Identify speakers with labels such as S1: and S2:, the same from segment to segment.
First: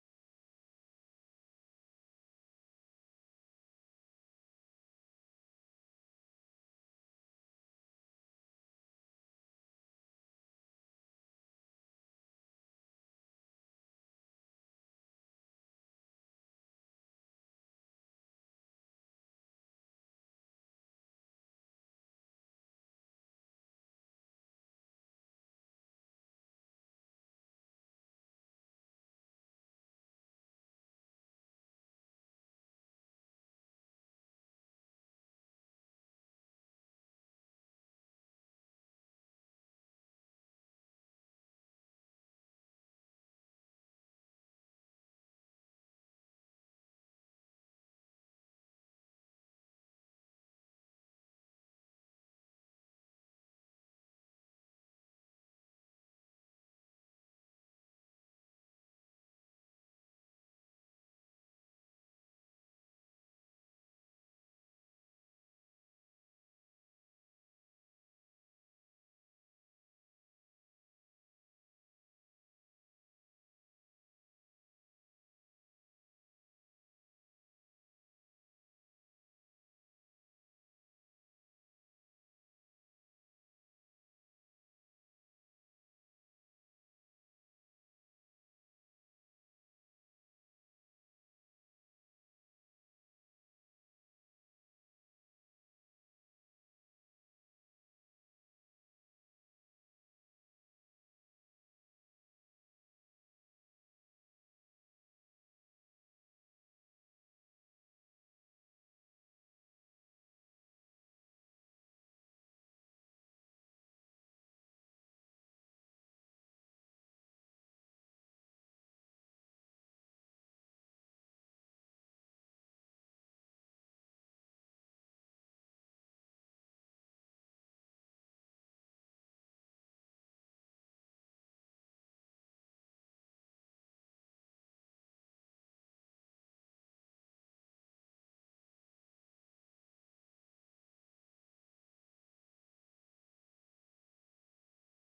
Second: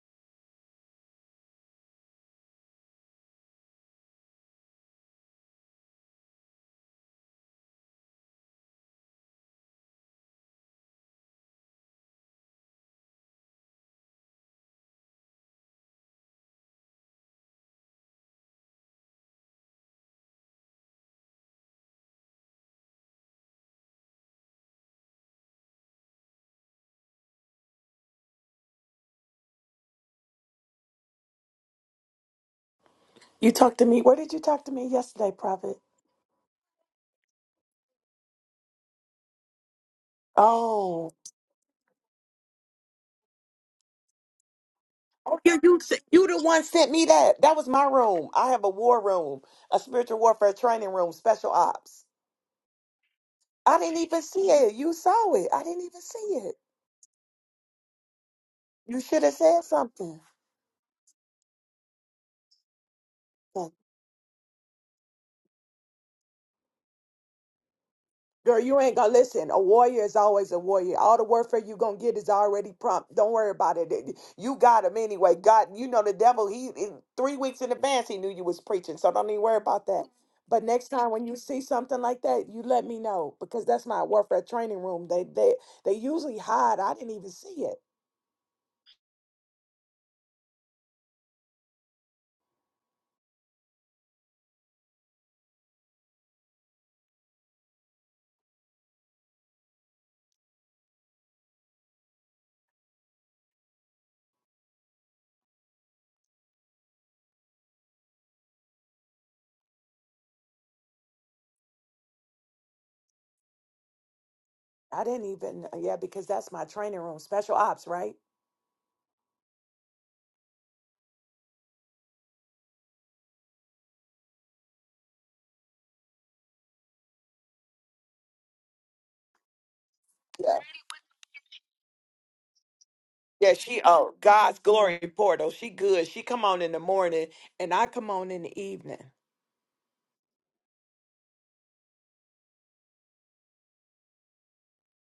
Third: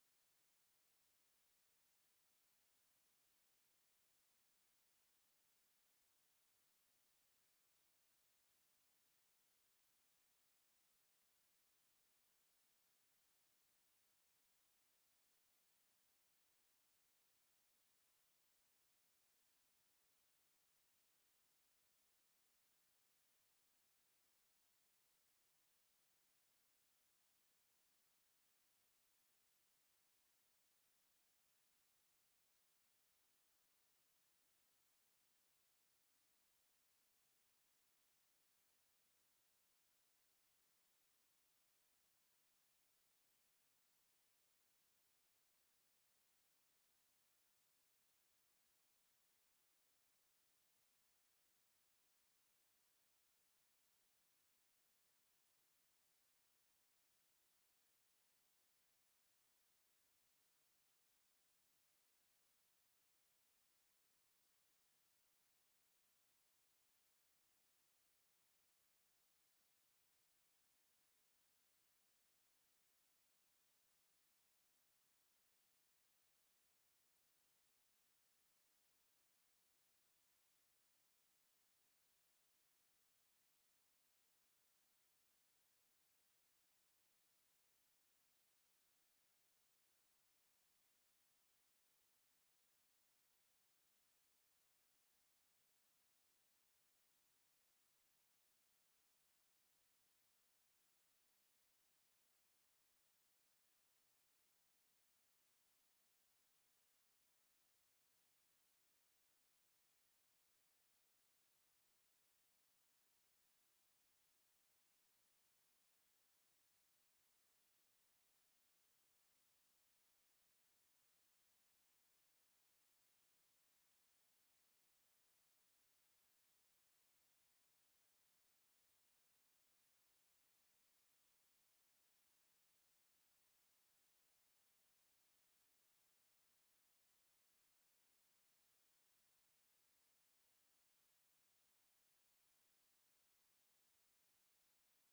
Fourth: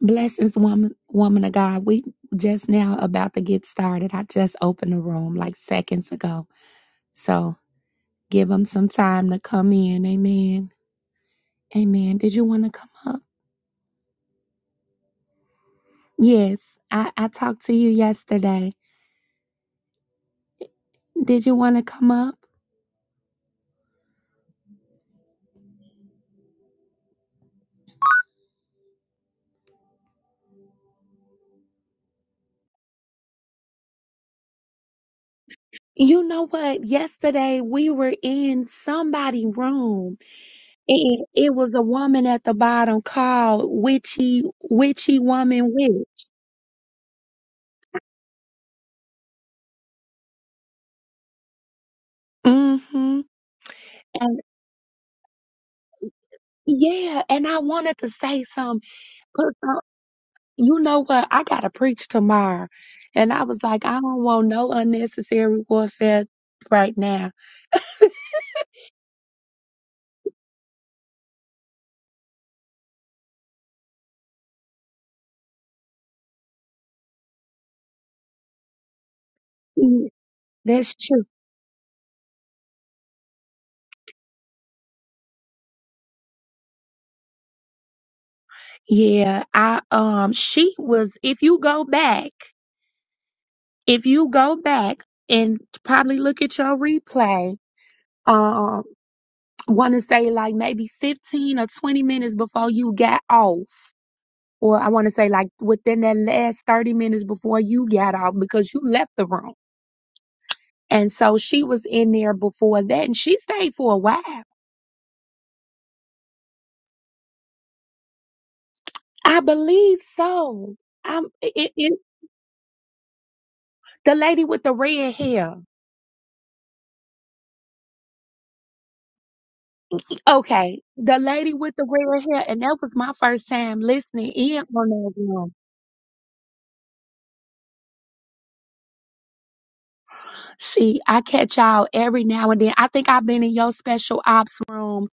S1: Blessings, woman, woman of God. We just now about to get started. I just opened the room like seconds ago. So give them some time to come in. Amen. Amen. Did you want to come up? Yes. I, I talked to you yesterday. Did you want to come up?
S2: You talked to me. Where did you talk to me yesterday, Prophet?
S1: You know what? Yesterday we were in somebody' room
S2: Oh,
S1: and it was a woman at the bottom called Witchy, Witchy
S2: oh, yeah,
S1: Woman
S2: you s-
S1: Witch.
S2: you the one sent me that. That was my room. I have a war room, a spiritual warfare training room, special ops.
S1: Mm-hmm.
S2: I didn't even
S1: And
S2: see it. You saw it. I didn't even see it.
S1: yeah, and I wanted to say something
S2: You should have
S1: put
S2: said
S1: on,
S2: something.
S1: you know what? I got to preach tomorrow. And I was like, I don't want no unnecessary warfare right now.
S2: Girl, you ain't gonna listen. A warrior is always a warrior. All the warfare you gonna get is already prompt. Don't worry about it. It- You got him anyway. God, you know the devil. He in three weeks in advance he knew you was preaching, so don't even worry about
S1: Mm,
S2: that. But next
S1: That's
S2: time
S1: true.
S2: when you see something like that, you let me know because that's my warfare training room. They they they usually hide. I didn't even see it.
S1: Yeah. I, um, she was, if you go back, if you go back and probably look at your replay, um, want to say like maybe 15 or 20 minutes before you got off. Or I want to say like within that last 30 minutes before you got off because you left the room And so she was in there before that and she stayed for a while.
S2: I didn't even yeah because that's my training room. Special ops, right?
S1: I believe so. I'm it, it, the lady with the red hair.
S2: Yeah.
S1: Okay, the lady with the red hair, and that was my first
S2: Yeah,
S1: time
S2: she oh
S1: listening
S2: God's
S1: in on
S2: glory
S1: that
S2: portal.
S1: room.
S2: She good. She come on in the morning and I come on in the evening.
S1: See, I catch y'all every now and then. I think I've been in your special ops room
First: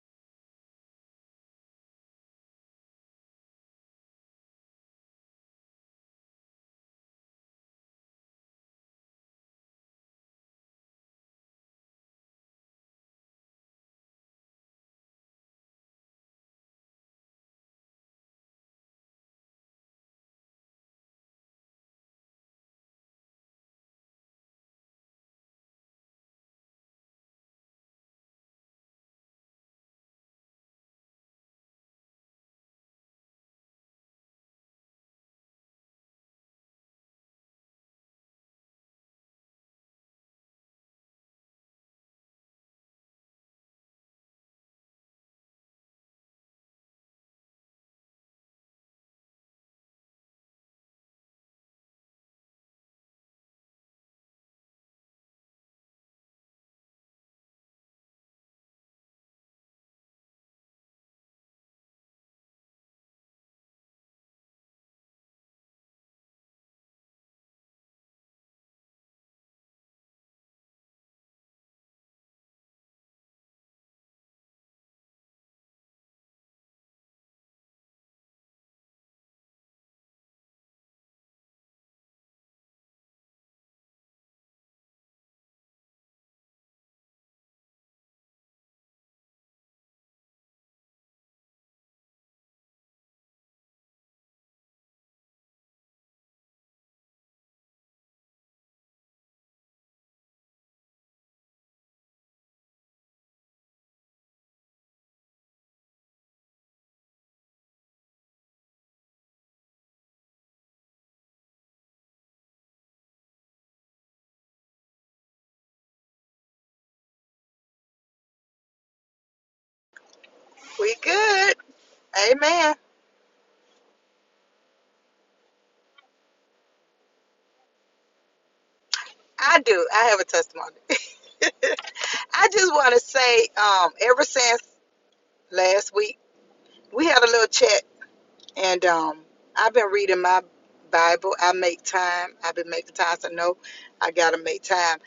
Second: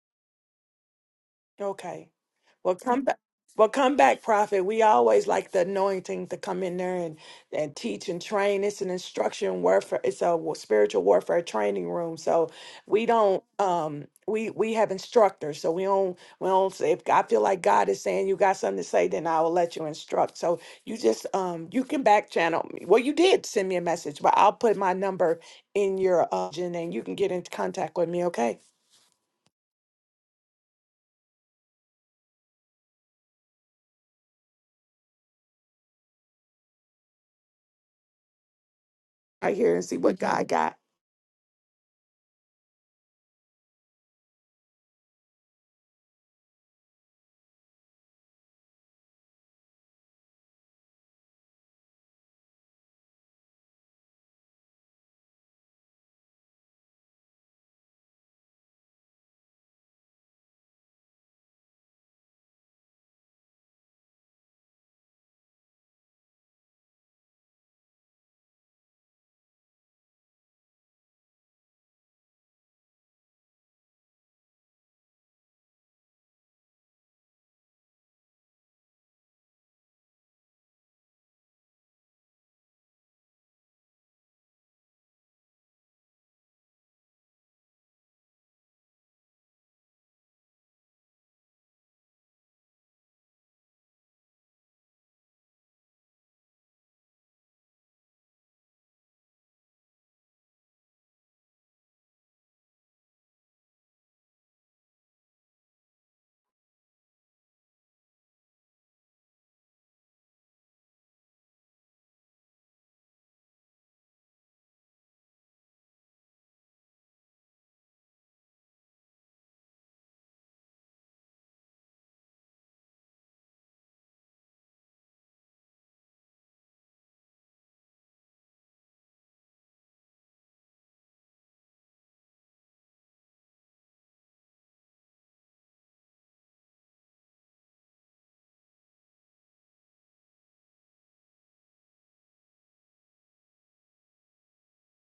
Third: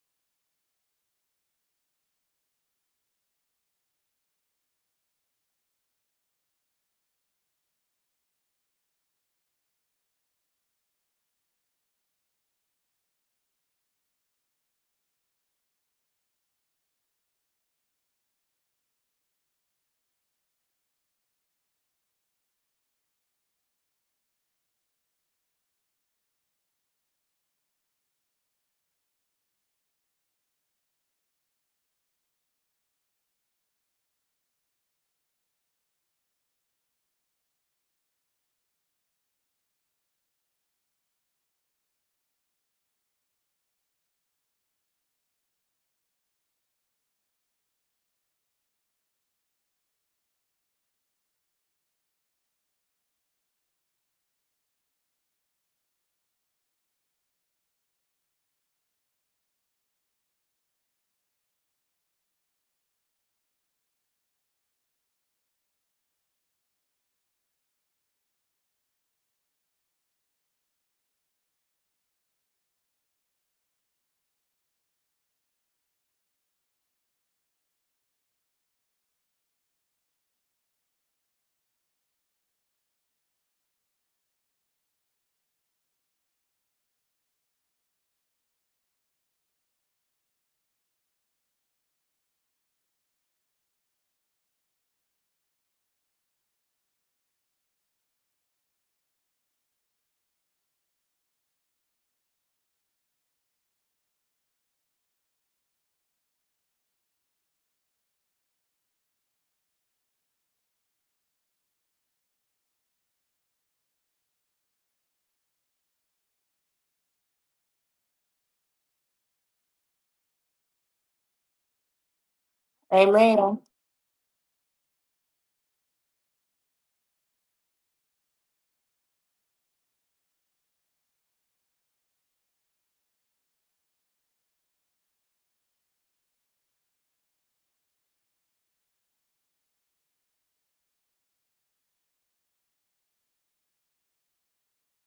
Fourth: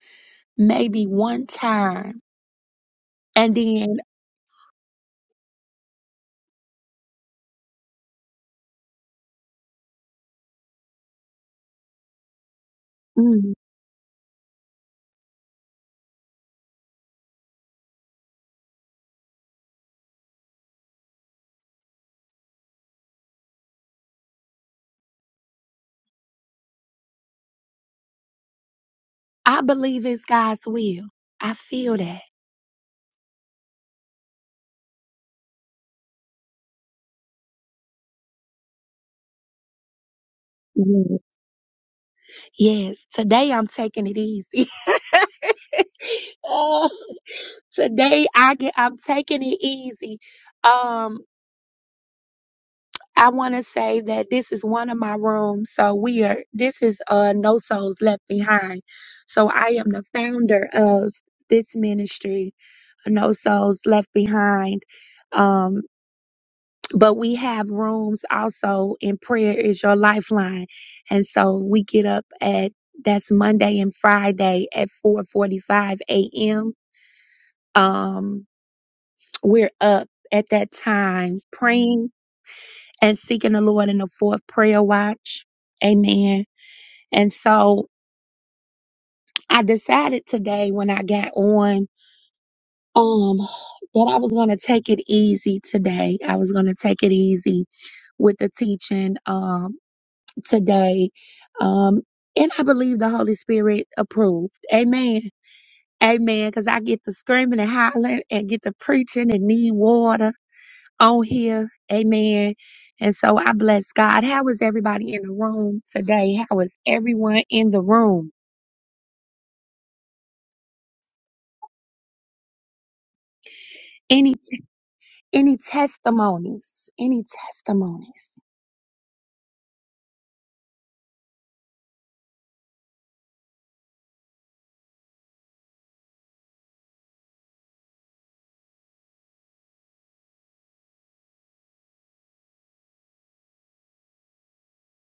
S1: maybe one
S2: Okay.
S1: time,
S2: Well, come back.
S1: and
S2: Well,
S1: then
S2: come back, prophet. We always like the anointing to come in there and, and teach and train. It's an instruction warfare. It's a wa- spiritual warfare training room. So we don't
S1: mm,
S2: um we we have instructors. So we don't we don't say if I feel like God is saying you got something to say, then I will let you instruct. So you just um you can back channel me. Well, you did send me a message, but I'll put my number in your uh, and you can get in contact with me. Okay,
S1: I believe it's God's will. I feel that.
S2: right here and see what God got.
S1: Yes, today I'm taking it easy. Oh, today I get I'm taking it easy. Um I want to say that this is one of my rooms, so we are this is uh No Souls Left Behind. So I am the founder of this ministry, No Souls Left Behind. Um. but we have rooms also in prayer is your lifeline and so we get up at that's monday and friday at 4.45 a.m um we're up at that time praying and seeking the lord in the fourth prayer watch amen and so i decided today when i got on um that i was going to take it easy today i was going to take it easy with the teaching. Um, today. Um, and I believe the Holy Spirit approved. Amen. Amen. Because I get to screaming and hollering and get to preaching and need water on here. Amen. And so I bless God. How is everybody in the room today? How is everyone in the room?
S3: We good. Amen.
S4: Amen.
S1: Any any testimonies? Any testimonies?
S3: I do. I have a testimony. I just want to say, um, ever since last week, we had a little chat, and um, I've been reading my Bible. I make time. I've been making time. So no, I gotta make time.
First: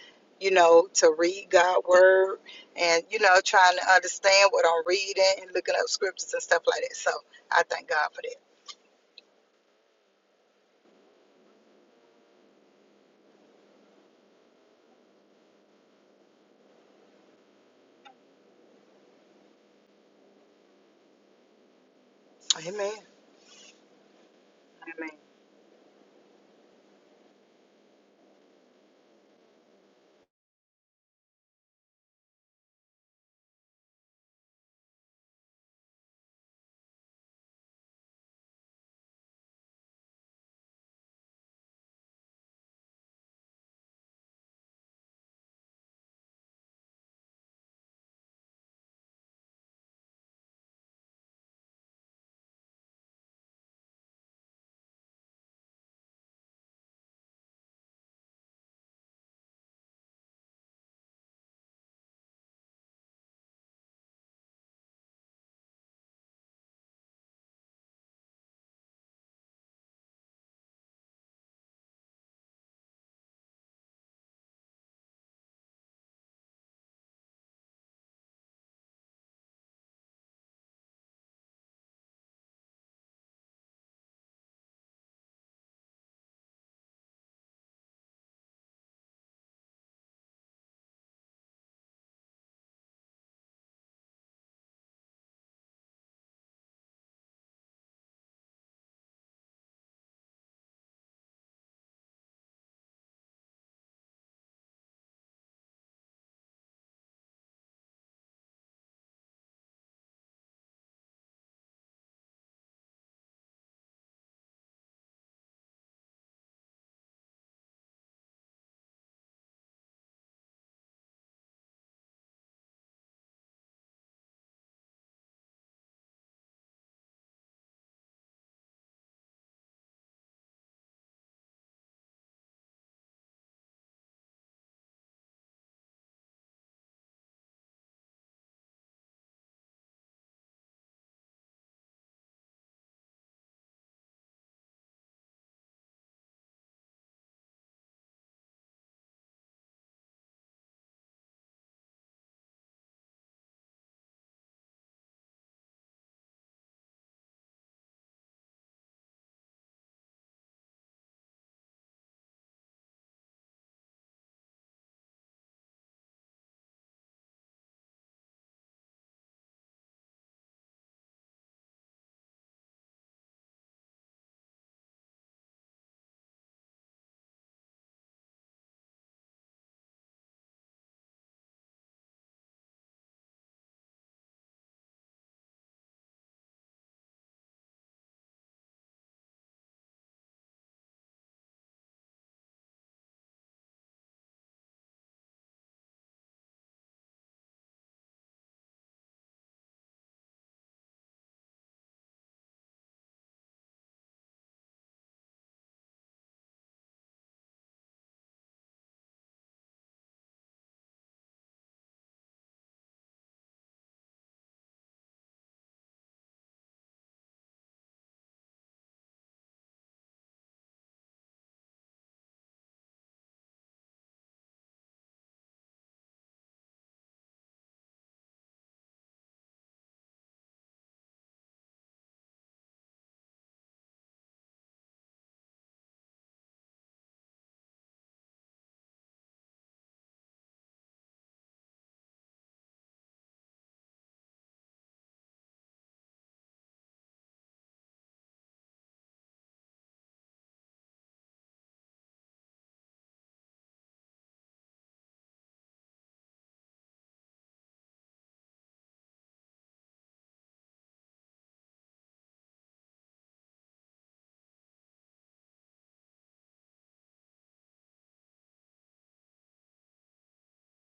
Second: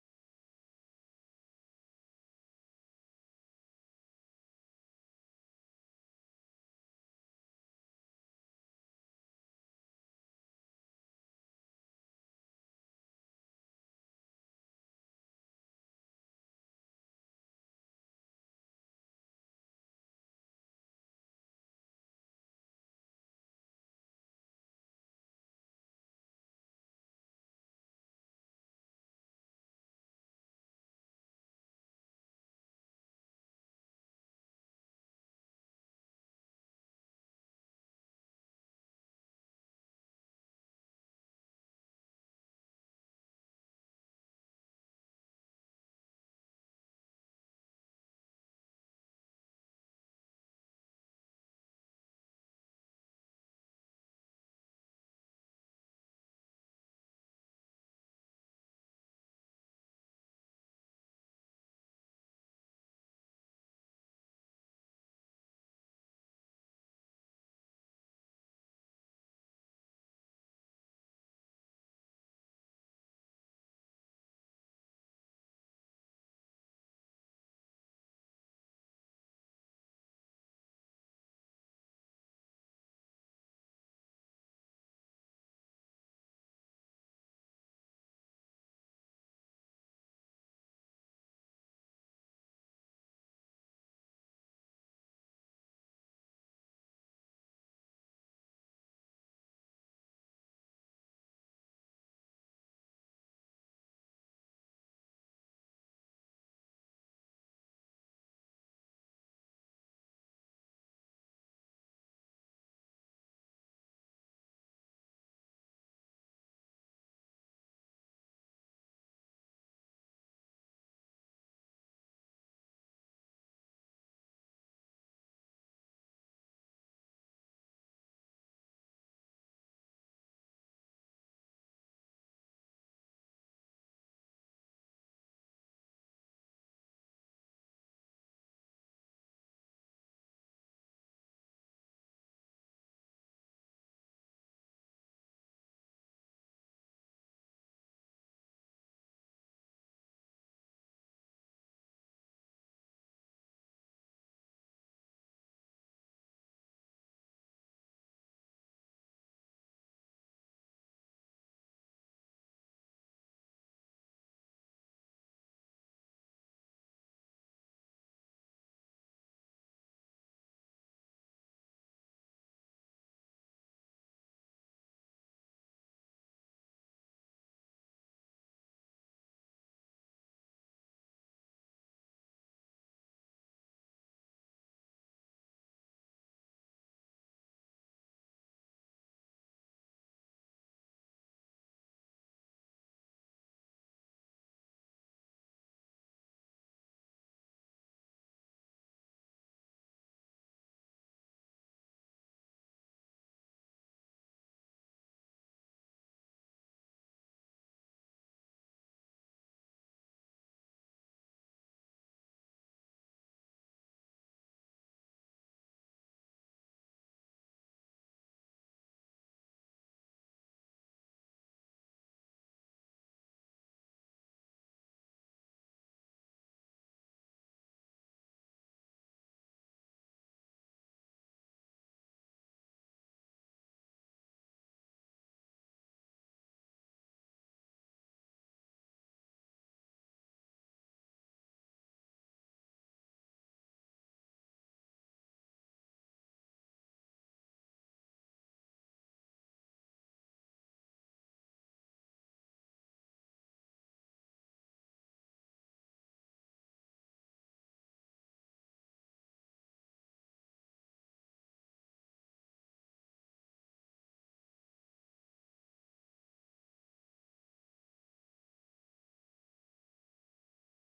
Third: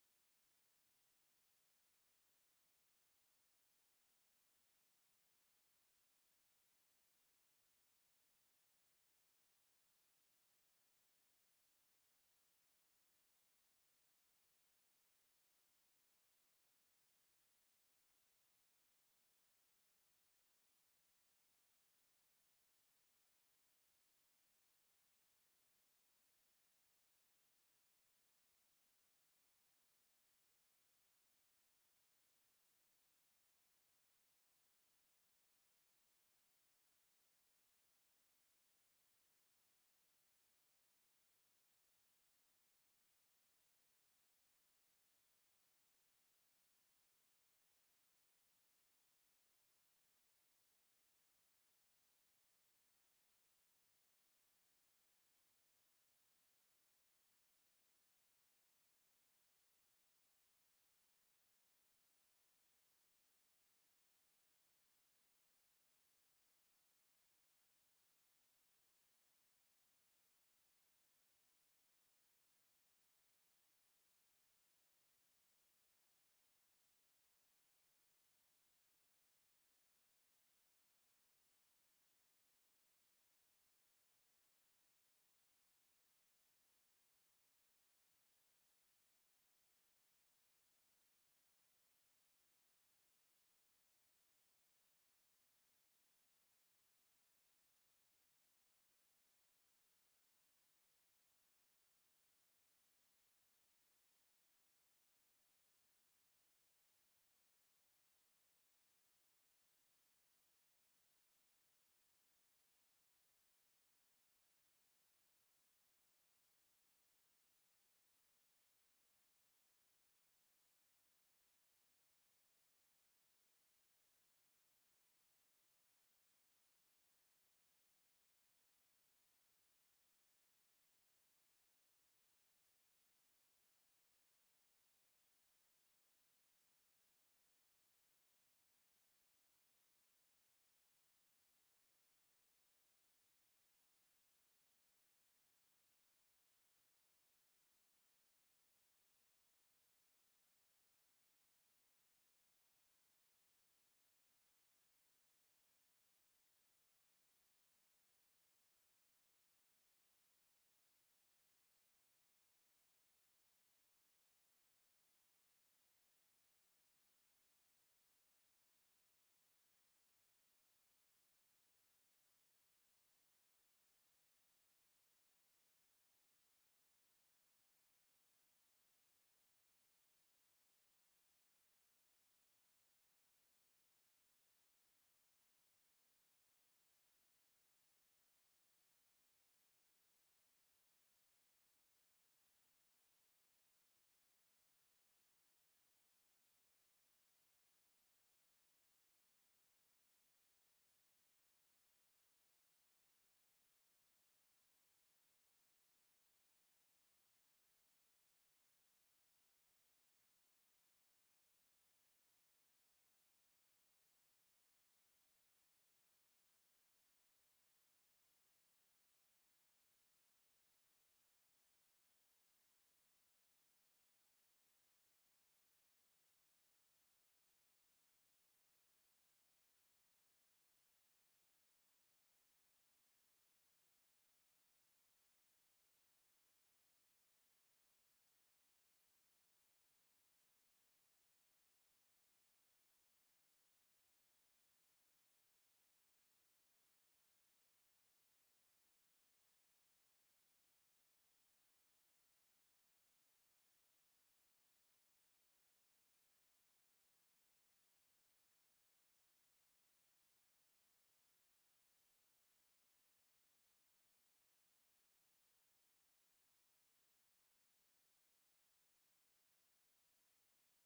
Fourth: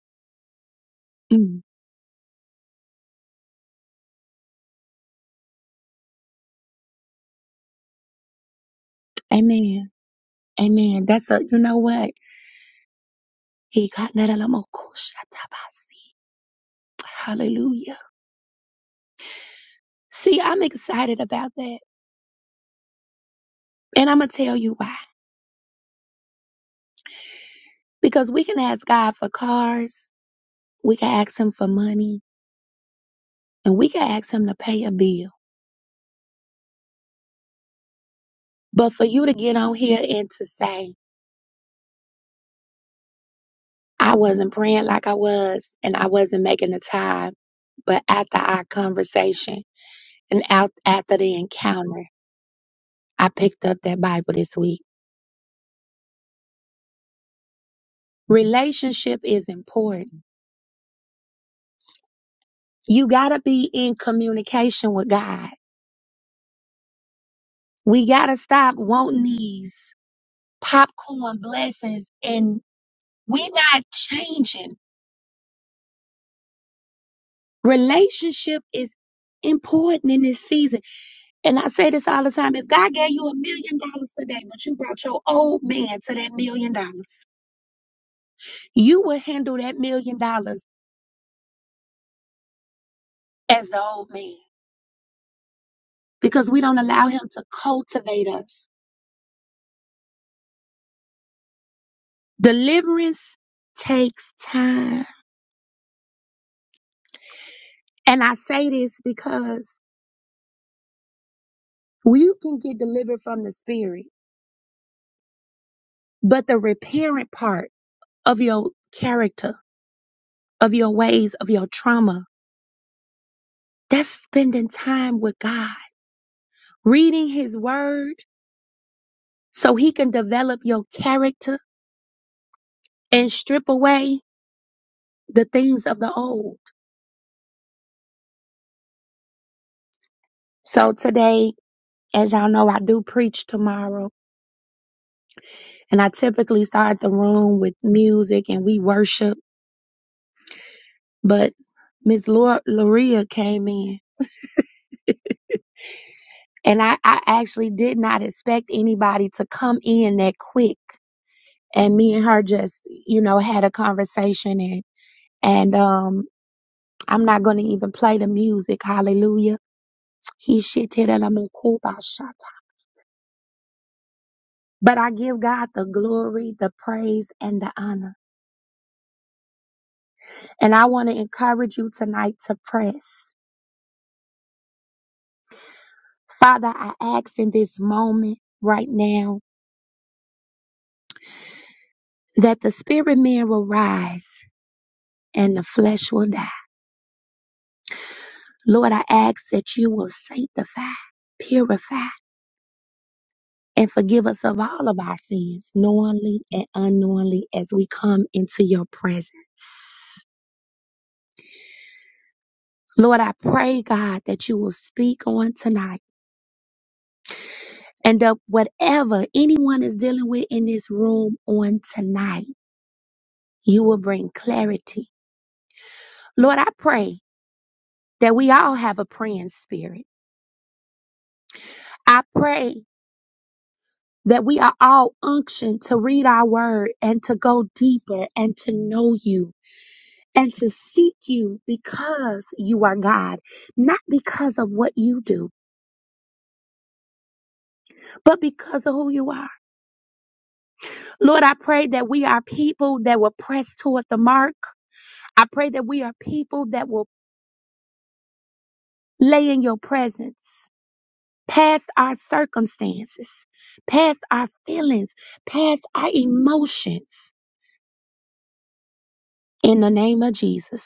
S3: You know, to read
S1: Mm.
S3: God's word, and you know, trying to understand what I'm reading and looking up scriptures and stuff like that. So I thank God for
S1: Amen. Amen. That's a you know what? He got Hallelujah. See, I'm excited about that.
S3: that. Amen.
S1: And I'm going to tell you why.
S3: Amen.
S1: Because we can ask God for cars, we can ask Him for money, and we can ask Him to pay a bill. But for you to get on here and to say, I wasn't praying like I was, and I wasn't making the time, but after our conversation and out after the encounter, I picked up that Bible this week. Relationship is important. You got to be in communication with God. We got to stop wanting these popcorn blessings and we're not changing. Relationship is important in this season. And I say this all the time. If God gave you a million dollars today, but you brought your old man to that million dollars, you will handle that million dollars as the old man because we don't allow him to cultivate us. Deliverance takes time. And I say this because you can get delivered from the spirit, but the repairing part of your character, of your ways, of your trauma. That's spending time with God, reading His Word so He can develop your character and strip away the things of the old. So today, as y'all know, I do preach tomorrow, and I typically start the room with music and we worship. But Miss Lor- Loria came in, and I, I actually did not expect anybody to come in that quick. and me and her just you know had a conversation and and um I'm not gonna even play the music. Hallelujah. He shit hit and I'm a cool by shot. But I give God the glory, the praise, and the honor. And I want to encourage you tonight to press. Father, I ask in this moment right now that the spirit man will rise and the flesh will die. Lord, I ask that you will sanctify, purify and forgive us of all of our sins, knowingly and unknowingly, as we come into your presence. Lord, I pray, God, that you will speak on tonight and that whatever anyone is dealing with in this room on tonight, you will bring clarity. Lord, I pray that we all have a praying spirit. I pray that we are all unctioned to read our word and to go deeper and to know you. and to seek you because you are God, not because of what you do, but because of who you are. Lord, I pray that we are people that will press toward the mark. I pray that we are people that will lay in your presence past our circumstances, past our feelings, past our emotions in the name of Jesus.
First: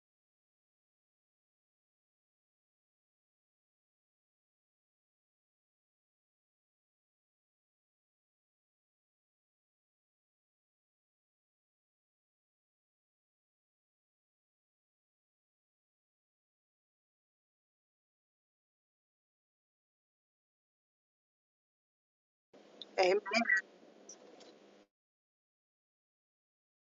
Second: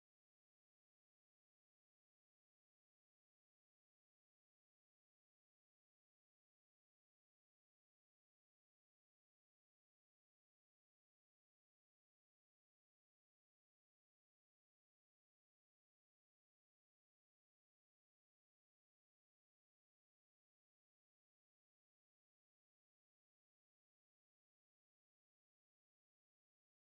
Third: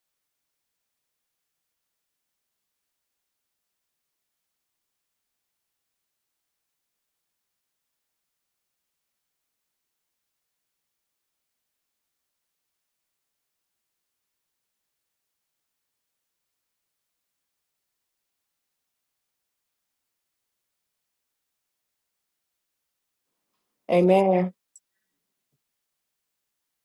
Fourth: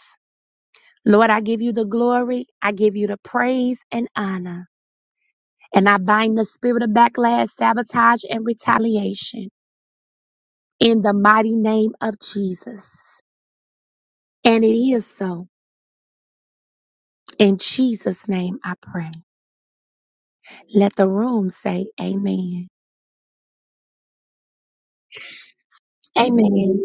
S1: Lord, I give you the glory. I give you the praise and honor. And I bind the spirit of backlash, sabotage, and retaliation. in the mighty name of Jesus. And it is so. In Jesus' name I pray. Let the room say amen.
S3: Amen.
S4: Amen.
S1: Amen.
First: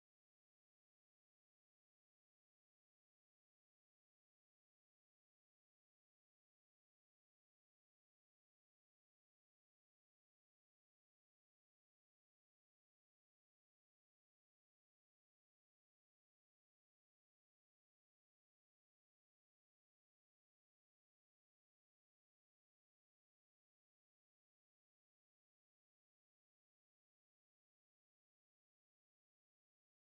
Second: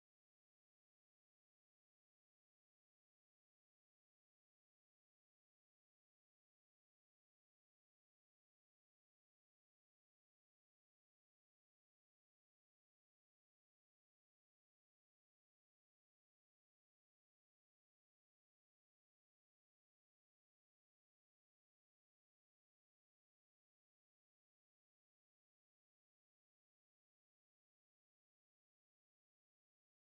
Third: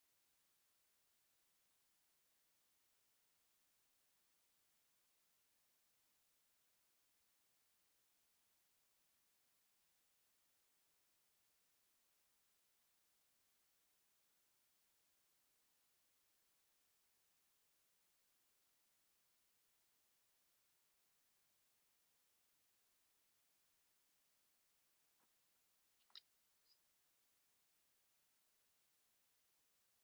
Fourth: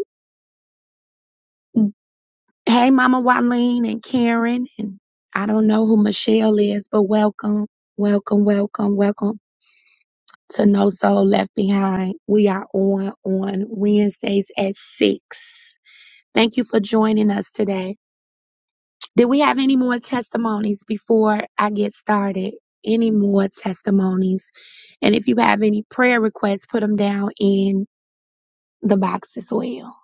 S1: Hey, Mama Wileen and Karen, and I don't know who Michelle is, but welcome, welcome, welcome, welcome to No Soul Left Behind. We are on on Wednesdays at 6. Thank you for joining us today. Do we have any more testimonies before I get started? Any more testimonies? And if you have any prayer requests, put them down in the box as well.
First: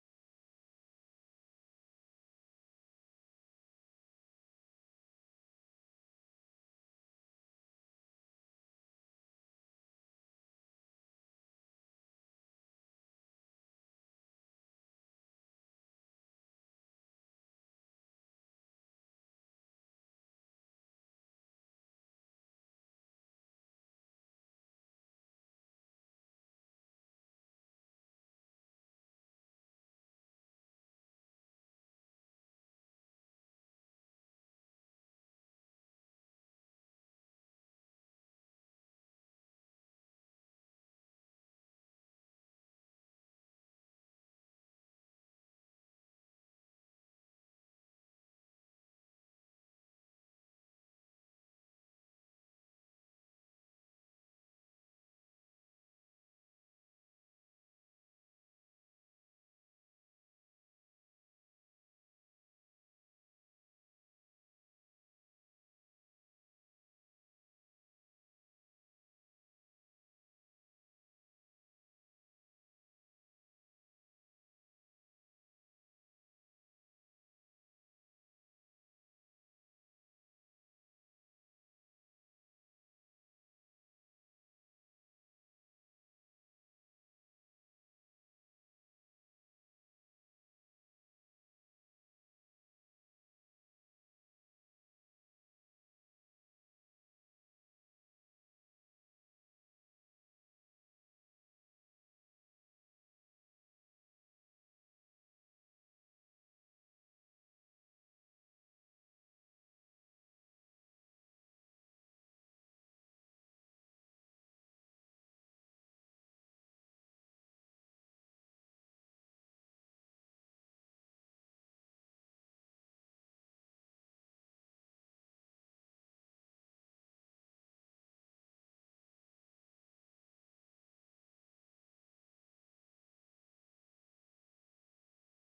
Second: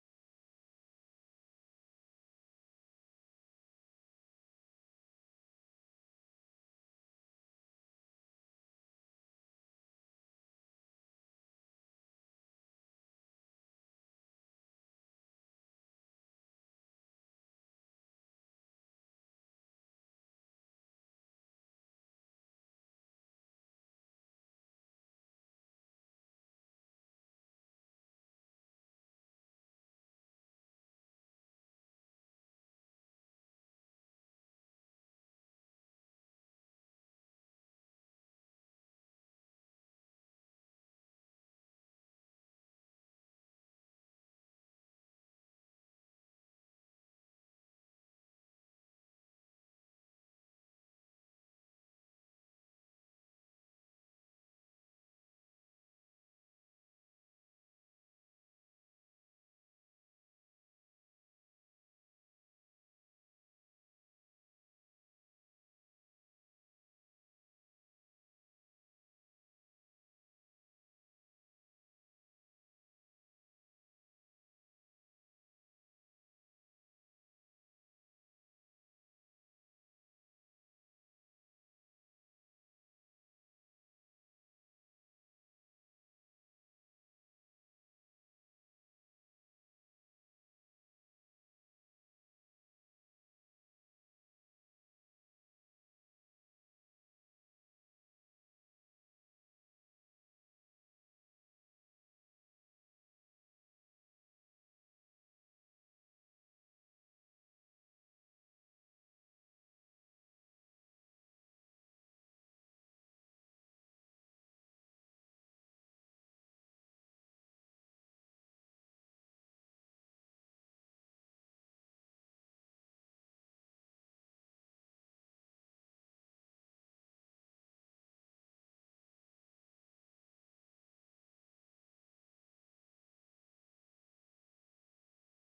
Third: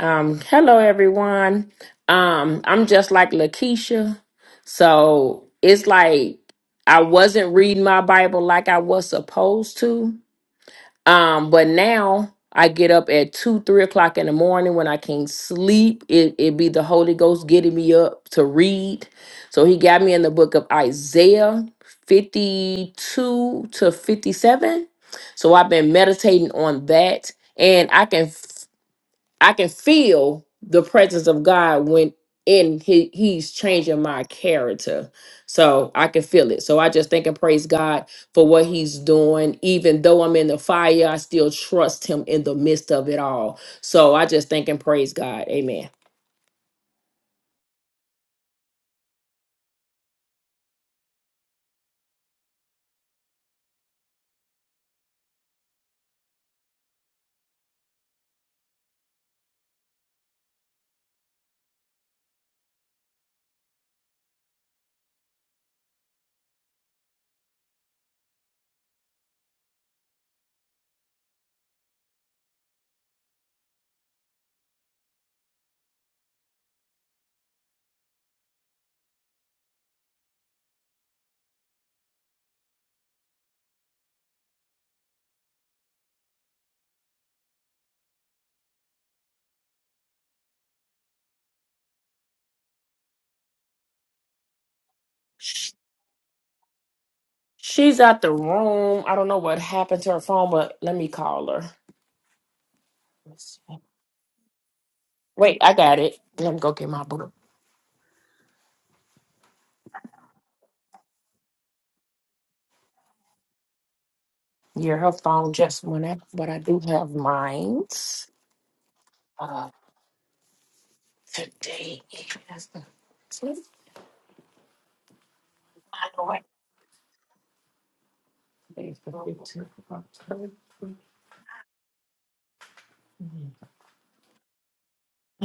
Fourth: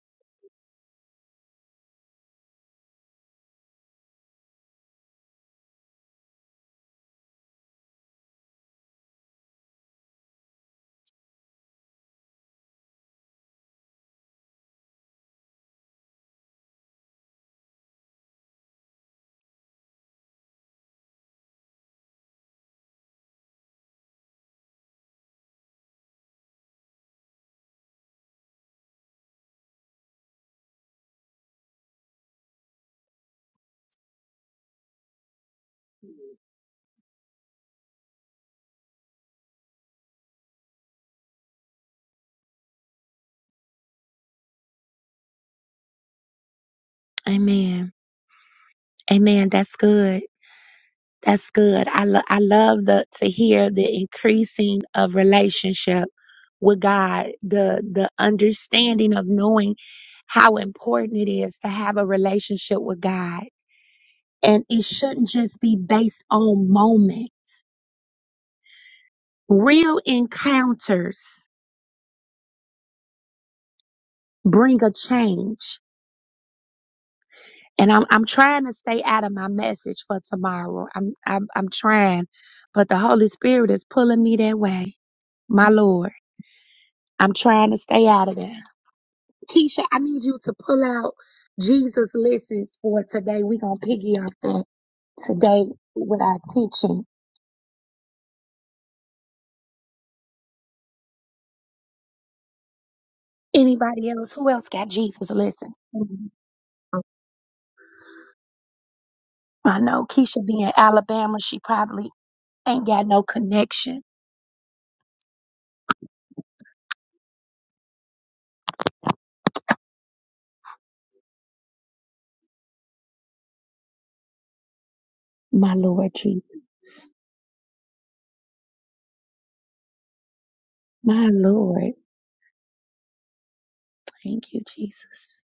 S4: Um, hello everyone. Um, I'm just like Lakeisha. So it's like I wasn't reading my Bible like I was supposed to. Um, but now I get up at two, three o'clock in the morning when I can't sleep. It it be the Holy Ghost getting me up to read. So he got me in the book of Isaiah 52 to 57. So I've been meditating on that and I can I can feel the presence of God when in he, he's changing my character. So I can feel it. So I just thank and praise God for what he's doing. Even though I'm in the fire, I still trust him in the midst of it all. So I just thank and praise God. Amen.
S1: Amen. Amen. That's good. That's good. I lo- I love the to hear the increasing of relationship with God, the the understanding of knowing how important it is to have a relationship with God. And it shouldn't just be based on moment. Real encounters bring a change. And I'm I'm trying to stay out of my message for tomorrow. I'm I'm I'm trying, but the Holy Spirit is pulling me that way. My Lord, I'm trying to stay out of that. Keisha, I need you to pull out Jesus listens for today. We're gonna piggy off that today
S4: Sh-
S1: with our teaching.
S4: She's out the room. I don't know what happened to her phone, but let me call her. Let's see.
S1: Anybody else? Who else got Jesus
S4: Wait, I
S1: listens?
S4: got it. Let me go get my book.
S1: I know Keisha being Alabama, she probably ain't got no connection.
S4: Yeah, her phone just went out, but I do have mine. Today is the
S1: My Lord Jesus. My Lord, thank you, Jesus.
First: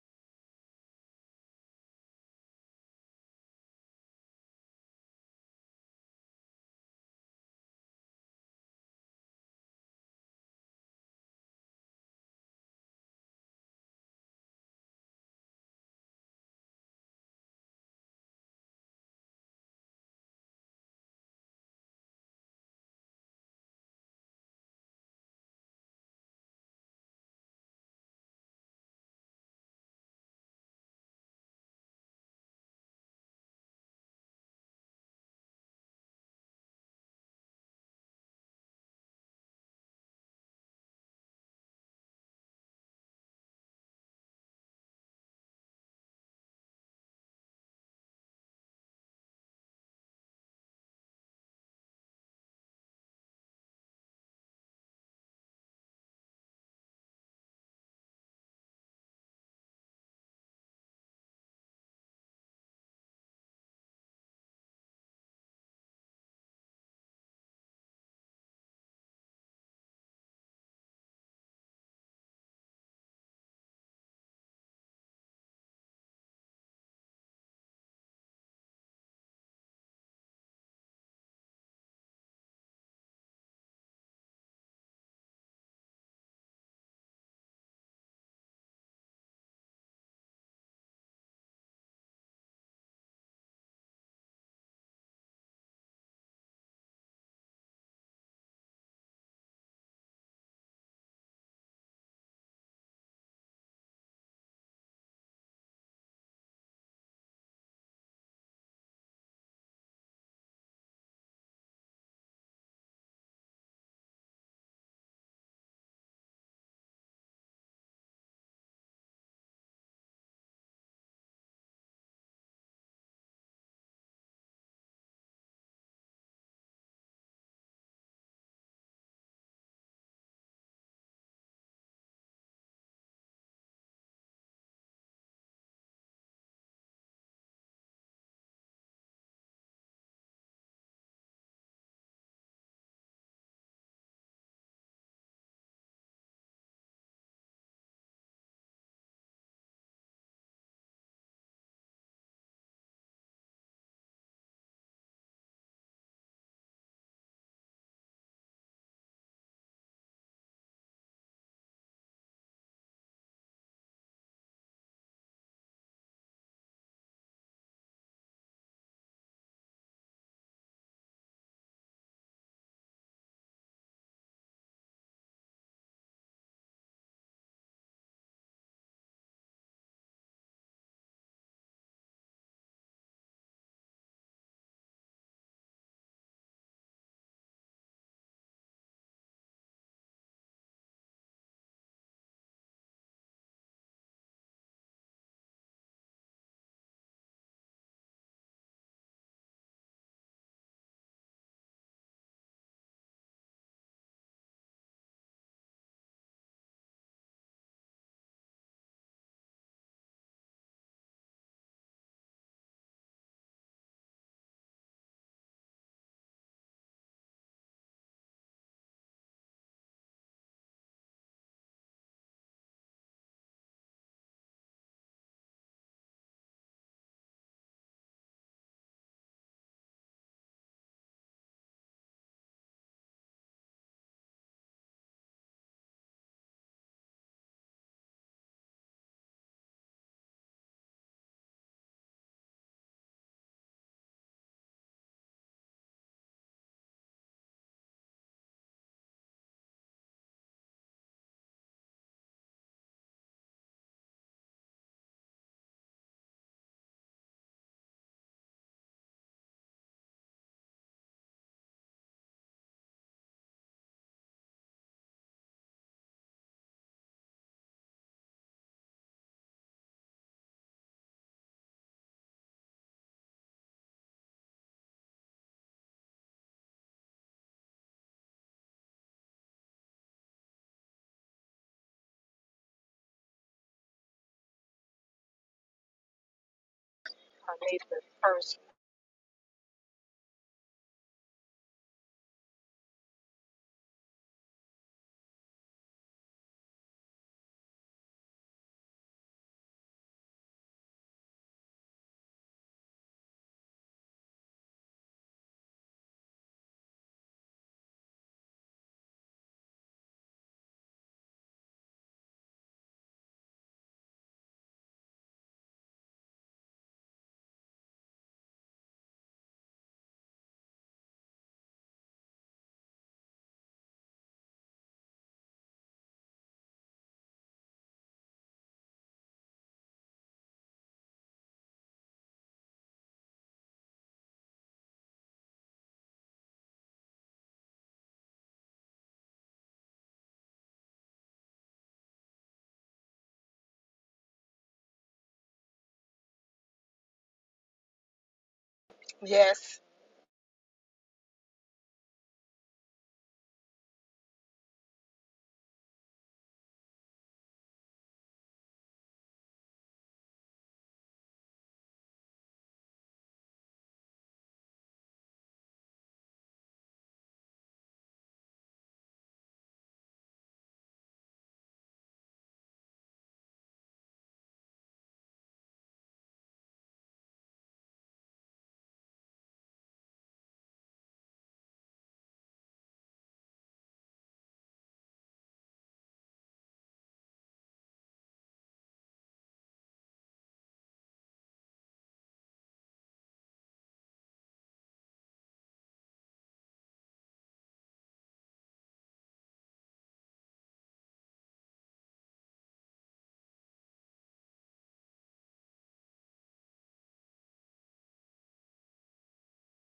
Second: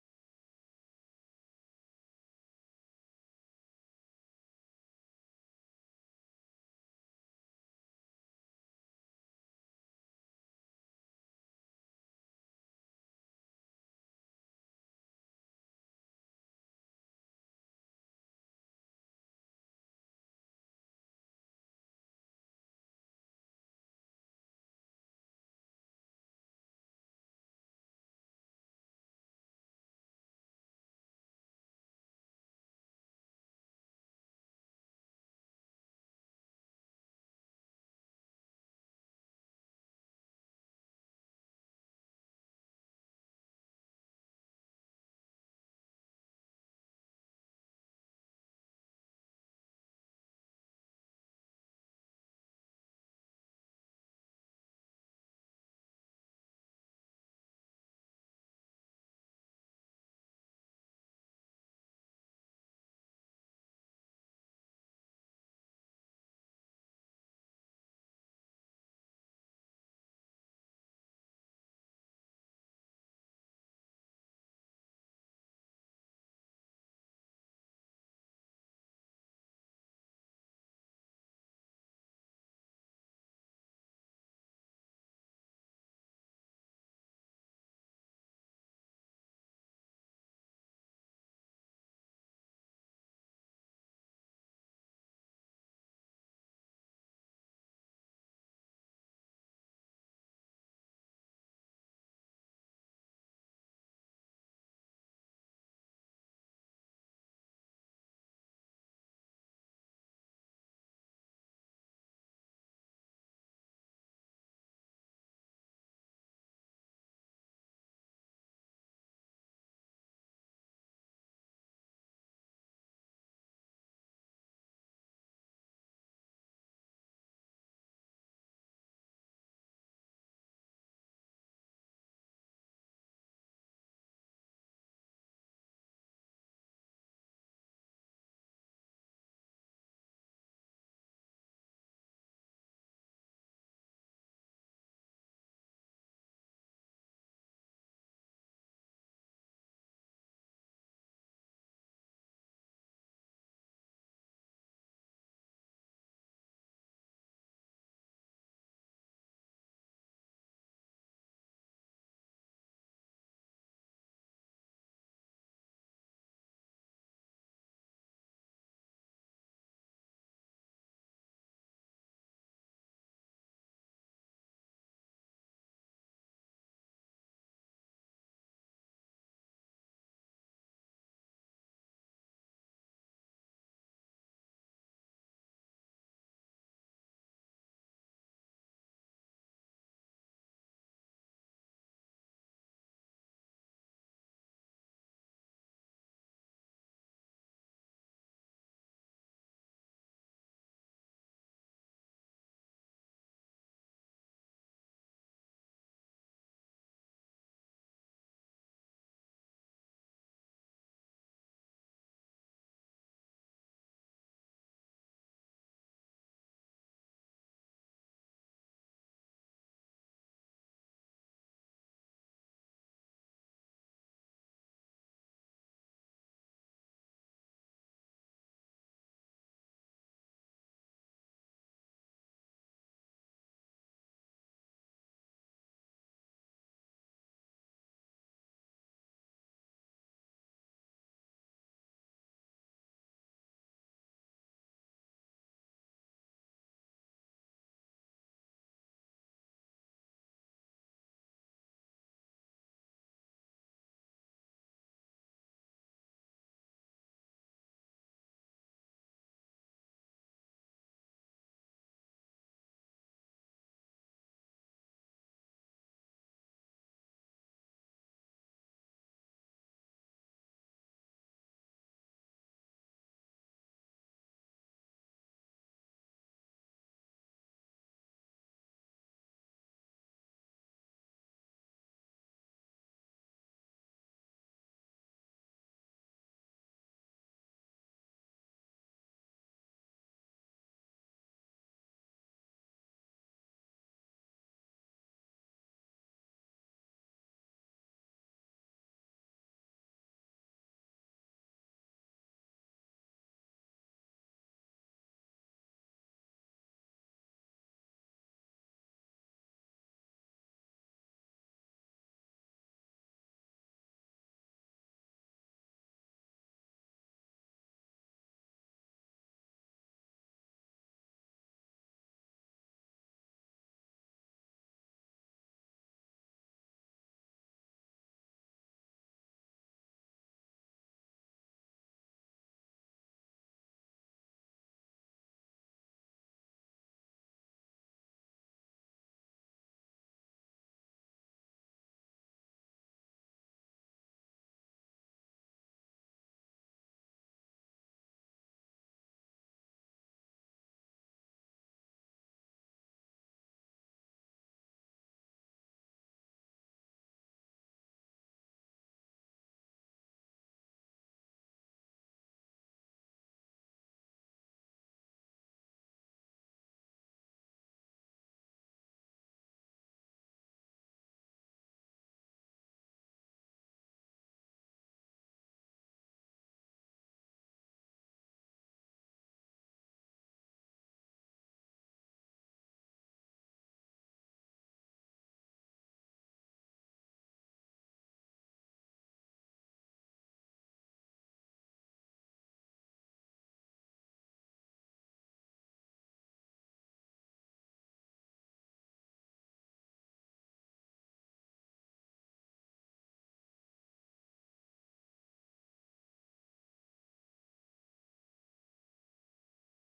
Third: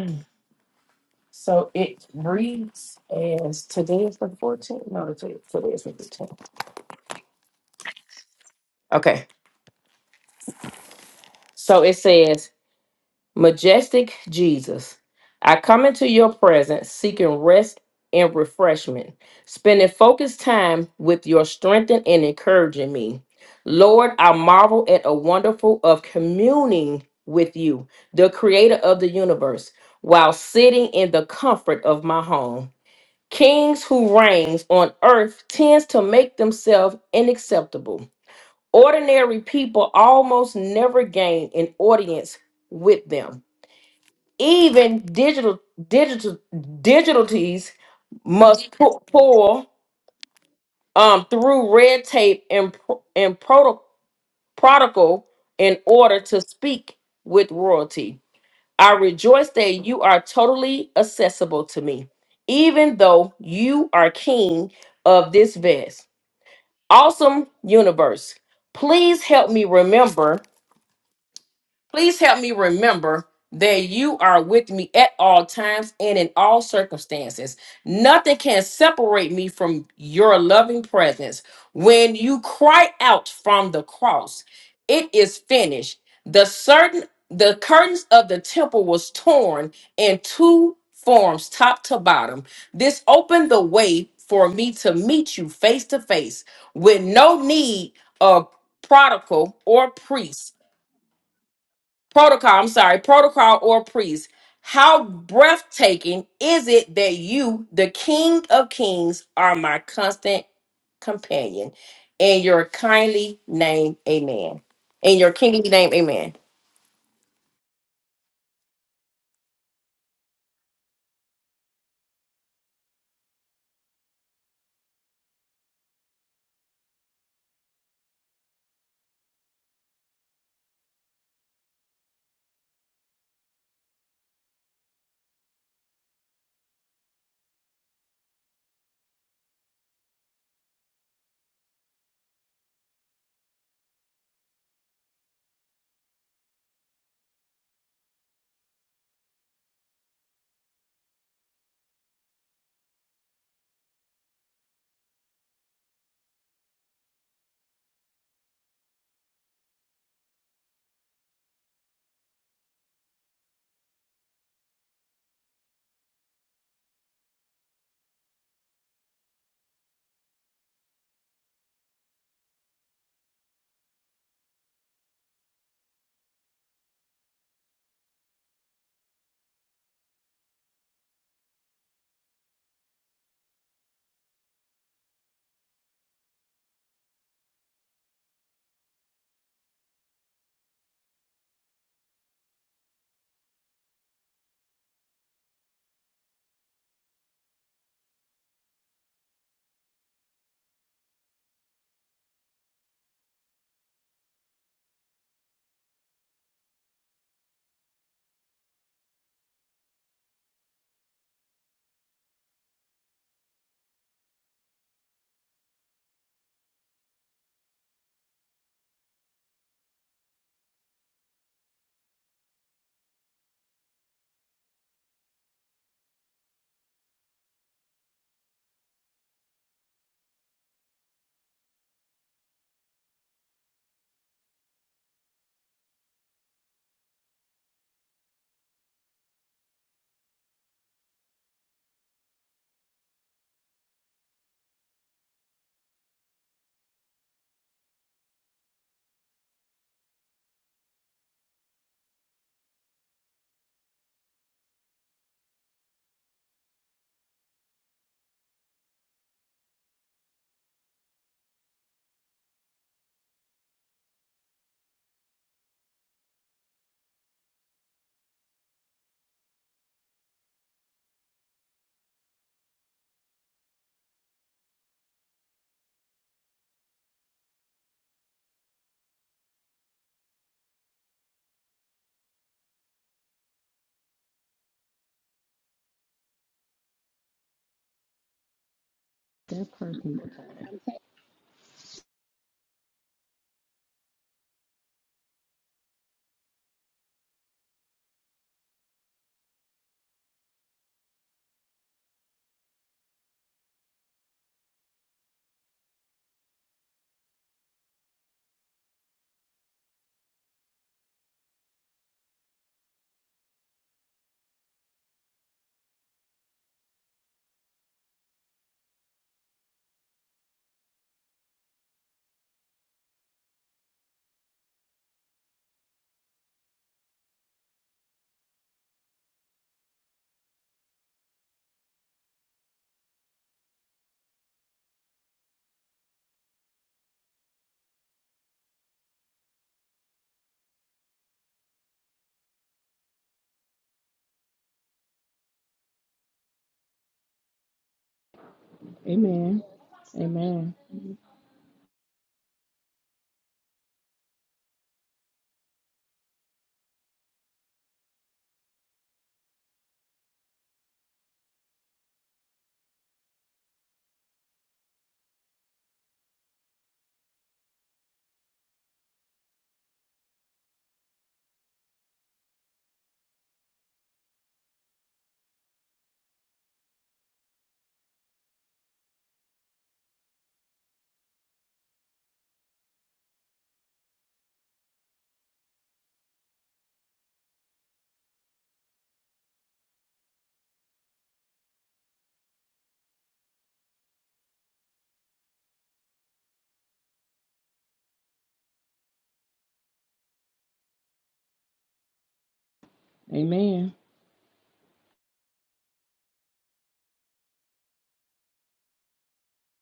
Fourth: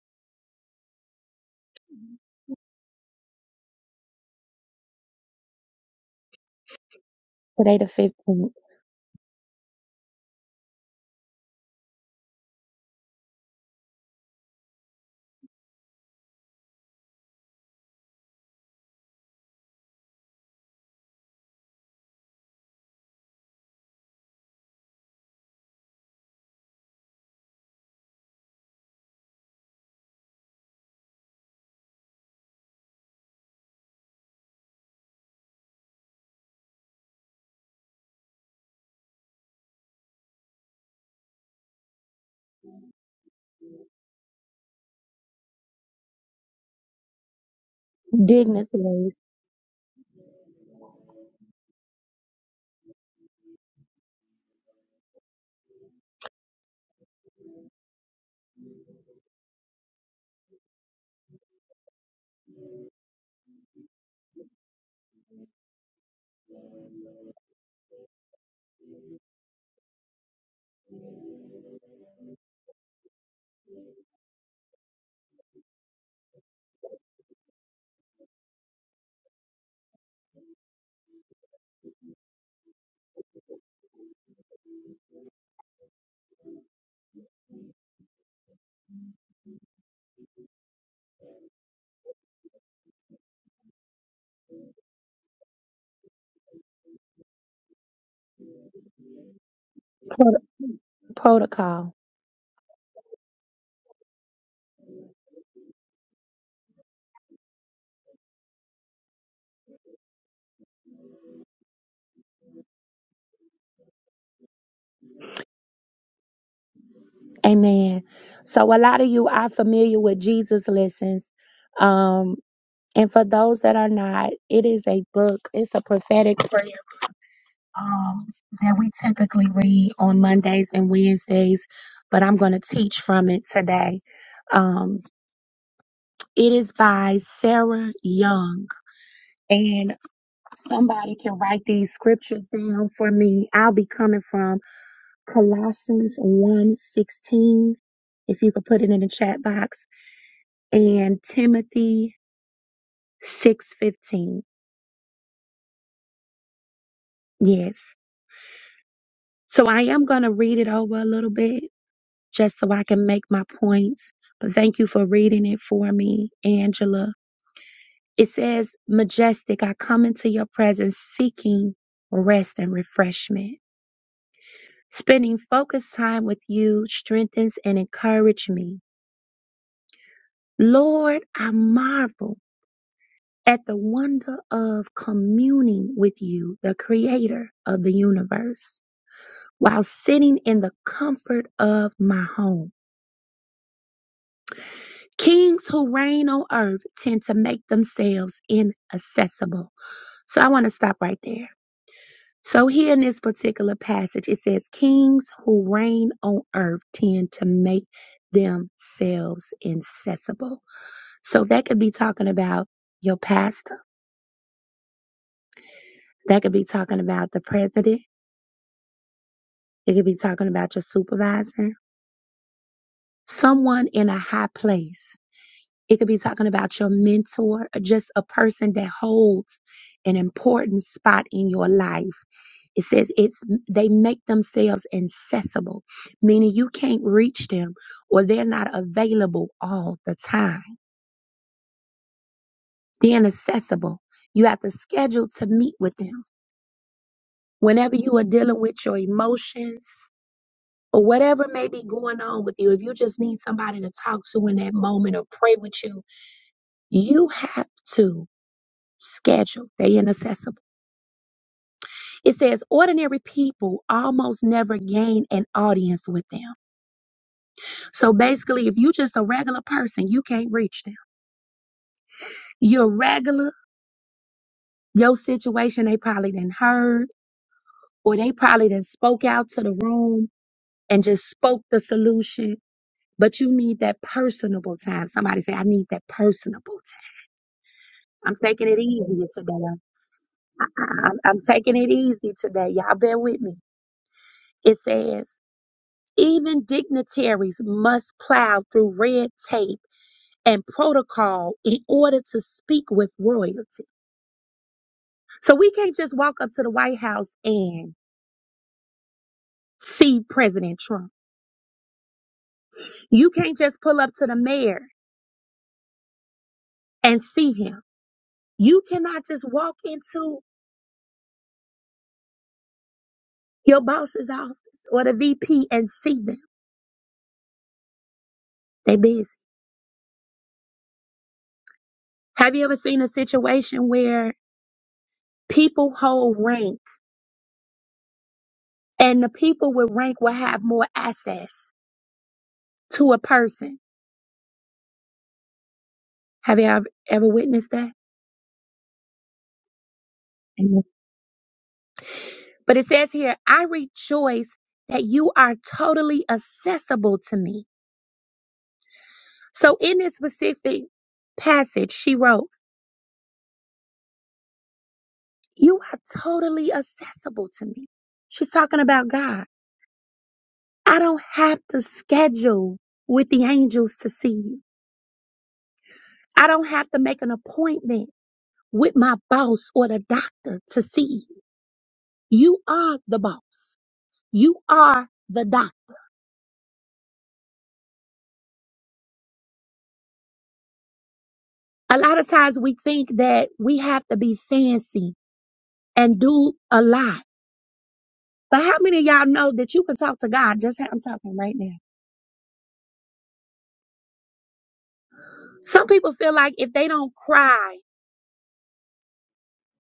S4: So it reads as today is the 14th. No, today today is the 10th.
S1: Today, the 15th,
S4: Okay. So it says Majestic Jesus, I come into your presence seeking rest and refreshment, spending focused time with your strengthening and encouraging me. Lord, I marvel at a wonderful of communing with you, the creator of the universe, while sitting in the comfort of my home. Kings who reigns on earth tends to make themselves unacceptable. Ordinary people almost never gain an audience with them. Even digital digital digitalities must pu-
S1: dignitaries,
S4: pull um, through red tape and pro- and proto- protocol in order to speak with royalty. I rejoice that you are totally accessible to me, even though you are king of this vast, awesome universe. Please help me remember Please help me remember that you are with me at all times and in all circumstances. Nothing can separate me from your loving presence. When you cry out from the cross, it is finished. The certain the curtains of the temple was torn in two forms, top to bottom. This opened the way for me to meet you face to face with no need of prodigal or
S1: pro-
S4: priest
S1: protocol.
S4: protocol, I'm sorry, protocol or priest. How breathtaking is it that you, the King of Kings, are my constant companion? In your kindly name, amen. In your kingly name, amen.
S1: Amen. So, a lot of you are familiar with Jesus' lessons. Um, and for those that are not, it is a book, it's a prophetic prayer um, that we typically read on Mondays and Wednesdays, but I'm going to teach from it today. Um, it is by Sarah Young. Somebody can write these scriptures down for me. I'll be coming from Colossians 1:16 if you could put it in the chat box and Timothy 6:15. Yes. So I am going to read it over a little bit just so I can make my points. But thank you for reading it for me, Angela. It says, "Majestic, I come into your presence seeking rest and refreshment." Spending focused time with you strengthens and encourages me. Lord, I marvel at the wonder of communing with you, the creator of the universe, while sitting in the comfort of my home. Kings who reign on earth tend to make themselves inaccessible. So I want to stop right there. So here in this particular passage, it says, Kings who reign on earth tend to make themselves inaccessible So that could be talking about your pastor. That could be talking about the president. It could be talking about your supervisor, someone in a high place. It could be talking about your mentor, just a person that holds an important spot in your life. It says it's they make themselves accessible, meaning you can't reach them or they're not available all the time. They're inaccessible. You have to schedule to meet with them. Whenever you are dealing with your emotions, or whatever may be going on with you, if you just need somebody to talk to in that moment or pray with you, you have to schedule the inaccessible. It says ordinary people almost never gain an audience with them. So basically, if you just a regular person, you can't reach them. You're regular, your situation they probably didn't heard, or they probably didn't spoke out to the room and just spoke the solution. But you need that personable time. Somebody say, I need that personable time I'm taking it easy today. I, I, I'm I'm taking it easy today. Y'all bear with me. It says, even dignitaries must plow through red tape and protocol in order to speak with royalty. So we can't just walk up to the White House and see President Trump. You can't just pull up to the mayor and see him. You cannot just walk into your boss's office or the VP and see them. They busy. Have you ever seen a situation where People hold rank, and the people with rank will have more access to a person. Have you ever ever witnessed that?
S4: Amen.
S3: Yes.
S4: Amen.
S1: Mhm. But it says here, I rejoice that you are totally accessible to me. So in this specific passage, she wrote, You are totally accessible to me. She's talking about God. I don't have to schedule with the angels to see you. I don't have to make an appointment with my boss or the doctor to see you. You are the boss. You are the doc. A lot of times we think that we have to be fancy and do a lot. But how many of y'all know that you can talk to God just how I'm talking right now? Some people feel like if they don't cry,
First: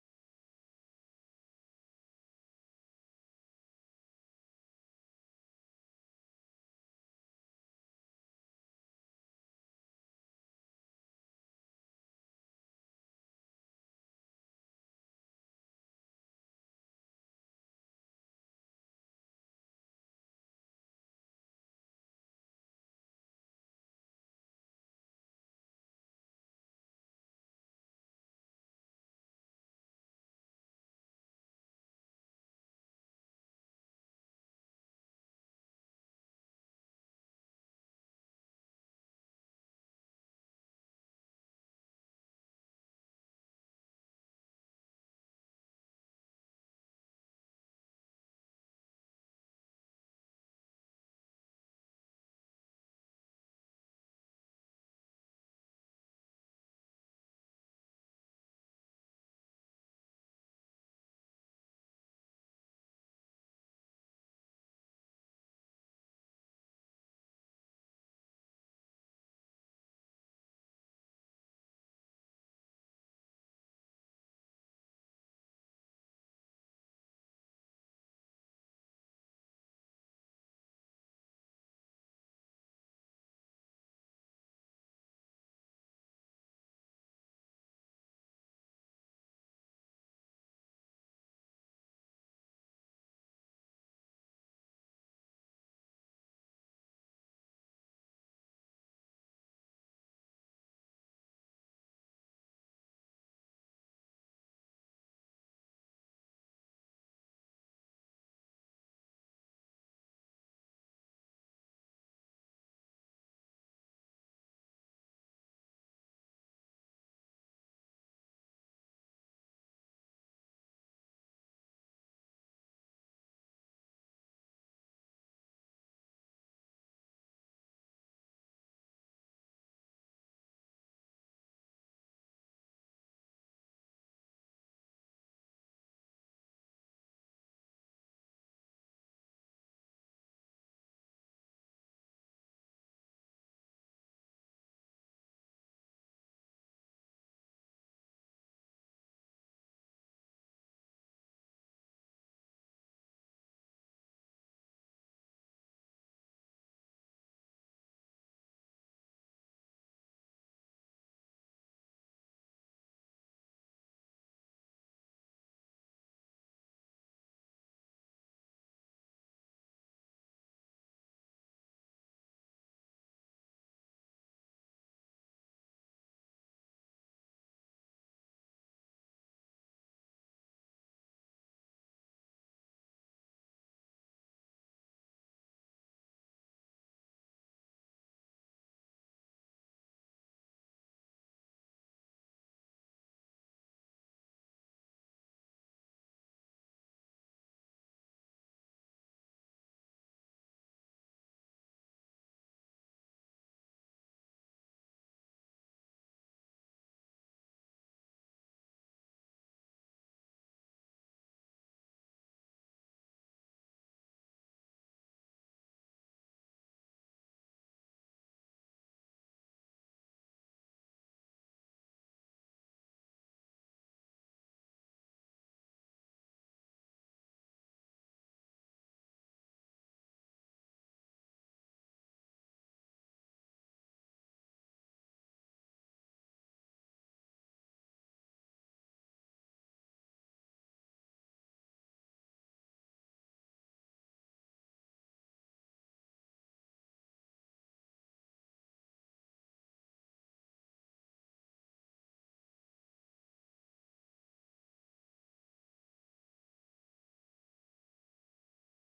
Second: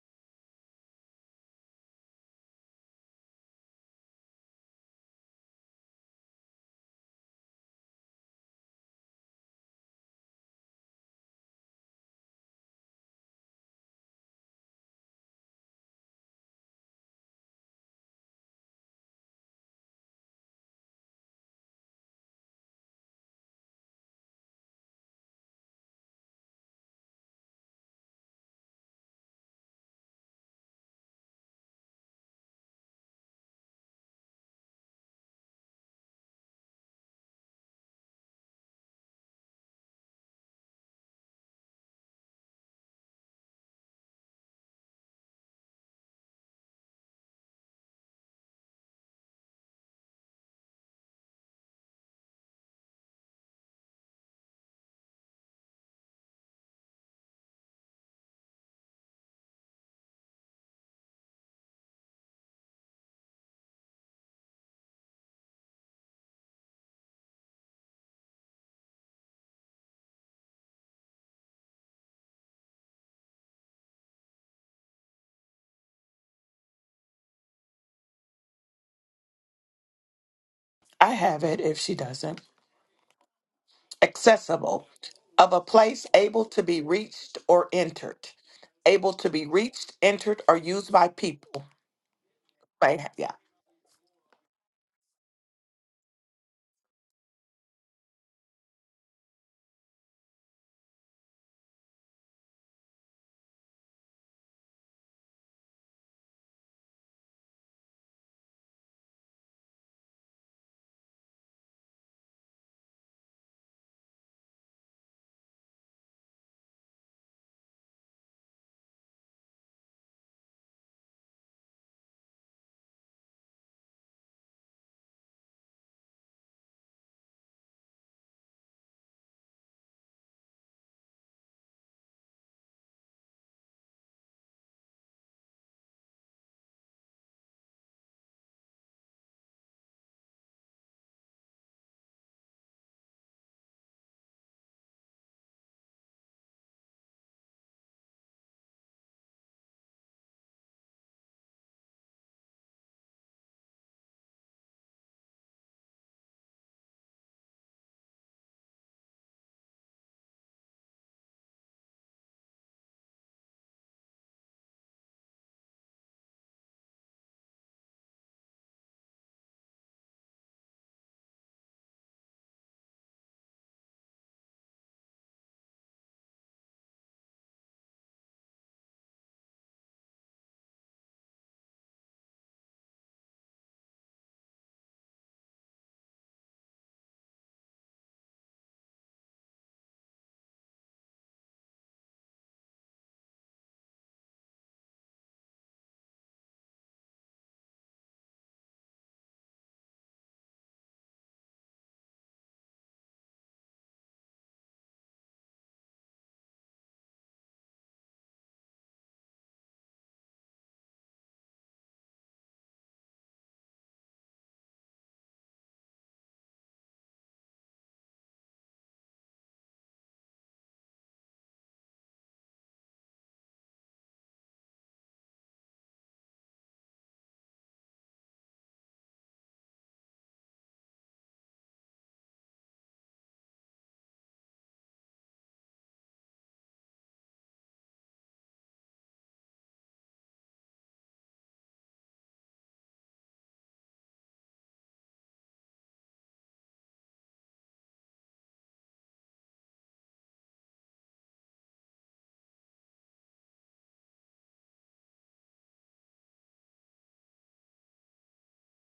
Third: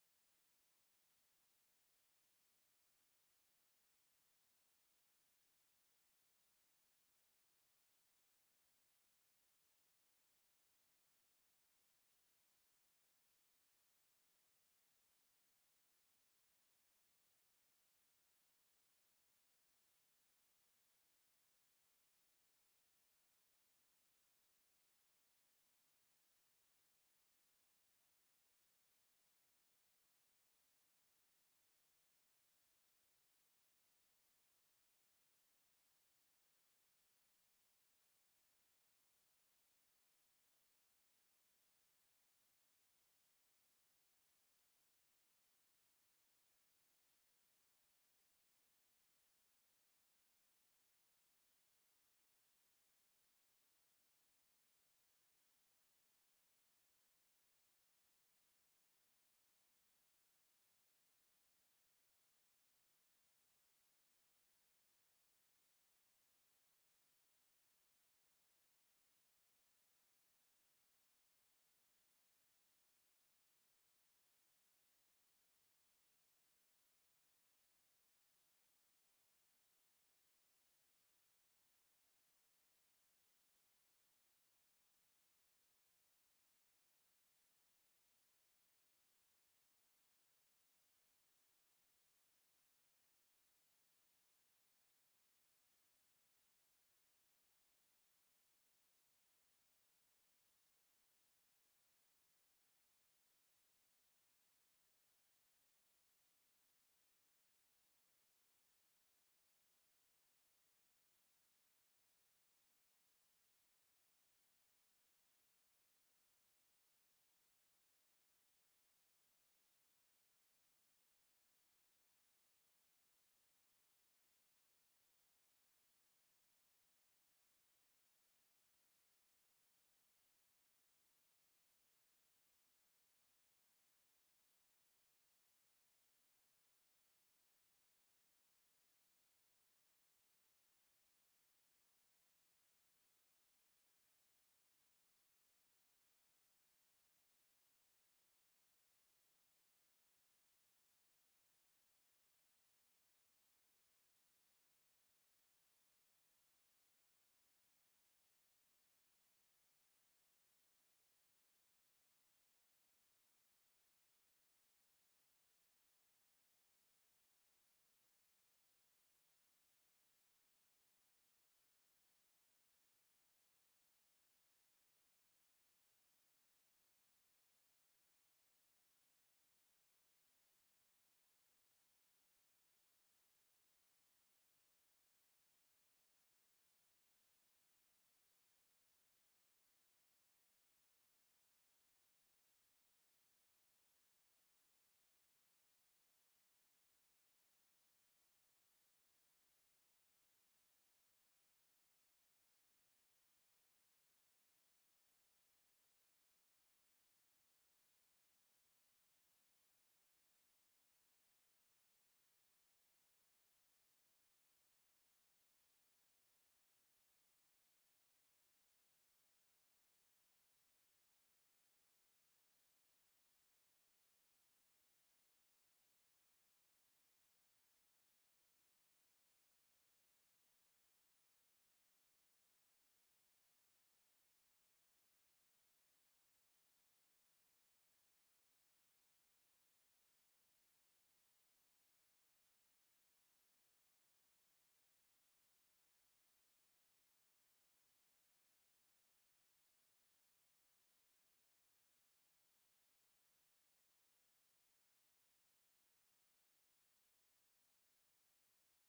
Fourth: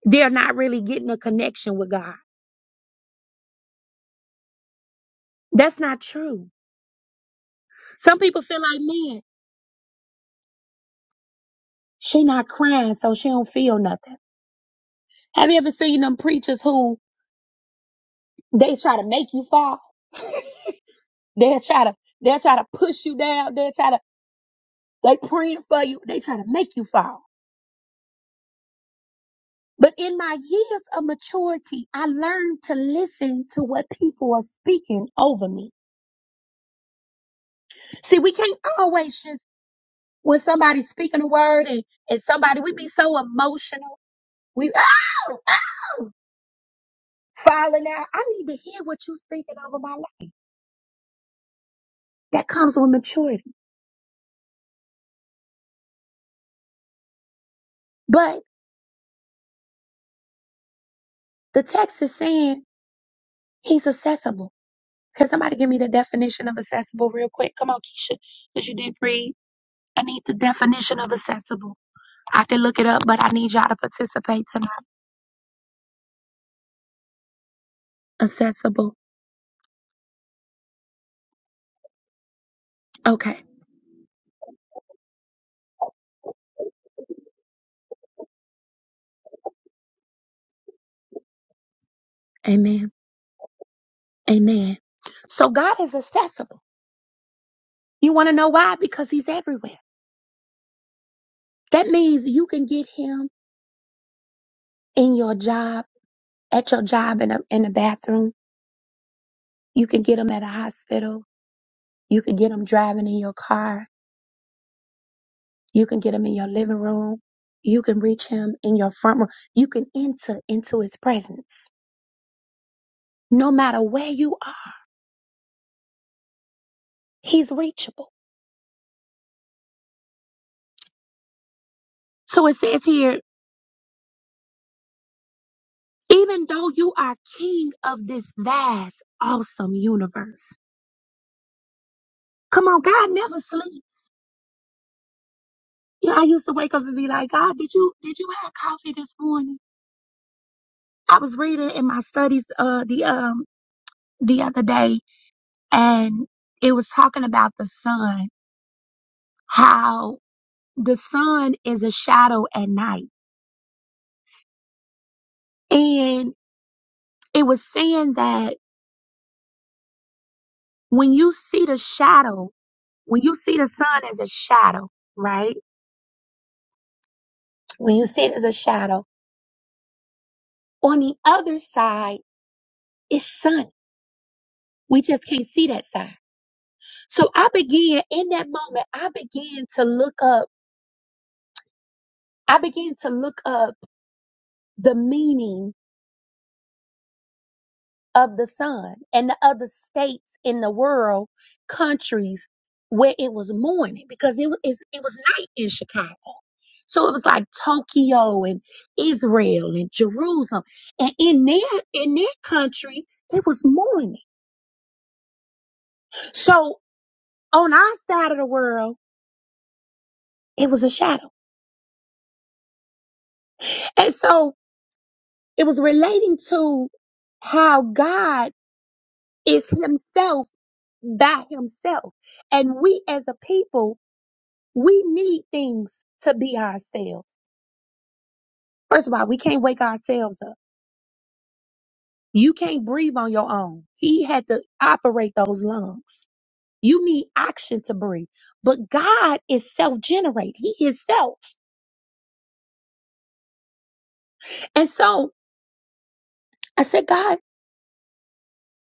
S1: they're not really getting a connection with God. That's not true. Some people feel like, man, she not crying, so she don't feel nothing. Have you ever seen them preachers who they try to make you fall? They'll try to they'll try to push you down. They'll try to They praying for you. They trying to make you fall. But in my years of maturity, I learned to listen to what people are speaking over me. See, we can't always just when somebody's speaking a word and, and somebody we be so emotional, we oh, oh falling out. I need to hear what you speaking over my life. That comes with maturity. But the text is saying he's accessible. Can somebody give me the definition of accessible real quick? Come on, Keisha, because you did read. I need the definition of accessible. I can look it up, but I need y'all to participate tonight. Accessible.
S2: I have it if she doesn't.
S1: Okay.
S2: Accessible, of a place able to be reached or entered. Able to be reached, entered, or used by people.
S1: Amen.
S2: Right, Yeah.
S1: Amen. So God is accessible. You want to know why? Because he's everywhere. That means you can get him in your job, at your job in a, in the bathroom. You can get him at a hospital. You can get him driving in your car. You can get him in your living room. You can reach him in your front room. You can enter into his presence. No matter where you are, he's reachable. So it says here, even though you are king of this vast, awesome universe. Come on, God never sleeps. You know, I used to wake up and be like, God, did you did you have coffee this morning? I was reading in my studies uh the um the other day and it was talking about the sun, how the sun is a shadow at night. And it was saying that when you see the shadow, when you see the sun as a shadow, right? When you sit as a shadow, on the other side is sun. We just can't see that side. So I began in that moment, I began to look up, I began to look up the meaning of the sun and the other states in the world, countries where it was morning because it was, it was night in Chicago. So it was like Tokyo and Israel and Jerusalem. And in their in their country, it was morning. So on our side of the world, it was a shadow. And so it was relating to how God is himself by himself. And we as a people, we need things to be ourselves. First of all, we can't wake ourselves up. You can't breathe on your own. He had to operate those lungs. You need oxygen to breathe. But God is self generated. He is self. And so I said, God,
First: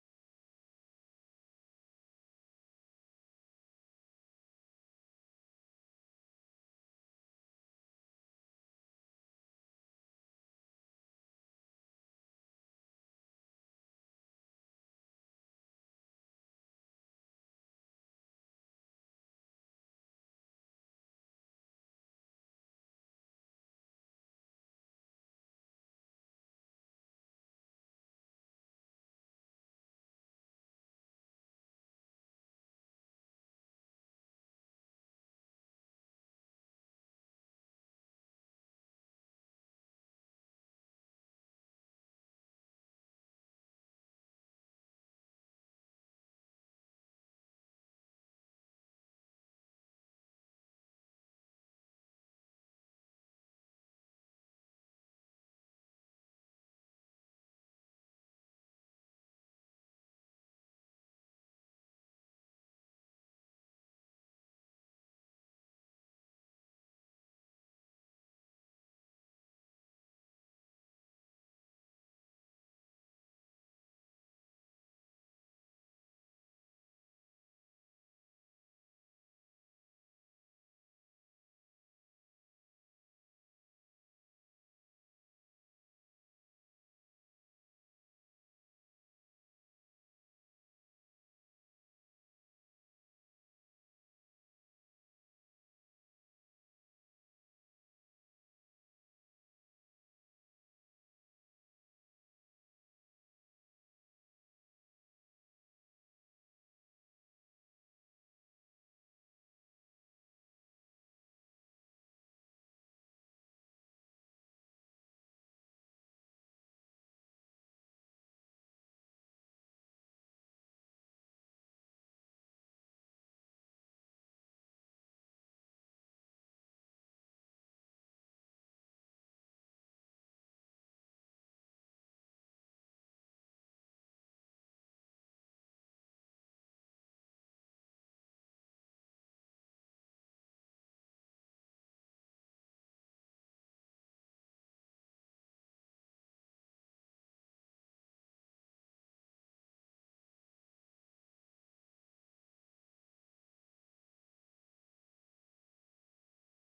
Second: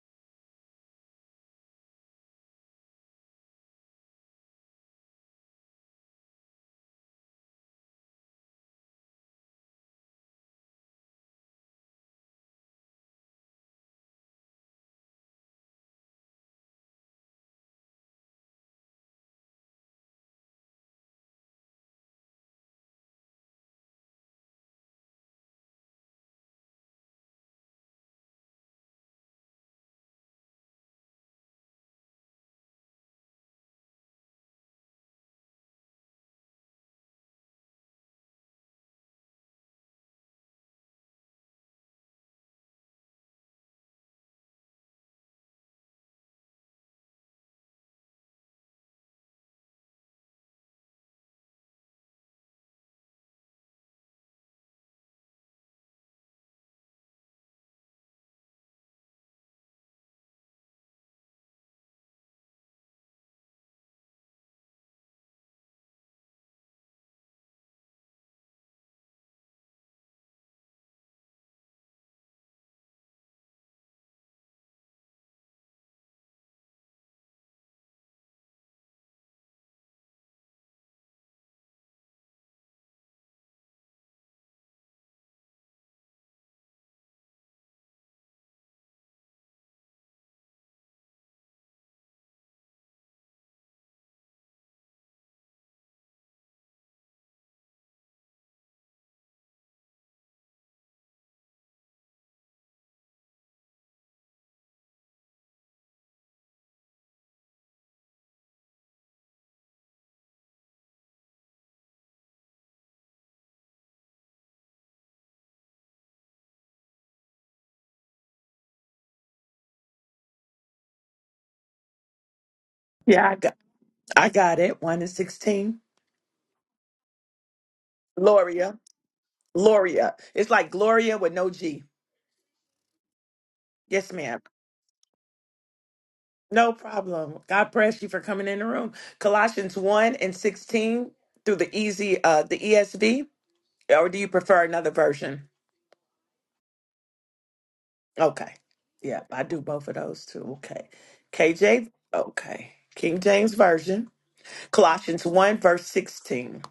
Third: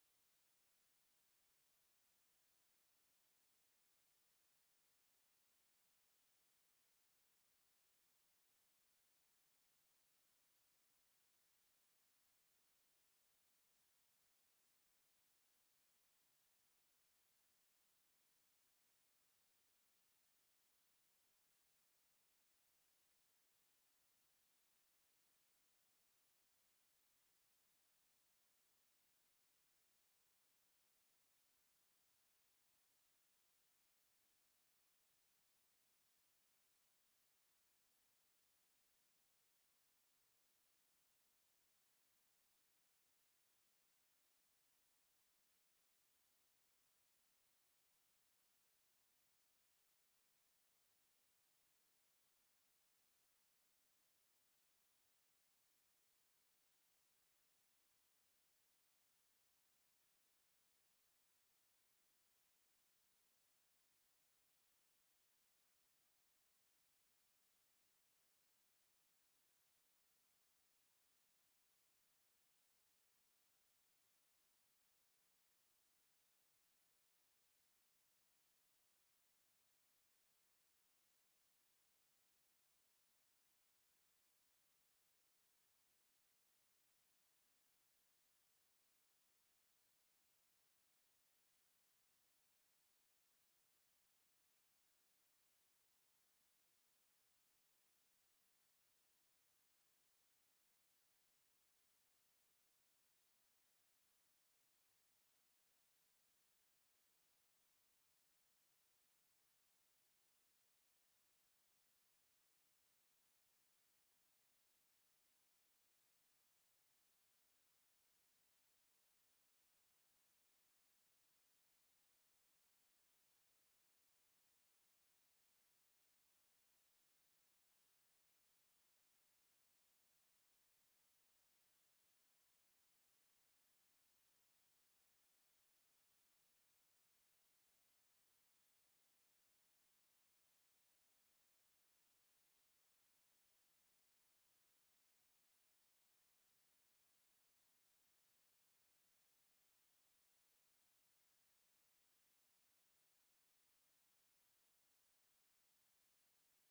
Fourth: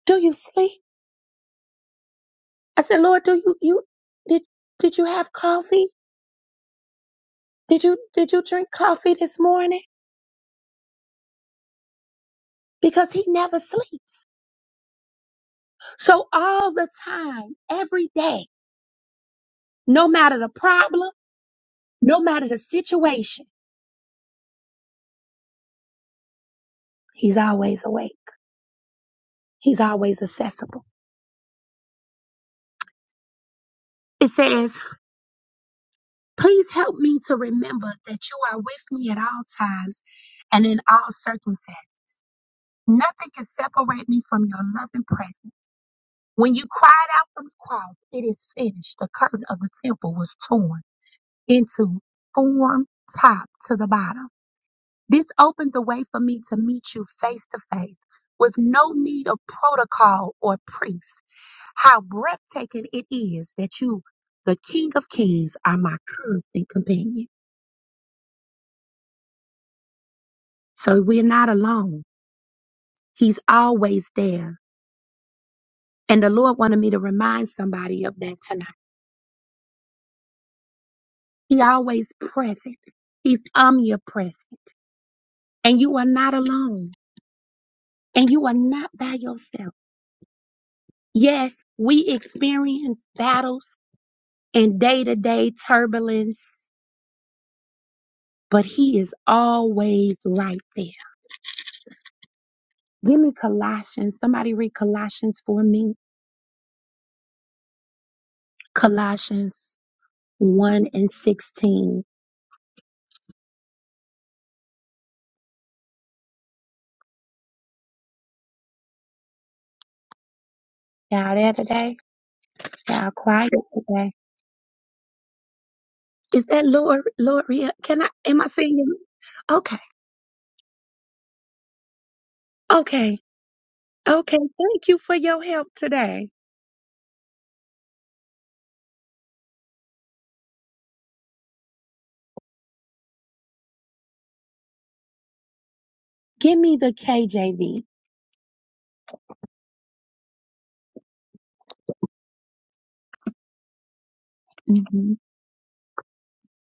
S1: do you sleep? I said, Lord, do you you did did you have coffee? Did you did you drink coffee this morning? Because he never sleeps. So all the time, every day, no matter the problem, no matter the situation, he's always awake. He's always accessible. It says, please help me to remember that you are with me at all times and in all circumstances. Nothing can separate me from your loving presence. When you cried out from the cross, it is finished. The curtain of the temple was torn into form top to the bottom. This opened the way for me to meet you face to face with no need of protocol or priest. How breathtaking it is that you, the King of Kings, are my constant companion. So we're not alone. He's always there. And the Lord wanted me to remind somebody of that tonight. He always present. He's omnipresent. And you are not alone. And you are not by yourself. Yes, we experience battles and day to day turbulence, but He is always right there. Give me Colossians. Somebody read Colossians for me. Colossians 1 and 16. Y'all there today? Y'all
S2: Yeah, I
S1: quiet
S2: got,
S1: today?
S2: I got it. One and 16.
S1: Is that Lord, Lord, can I, am I saying
S2: Gloria.
S1: it? Okay,
S2: Gloria. It's like Gloria with no G.
S1: okay,
S2: Yes,
S1: okay.
S2: ma'am.
S1: Thank you for your help today.
S2: No problem. God bless you for coming in the room. Colossians 1 and 16 through the easy, uh, the ESV, or do you prefer another version?
S1: Give me the KJV.
S2: Okay. Yeah, I do both of those too. Okay. KJ, okay. King James Version, Colossians 1, verse 16. Let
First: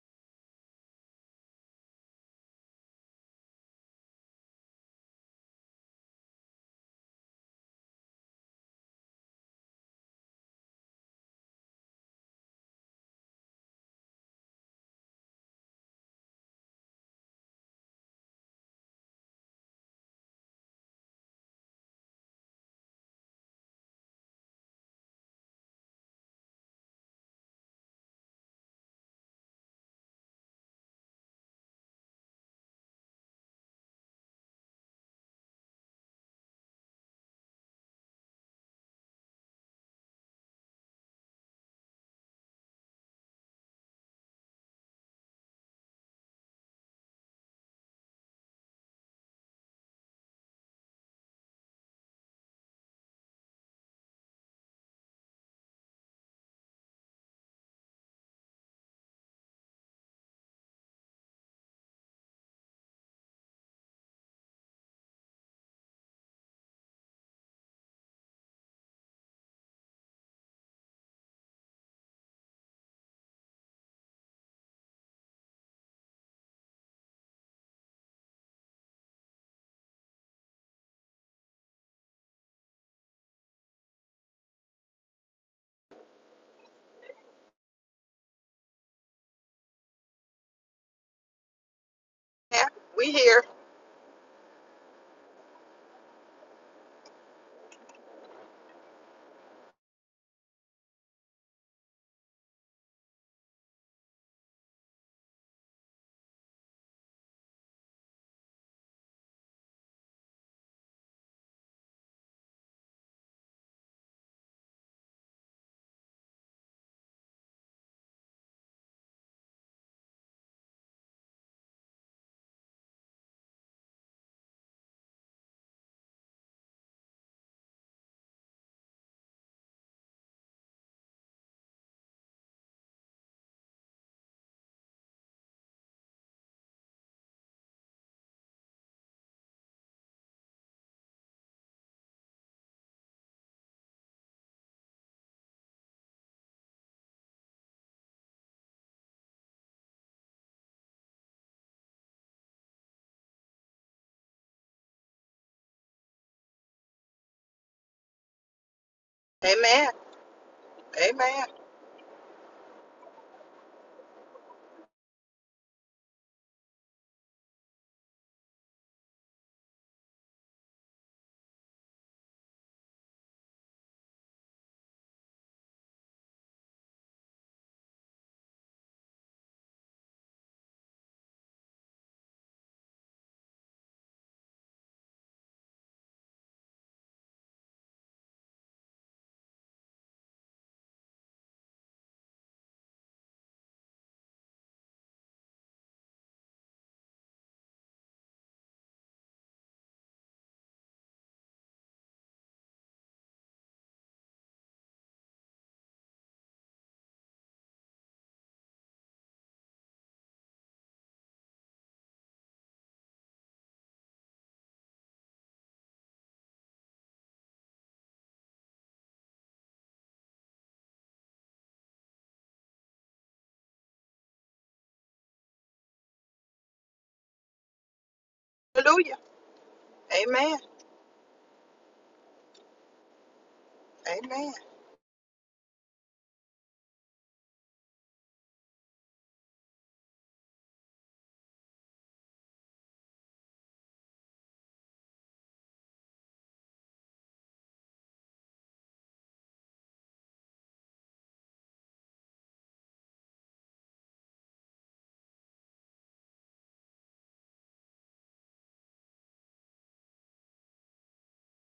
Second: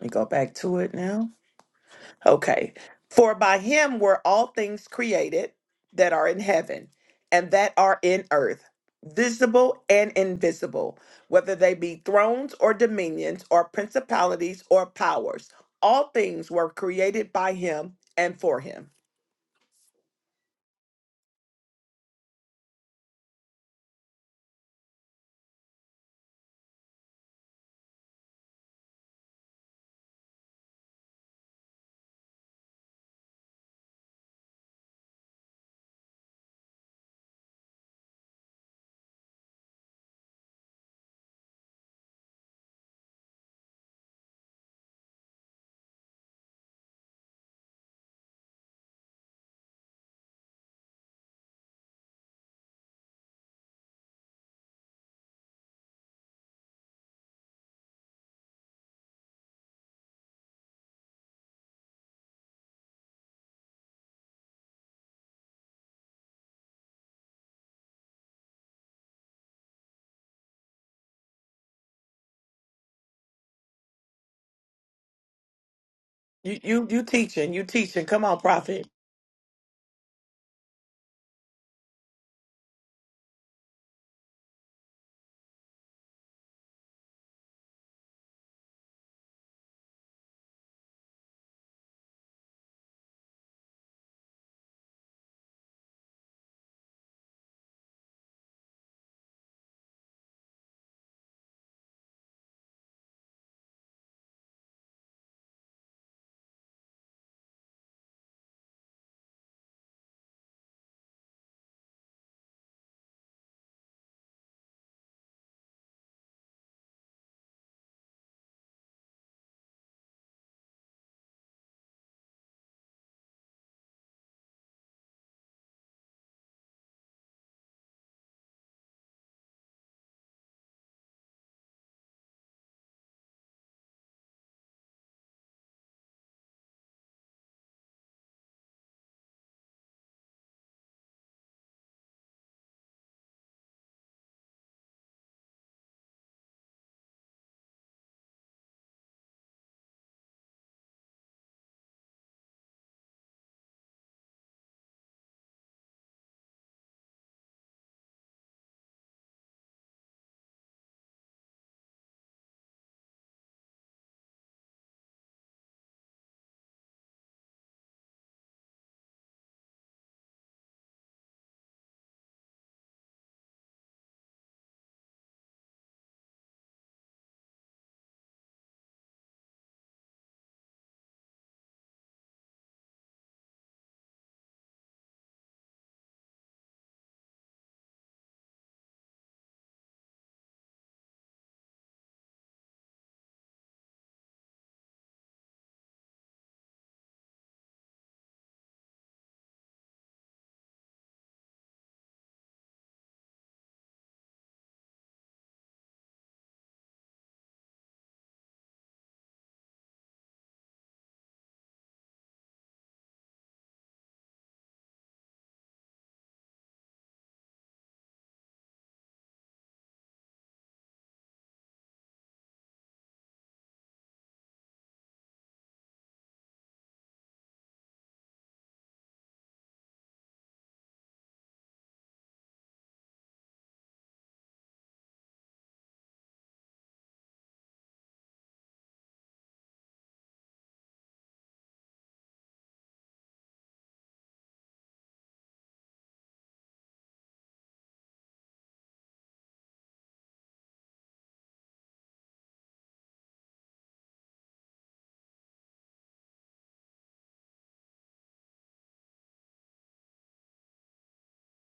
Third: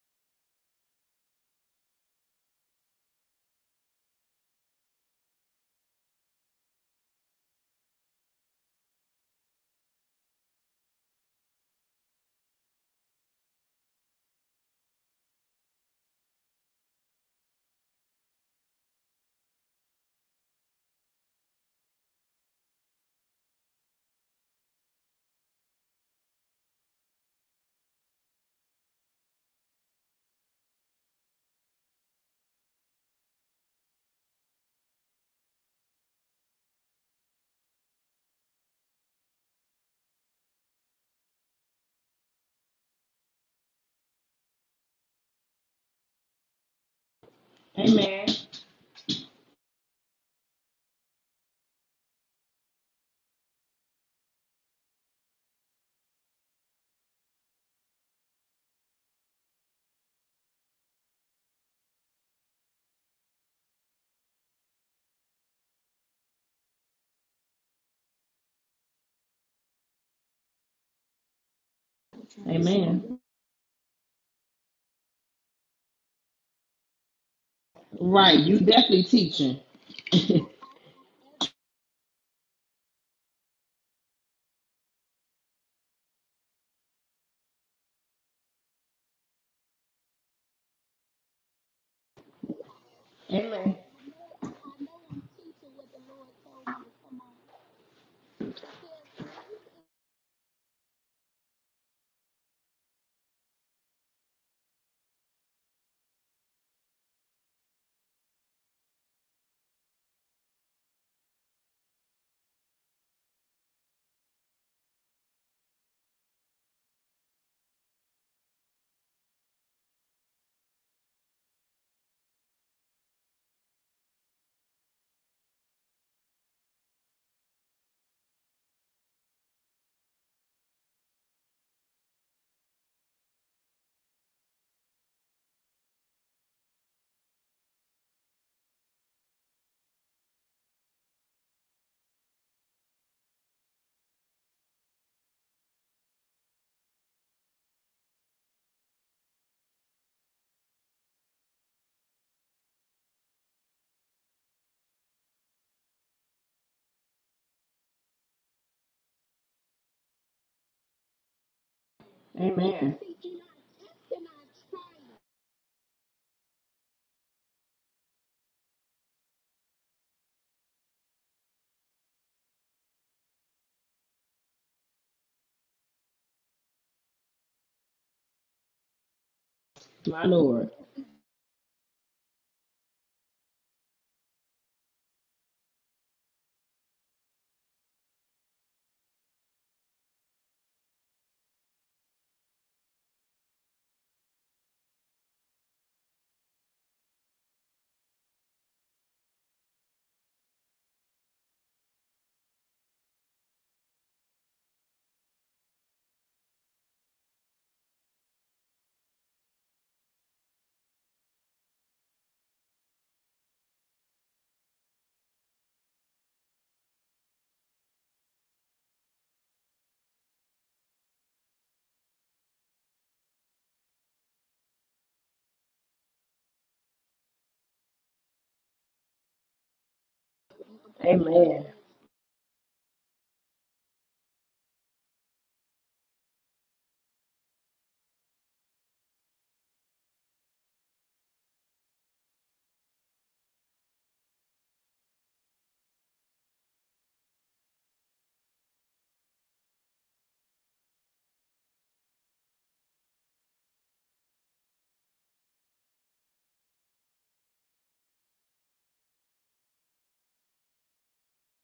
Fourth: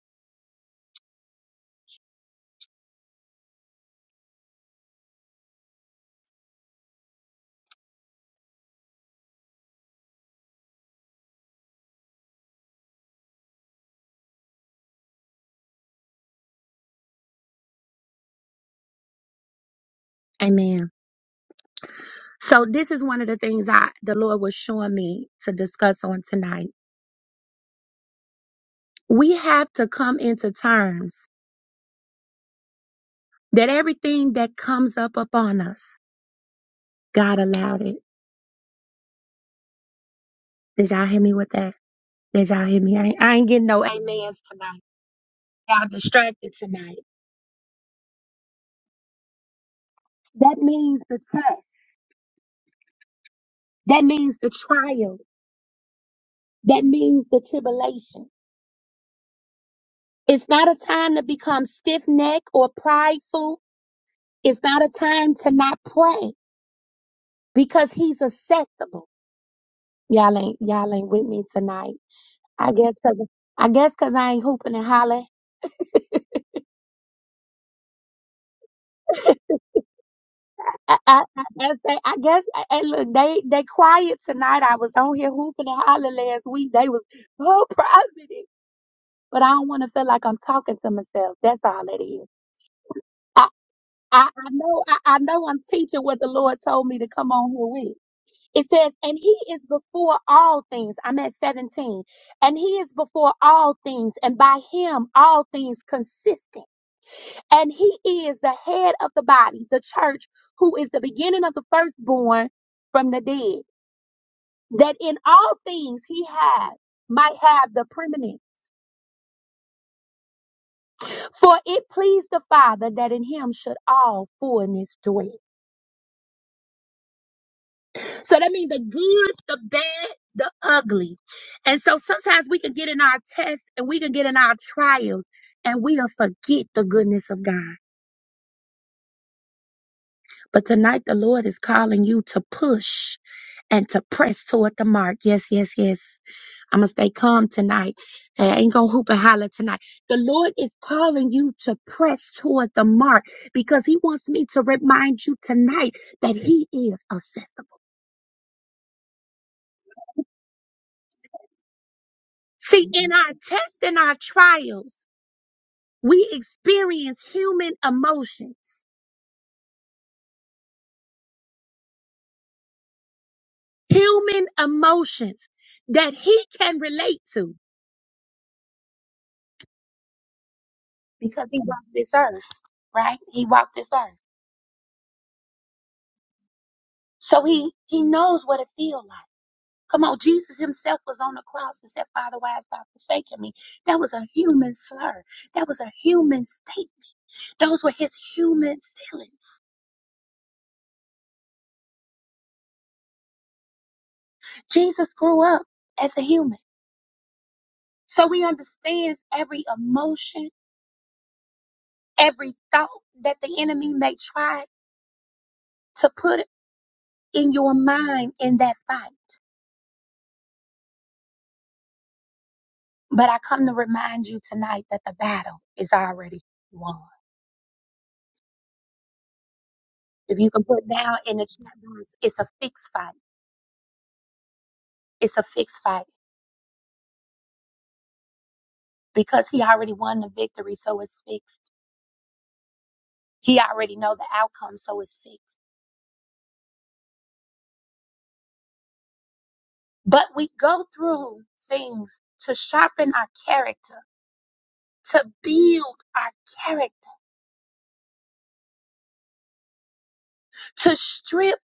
S2: me go back to it now. Okay. For by him were all things created that are in heaven and that are in earth, visible and invisible, whether they be thrones or dominions or principalities or powers. All things were created by him and for him.
S1: Amen. So this is one of the things I the Lord was showing me to discuss on tonight. We have to come into terms that everything that comes up upon us, God allowed it. Did y'all hear me with that? Did y'all hear me? I ain't, I ain't getting no amens tonight. Y'all distracted tonight.
S4: Amen.
S1: That means the test. That means the trial. That means the tribulation. It's not a time to become stiff necked or prideful. It's not a time to not pray. because he's accessible. Y'all ain't y'all ain't with me tonight. I guess cause
S4: Amen.
S1: I guess cause I ain't hooping and hollering.
S2: You you you teaching, you teaching. Come
S4: Right.
S2: on,
S4: You
S2: prophet.
S4: definitely teaching.
S1: I, I, I, I say I guess Hey, look they they quiet tonight. I was on here hooping and hollering last week. They was oh private, but I don't want to feel like I'm talking to myself. That's all it is.
S3: Yeah, we here.
S1: I
S4: Amen.
S1: I, I know I, I know I'm teaching what the Lord told me to come on here with. It says, and he is before all things. I'm at 17. And he is before all things, and by him all things consistent. And he is the head of the body, the church, who is the beginning of the firstborn from the dead, that in all things he had might have the preeminence. For it pleased the Father that in him should all fullness dwell. So that means the good, the bad, the ugly. And so sometimes we can get in our tests and we can get in our trials and we'll forget the goodness of God. But tonight the Lord is calling you to push and to press toward the mark. Yes, yes, yes. I'm going to stay calm tonight. Hey, I ain't going to hoop and holler tonight. The Lord is calling you to press toward the mark because He wants me to remind you tonight that He is accessible.
S3: Amen. Amen.
S1: See,
S4: Amen.
S1: in our tests and our trials, we experience human emotions, human emotions that he can relate to
S4: My Lord.
S1: because he walked this earth, right? He walked this earth. So he, he knows what it feels like. Come on, Jesus himself was on the cross and said, Father, why hast thou forsaken me? That was a human slur. That was a human statement. Those were his human feelings. Jesus grew up as a human. So he understands every emotion, every thought that the enemy may try to put in your mind in that fight. But I come to remind you tonight that the battle is already won.
S3: Hallelujah.
S1: If you
S3: Amen.
S1: can put down in the
S4: Amen.
S1: chat box, it's a fixed fight.
S3: Amen.
S1: It's a fixed fight because he already won the victory, so it's fixed. He already know the outcome, so it's fixed. But we go through things to sharpen our character, to build our character, to strip,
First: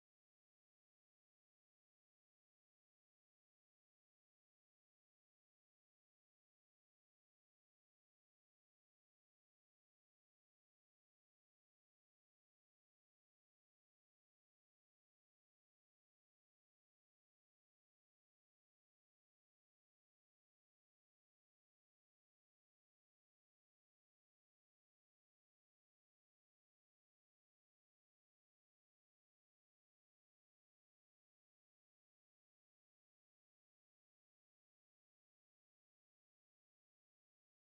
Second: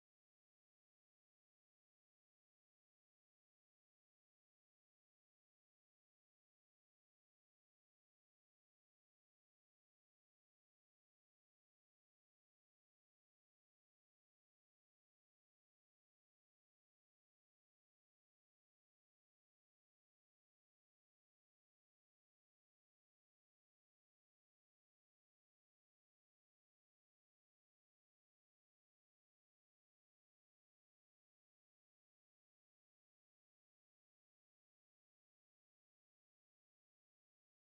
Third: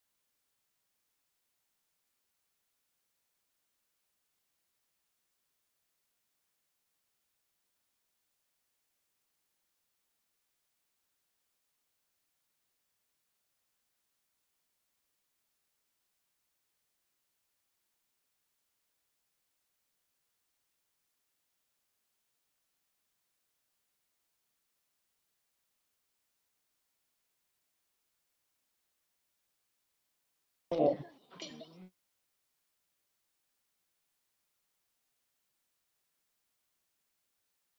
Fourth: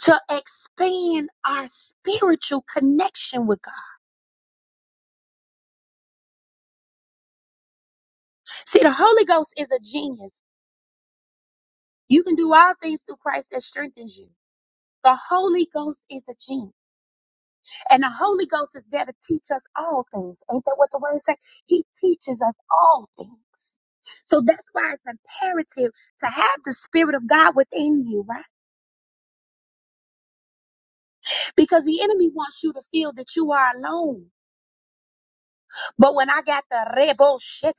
S1: to expand our spiritual connection with God See, the Holy Ghost is a genius. You can do all things through Christ that strengthens you. The Holy Ghost is a genius. And the Holy Ghost is there to teach us all things. Ain't that what the word says? He teaches us all things. So that's why it's imperative to have the Spirit of God within you, right? Because the enemy wants you to feel that you are alone. But when I got the rebo shit,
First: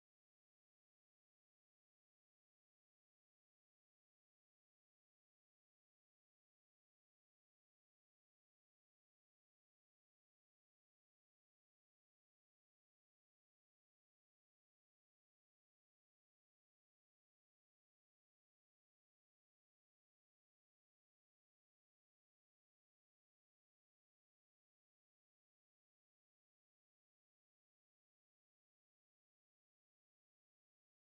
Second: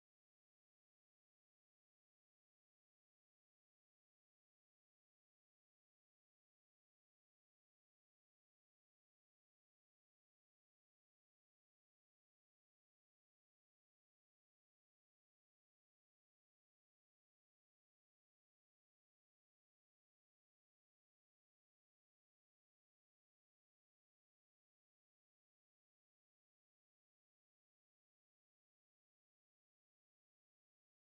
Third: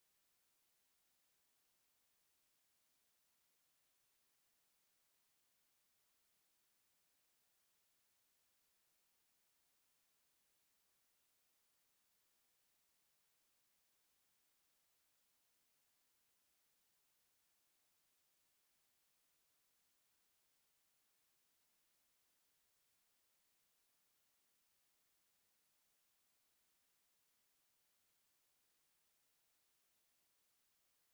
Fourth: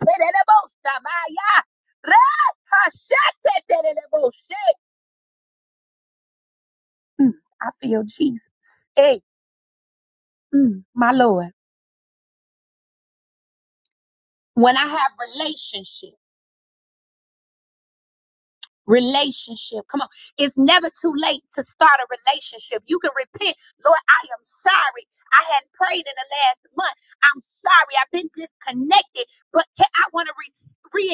S1: I feel Jesus. Hey. Mm, my Lord. When I have relationship, relationship, come on. It's never too late to start a relationship. You can repent. Lord, I am sorry. I hadn't prayed in the last month. I'm sorry. I've been disconnected, but ca- I want to re-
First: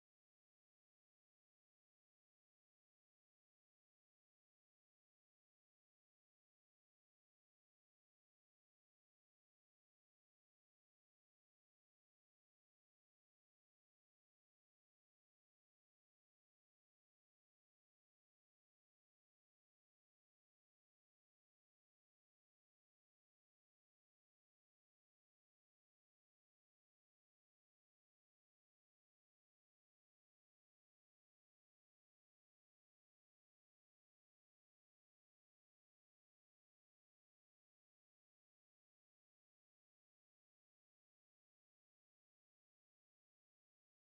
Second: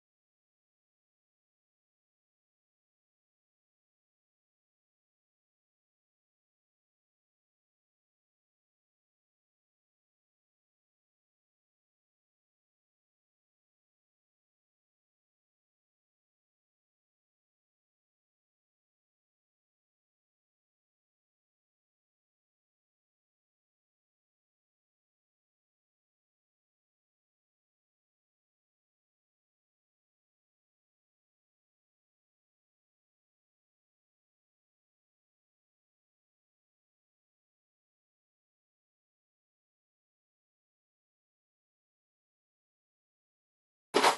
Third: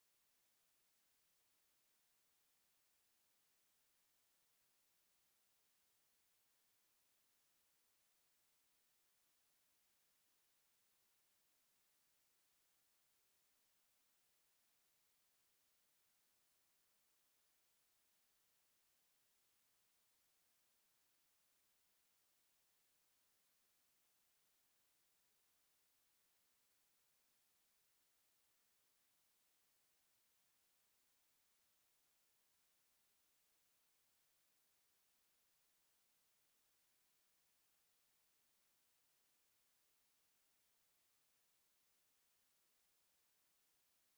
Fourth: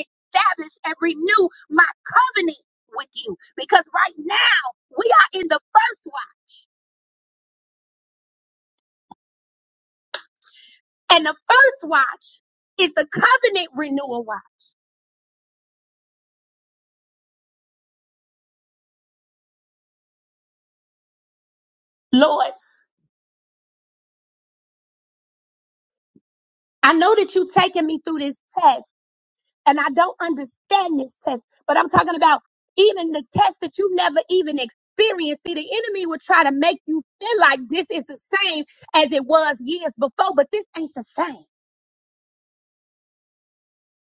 S1: reestablish and renew my covenant with you because right now we are in the first watch and the first watch is the covenant renewal watch. Lord, I know that you're taking me through this test And I don't understand this test, but I'm talking about even the test that you never even experienced. See, the enemy will try to make you feel like this is the same as it was years before, but this ain't the same.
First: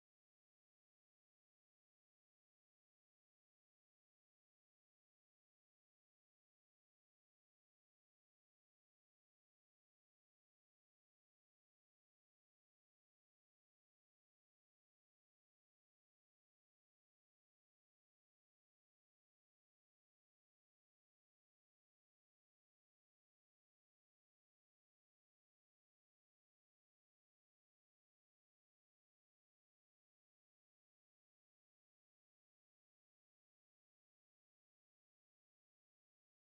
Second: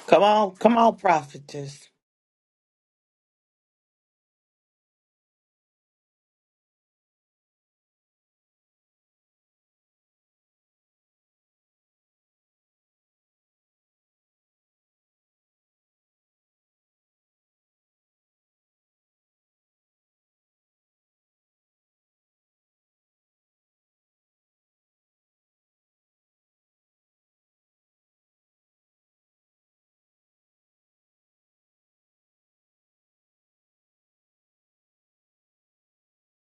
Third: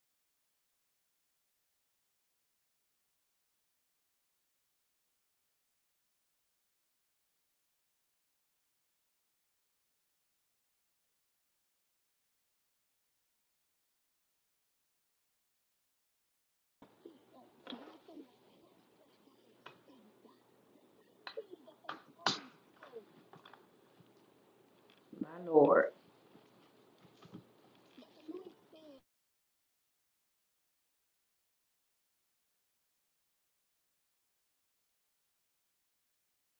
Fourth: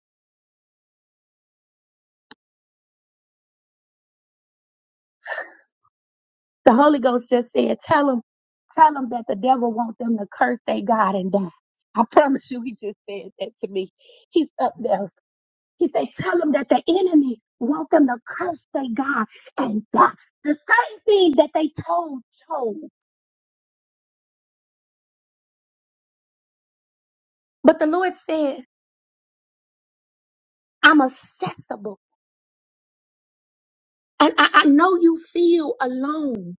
S2: Come on, come on, prophetess.
S1: The Holy Ghost just said, tell them, tell them that the devil wants them to curse their God and die. I promise you, he just said that to me. He's up there. He said, tell them that the enemy wants them to curse their God and die. The same thing that they told Job.
S4: My Lord.
S1: But the Lord said, I'm accessible. And I, I know you feel alone,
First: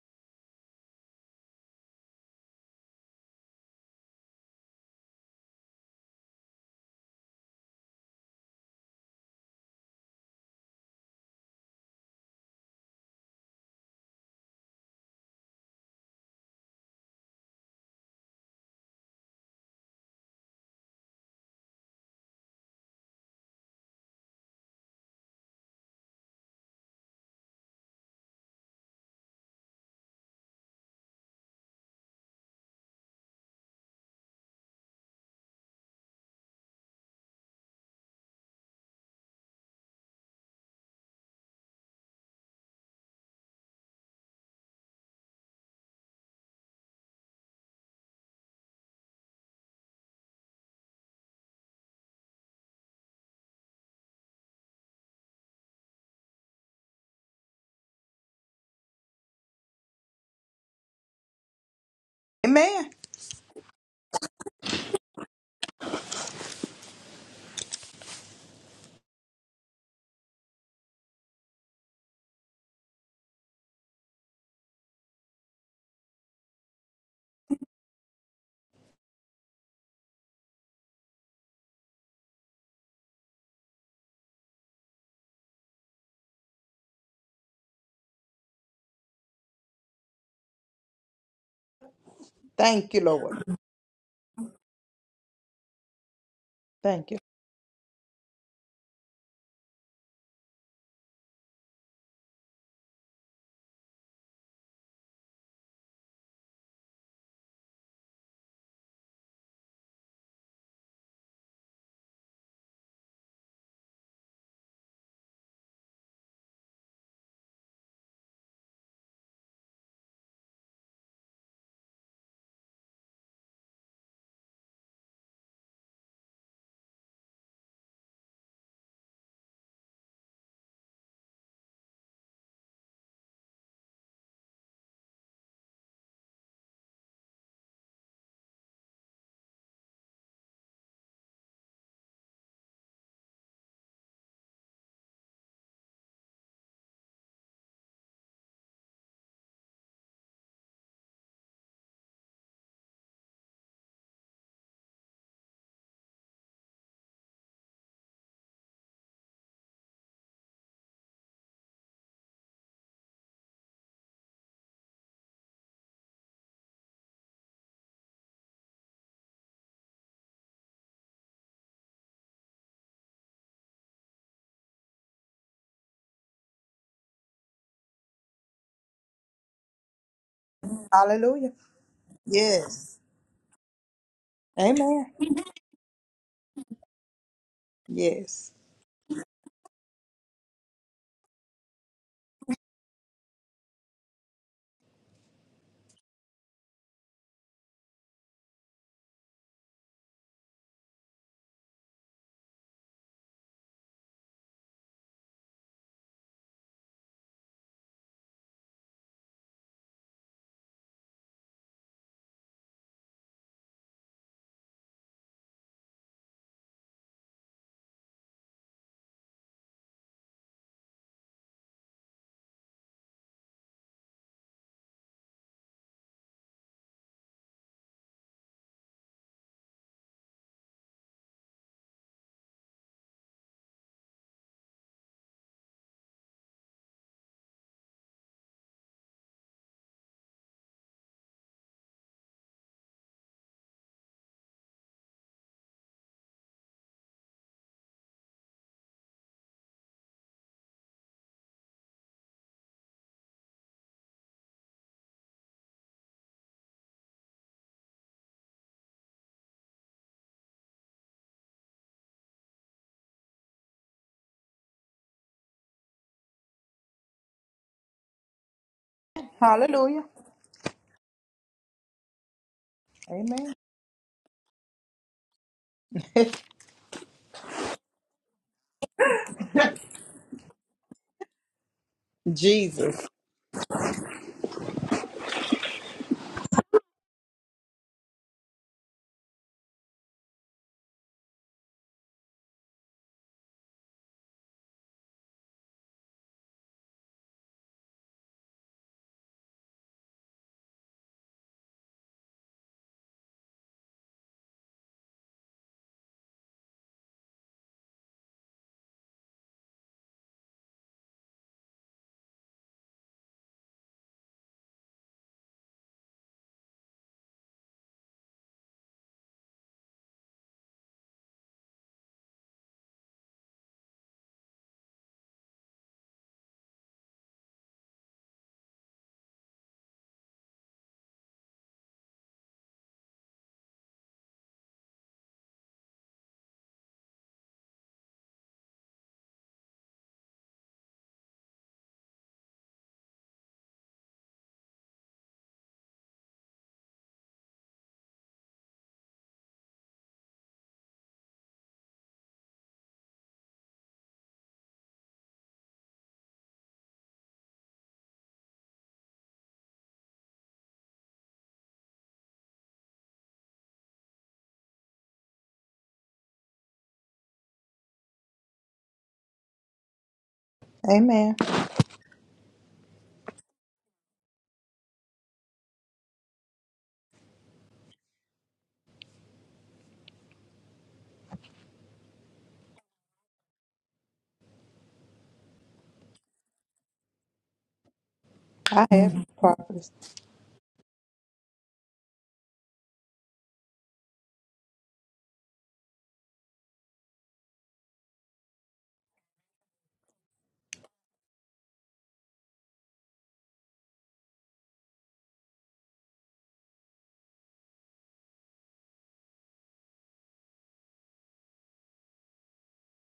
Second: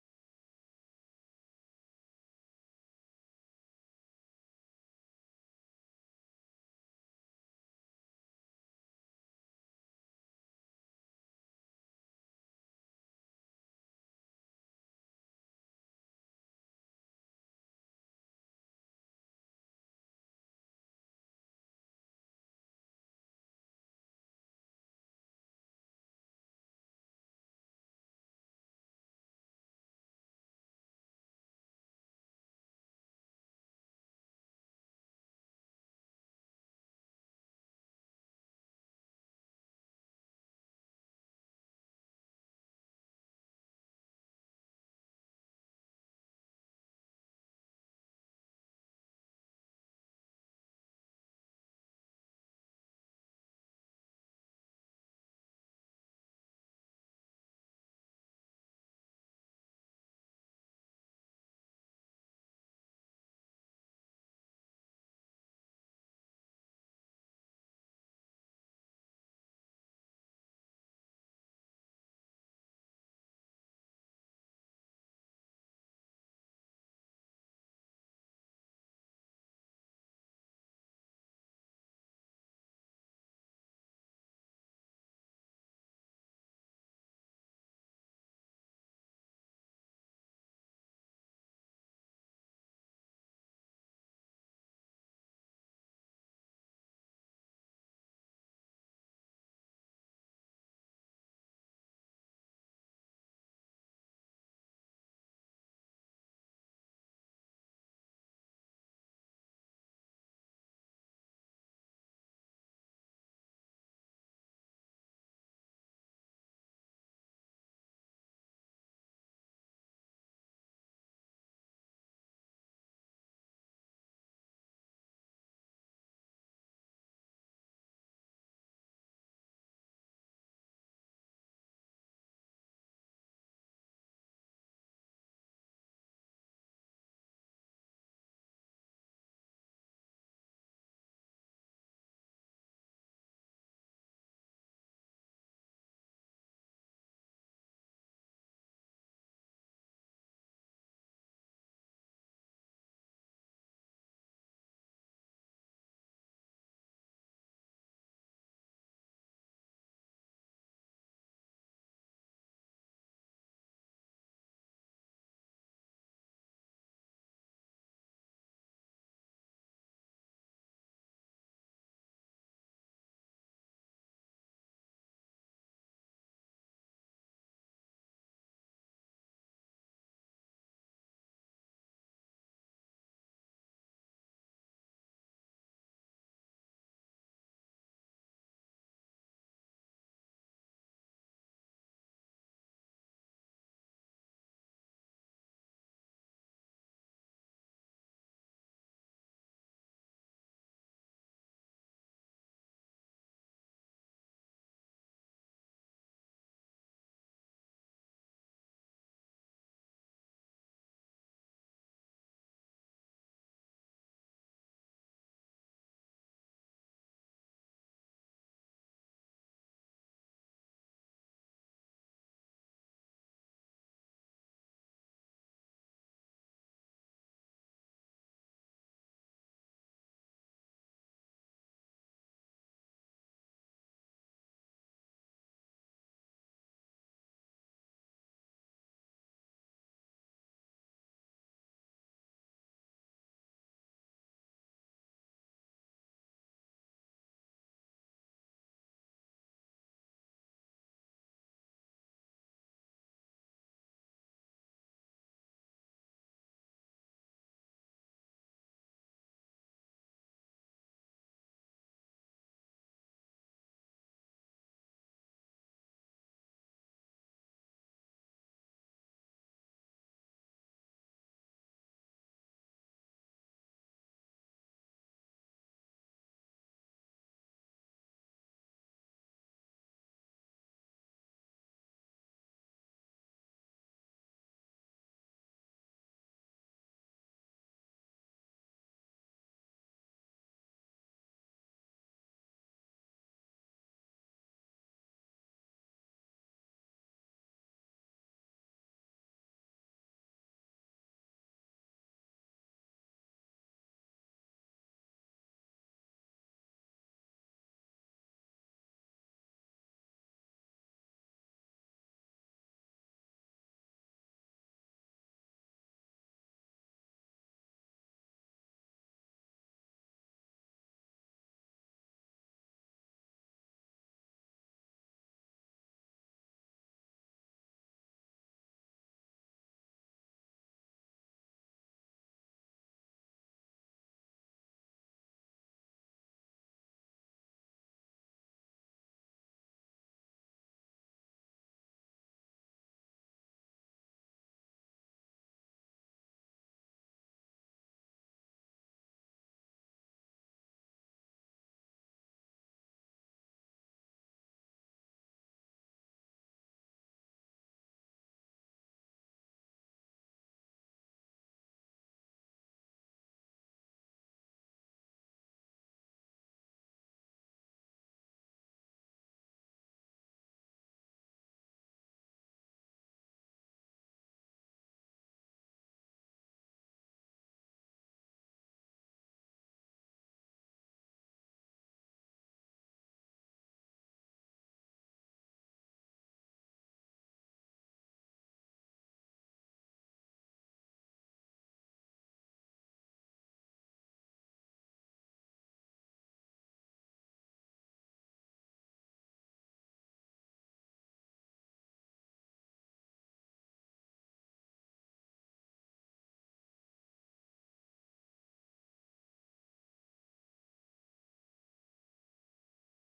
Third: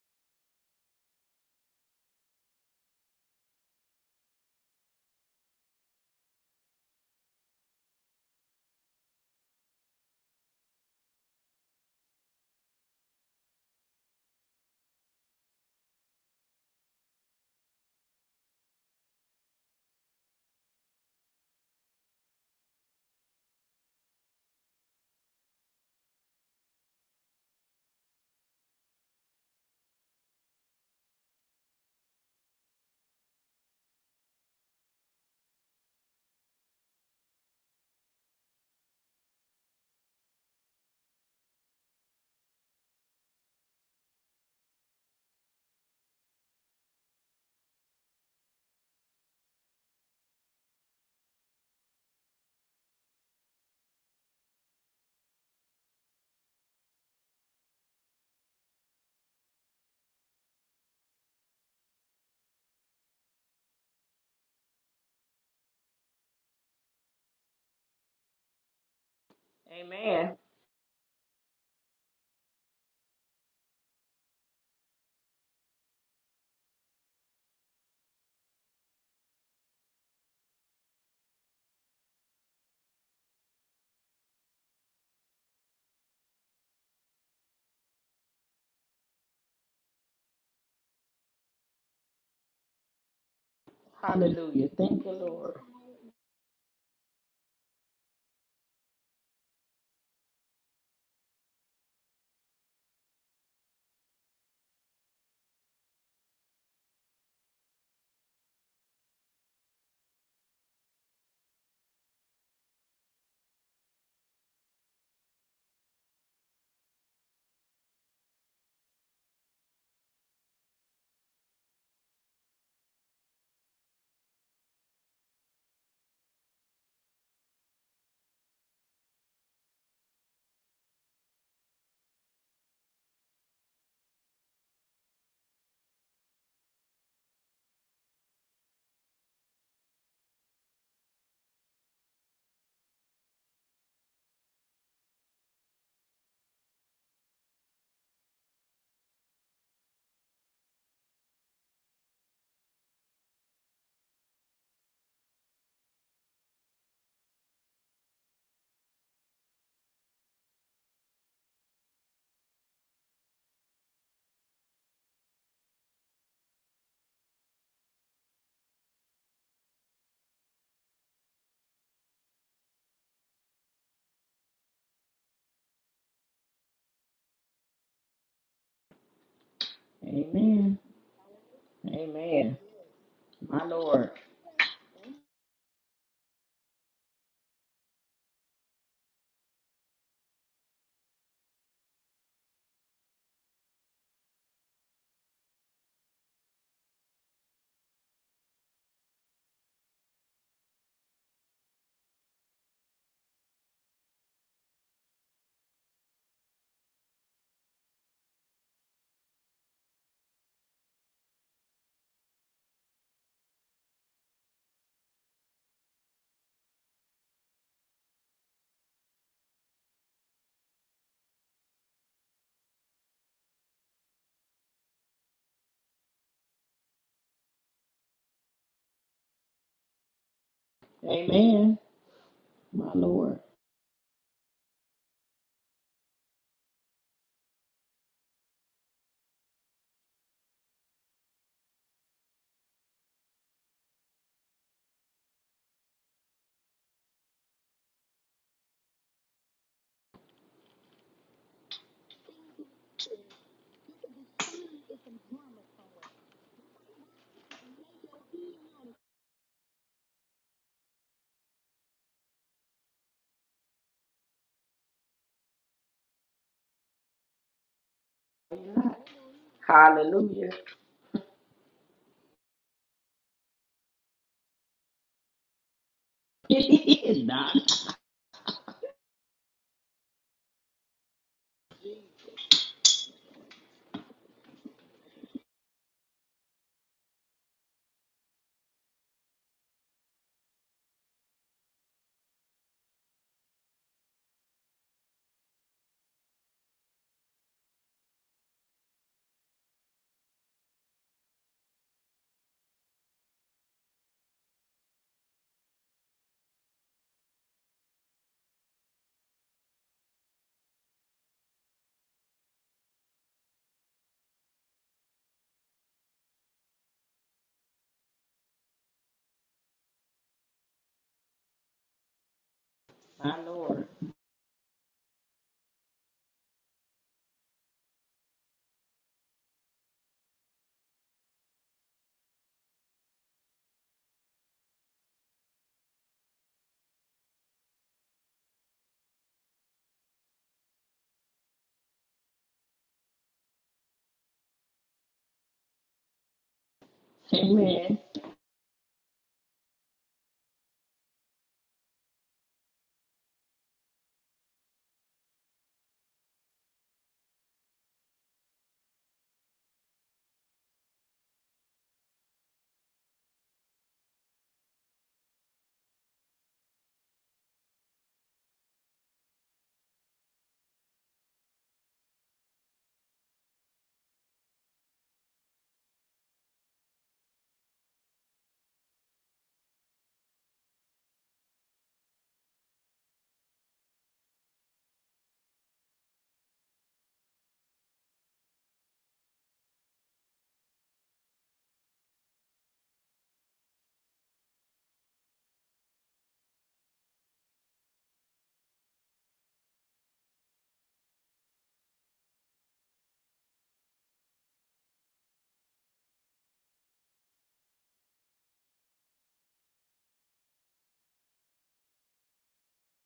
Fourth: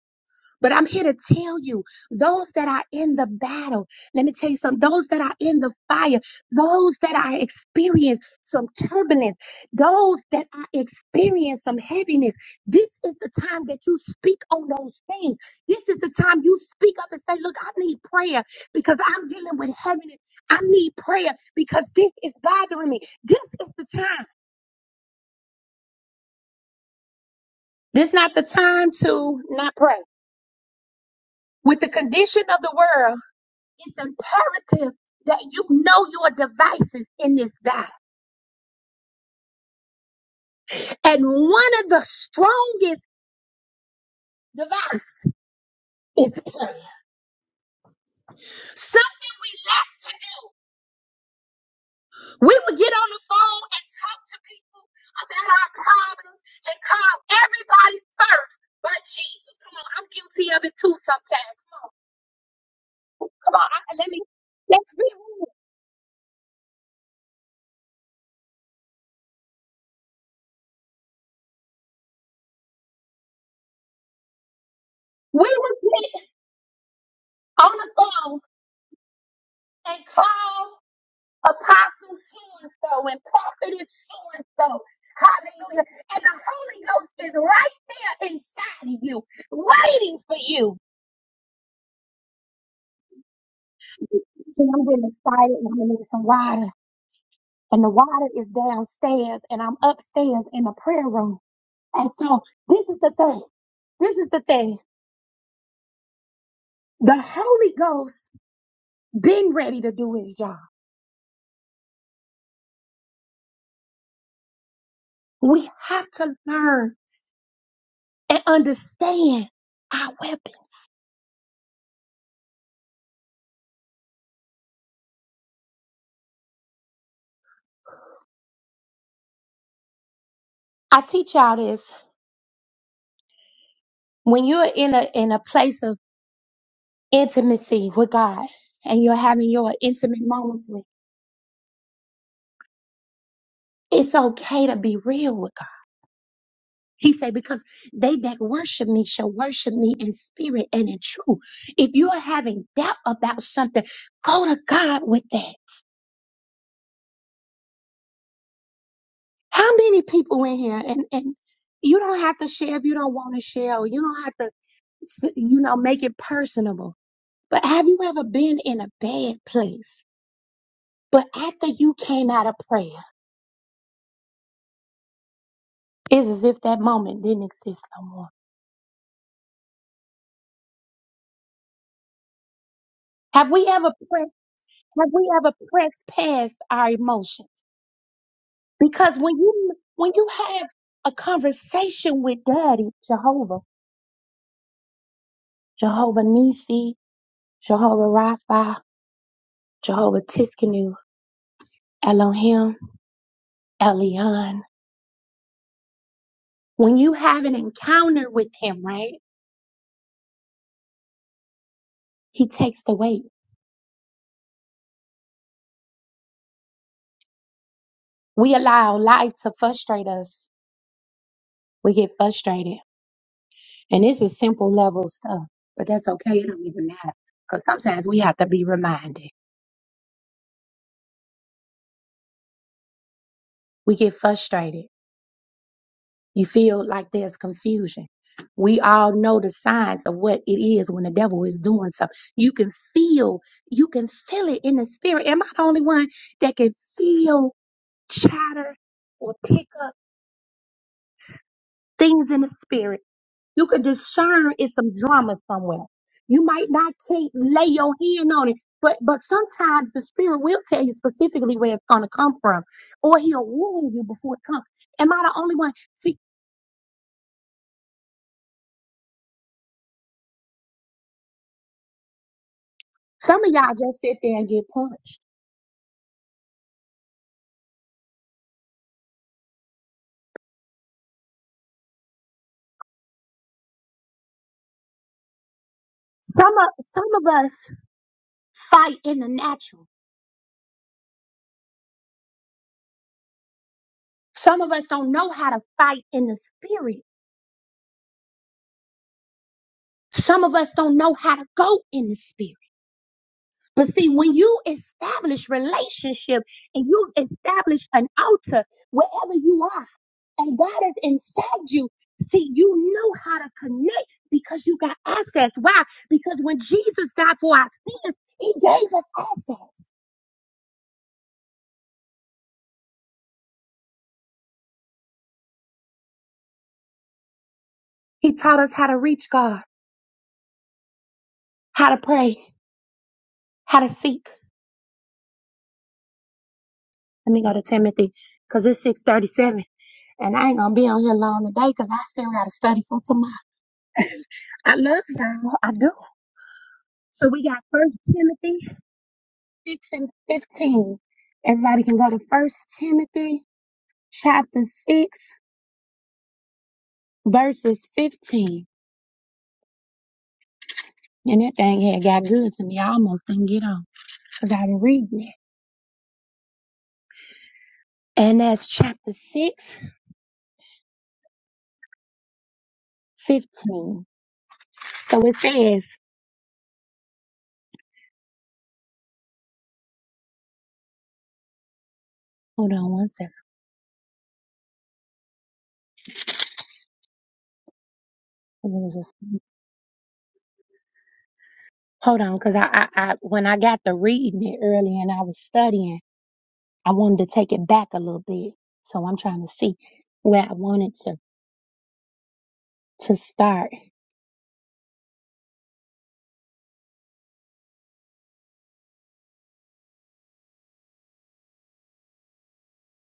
S1: but I'm here to tell you those that are in the battle, let me tell you something, those that are in the fire, those that are experiencing some turbulence, those that are experiencing some heaviness, this is the time that you speak on those things. This is the time you speak up and say, Look, I need prayer because I'm dealing with heaviness. I need prayer because this is bothering me. This is the time. This not the time to not pray. With the condition of the world, it's imperative that you know your devices in this battle. And one of the strongest devices is prayer. Something we lack to do. We would get on the phone and talk to people about our problems and call everybody first but Jesus. Come on, I'm guilty of it too sometimes. Come on,
S3: Amen.
S1: come on, I, let me, let's be real.
S4: Amen.
S1: We would get on the phone and call. Apostle so and prophetess so. Hallelujah. And the Holy Ghost is right there inside of you, waiting for you. See,
S4: Hallelujah.
S1: I'm getting
S4: Thank you,
S1: excited
S4: Lord.
S1: and I'm gonna need some water. And the water is downstairs and I'm upstairs in the prayer room. And so this is the thing. This is the thing. The Holy Ghost been ready to do his job. We have to learn and understand our weapon. I teach y'all this. When you're in a in a place of intimacy with God and you're having your intimate moments with. It's okay to be real with God. He said, because they that worship me shall worship me in spirit and in truth. If you are having doubt about something, go to God with that. How many people in here and, and you don't have to share if you don't want to share or you don't have to, s- you know, make it personable. But have you ever been in a bad place? But after you came out of prayer, it's as if that moment didn't exist no more
S4: Amen.
S3: Hallelujah.
S4: Amen.
S3: Yes.
S1: Have
S4: My
S1: we ever
S4: Lord.
S1: pressed?
S3: Amen.
S1: Have we ever pressed past our emotions?
S3: Yes.
S1: Because when you when you have a conversation with Daddy Jehovah, Jehovah Nisi, Jehovah Rapha, Jehovah Tiskanu, Elohim, Elion, when you have an encounter with Him, right? He takes the weight. We allow life to frustrate us. We get frustrated, and this is simple level stuff, but that's okay. It don't even matter because sometimes we have to be reminded.
S4: Amen. My Lord.
S1: We get frustrated. You feel like there's confusion. We all know the signs of what it is when the devil is doing something. You can feel, you can feel it in the spirit. Am I the only one that can feel chatter or pick up things in the spirit? You can discern it's some drama somewhere. You might not can't lay your hand on it, but but sometimes the spirit will tell you specifically where it's gonna come from, or he'll warn you before it comes. Am I the only one? See.
S3: Hallelujah.
S4: Hallelujah.
S1: Some of
S3: Amen.
S1: y'all just sit there and get punched.
S4: It is not.
S3: Jesus.
S1: Some of some of us fight in the natural. Some of us don't know how to fight in the spirit. Some of us don't know how to go in the spirit. But see, when you establish relationship and you establish an altar wherever you are, and God is inside you, see, you know how to connect because you got access. Why? Because when Jesus died for our sins, He gave us access.
S4: My Lord.
S1: He taught us how to reach God, how to pray, how to seek. Let me go to Timothy because it's 637 and I ain't going to be on here long today because I still got to study for tomorrow. I love y'all. I do. So we got
S4: Amen.
S1: First Timothy 6 and 15. Everybody can go to First Timothy chapter 6 verses 15. And that thing here got good to me. I almost didn't get on because I was reading it. And that's chapter 6
S3: Amen.
S1: 15. So it says, hold on one
S3: I
S1: second.
S3: have properties.
S1: Hold on, because I, I, I, when I got to reading it early and I was studying, I wanted to take it back a little bit. So I'm trying to see where I wanted to, to start.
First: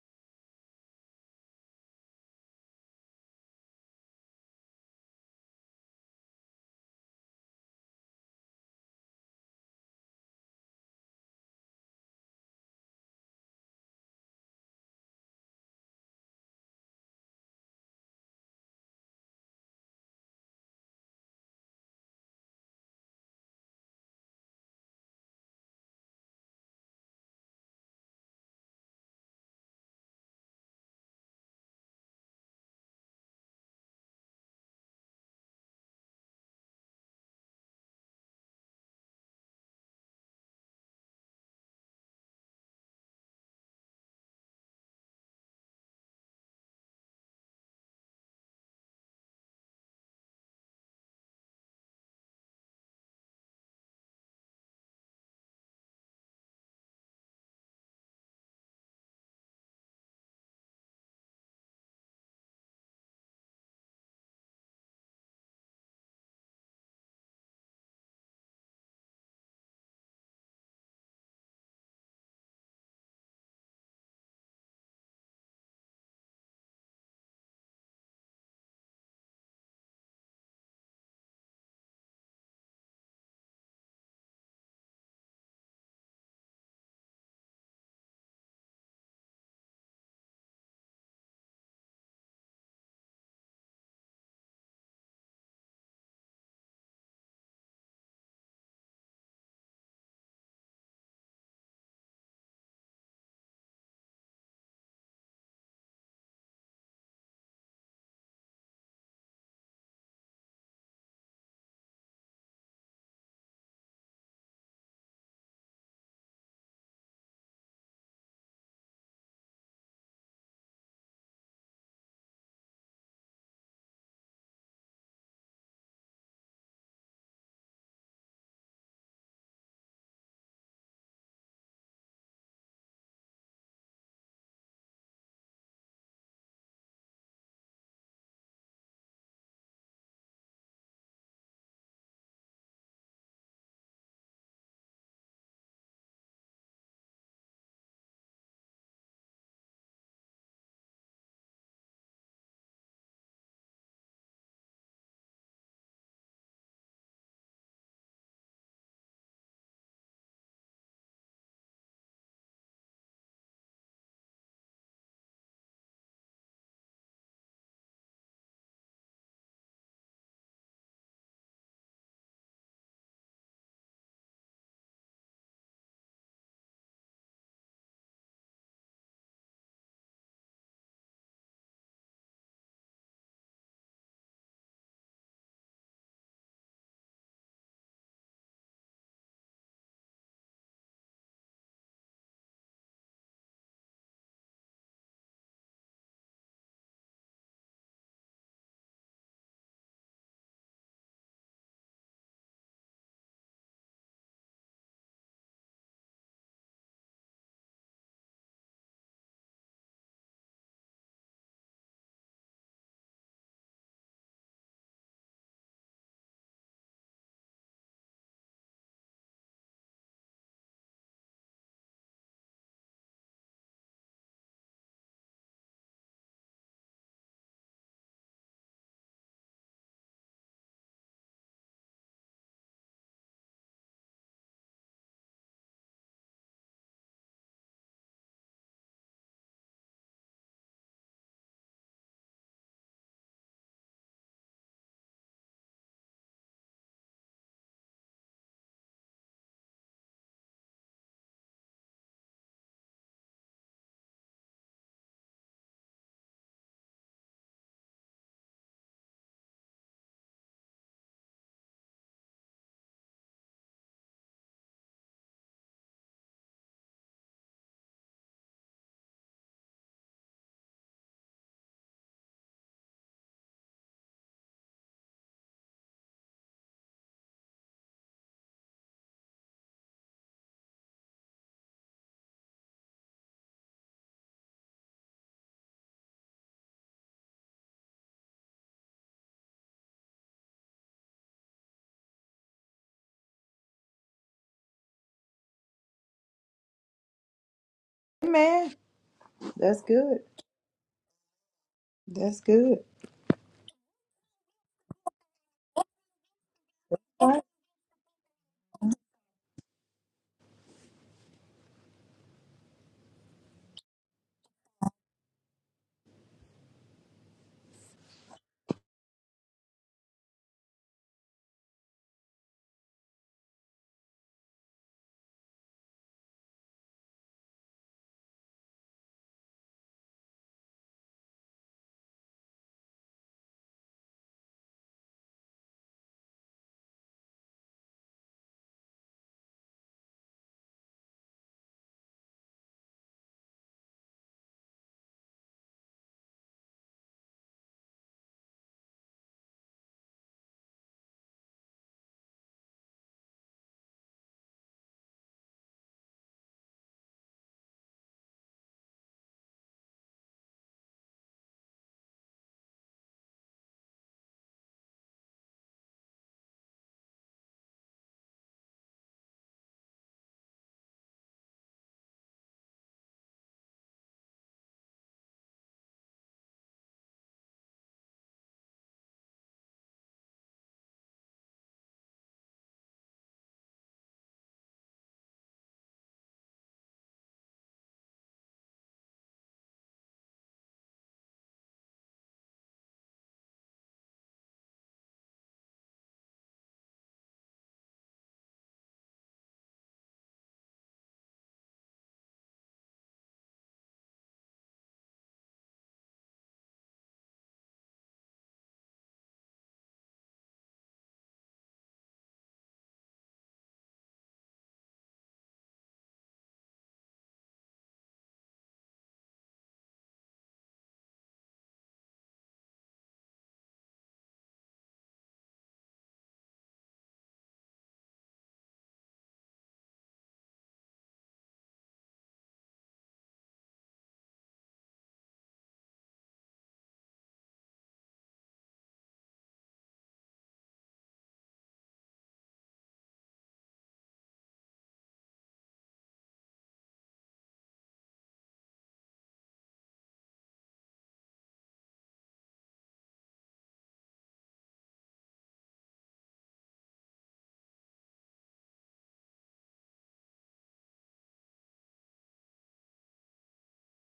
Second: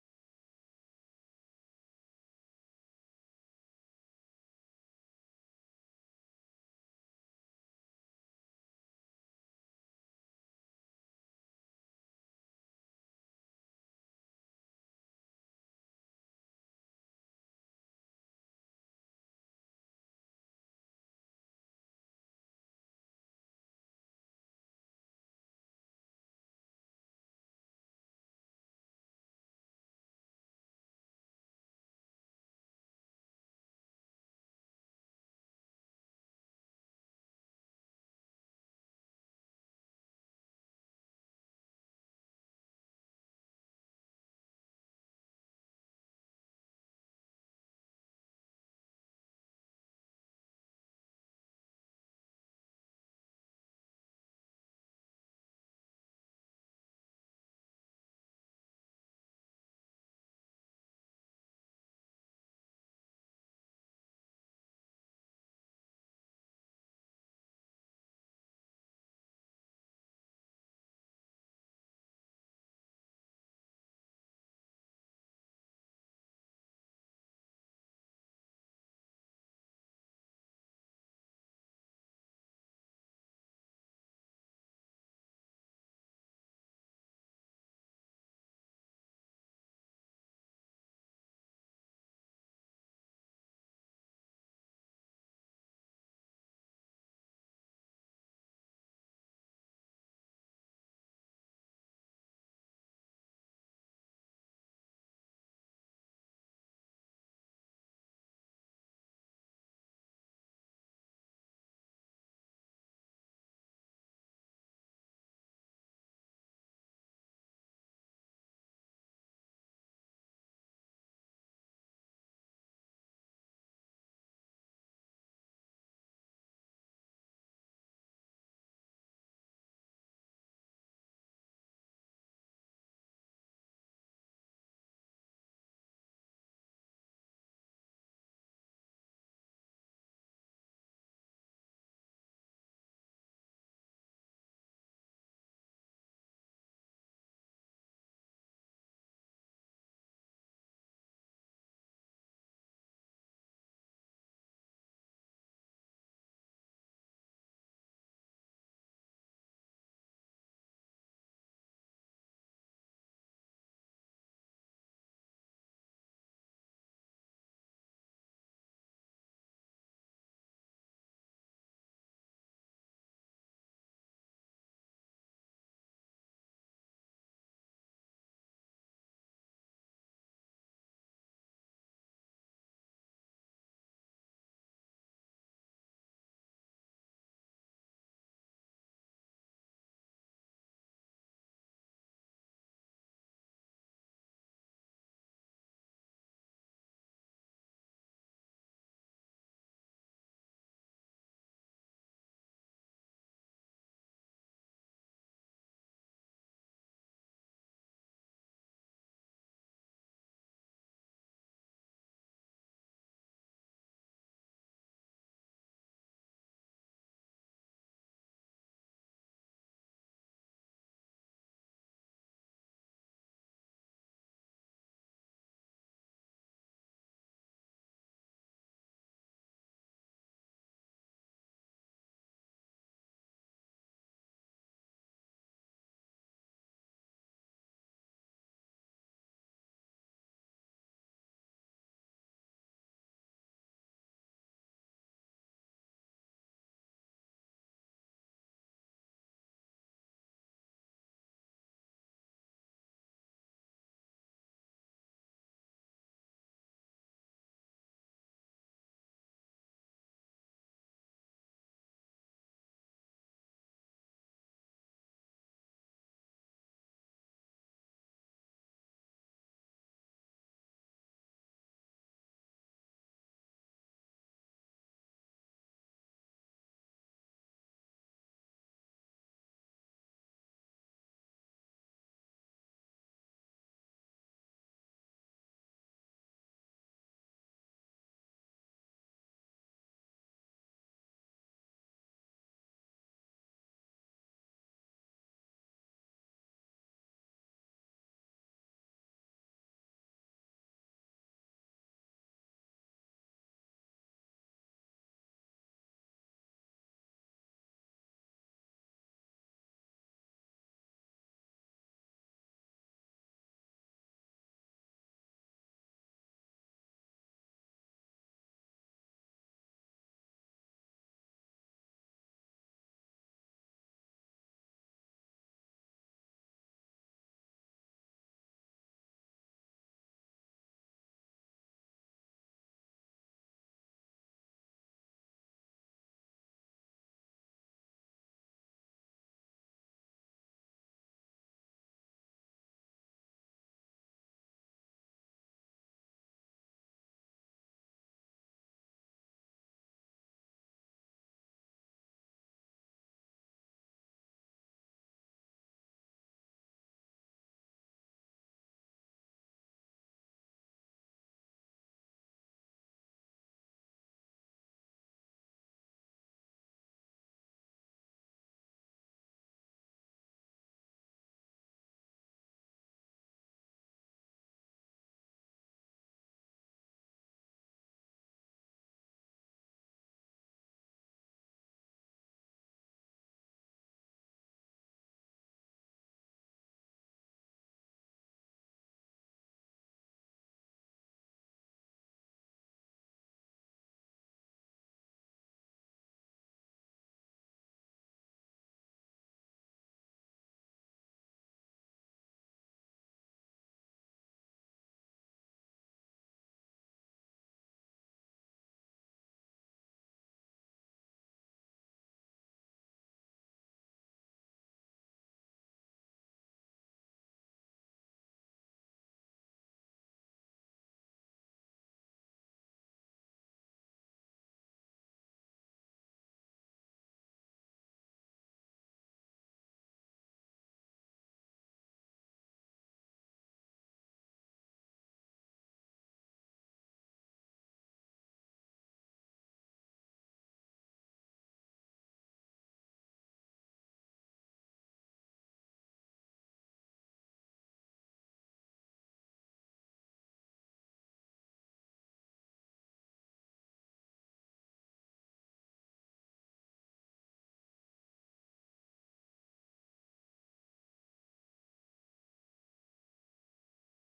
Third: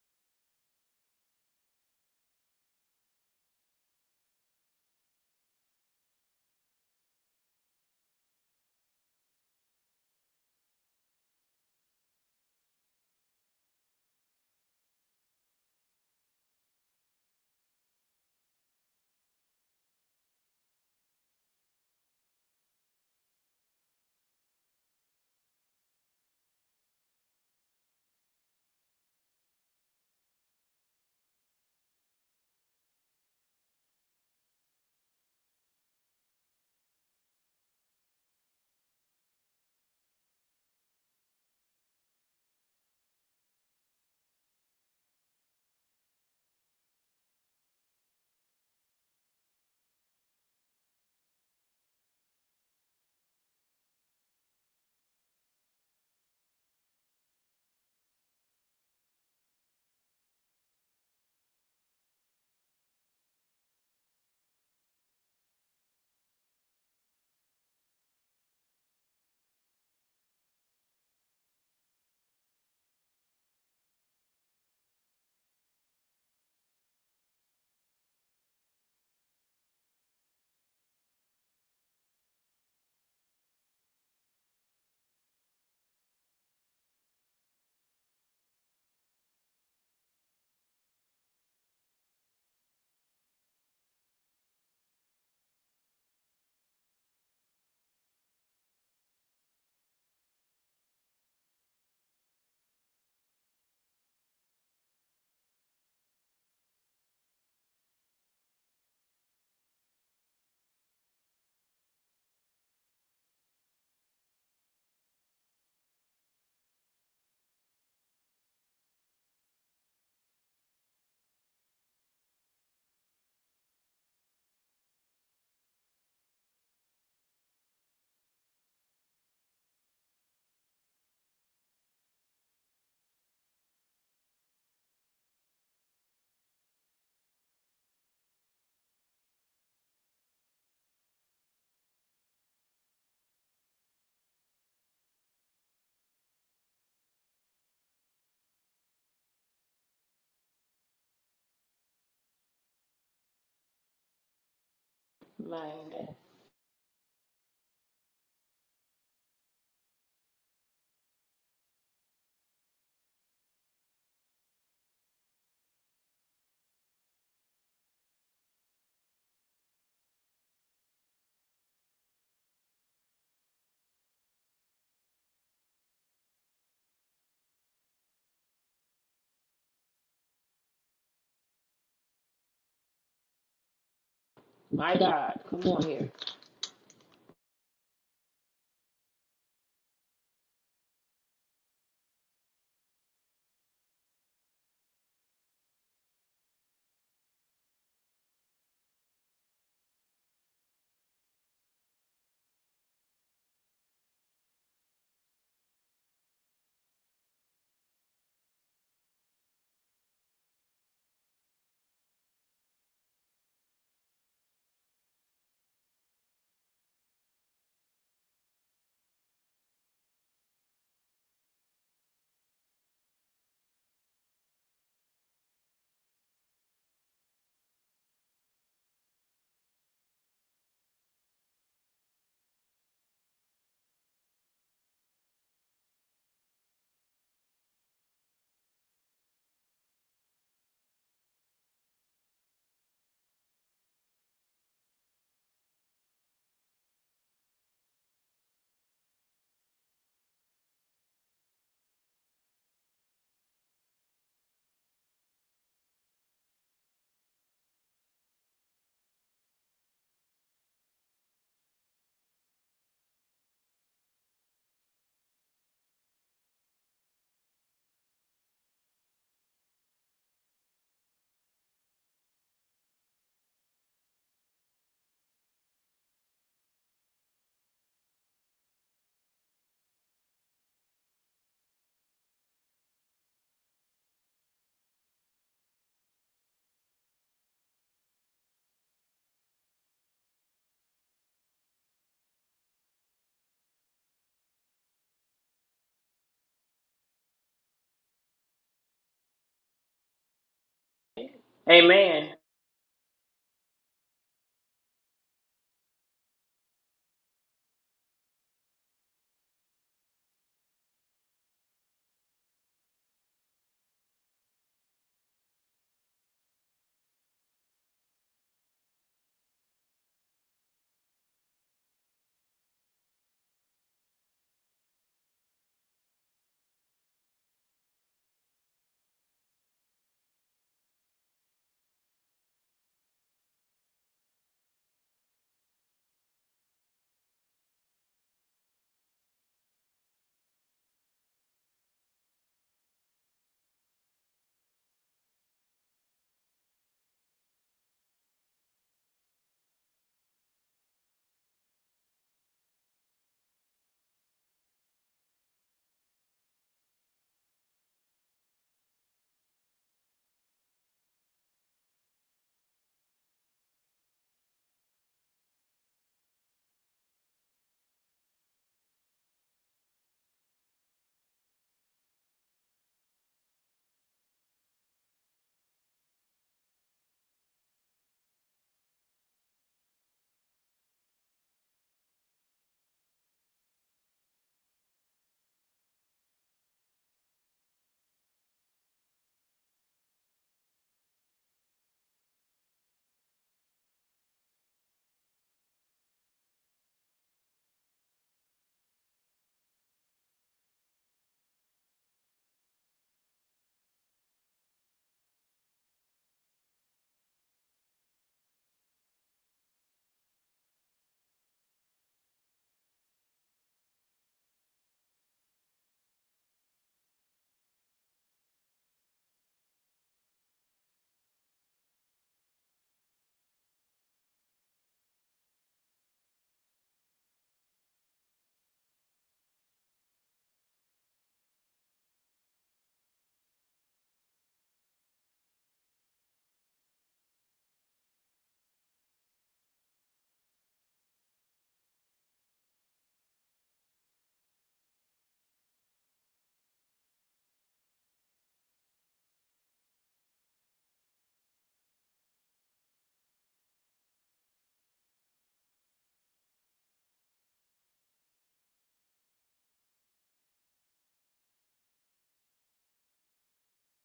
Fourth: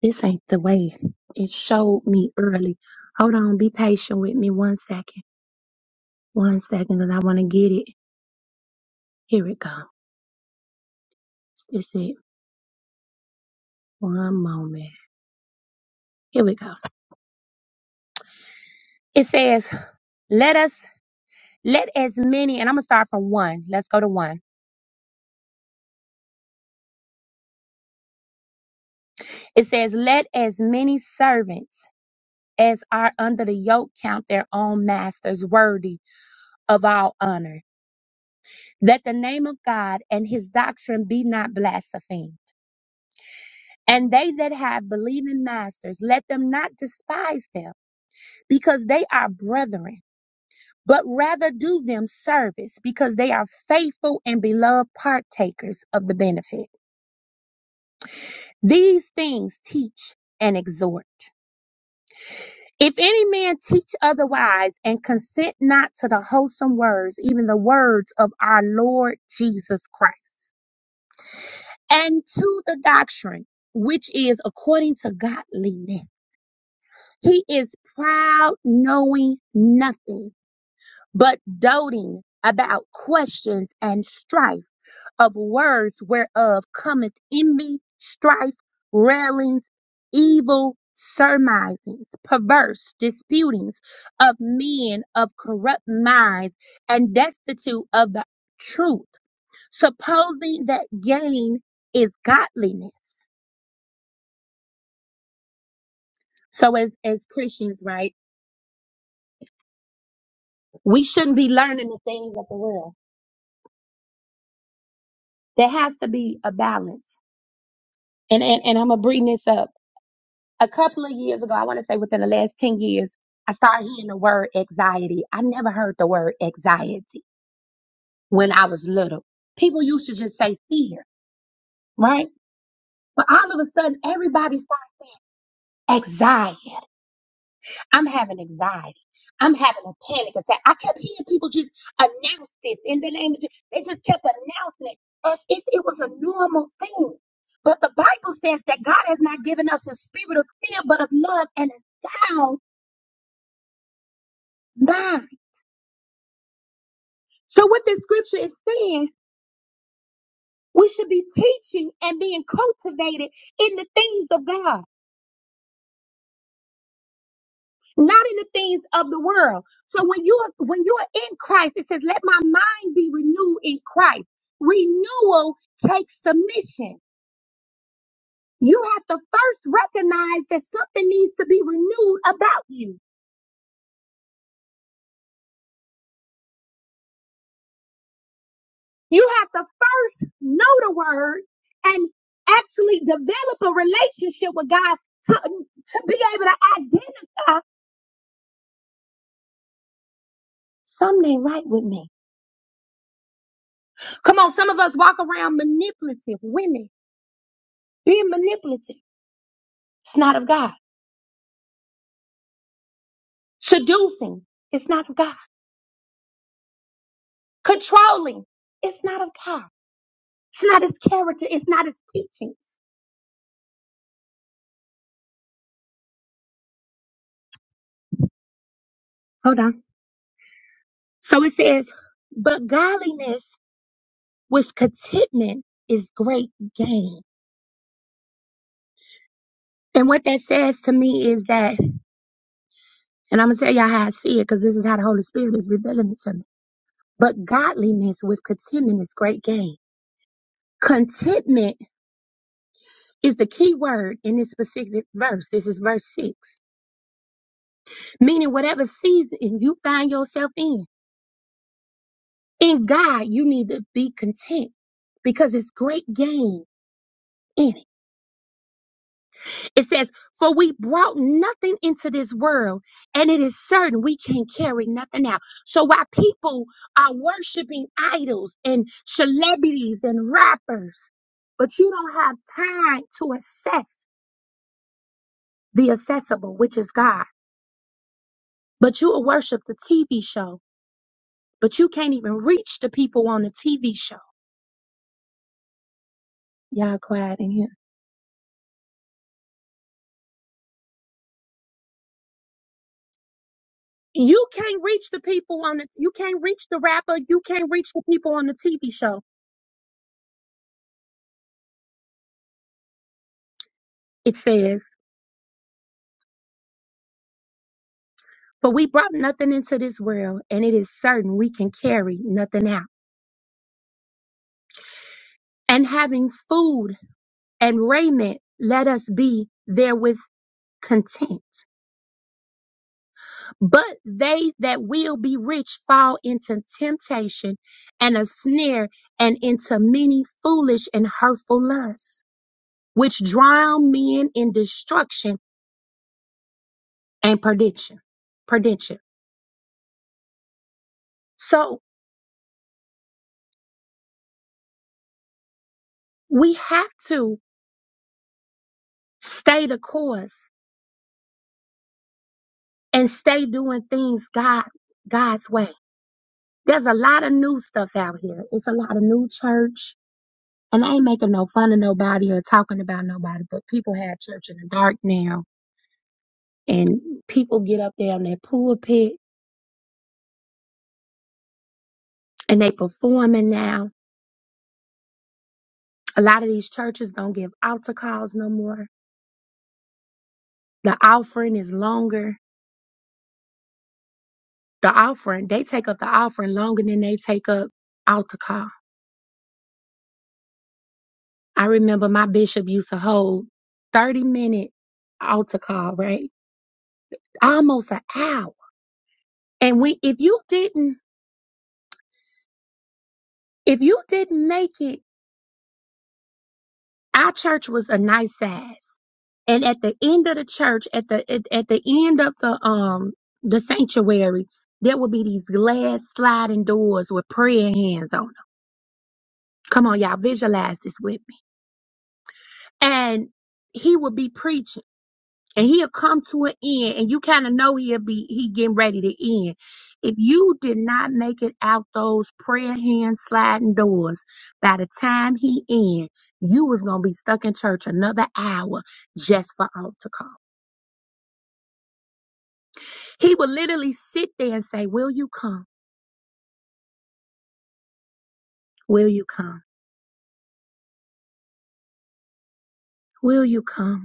S1: This ain't the way it showed me early. Hold on, be patient with me one second. One second, because I want to get it. Here it goes. This it. One moment. Here we go. It says, let us, let as many, and I'm going to start from one. Let's go to one. It says, let as many servants as are under the yoke count their own masters worthy of all honor. That the name of God and his doctrine be not blasphemed. And they that have believing masters, let them not despise them, because they are brethren, but rather do them service, because they are faithful and beloved partakers of the benefit. These things teach and exhort. If any man teach otherwise and consent not to the wholesome words, even the words of our Lord Jesus Christ, and to the doctrine which is according to godliness, he is proud, knowing nothing, but doting about questions and strife of words whereof cometh envy, strife, railings, evil surmisings, perverse disputings of men of corrupt minds and destitute of the truth, supposing that gain is godliness. So as, as Christians, right, we shouldn't be learning the things of the world. There has to be a balance. And, and, and I'm going to bring this up. a couple of years ago, I want to say within the last 10 years, I started hearing the word anxiety. I never heard the word anxiety when I was little. People used to just say fear, right? But all of a sudden, everybody started saying anxiety. I'm having anxiety. I'm having a panic attack. I kept hearing people just announce this in the name of Jesus. They just kept announcing it as if it was a normal thing. But the Bible says that God has not given us a spirit of fear, but of love and a sound mind.
S4: My God.
S1: So what this scripture is saying, we should be teaching and being cultivated in the things of God, not in the things of the world. So when you are when you are in Christ, it says, "Let my mind be renewed in Christ." Renewal takes submission. You have to first recognize that something needs to be renewed about you.
S4: My God. Come on here.
S1: You have to first know the word and actually develop a relationship with God to, to be able to identify Something ain't right with me. Come on, some of us walk around manipulative women, being manipulative. It's not of God. Seducing. It's not of God. Controlling. It's not of God. It's not his character. It's not his teachings. Hold on. So it says, but godliness with contentment is great gain. And what that says to me is that, and I'm going to tell y'all how I see it because this is how the Holy Spirit is revealing it to me. But godliness with contentment is great gain. Contentment is the key word in this specific verse. This is verse six, meaning whatever season you find yourself in, in God, you need to be content because it's great gain in it. It says, For we brought nothing into this world, and it is certain we can't carry nothing out. So while people are worshiping idols and celebrities and rappers, but you don't have time to assess the accessible, which is God, but you will worship the TV show but you can't even reach the people on the TV show. Y'all quiet in here.
S3: Amen. That's good.
S4: Amen.
S3: That's good.
S1: You can't reach the people on the, you can't reach the rapper, you can't reach the people on the TV show. It says, but we brought nothing into this world and it is certain we can carry nothing out. And having food and raiment, let us be therewith content. But they that will be rich fall into temptation and a snare and into many foolish and hurtful lusts which drown men in destruction and perdition. Perdition. So we have to stay the course and stay doing things God God's way. There's a lot of new stuff out here. It's a lot of new church. And I ain't making no fun of nobody or talking about nobody, but people have church in the dark now. And people get up there on their pulpit and they performing now. A lot of these churches don't give altar calls no more. The offering is longer the offering, they take up the offering longer than they take up altar call. I remember my bishop used to hold 30 minute altar call, right? Almost an hour. And we, if you didn't, if you didn't make it, our church was a nice size. And at the end of the church, at the, at, at the end of the, um, the sanctuary, there would be these glass sliding doors with prayer hands on them. Come on, y'all, visualize this with me. And he would be preaching and he'll come to an end and you kind of know he'll be he getting ready to end if you did not make it out those prayer hand sliding doors by the time he end you was gonna be stuck in church another hour just for altar call he would literally sit there and say will you come will you come will you come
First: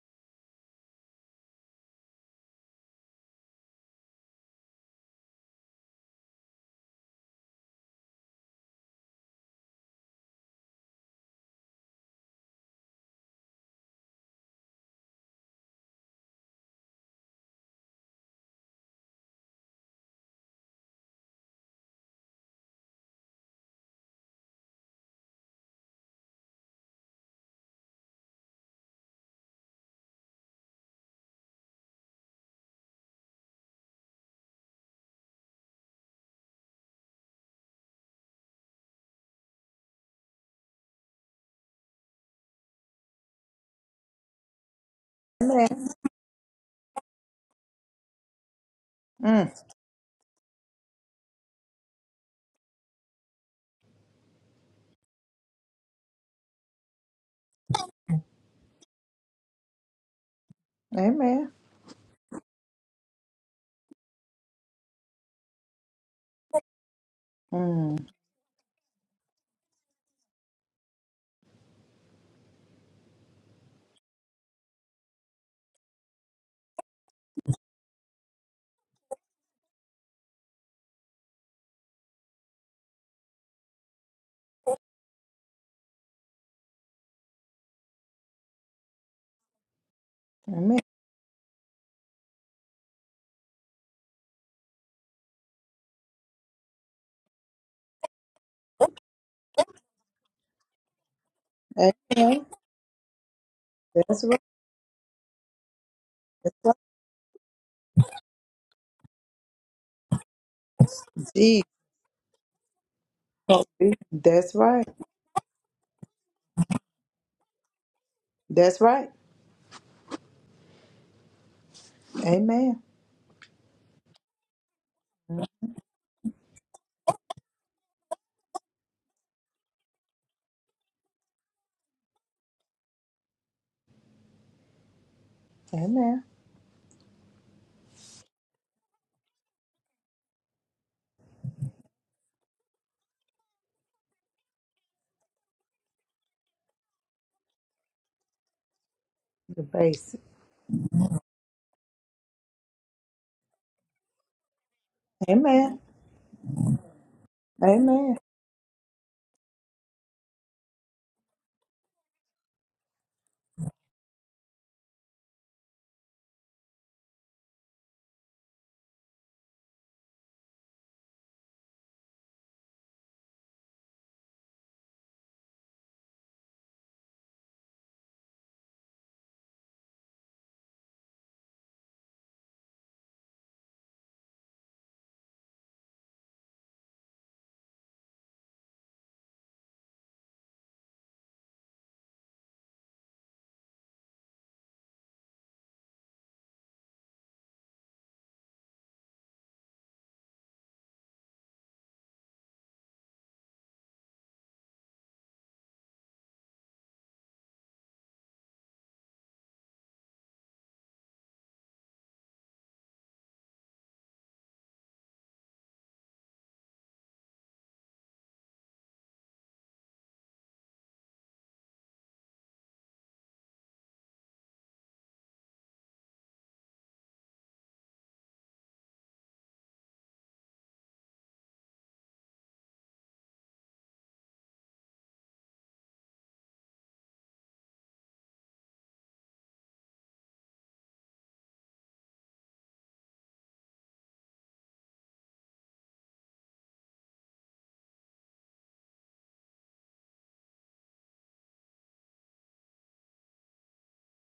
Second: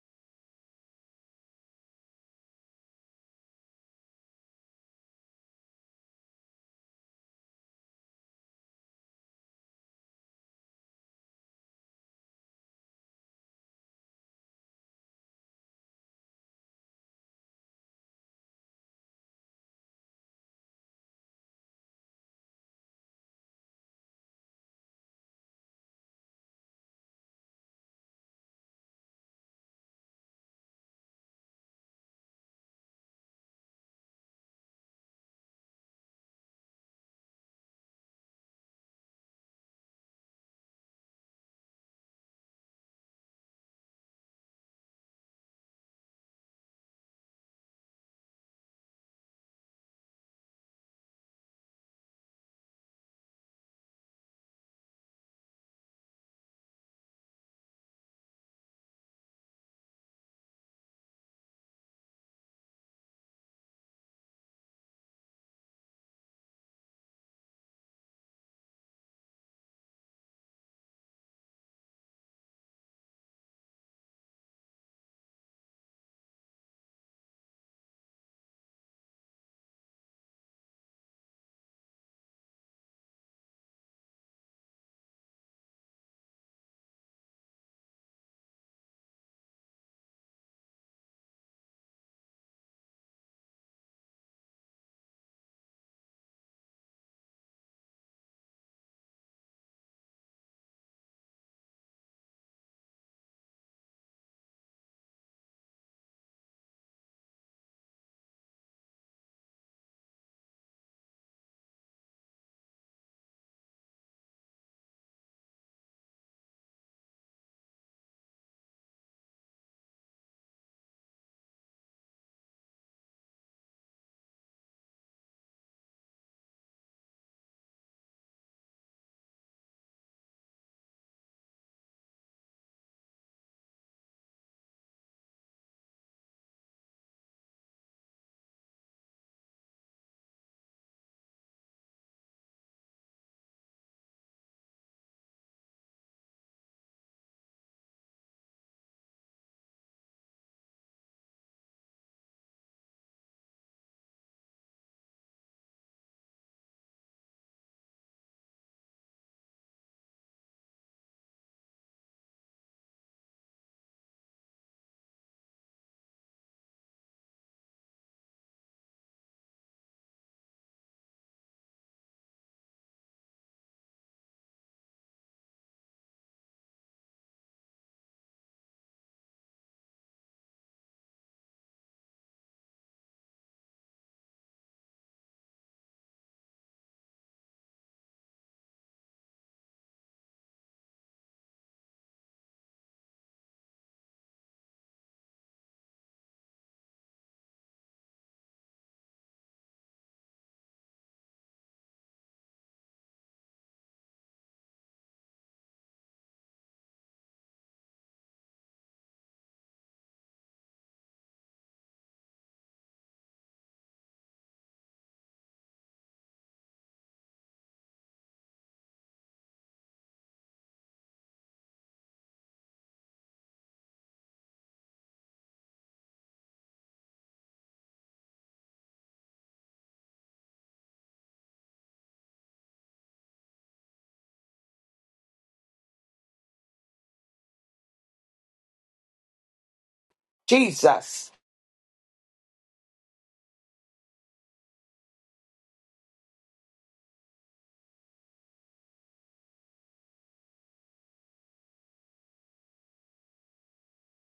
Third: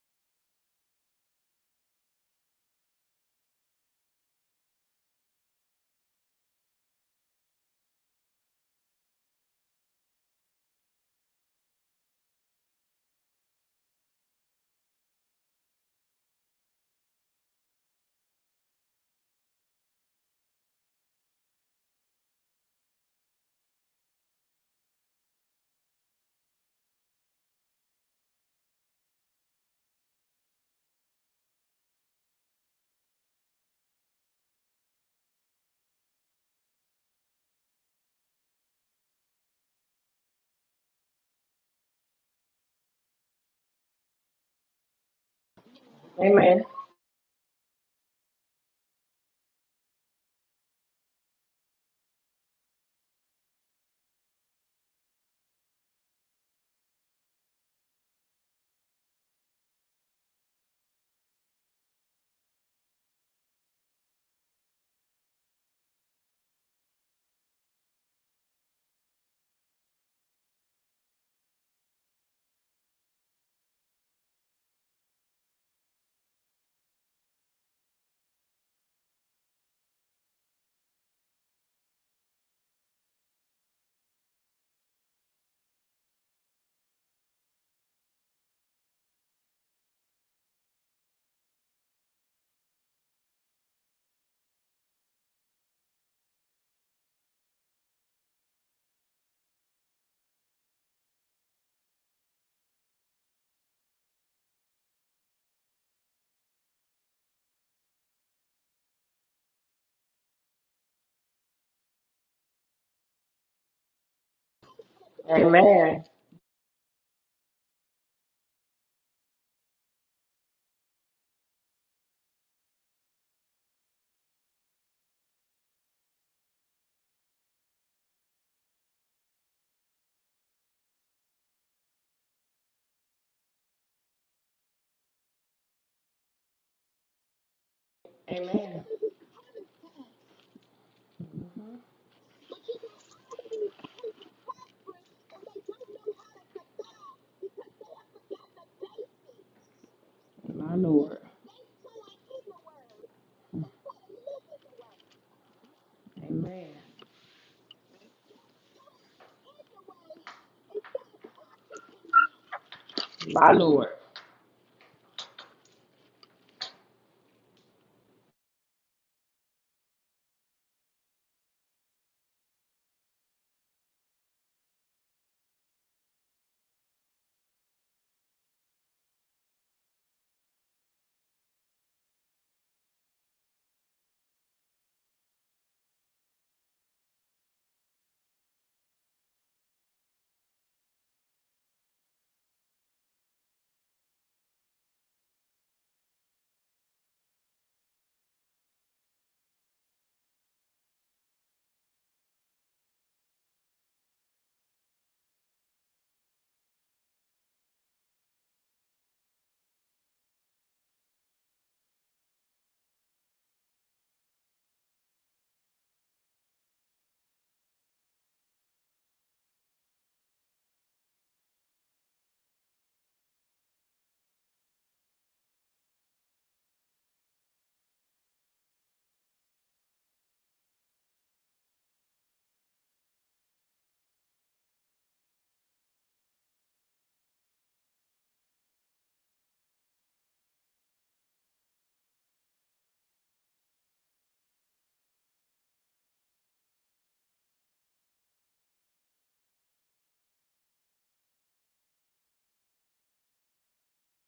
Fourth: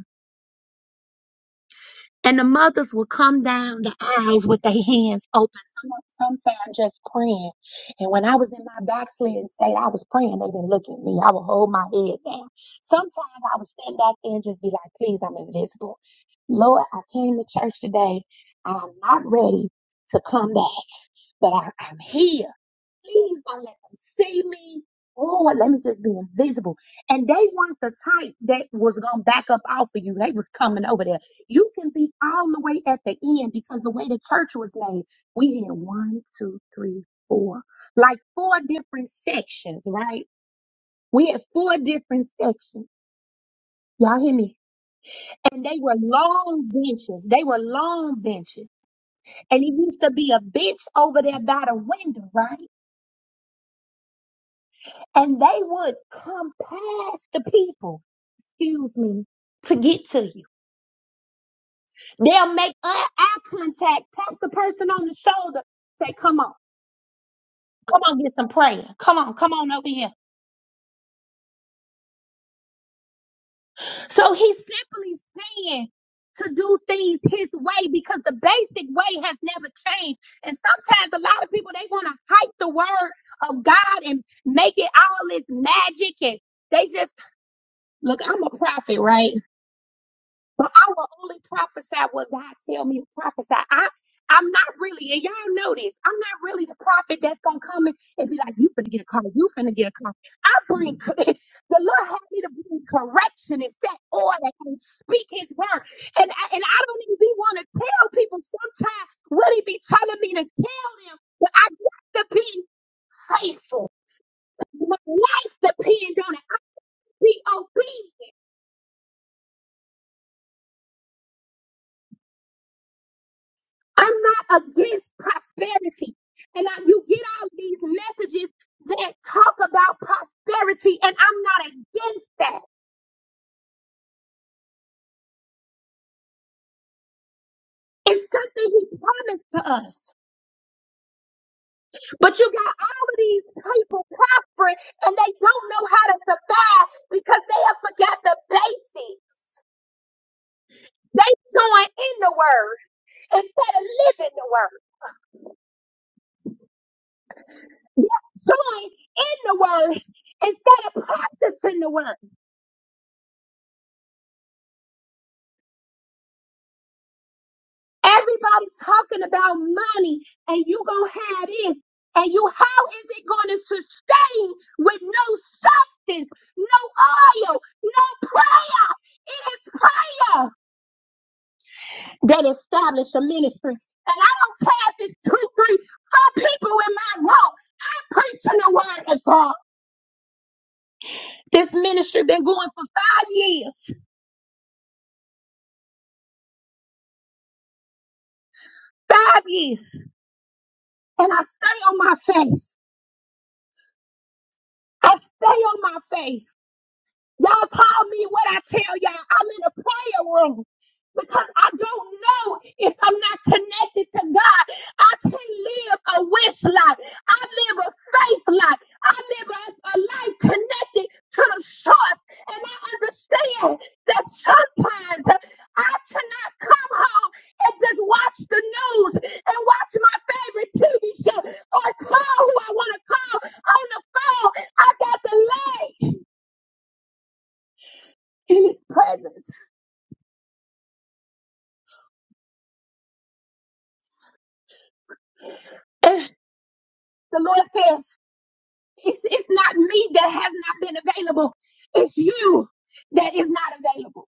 S1: And the mothers will come down the aisles with their hands open. Some, sometimes just praying. And when I was in my backslidden state, I was praying. They didn't look at me. I would hold my head down. Sometimes I would stand back there and just be like, please, I'm invisible. Lord, I came to church today. I'm not ready to come back, but I, I'm here. Please don't let them see me. Oh, let me just be invisible. And they weren't the type that was gonna back up off of you. They was coming over there. You can be all the way at the end because the way the church was made, we had one, two, three, four, like four different sections, right? We had four different sections. Y'all hear me? And they
S3: Amen.
S1: were
S4: Amen.
S1: long benches. They were long benches.
S3: Mm.
S1: And it used to be a bench over there by the window, right? and they would come past the people, excuse me, to get to you.
S3: Amen.
S1: They'll make eye eye contact, tap the person on the shoulder, say, come on, come
S3: Mm.
S1: on, get some prayer. Come on, come on over here. So he's simply saying to do things his way because the basic way has never changed. And sometimes a lot of people, they want to hype the word of God and make it all this magic and they just, look, I'm a prophet, right? But
S3: Amen.
S1: I will only prophesy what God tell me to prophesy. I I'm not really, and y'all know this. I'm not really the prophet that's gonna come and, and be like, "You finna get a car, you finna get a car." I bring the Lord had me
S3: Amen.
S1: to bring correction and set
S3: That's right.
S1: order and speak His word, and I, and I don't even want to tell people. Sometimes what He be telling me to tell them, but
S3: Jesus.
S1: I got to be faithful.
S3: That's right.
S1: My life
S4: Amen.
S1: depends on it. I be obedient.
S3: That's right. Amen.
S1: I'm not against prosperity. And I, you get all of these messages that talk about prosperity, and I'm not against that.
S3: Amen.
S1: It's something
S4: Amen.
S1: he promised to us. But you got all of these people prospering, and they don't know how to survive because they have forgot the
S3: The
S1: basics.
S3: basic.
S4: My Lord.
S1: They join in the word instead of living the word.
S3: Amen.
S4: Amen.
S3: Amen.
S1: Join in the word instead of practicing the word.
S4: My Lord.
S1: Everybody talking about money and you gonna have this and you how is it gonna sustain with no substance, no oil, no prayer? It is prayer that establish a ministry. And I don't have this two, three, four people in my room I'm preaching the word of God. This ministry been going for five years. Five years. And I stay on my face. I stay on my face. Y'all call me what I tell y'all. I'm in a prayer room because I don't know if I'm not connected to God. I can't live a wish life. I live a faith life. I live a, a life connected to the source. And I understand that sometimes I cannot come home and just watch the news and watch my favorite TV show or call who I want to call on the phone. I got to lay in his presence.
S2: Jesus.
S1: And the Lord says, it's, it's not me that has not been available. It's you that is not available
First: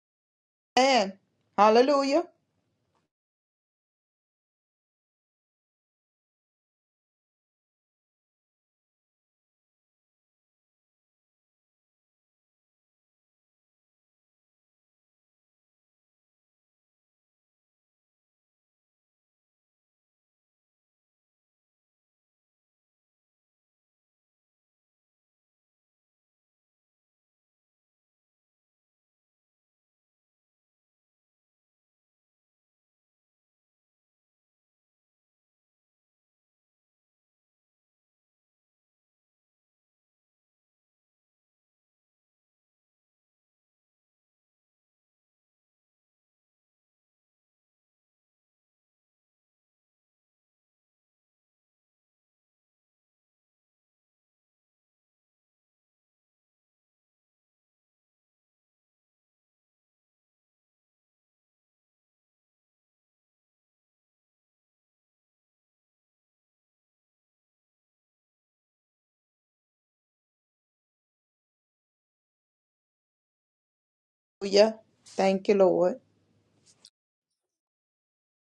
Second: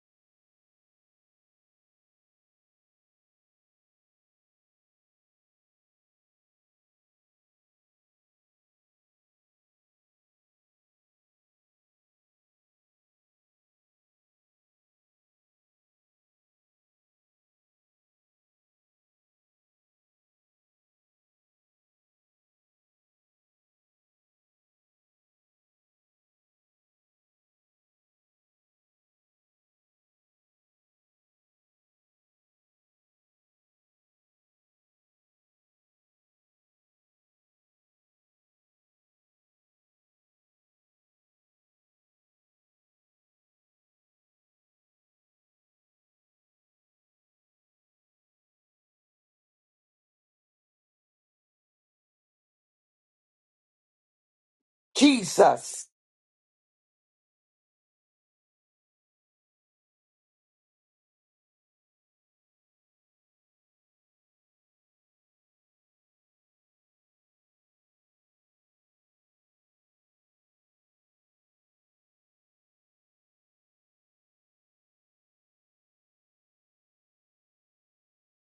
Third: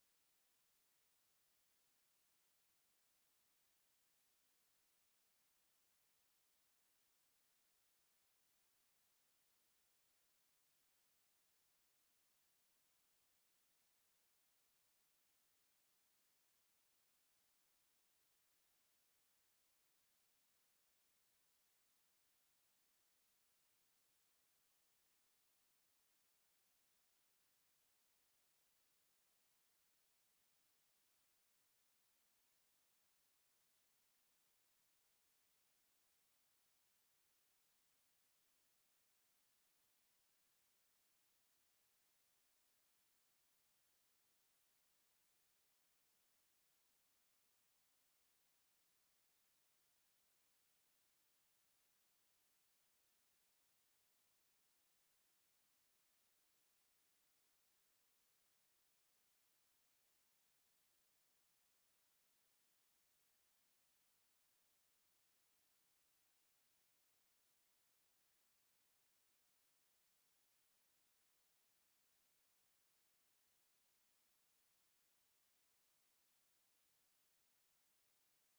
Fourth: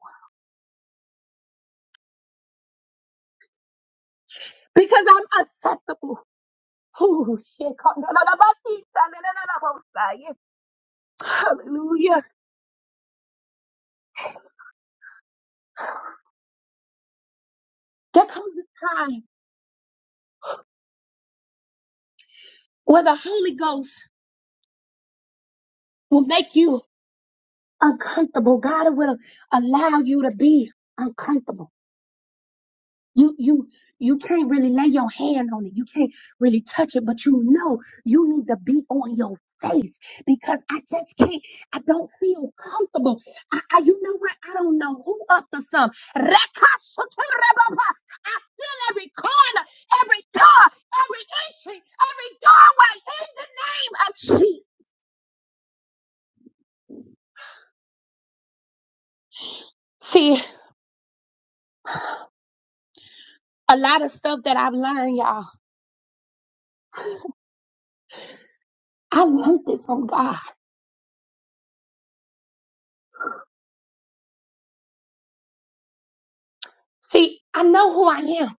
S3: And hallelujah.
S1: because I'm accessible. Ooh, shit. Hallelujah. There comes a time where the Holy Ghost will make you uncomfortable. God will allow you to be uncomfortable. You you you can't really lay your hand on it. You can't really touch it, but you know you need to be on your face because I just can't. I don't feel comfortable. I, I you know what? I don't know who up to some. Rekasuturababa. I feel every corner, every door, every entry, every doorway in the name of Jesus.
S2: Jesus.
S1: See, a lot of stuff that I've learned, y'all. I learned it from God.
S3: Hallelujah. Thank you, Lord.
S1: See, I know who I am.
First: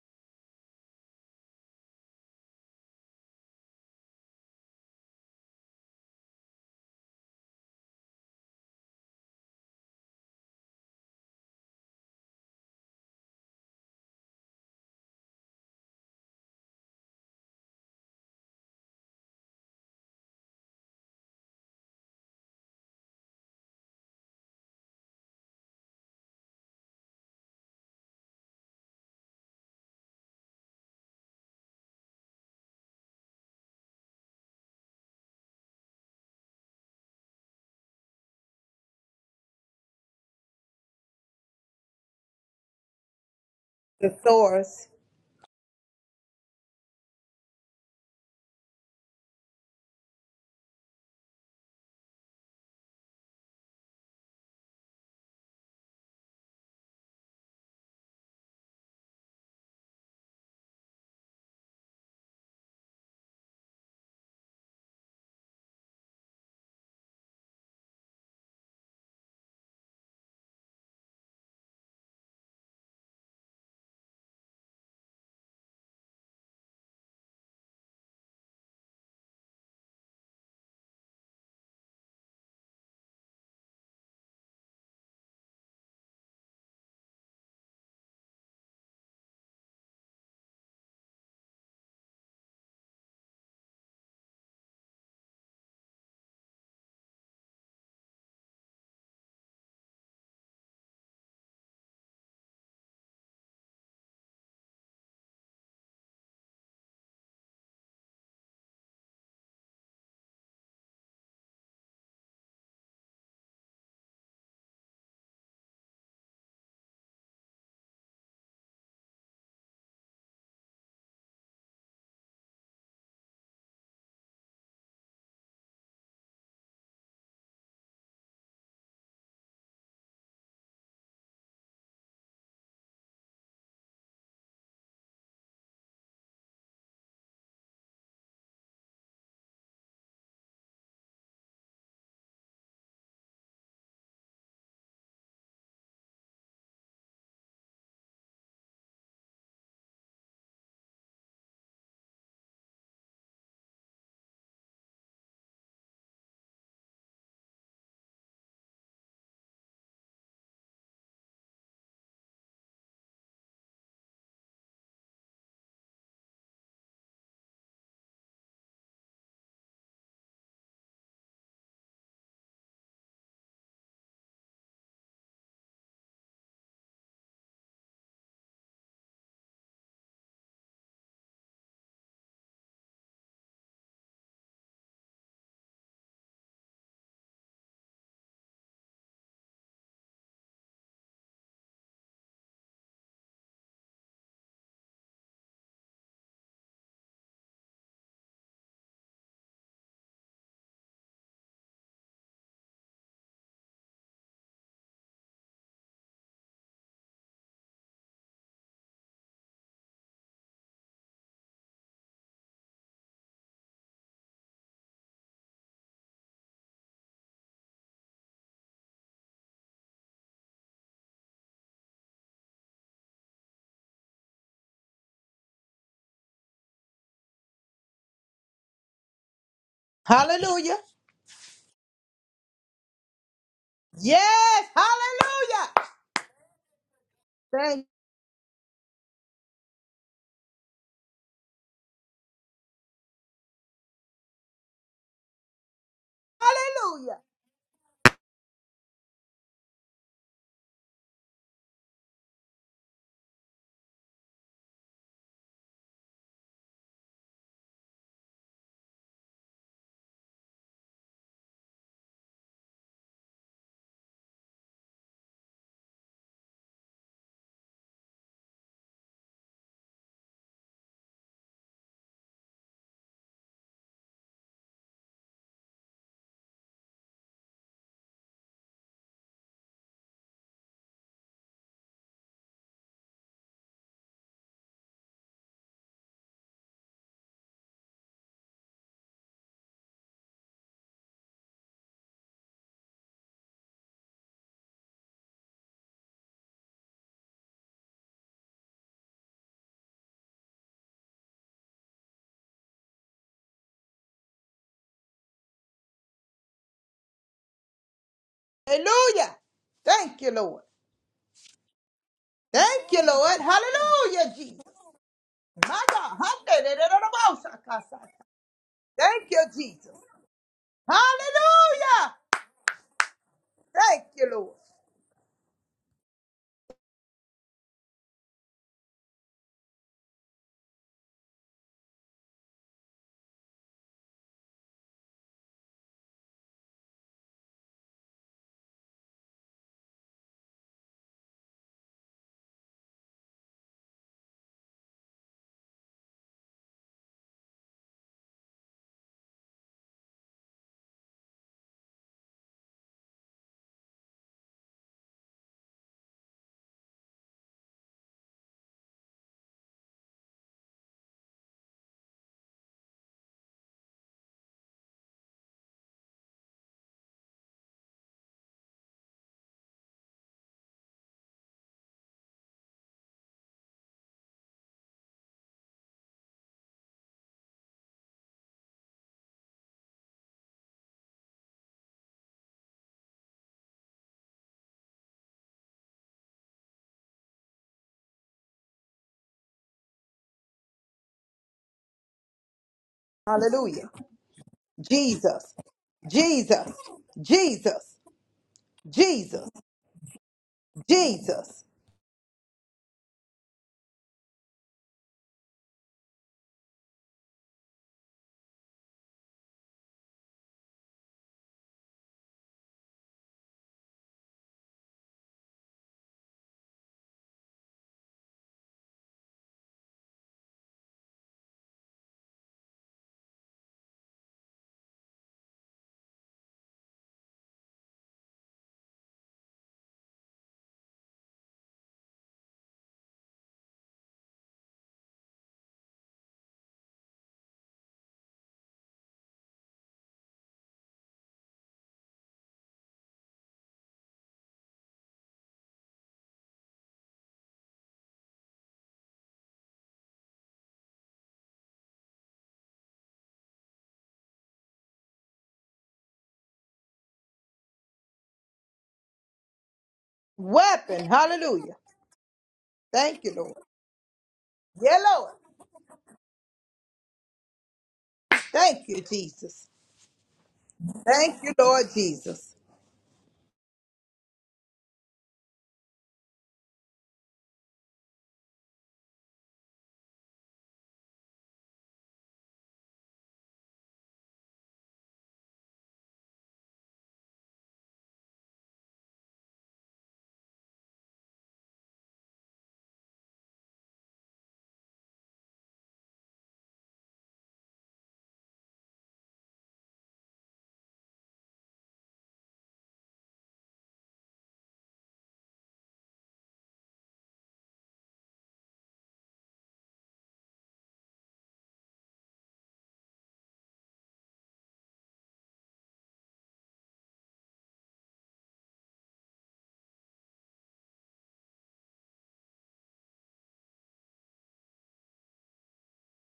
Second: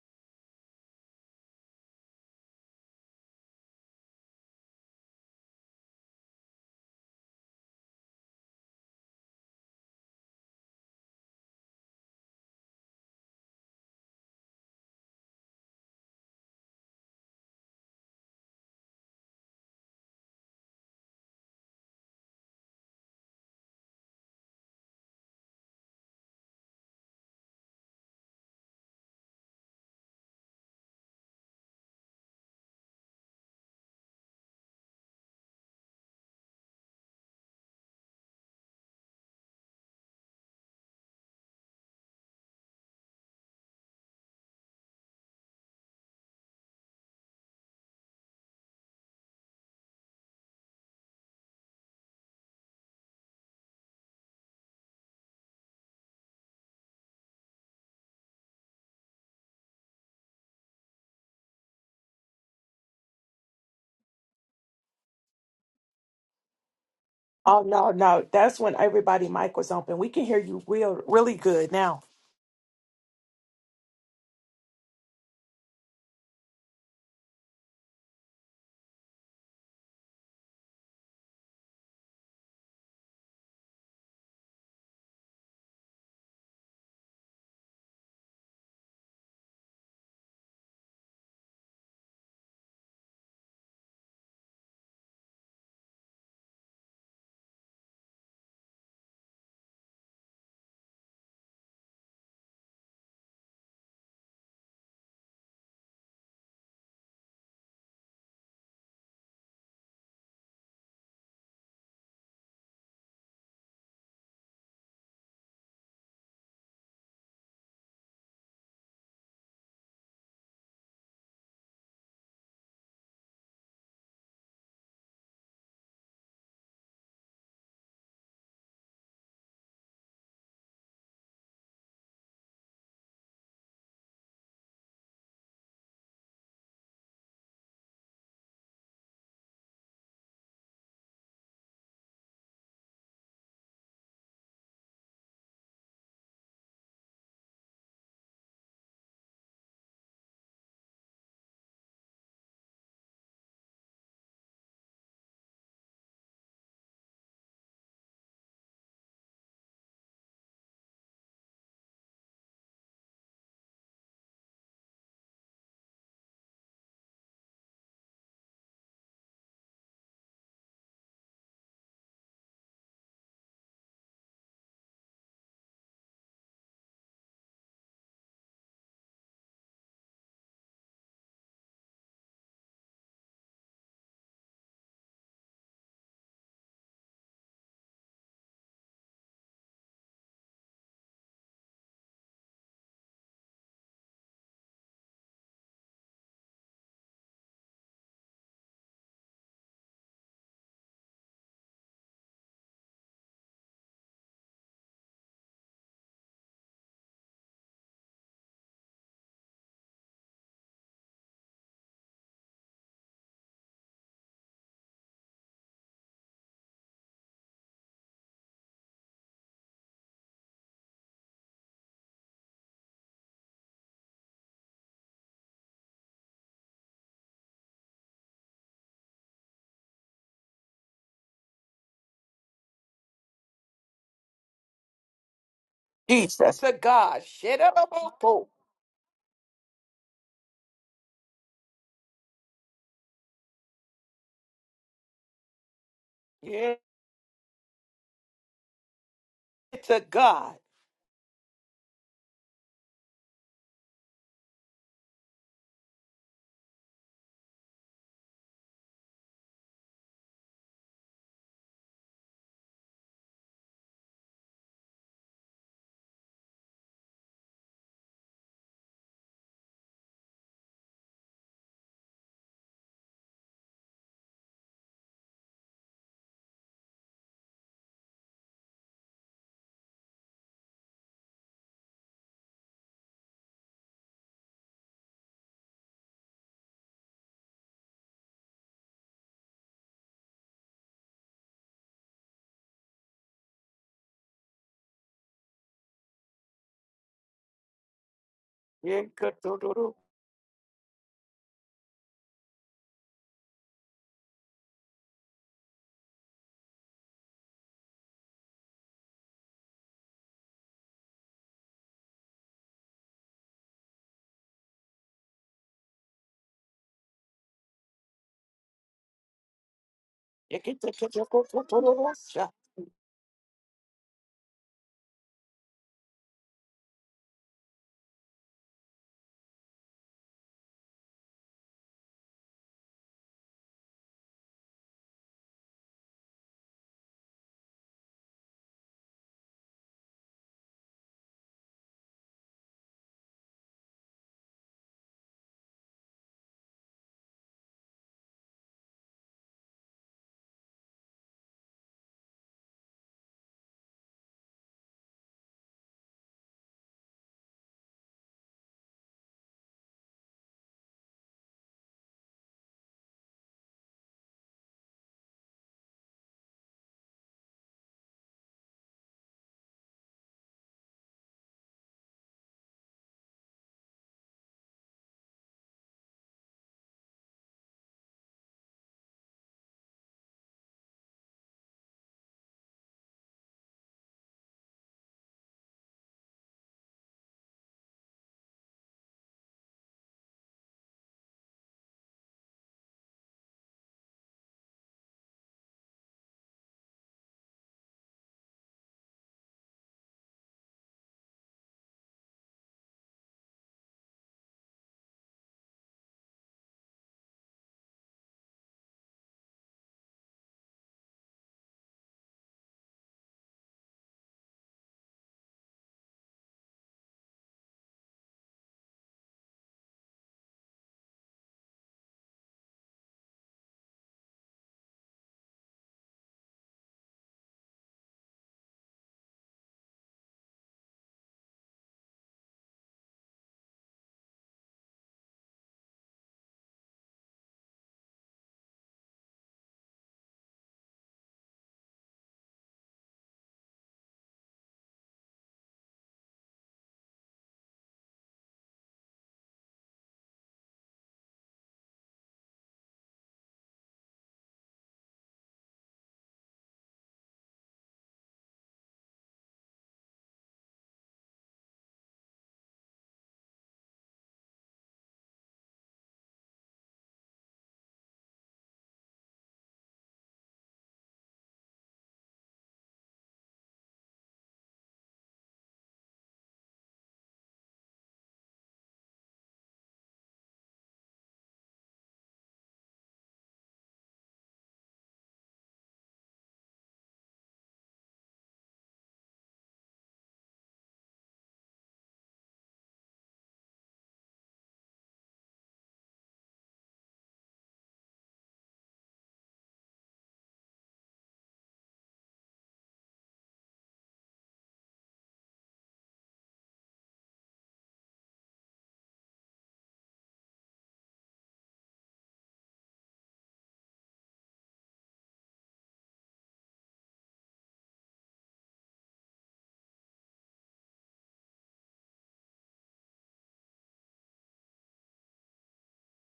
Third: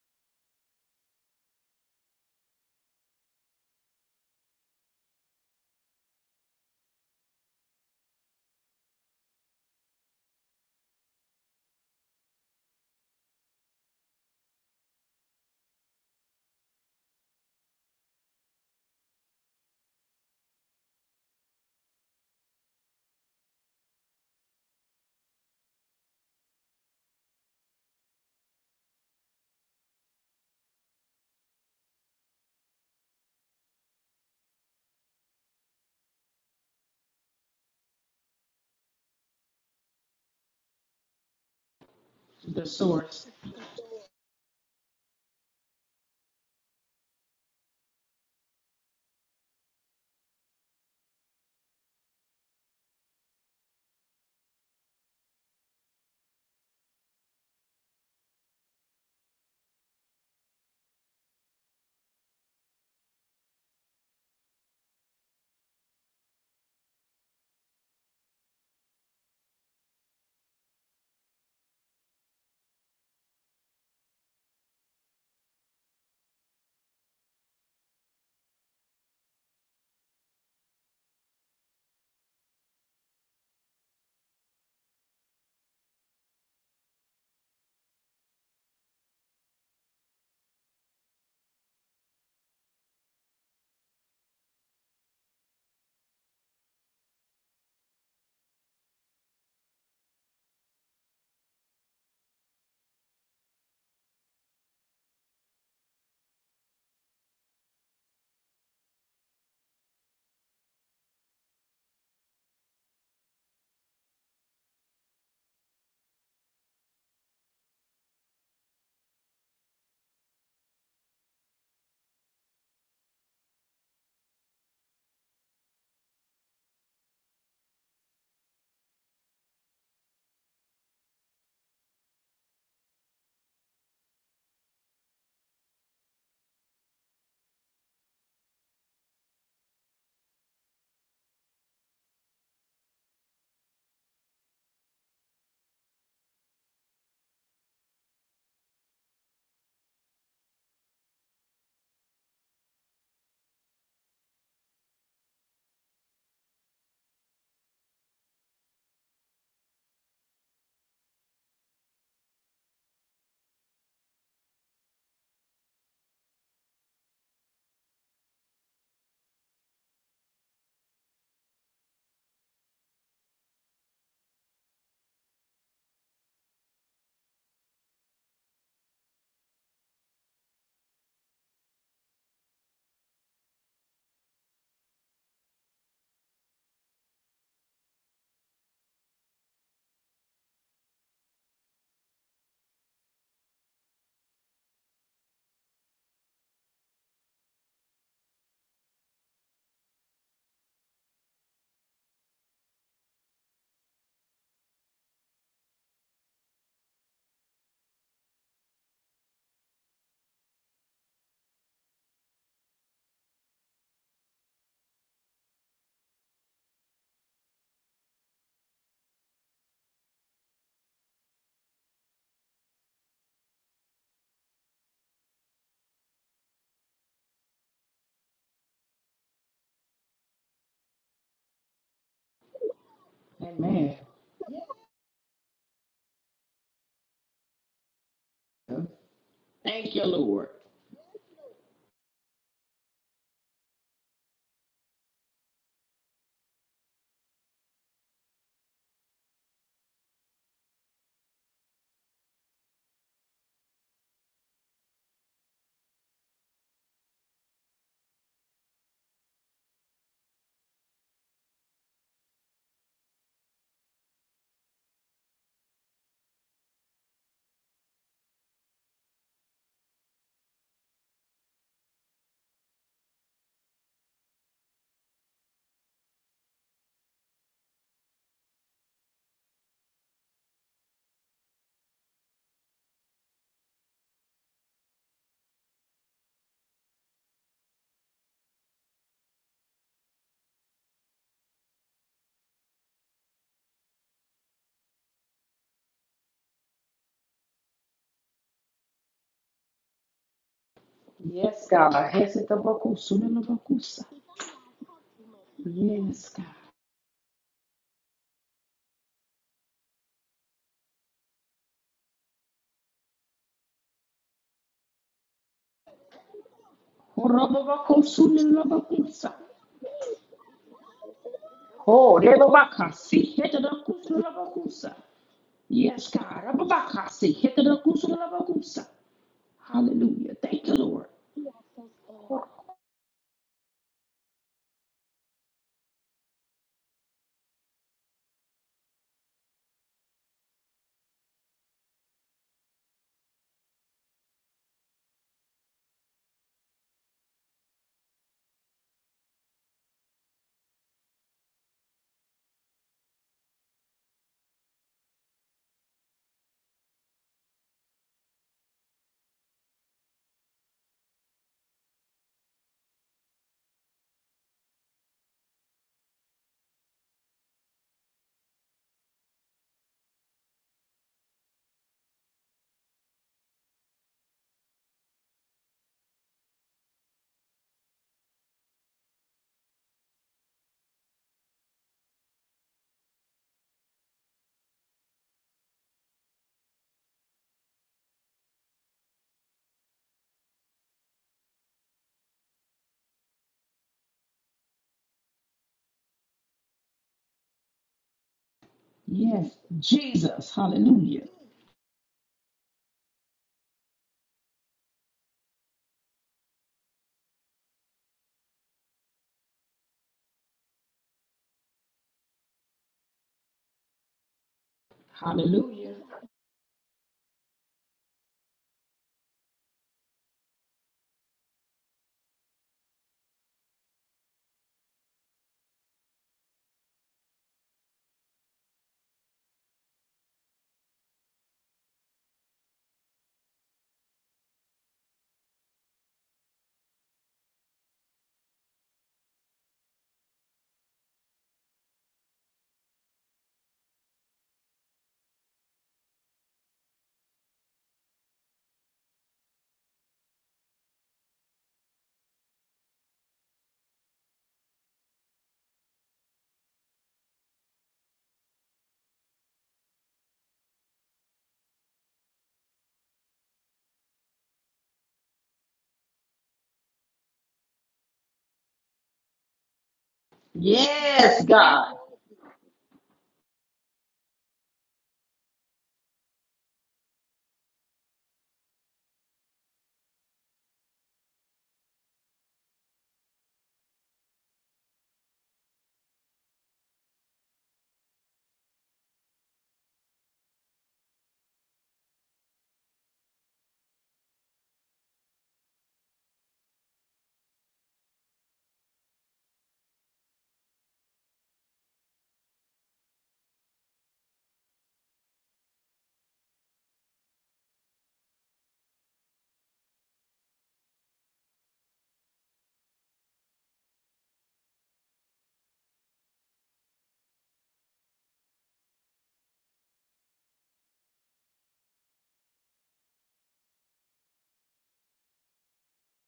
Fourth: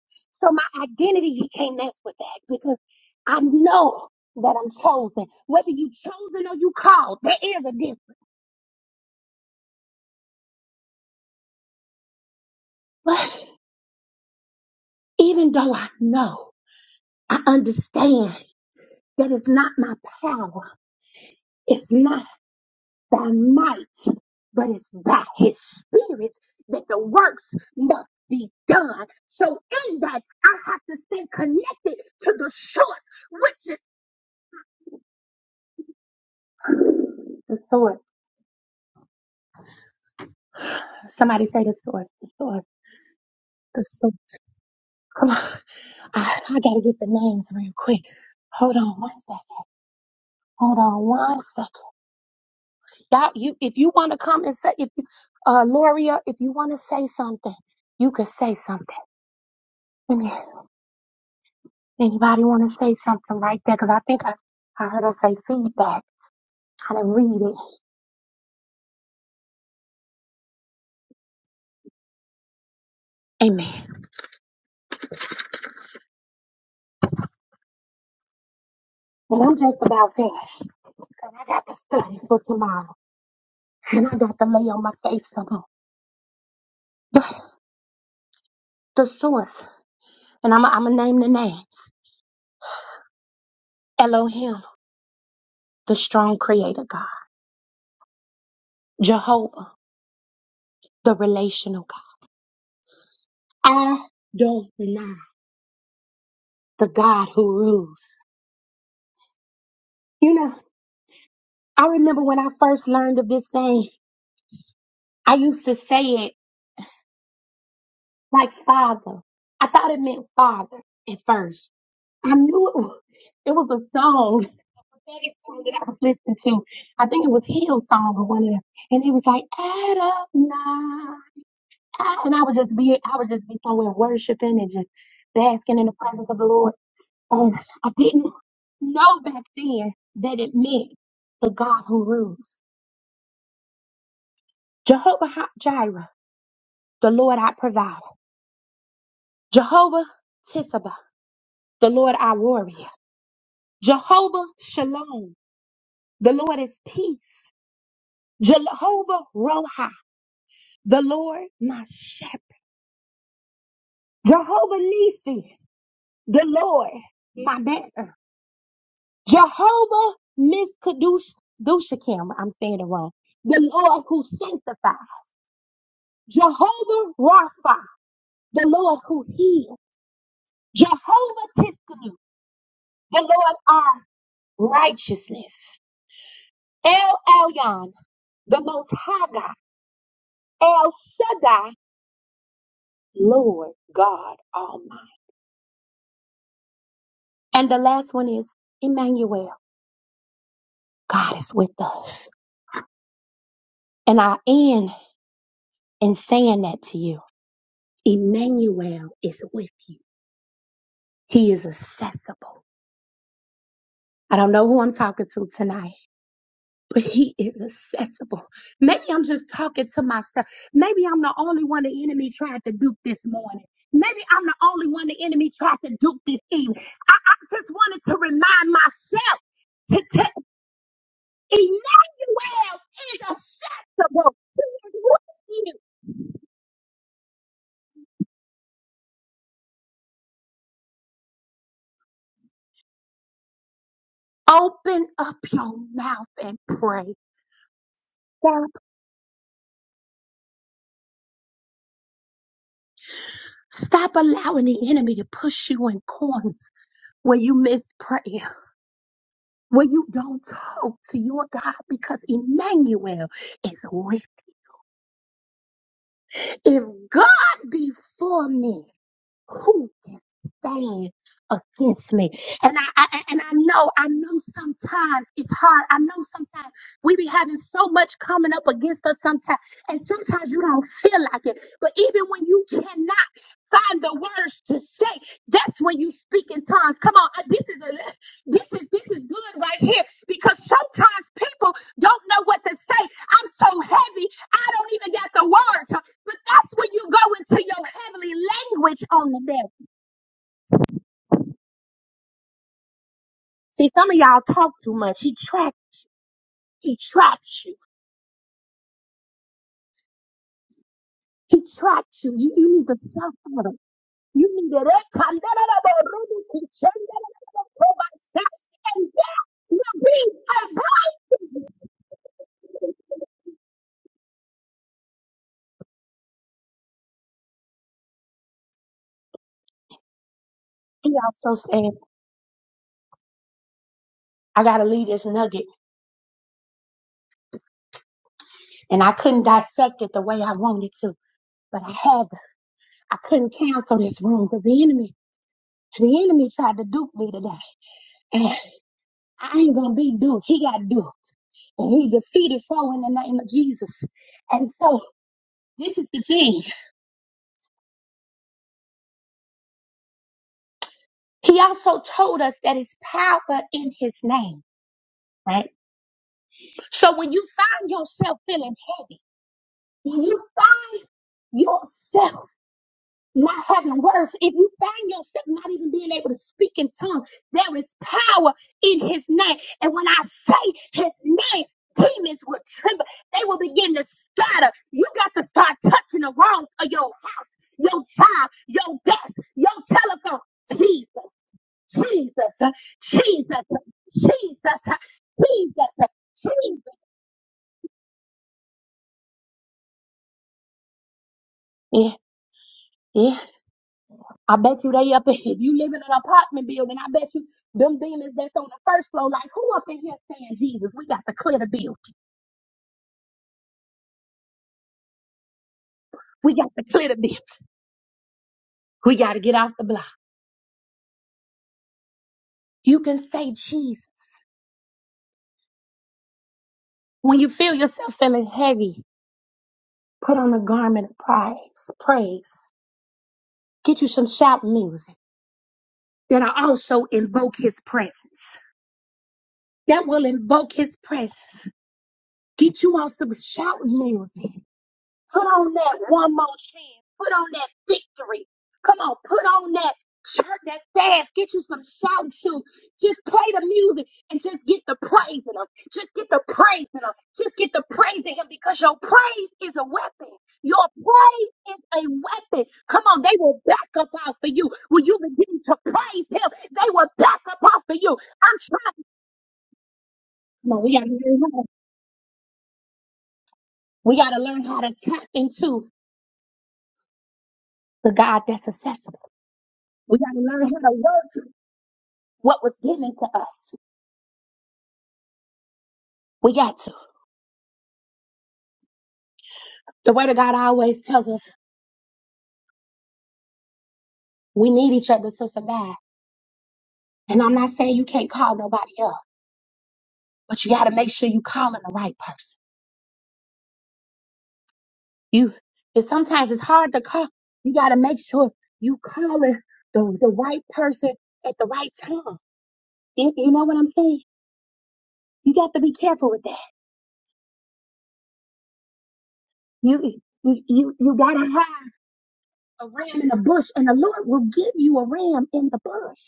S1: So my identity, he can't mess with that because I know that I'm chosen. Whether you chosen or you called, there is a difference. But even though I know, I understand that it's not my power, it's not by might, but it's by his spirit that the works must be done. So in that, I have to stay connected to the source, which is the source. Somebody say the source, the source,
S4: The source.
S1: the source.
S3: The source.
S1: Come on. I, I gotta get the names real quick. Hold on one second. Hold on one second. Y'all, you if you wanna come and say if you uh Loria, if you wanna say something, you could say something. Let me anybody wanna say something right there? Cause I think I, I heard her say feedback. I didn't read
S2: Oh
S1: it.
S2: no, no. That's when everybody mic was open. We can hear you real really good now.
S1: Amen. Well I'm just about finished. Cause I got to study for tomorrow. And I got to lay on my face some more. The, the source. And I'm I'm gonna name the names. Elohim, the strong creator God. Jehovah, the relational God. I don't deny the God who rules. You know, I remember when I first learned of this name, I used to say it like father. I thought it meant father at first. I knew it was, it was a song, a prophetic song that I was listening to. I think it was Hill's song or one of them. And he was like, Adonai. I, and I would just be, I would just be somewhere worshiping and just basking in the presence of the Lord. And I didn't know back then that it meant the God who rules. Jehovah Ha- Jireh, the Lord I provide. Jehovah Tisabah, the Lord I warrior. Jehovah Shalom, the Lord is peace. Jehovah Roha, the Lord my shepherd. Jehovah Nisi, the Lord my banner. Jehovah Miskadush Dushakim, I'm saying it wrong. The Lord who sanctifies. Jehovah Rapha, the Lord who heals. Jehovah Tiskanu, the Lord our righteousness. El Elyon, the most high God. El Shaddai, Lord God Almighty. And the last one is Emmanuel. God is with us. And I end in saying that to you. Emmanuel is with you. He is accessible. I don't know who I'm talking to tonight, but he is accessible. Maybe I'm just talking to myself. Maybe I'm the only one the enemy tried to duke this morning. Maybe I'm the only one the enemy tried to duke this evening. I, I just wanted to remind myself to tell
S3: Hallelujah.
S1: Emmanuel is
S4: Amen.
S1: accessible. He
S3: Yes.
S1: is with
S3: Hallelujah.
S1: you.
S2: Jesus. To God. Shit up.
S3: Thank
S4: Thank you, Lord.
S1: Open up your mouth and
S2: Yeah,
S1: pray.
S3: Hallelujah.
S1: Stop,
S2: to God.
S1: stop allowing the enemy to push you in corners where you miss prayer. When you don't talk to your God because Emmanuel is with you. If God be for me, who can stand against me? And I, I I- and I know, I know sometimes it's hard. I know sometimes we be having so much coming up against us sometimes, and sometimes you don't feel like it. But even when you cannot find the words to say, that's when you speak in tongues. Come on, uh, this is a, this is this is good right here because sometimes people don't know what to say. I'm so heavy, I don't even got the words. But that's when you go into your heavenly
S2: Yeah,
S1: language on
S2: good,
S1: the
S2: do, do,
S1: devil.
S2: do.
S4: Yes, God.
S1: See,
S4: Hesitabakusunelabakusa.
S1: some of y'all talk too much. He traps.
S4: Yes, God.
S1: he traps you.
S3: Hallelujah. Thank you, Lord.
S1: He traps you. You, you need
S3: Thank
S1: to
S3: you, Lord.
S1: suffer.
S3: Hallelujah,
S1: You
S3: Jesus.
S1: need to
S3: My God. Hallelujah. Thank
S4: Horobabakusunelabakusa.
S3: you, Jesus.
S2: Yeah, get to- to- to- to- to- to- to-
S3: Hallelujah.
S4: Oh,
S2: to-
S4: Rebabakasi, hit the
S3: Thank you, Lord.
S4: Kusulabakusa. Yes, God, Rebabakasi, hit the Kusulabakusa. Hallelujah. Thank you, Lord.
S1: I gotta leave this nugget, and I couldn't dissect it the way I wanted to, but I had to. I couldn't cancel this room because the enemy, the enemy tried to dupe me today, and I ain't gonna be duped. He got duped. He defeated foe in the name of Jesus. And so this is the thing. He also told us that it's power in his name, right? So when you find yourself feeling heavy, when you find yourself not having words, if you find yourself not even being able to speak in tongues, there is power in his name. And when I say his name, demons will tremble. They will begin to scatter. You got to start touching the walls of your house, your job, your desk, your telephone. Jesus, Jesus, uh, Jesus, uh,
S3: Hallelujah.
S1: Jesus, uh,
S3: Jesus.
S1: Jesus, uh,
S3: Jesus.
S1: Jesus.
S3: Jesus. Jesus.
S4: Yes, Jesus. Hallelujah.
S3: Jesus.
S1: Yeah, yeah. I bet you they up in if you live in an apartment building, I bet you them demons that's on the first floor, like who up in here saying, Jesus, we got to clear the building.
S4: Hallelujah.
S1: We got to clear the building. We got to get off the block. You can say Jesus. When you feel yourself feeling heavy, put on a garment of praise, praise. Get you some shout music that'll also invoke his presence. That will invoke his presence. Get you on some shout music. Put on that one more chance. Put on that victory. Come on, put on that shirt, that fast. Get you some shout shoes. Just play the music and just get the praising him. Just get the praising him. Just get the praising him because your praise is a weapon. Your
S3: Weapon.
S1: praise
S3: Hallelujah.
S1: is a weapon. Come on,
S3: Thank you,
S1: they
S3: Lord.
S1: will back up out for you.
S3: Yeah,
S1: When you
S3: Lord.
S1: begin to praise him, they will back up out for you. I'm
S3: Thank you,
S1: trying.
S3: Jesus.
S1: Come on, we gotta learn
S3: Thank
S4: Yes,
S3: you,
S1: how to,
S3: Lord
S4: God.
S3: Jesus.
S1: we gotta learn how to tap into the God that's accessible. We got to learn how to work what was given to us. We got to. The word of God always tells us we need each other to survive. And I'm not saying you can't call nobody up, but you got to make sure you calling the right person. You, and sometimes it's hard to call. You got to make sure you calling the, the right person at the right time. You, you know what I'm saying? You got to be careful with that. You, you, you, you got to have a ram in the bush and the Lord will give you a ram in the bush.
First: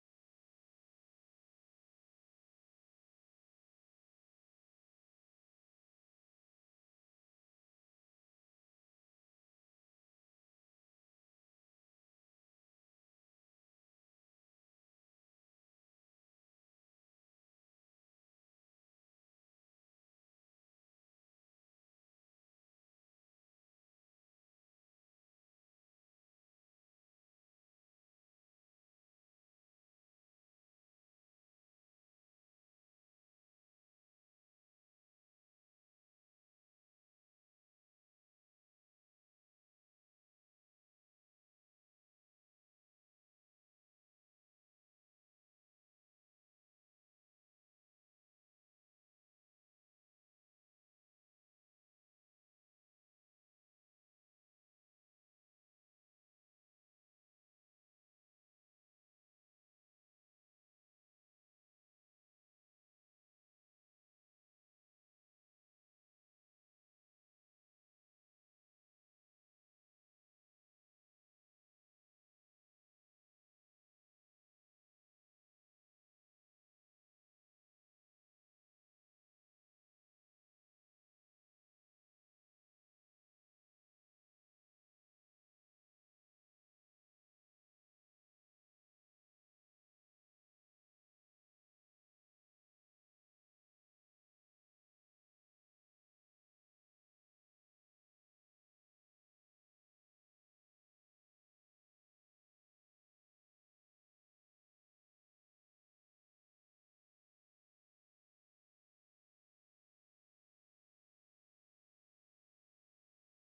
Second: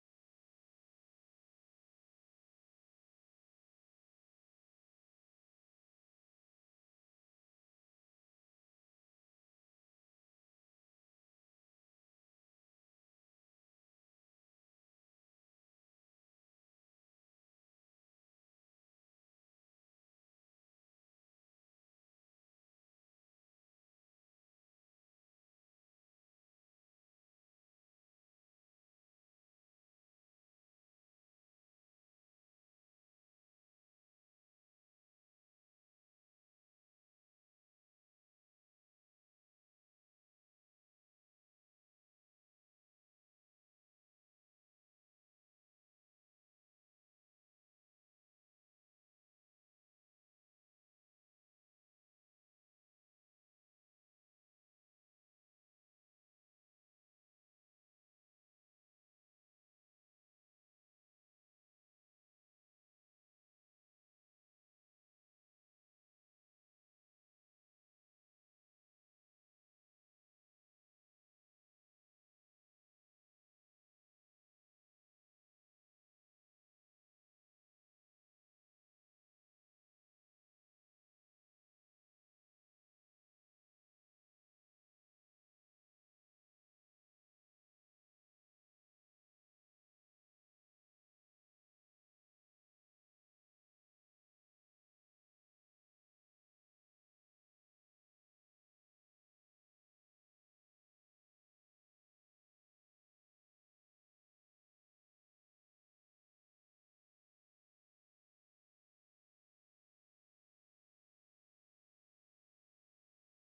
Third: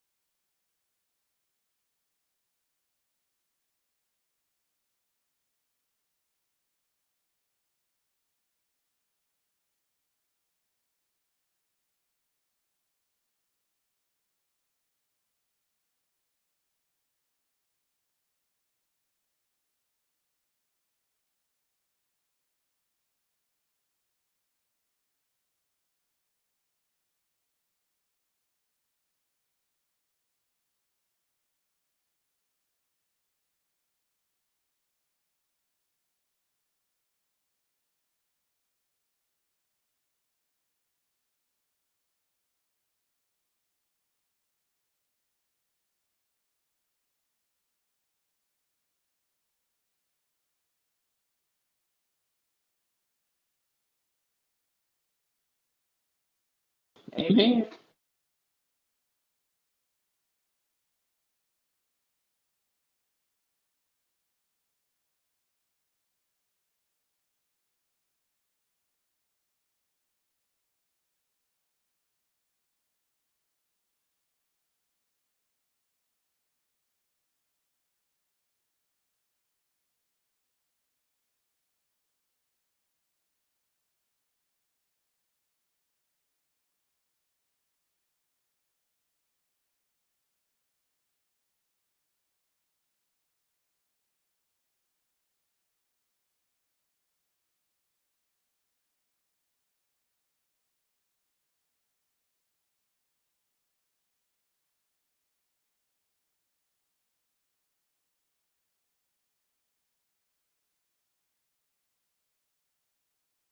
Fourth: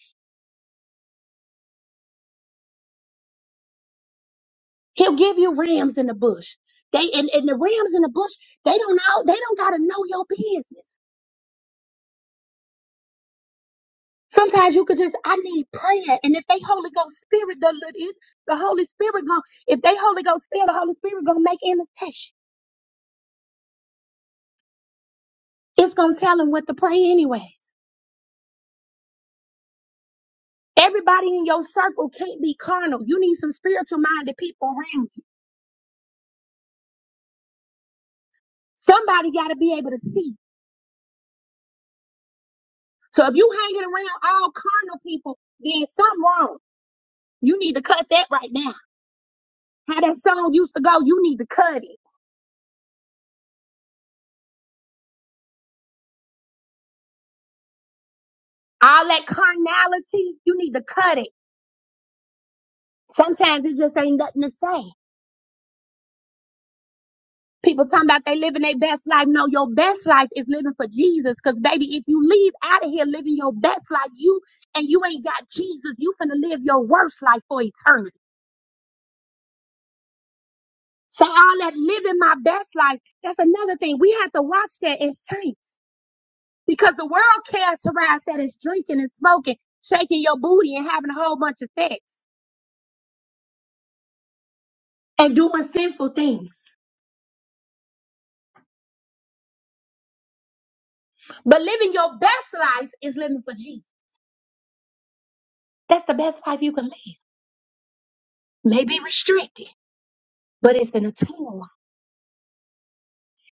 S1: He'll give you rams in the bush. They and, and the rams in the bush, they don't know, they don't gotta know your business. Sometimes you could just, I need prayer. And if they Holy Ghost Spirit gonna let in, the Holy Spirit gonna, if they Holy Ghost feel the Holy Spirit gonna make intercession. It's gonna tell them what to pray anyways. Everybody in your circle can't be carnal. You need some spiritual minded people around you. Somebody gotta be able to see. So if you hanging around all carnal people, then something wrong. You need to cut that right now. How that song used to go, you need to cut it.
S4: Amen.
S1: All that carnality, you need to cut it. Sometimes it just ain't nothing to say. People talking about they living their best life. No, your best life is living for Jesus. Cause baby, if you leave out of here living your best life, you and you ain't got Jesus, you finna live your worst life for eternity. So all that living my best life, that's another thing. We have to watch that as saints. Because the world characterized that as drinking and smoking, shaking your booty and having a whole bunch of sex. and doing sinful things. But living your best life is living for Jesus. That's the best life you can live. Maybe restricted, but it's an eternal life.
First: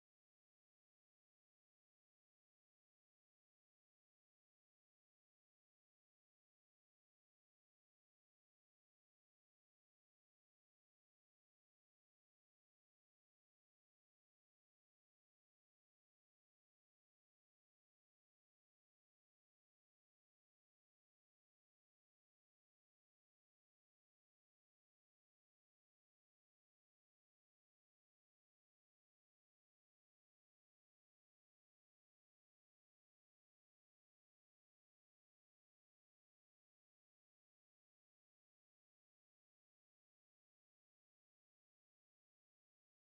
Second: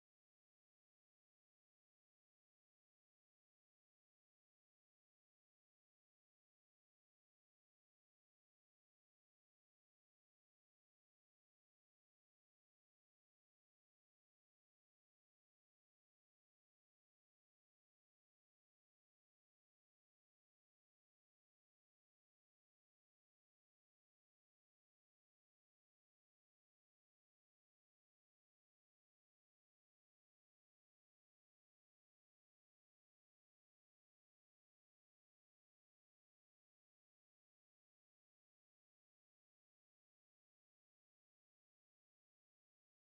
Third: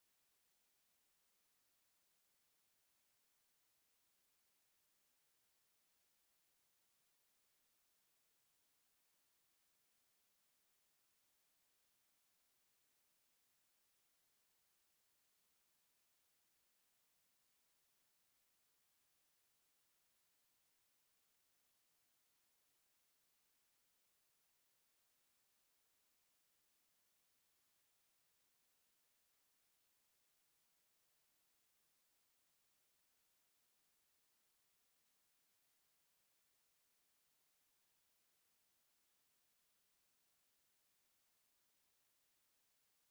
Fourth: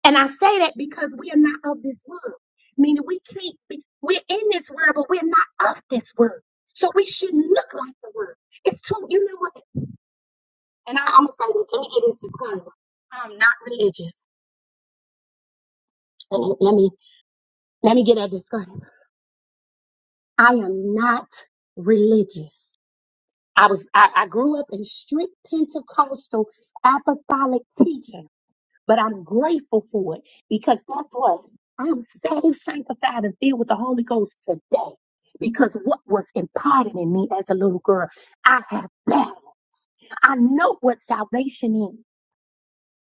S1: And I say that because we are not of this world, meaning we can't be, we're in this world, but we're not of this world. So we shouldn't look like the world. It's too, you know what? And I, I'm gonna say this. Let me get this disclaimer. I'm not religious. Let me let me let me get a disclaimer. I am not religious. I was I, I grew up in strict Pentecostal apostolic teaching, but I'm grateful for it because guess what? I'm saved, sanctified, and filled with the Holy Ghost today. Because what was imparted in me as a little girl, I have that. I know what salvation is.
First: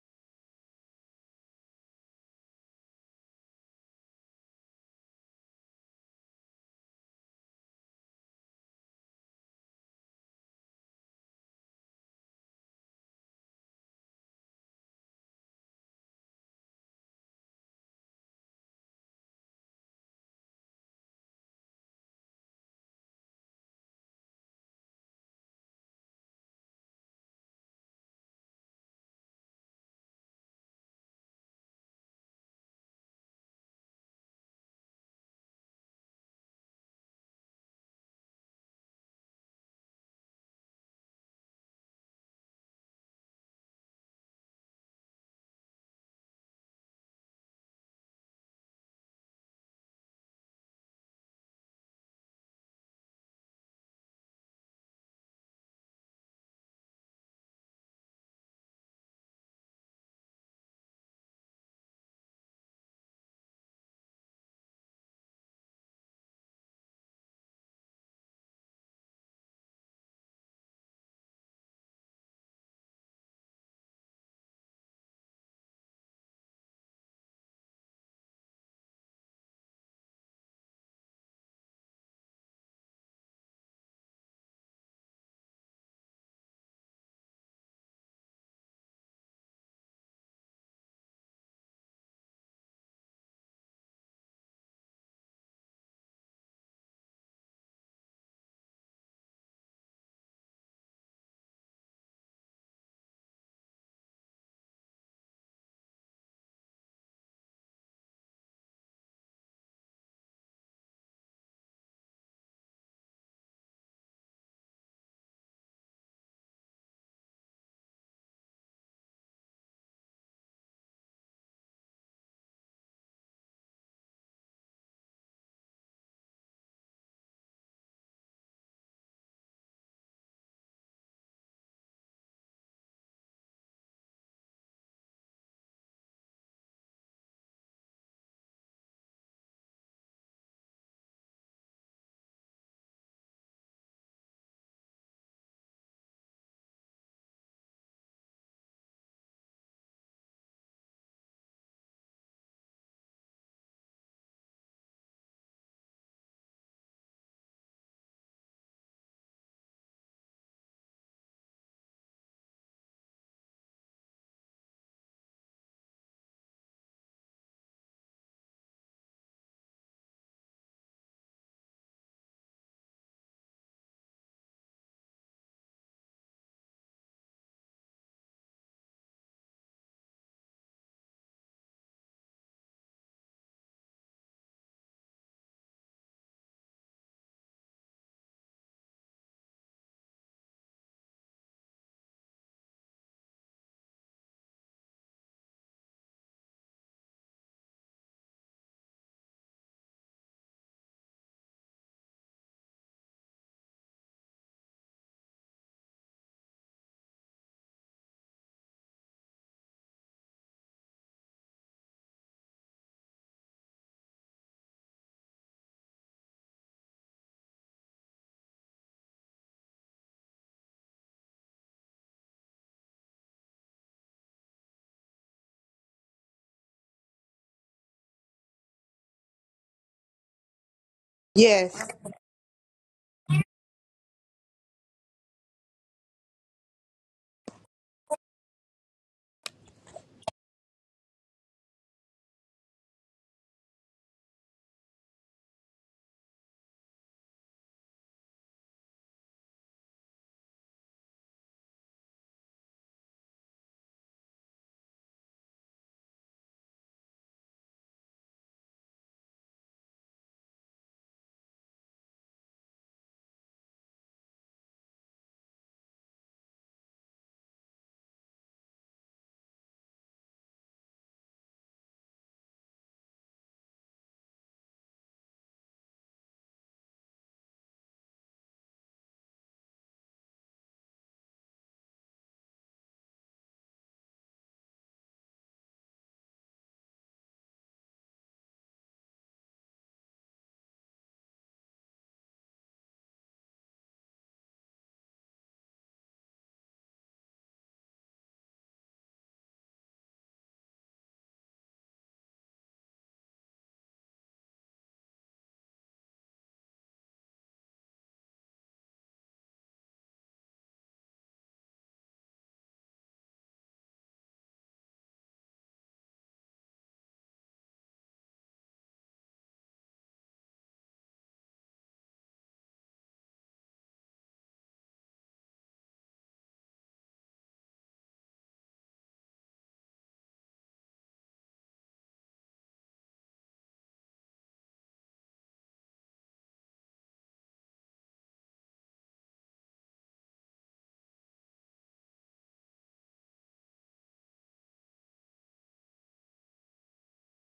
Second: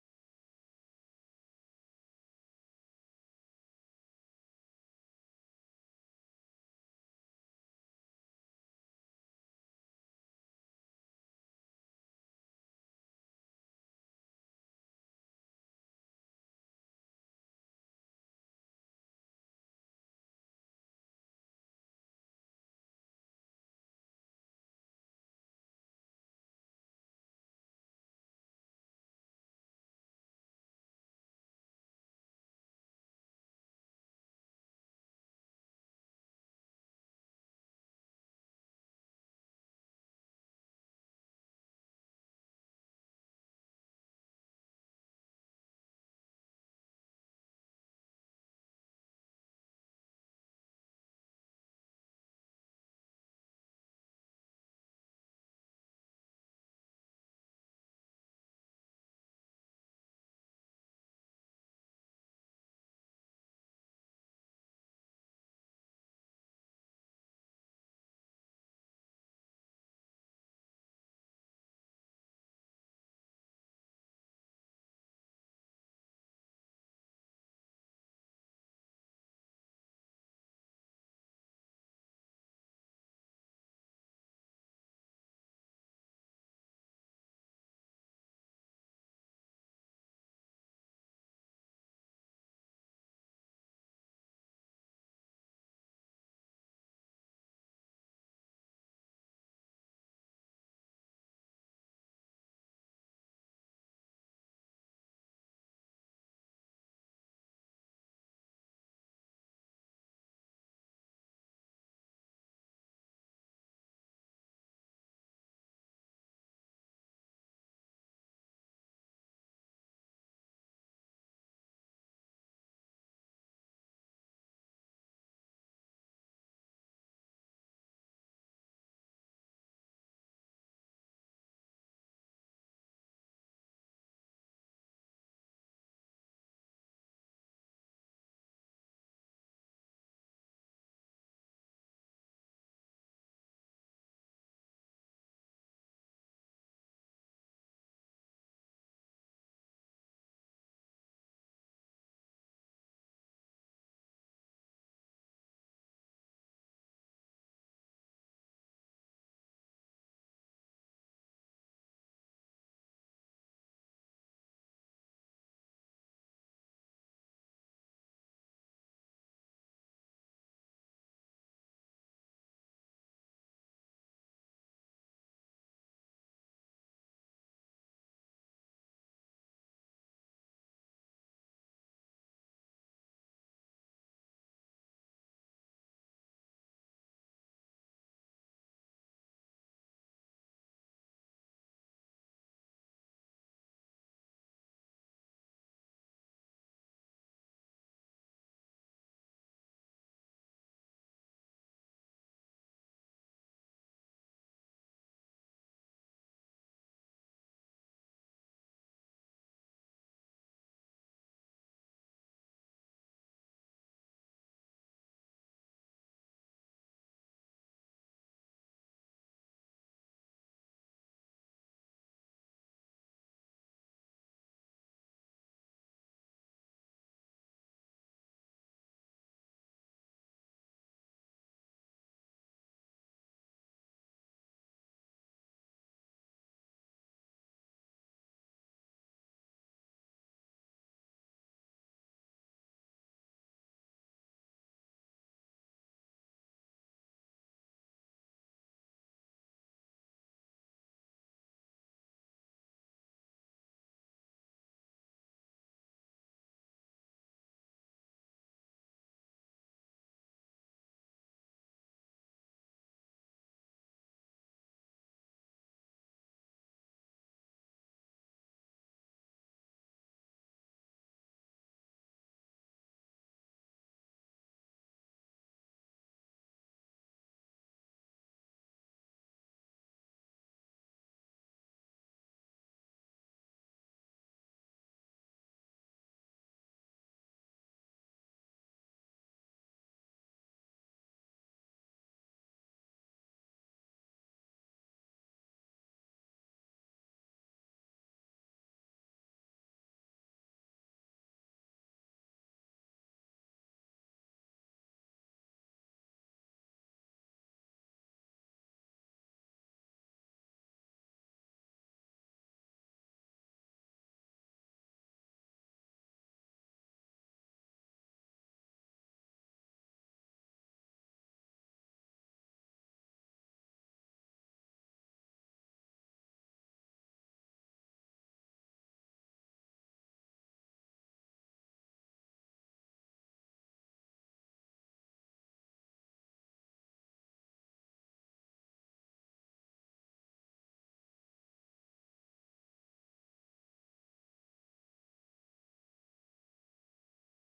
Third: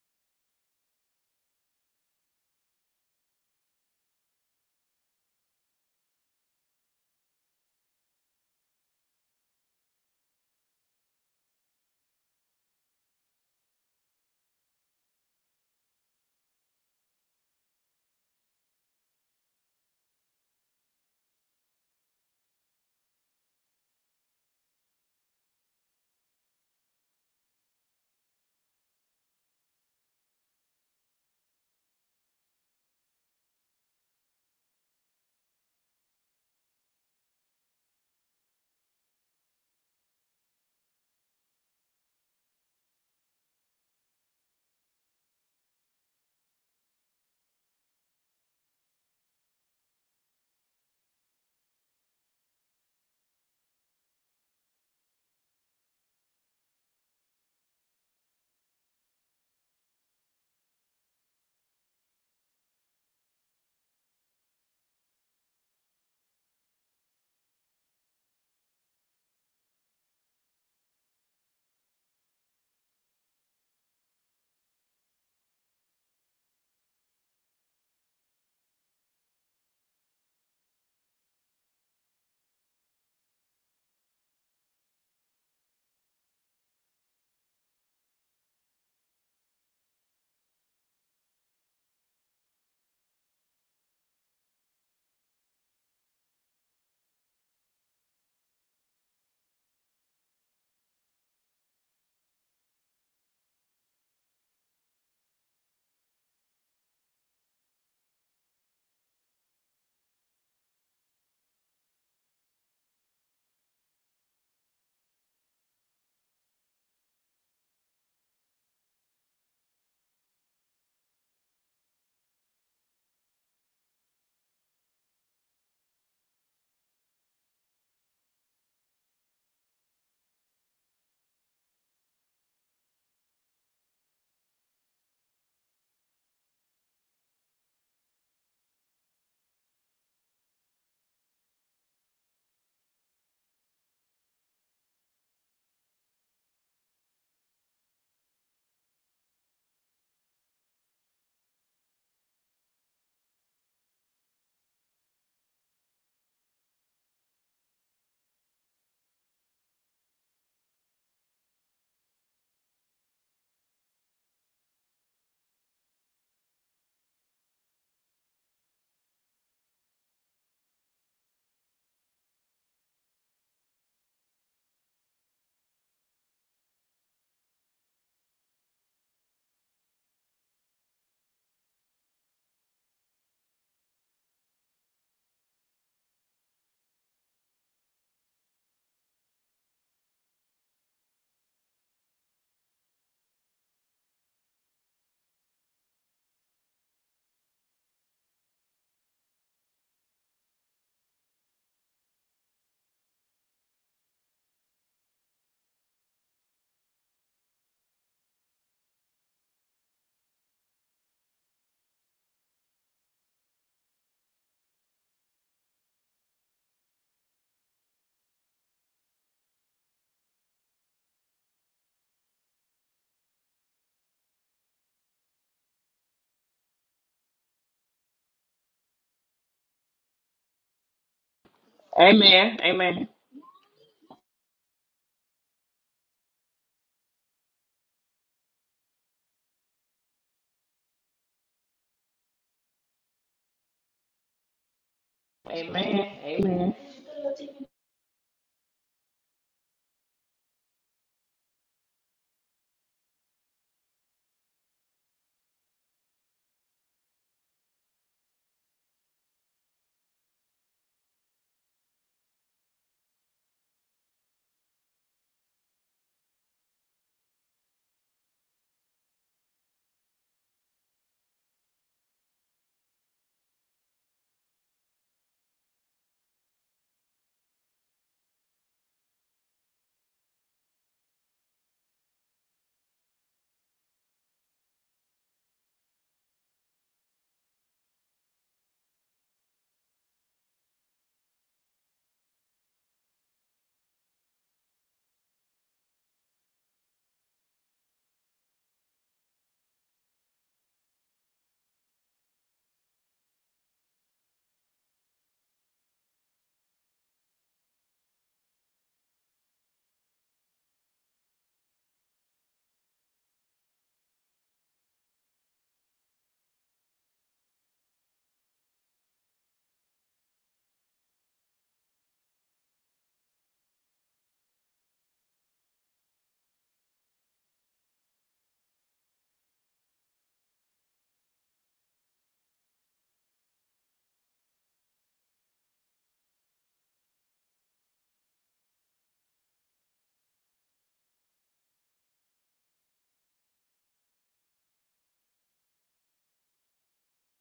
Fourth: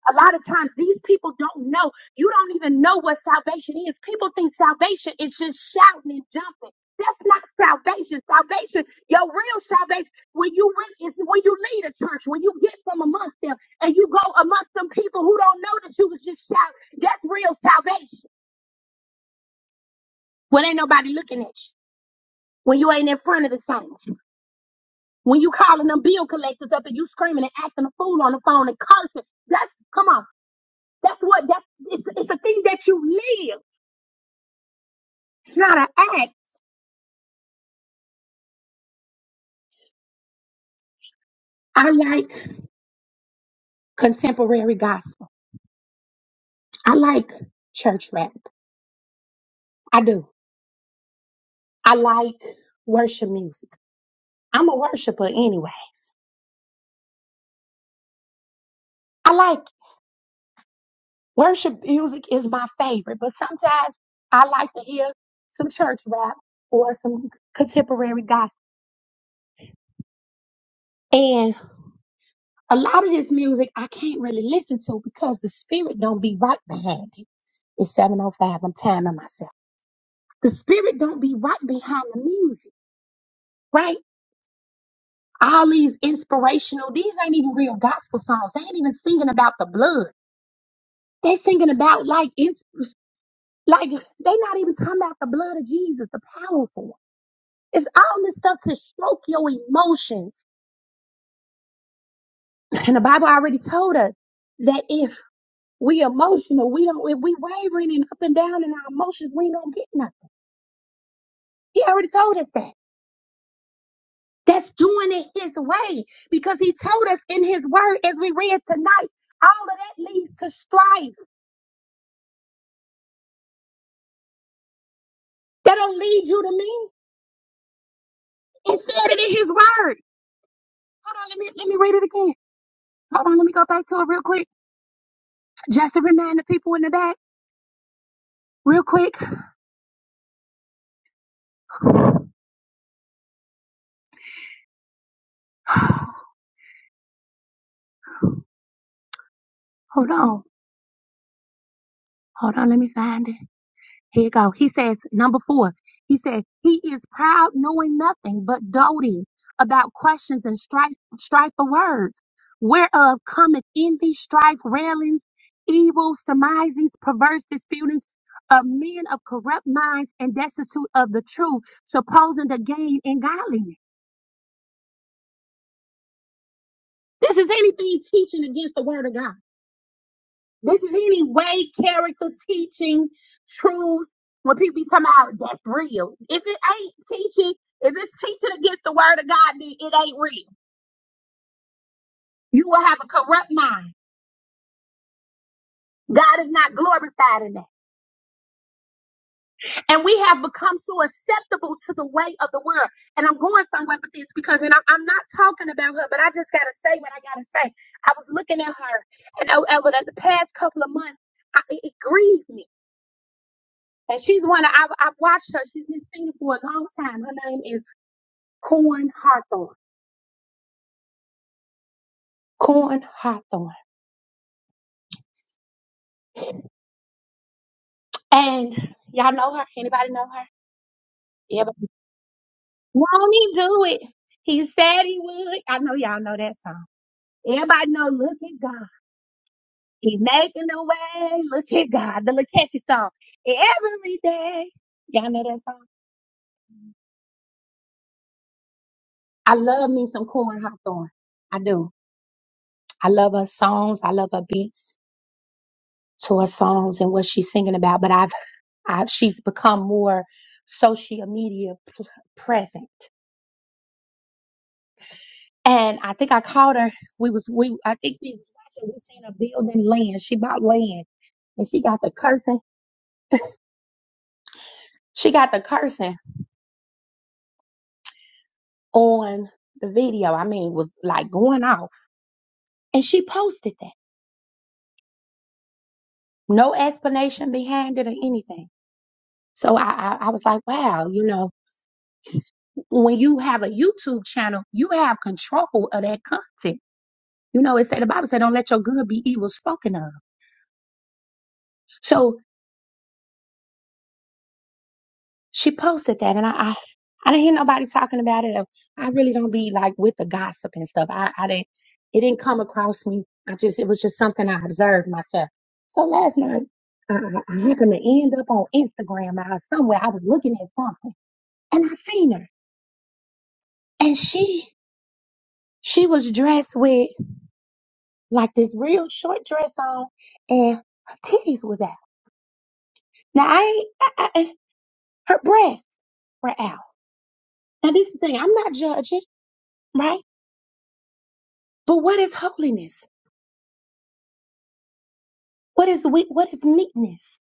S1: A lot of times these people don't know. You don't even know what salvation is. People think salvation is just shouting and jumping. That's not salvation. Salvation, your real salvation, when you re- is when you lead a church, when you get from amongst them and you go amongst some people who don't know that you was just shouting. That's real salvation. When ain't nobody looking at you. When you ain't in front of the saints. When you calling them bill collectors up and you screaming and acting a fool on the phone and cursing. That's come on. That's what that's it's, it's a thing that you live. It's not an act. I like contemporary gospel. I like church rap. I do. I like worship music. I'm a worshiper anyways. I like worship music is my favorite, but sometimes I like to hear some church rap or some contemporary gospel. And a lot of this music I can't really listen to because the spirit don't be right behind it. It's 705. I'm timing myself. The spirit don't be right behind the music, right? all these inspirational these ain't even real gospel songs they ain't even singing about the blood they singing about like it's like they not even talking about the blood of jesus the powerful one. it's all this stuff to stroke your emotions and the bible already told us that if we emotional we don't if we wavering and up and down in our emotions we ain't gonna get nothing he already told us that that's doing it his way because he told us in his word as we read tonight all of that leads to strife That don't lead you to me. It said it in his word. Hold on, let me let me read it again. Hold on, let me go back to it real quick. Just to remind the people in the back, real quick. Hold on. Hold on, let me find it. Here you go. He says, number four, he said, he is proud, knowing nothing but doting about questions and strife, strife of words, whereof cometh envy, strife, railings, evil surmisings, perverse disputings of men of corrupt minds and destitute of the truth, supposing to gain in godliness. This is anything teaching against the word of God. This is any way, character, teaching, truth. When people be talking about that's real. If it ain't teaching, if it's teaching against the word of God, then it ain't real. You will have a corrupt mind. God is not glorified in that. And we have become so acceptable to the way of the world. And I'm going somewhere with this because, and I'm, I'm not talking about her, but I just got to say what I got to say. I was looking at her, and over the past couple of months, I, it, it grieved me And she's one of, I've, I've watched her. She's been singing for a long time. Her name is Corn Hawthorne. Corn Hawthorne. And y'all know her? Anybody know her? Everybody.
S3: Yes.
S4: Amen. Amen.
S1: Won't he do it? He said he would. I know y'all know that song. Everybody know, look at God. He's making the way. Look at God. The little catchy song. Every day. Y'all know that song?
S4: Amen. Amen.
S1: I love me some Corn Hawthorne. I do. I love her songs. I love her beats to her songs and what she's singing about. But I've I, she's become more social media p- present. And I think I called her. We was we I think we was watching. We seen her building land. She bought land, and she got the cursing. She got the cursing on the video. I mean, it was like going off, and she posted that. No explanation behind it or anything. So I I, I was like, wow, you know, when you have a YouTube channel, you have control of that content. You know, it said the Bible said, "Don't let your good be evil spoken of." So she posted that and I, I I didn't hear nobody talking about it. I really don't be like with the gossip and stuff. I, I didn't it didn't come across me. I just it was just something I observed myself. So last night I, I I happened to end up on Instagram or somewhere. I was looking at something and I seen her. And she she was dressed with like this real short dress on and her titties was out. Now I, ain't- I, I her breasts were out. Now this is the thing, I'm not judging, right? But what is holiness? What is we, what is meekness?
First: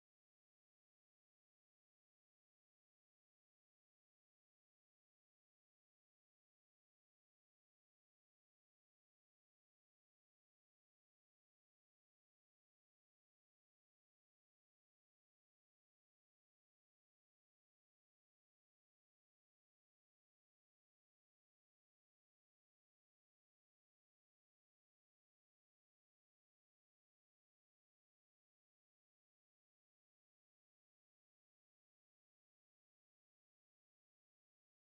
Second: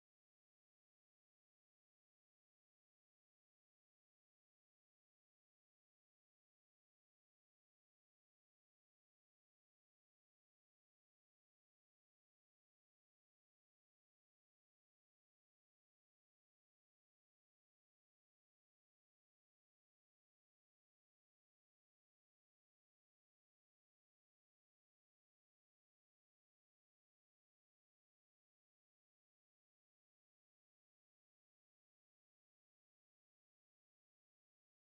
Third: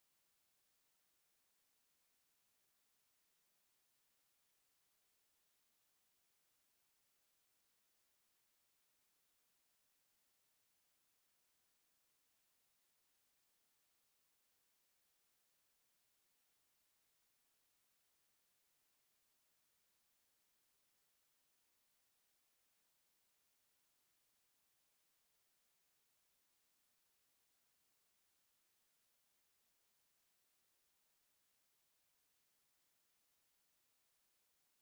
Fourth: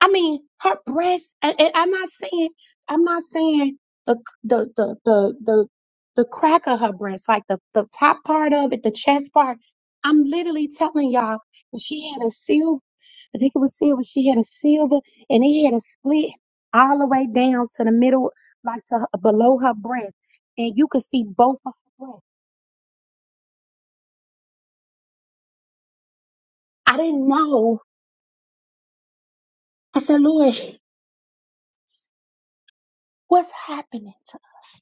S1: I mean, her breast. And, and I'm not saying I'm not saying the the the the the the crack of her breast, like the the top part of it, the chest part. I'm literally telling y'all that she had a silver. I think it was silver. She had a silver, and it had a split all the way down to the middle, like to her- below her breast, and you could see both of her breasts. I didn't know. I said, Lord, what's happening to us?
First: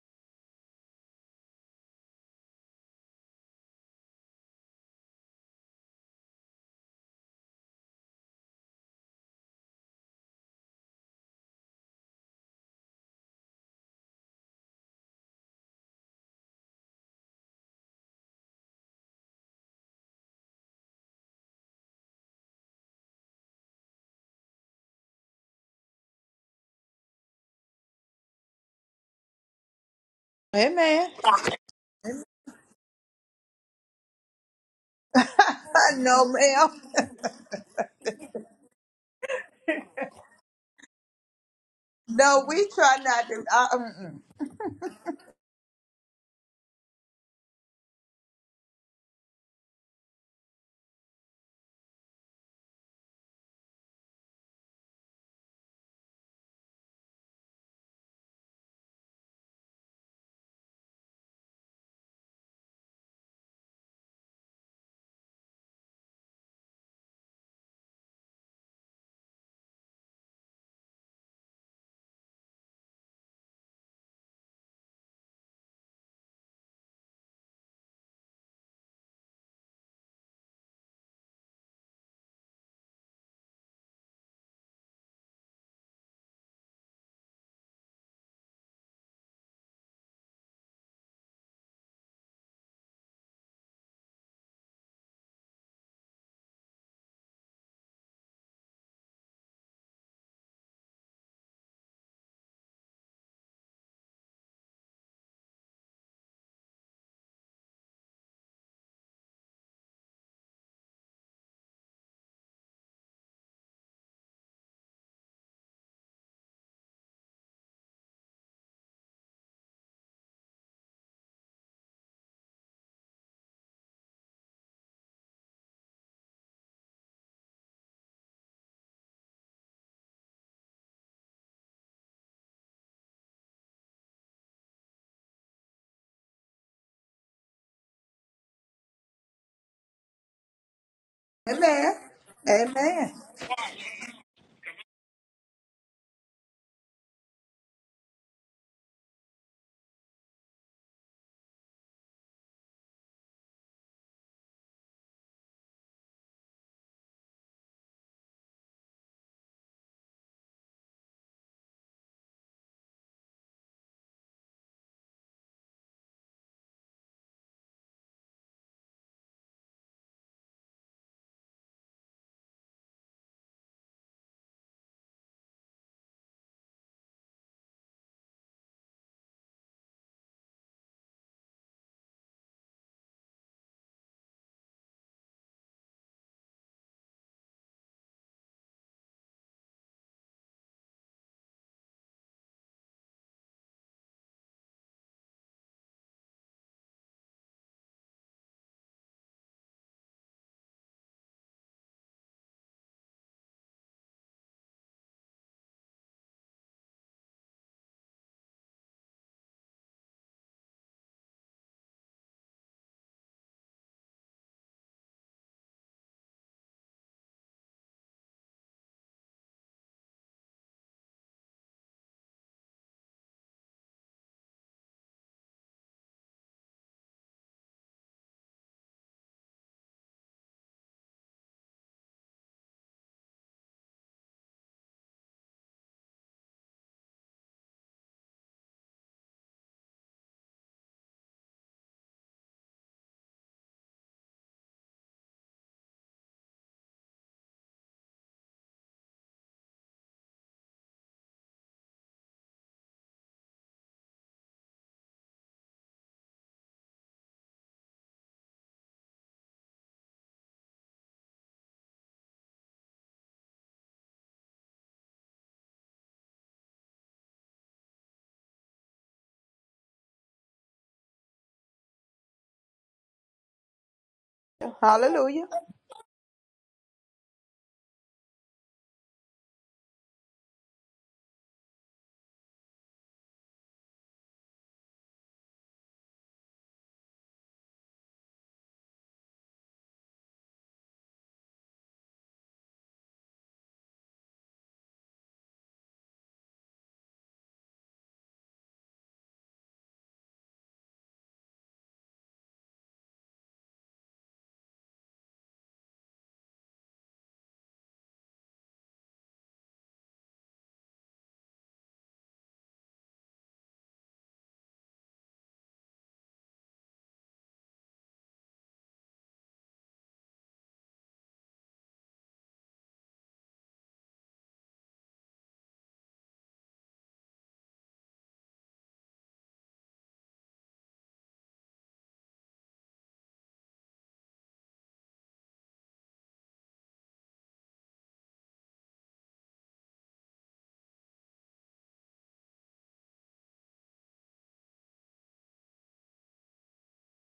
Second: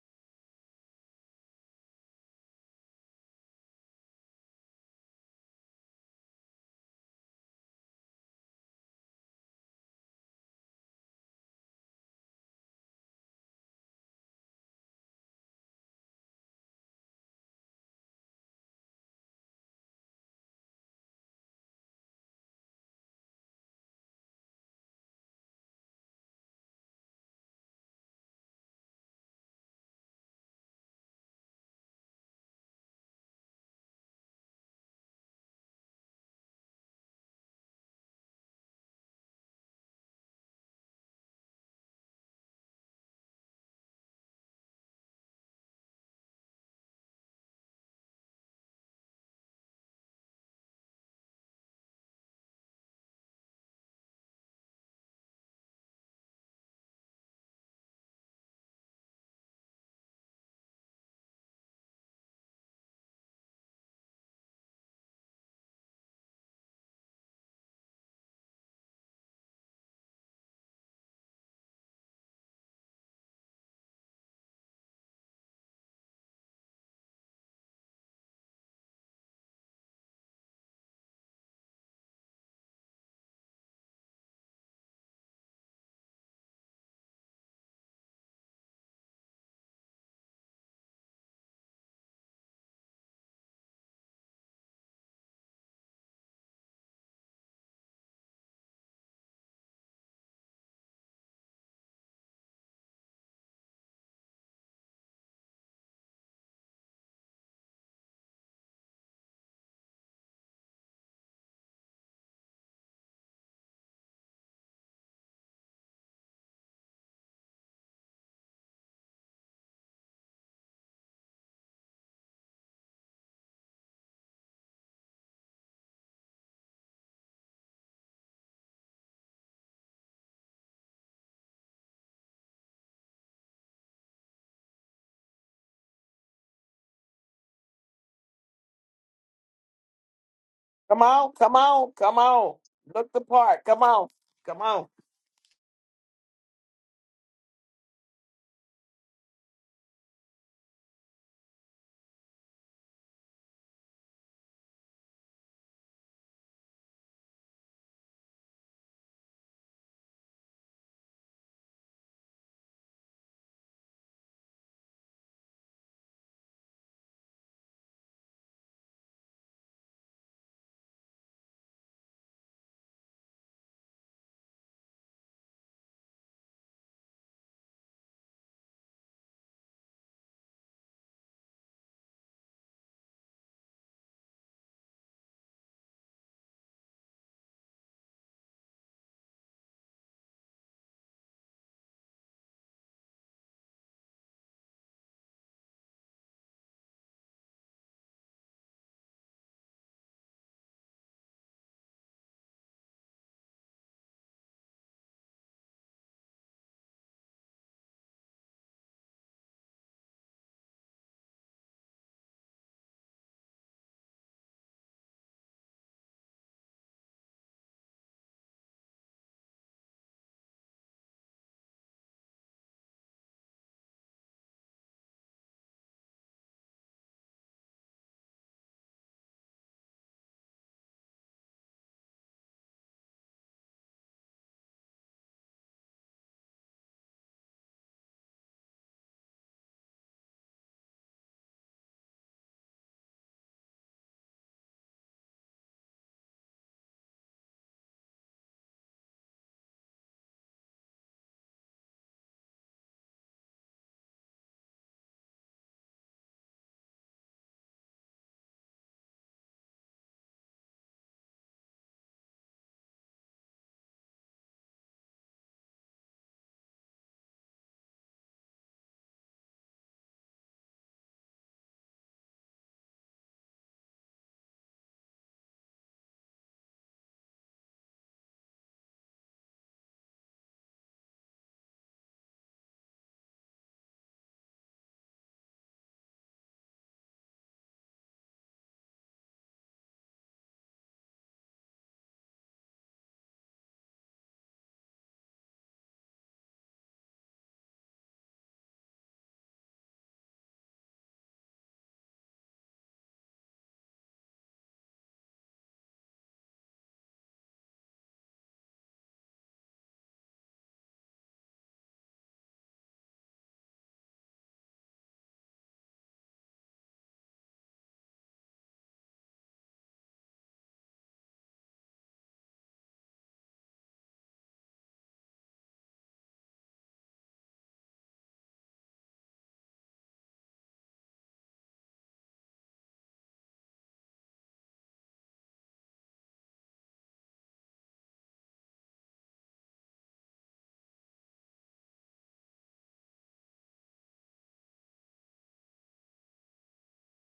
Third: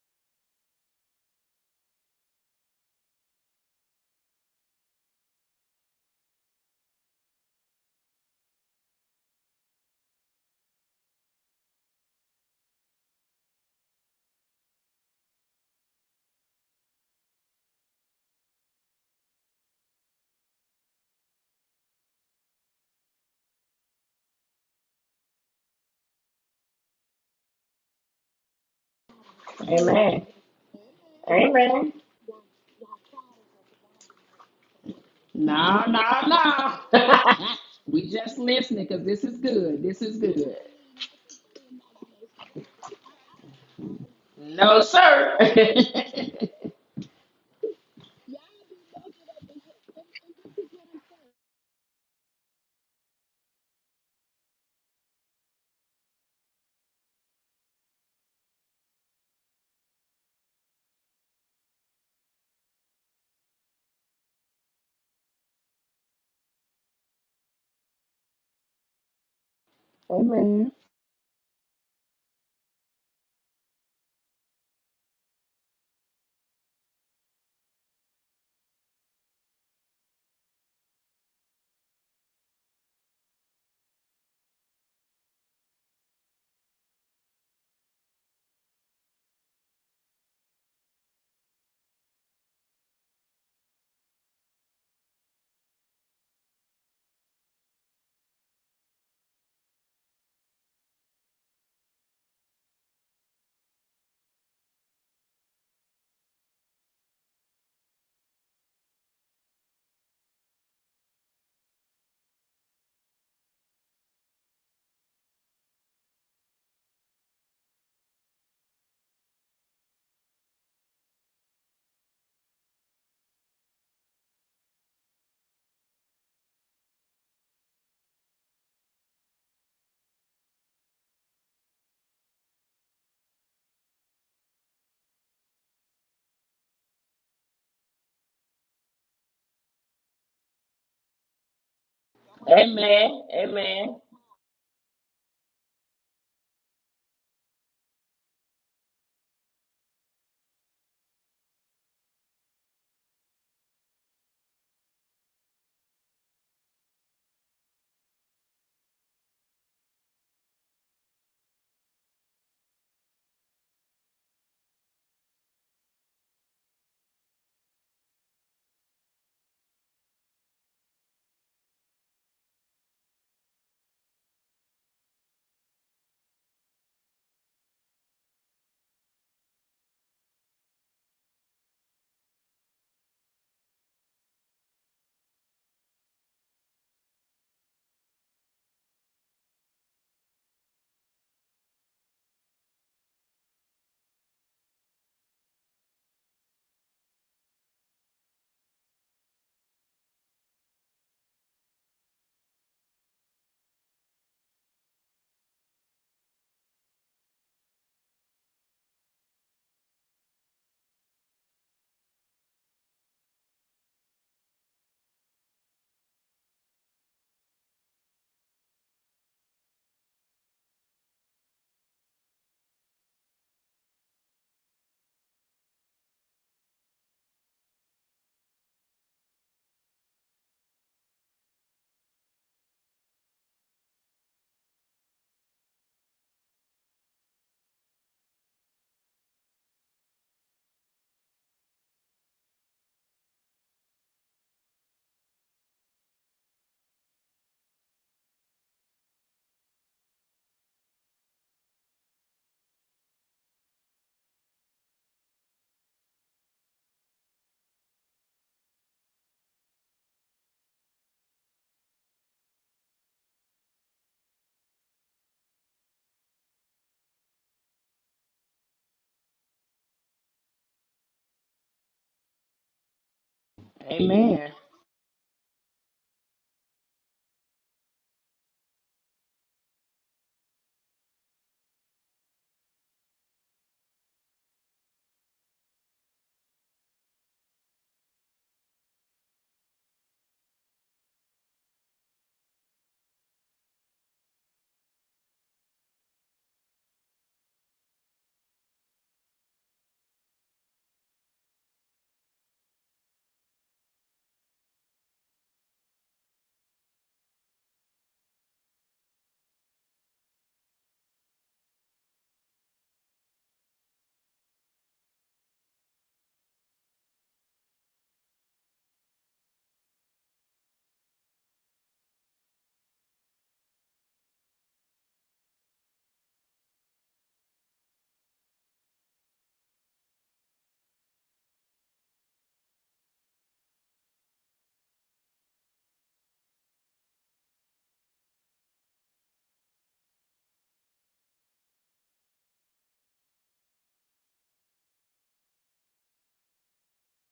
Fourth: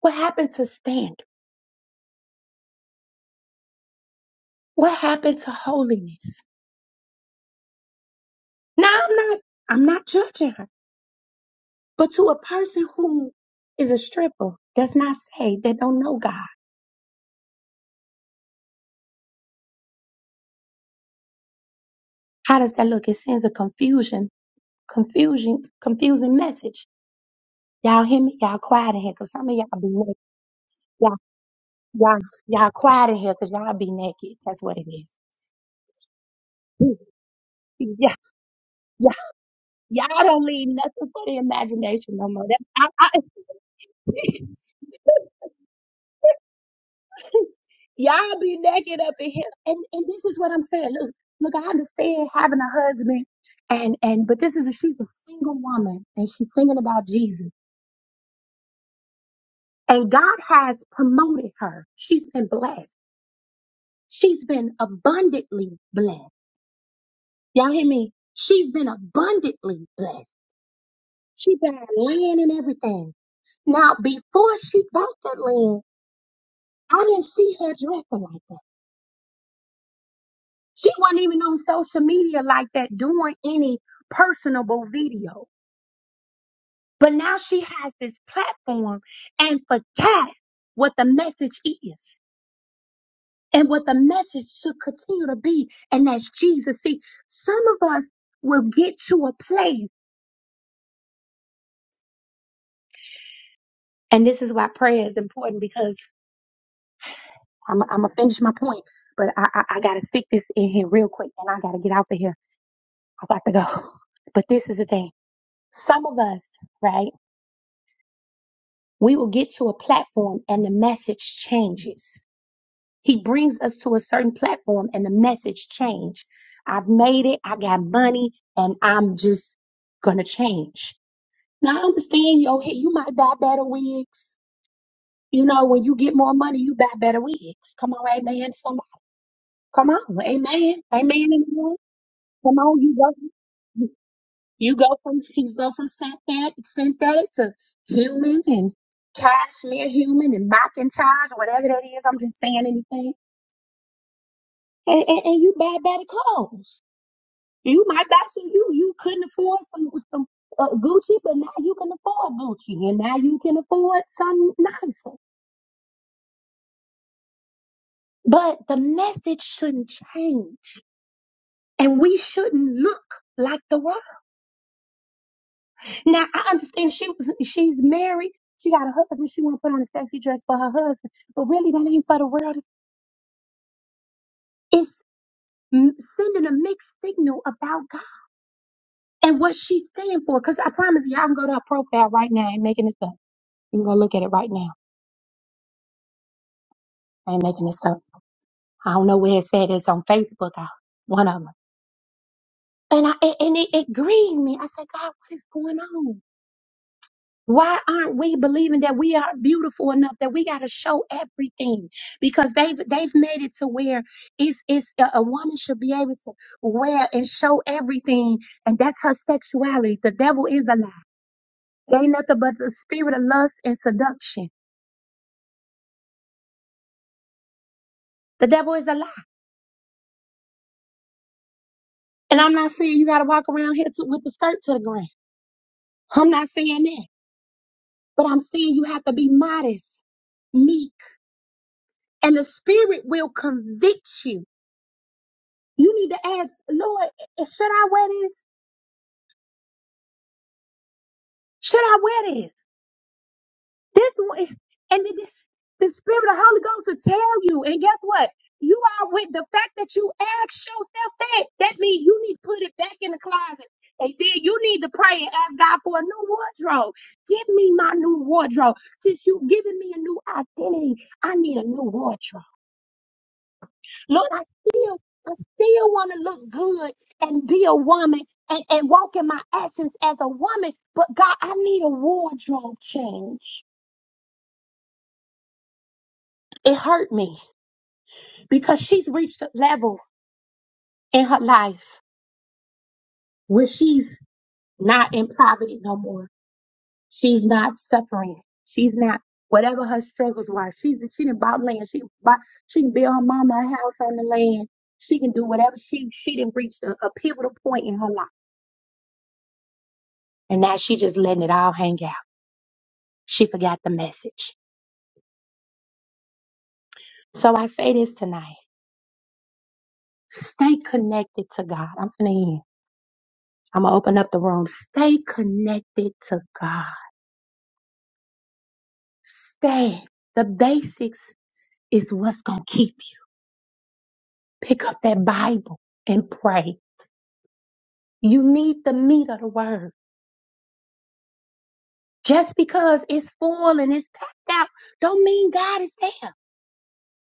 S1: What happened to standards? What happened to holiness? Now I'm not I'm not judging her, but to a person who is a stripper, that's not saved, that don't know God. How does that look? It sends a confusion, confusion, confusing message. Y'all hear me? Y'all quiet in here, cause some of y'all be naked.
S4: Amen.
S3: Amen.
S1: Y'all,
S4: Amen.
S1: y'all, y'all quiet in here, cause y'all be naked. That's what it is.
S4: No, no,
S3: no, ma'am.
S4: no. we
S1: Yeah,
S4: just listening because
S1: yeah,
S4: this is good. This
S1: y'all
S4: is
S1: don't
S4: good.
S1: leave nothing for the imagination no more.
S3: No,
S1: That,
S3: we try
S1: I,
S3: not to. Uh, mm-mm.
S1: I,
S4: No, sir.
S1: Y'all be naked up in here. And and this is what I'm saying. Look, look, I understand having a husband and and but this is a, she's a single woman and she's singing about Jesus. And God has promoted her. She's been blessed. She's been abundantly blessed. Y'all hear me? She's been abundantly blessed. She got land and everything. Now, before she got that land, I didn't see her dressing like that. She wasn't even on social media like that doing any personable videos. But now she has this platform and forgot what the message is and what the message should continue to be. And that's Jesus. See, some of us will get to a place, and this is why prayer is important because I'm, I'm going to finish my point, but I, I, I got to stick this in here real quick and I got to get out of here. I got to go. But this is the thing. Some of us, right? We will get to a platform and the message changes He brings us to a certain platform and the message change. I've made it. I got money and I'm just going to change. Now I understand yo, hey, you might buy better wigs. You know, when you get more money, you buy better wigs. Come on, amen. Somebody, come on, amen. Amen.
S2: Come on, come
S1: amen.
S2: on,
S3: Amen.
S2: come on.
S1: Come on, you
S2: Look
S3: Amen.
S2: the
S4: amen.
S1: go,
S2: part. Come
S4: Amen.
S2: on, come
S1: you
S2: on.
S1: go from, you go from synthetic, synthetic to human and cashmere human and Macintosh, whatever that is. I'm just saying anything. And, and, and you buy better clothes. You might buy some you you couldn't afford some some uh, Gucci, but now you can afford Gucci, and now you can afford something nicer. But the message shouldn't change, and we shouldn't look like the world. Now I understand she was she's married, she got a husband, she want to put on a sexy dress for her husband, but really that ain't for the world. It's m- sending a mixed signal about God and what she's standing for. Because I promise you, I can go to her profile right now. I ain't making this up. You can go look at it right now. I ain't making this up I don't know where it said it's on Facebook, I, one of them. And I and and it, it grieved me. I said, God, what is going on? Why aren't we believing that we are beautiful enough that we got to show everything? Because they've they've made it to where it's it's a, a woman should be able to wear and show everything, and that's her sexuality. The devil is a lie. There ain't nothing but the spirit of lust and seduction. The devil is a lie, and I'm not saying you got to walk around here to, with the skirt to the ground. I'm not saying that. But I'm saying you have to be modest, meek, and the spirit will convict you. You need to ask, Lord, eh, should I wear this? Should I wear this? This one, and then this, the spirit of the Holy Ghost will tell you. And guess what? You are with the fact that you ask yourself that. That means you need to put it back in the closet. And then you need to pray and ask God for a new wardrobe. Give me my new wardrobe. Since you've given me a new identity, I need a new wardrobe. Lord, I
S4: Amen.
S1: still, I
S3: Hallelujah.
S1: still want to look good and be a woman and, and walk in my essence as a woman. But God, I need a wardrobe change. It hurt me because she's reached a level in her life where she's not in poverty no more. She's not suffering. She's not whatever her struggles were. She's she didn't bought land. She bought, she can build her mama a house on the land. She can do whatever she she didn't reach a, a pivotal point in her life. And now she just letting it all hang out. She forgot the message. So I say this tonight. Stay connected to God. I'm gonna end. I'm gonna open up the room. Stay connected to God. Stay. The basics is what's gonna keep you. Pick up that Bible and pray. You need the meat of the word. Just because it's full and it's packed out, don't mean God is there.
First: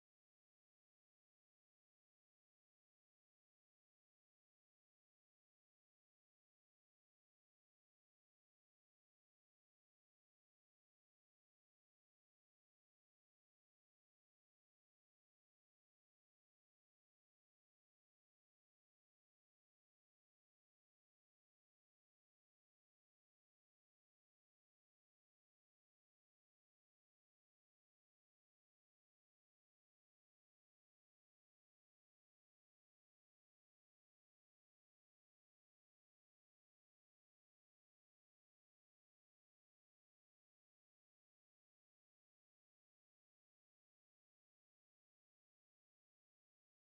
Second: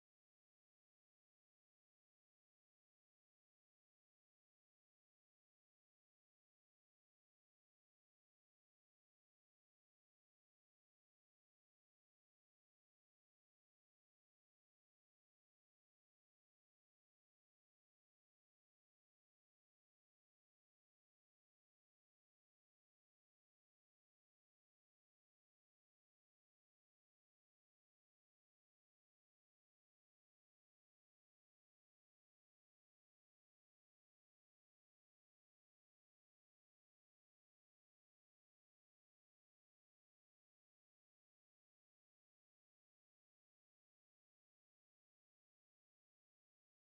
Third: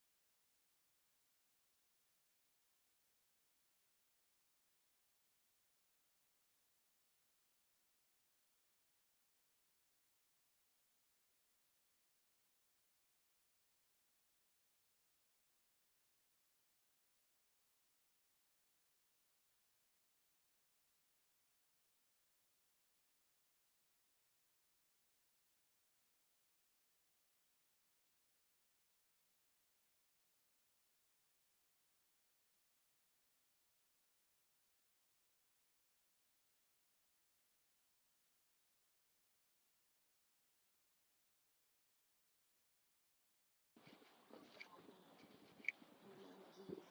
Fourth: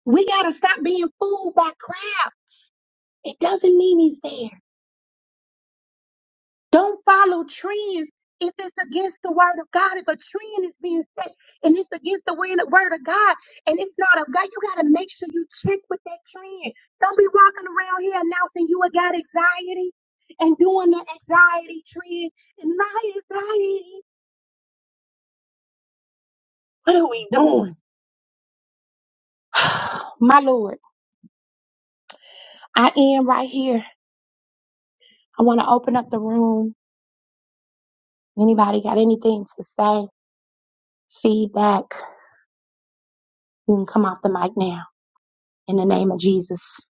S1: We gotta stop being fooled by crowd. It doesn't mean he's there. Don't follow trends if it's against the word of God. If a trend is being set and it's against the word word of God and it's not of God, you got to make sure you check with that trend. Don't be walking around here announcing you got anxiety and doing the anxiety trend and my anxiety. What are we doing? my Lord, I am right here. I want to open up the room. Anybody got anything to say? Feedback? You can come off the mic now in the name of Jesus.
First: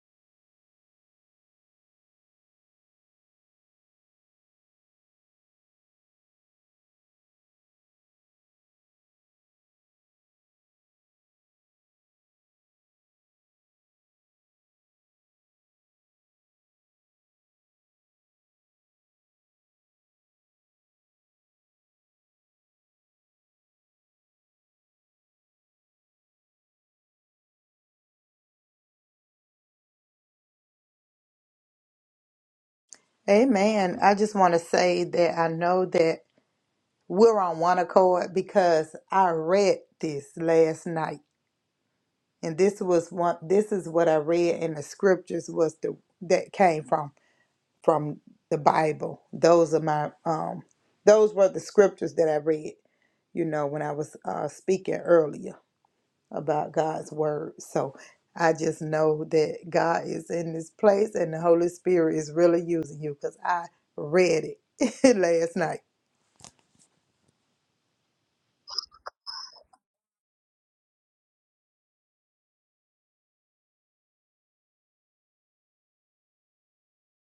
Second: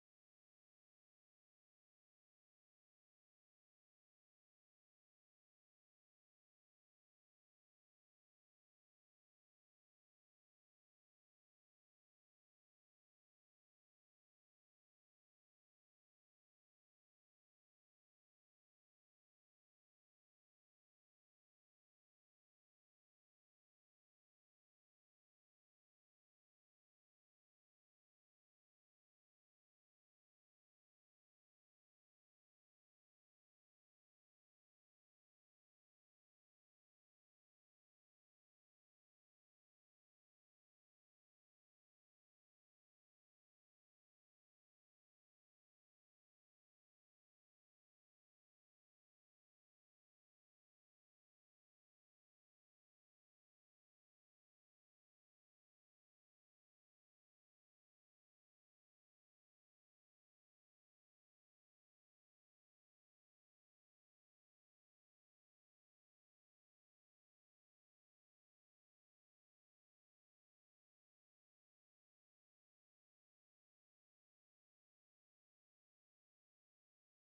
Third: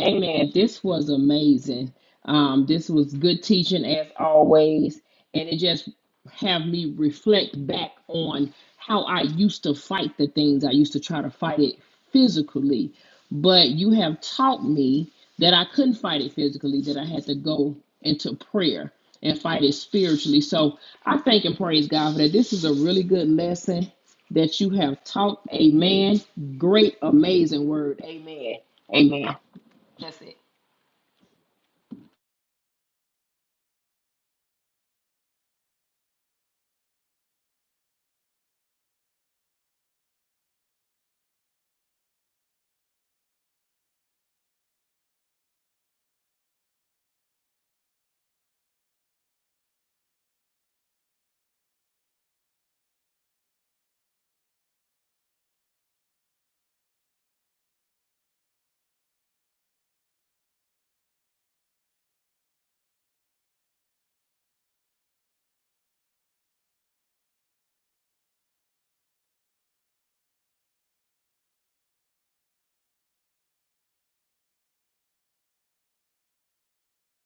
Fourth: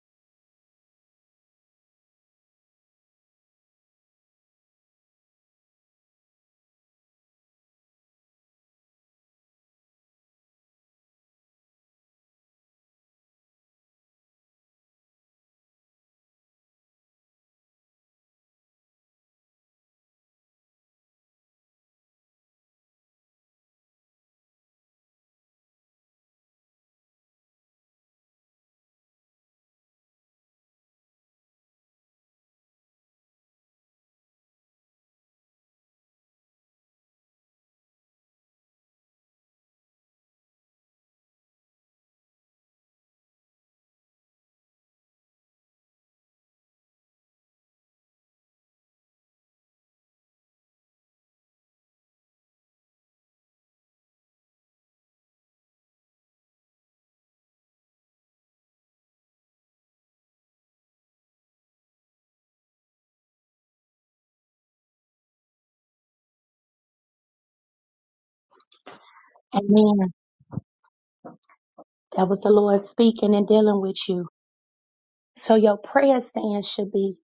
S4: Amen. This was amazing. Um, this was good teaching as always, and it just have me reflect back on how I used to fight the things. I used to try to fight it physically, but you have taught me that I couldn't fight it physically. That I had to go into prayer and fight it spiritually. So I thank and praise God for that. This is a really good lesson that you have taught. Amen. Great, amazing word. Amen. Amen.
S3: Amen. I just want to say that I know that we're on one accord because I read this last night, and this was one. This is what I read in the scriptures was the that came from. from the Bible. Those are my um those were the scriptures that I read, you know, when I was uh speaking earlier about God's word. So I just know that God is in this place and the Holy Spirit is really using you because I read it last night.
S1: Amen. That was the Lord speaking and dealing with you. So your prayer stand should be,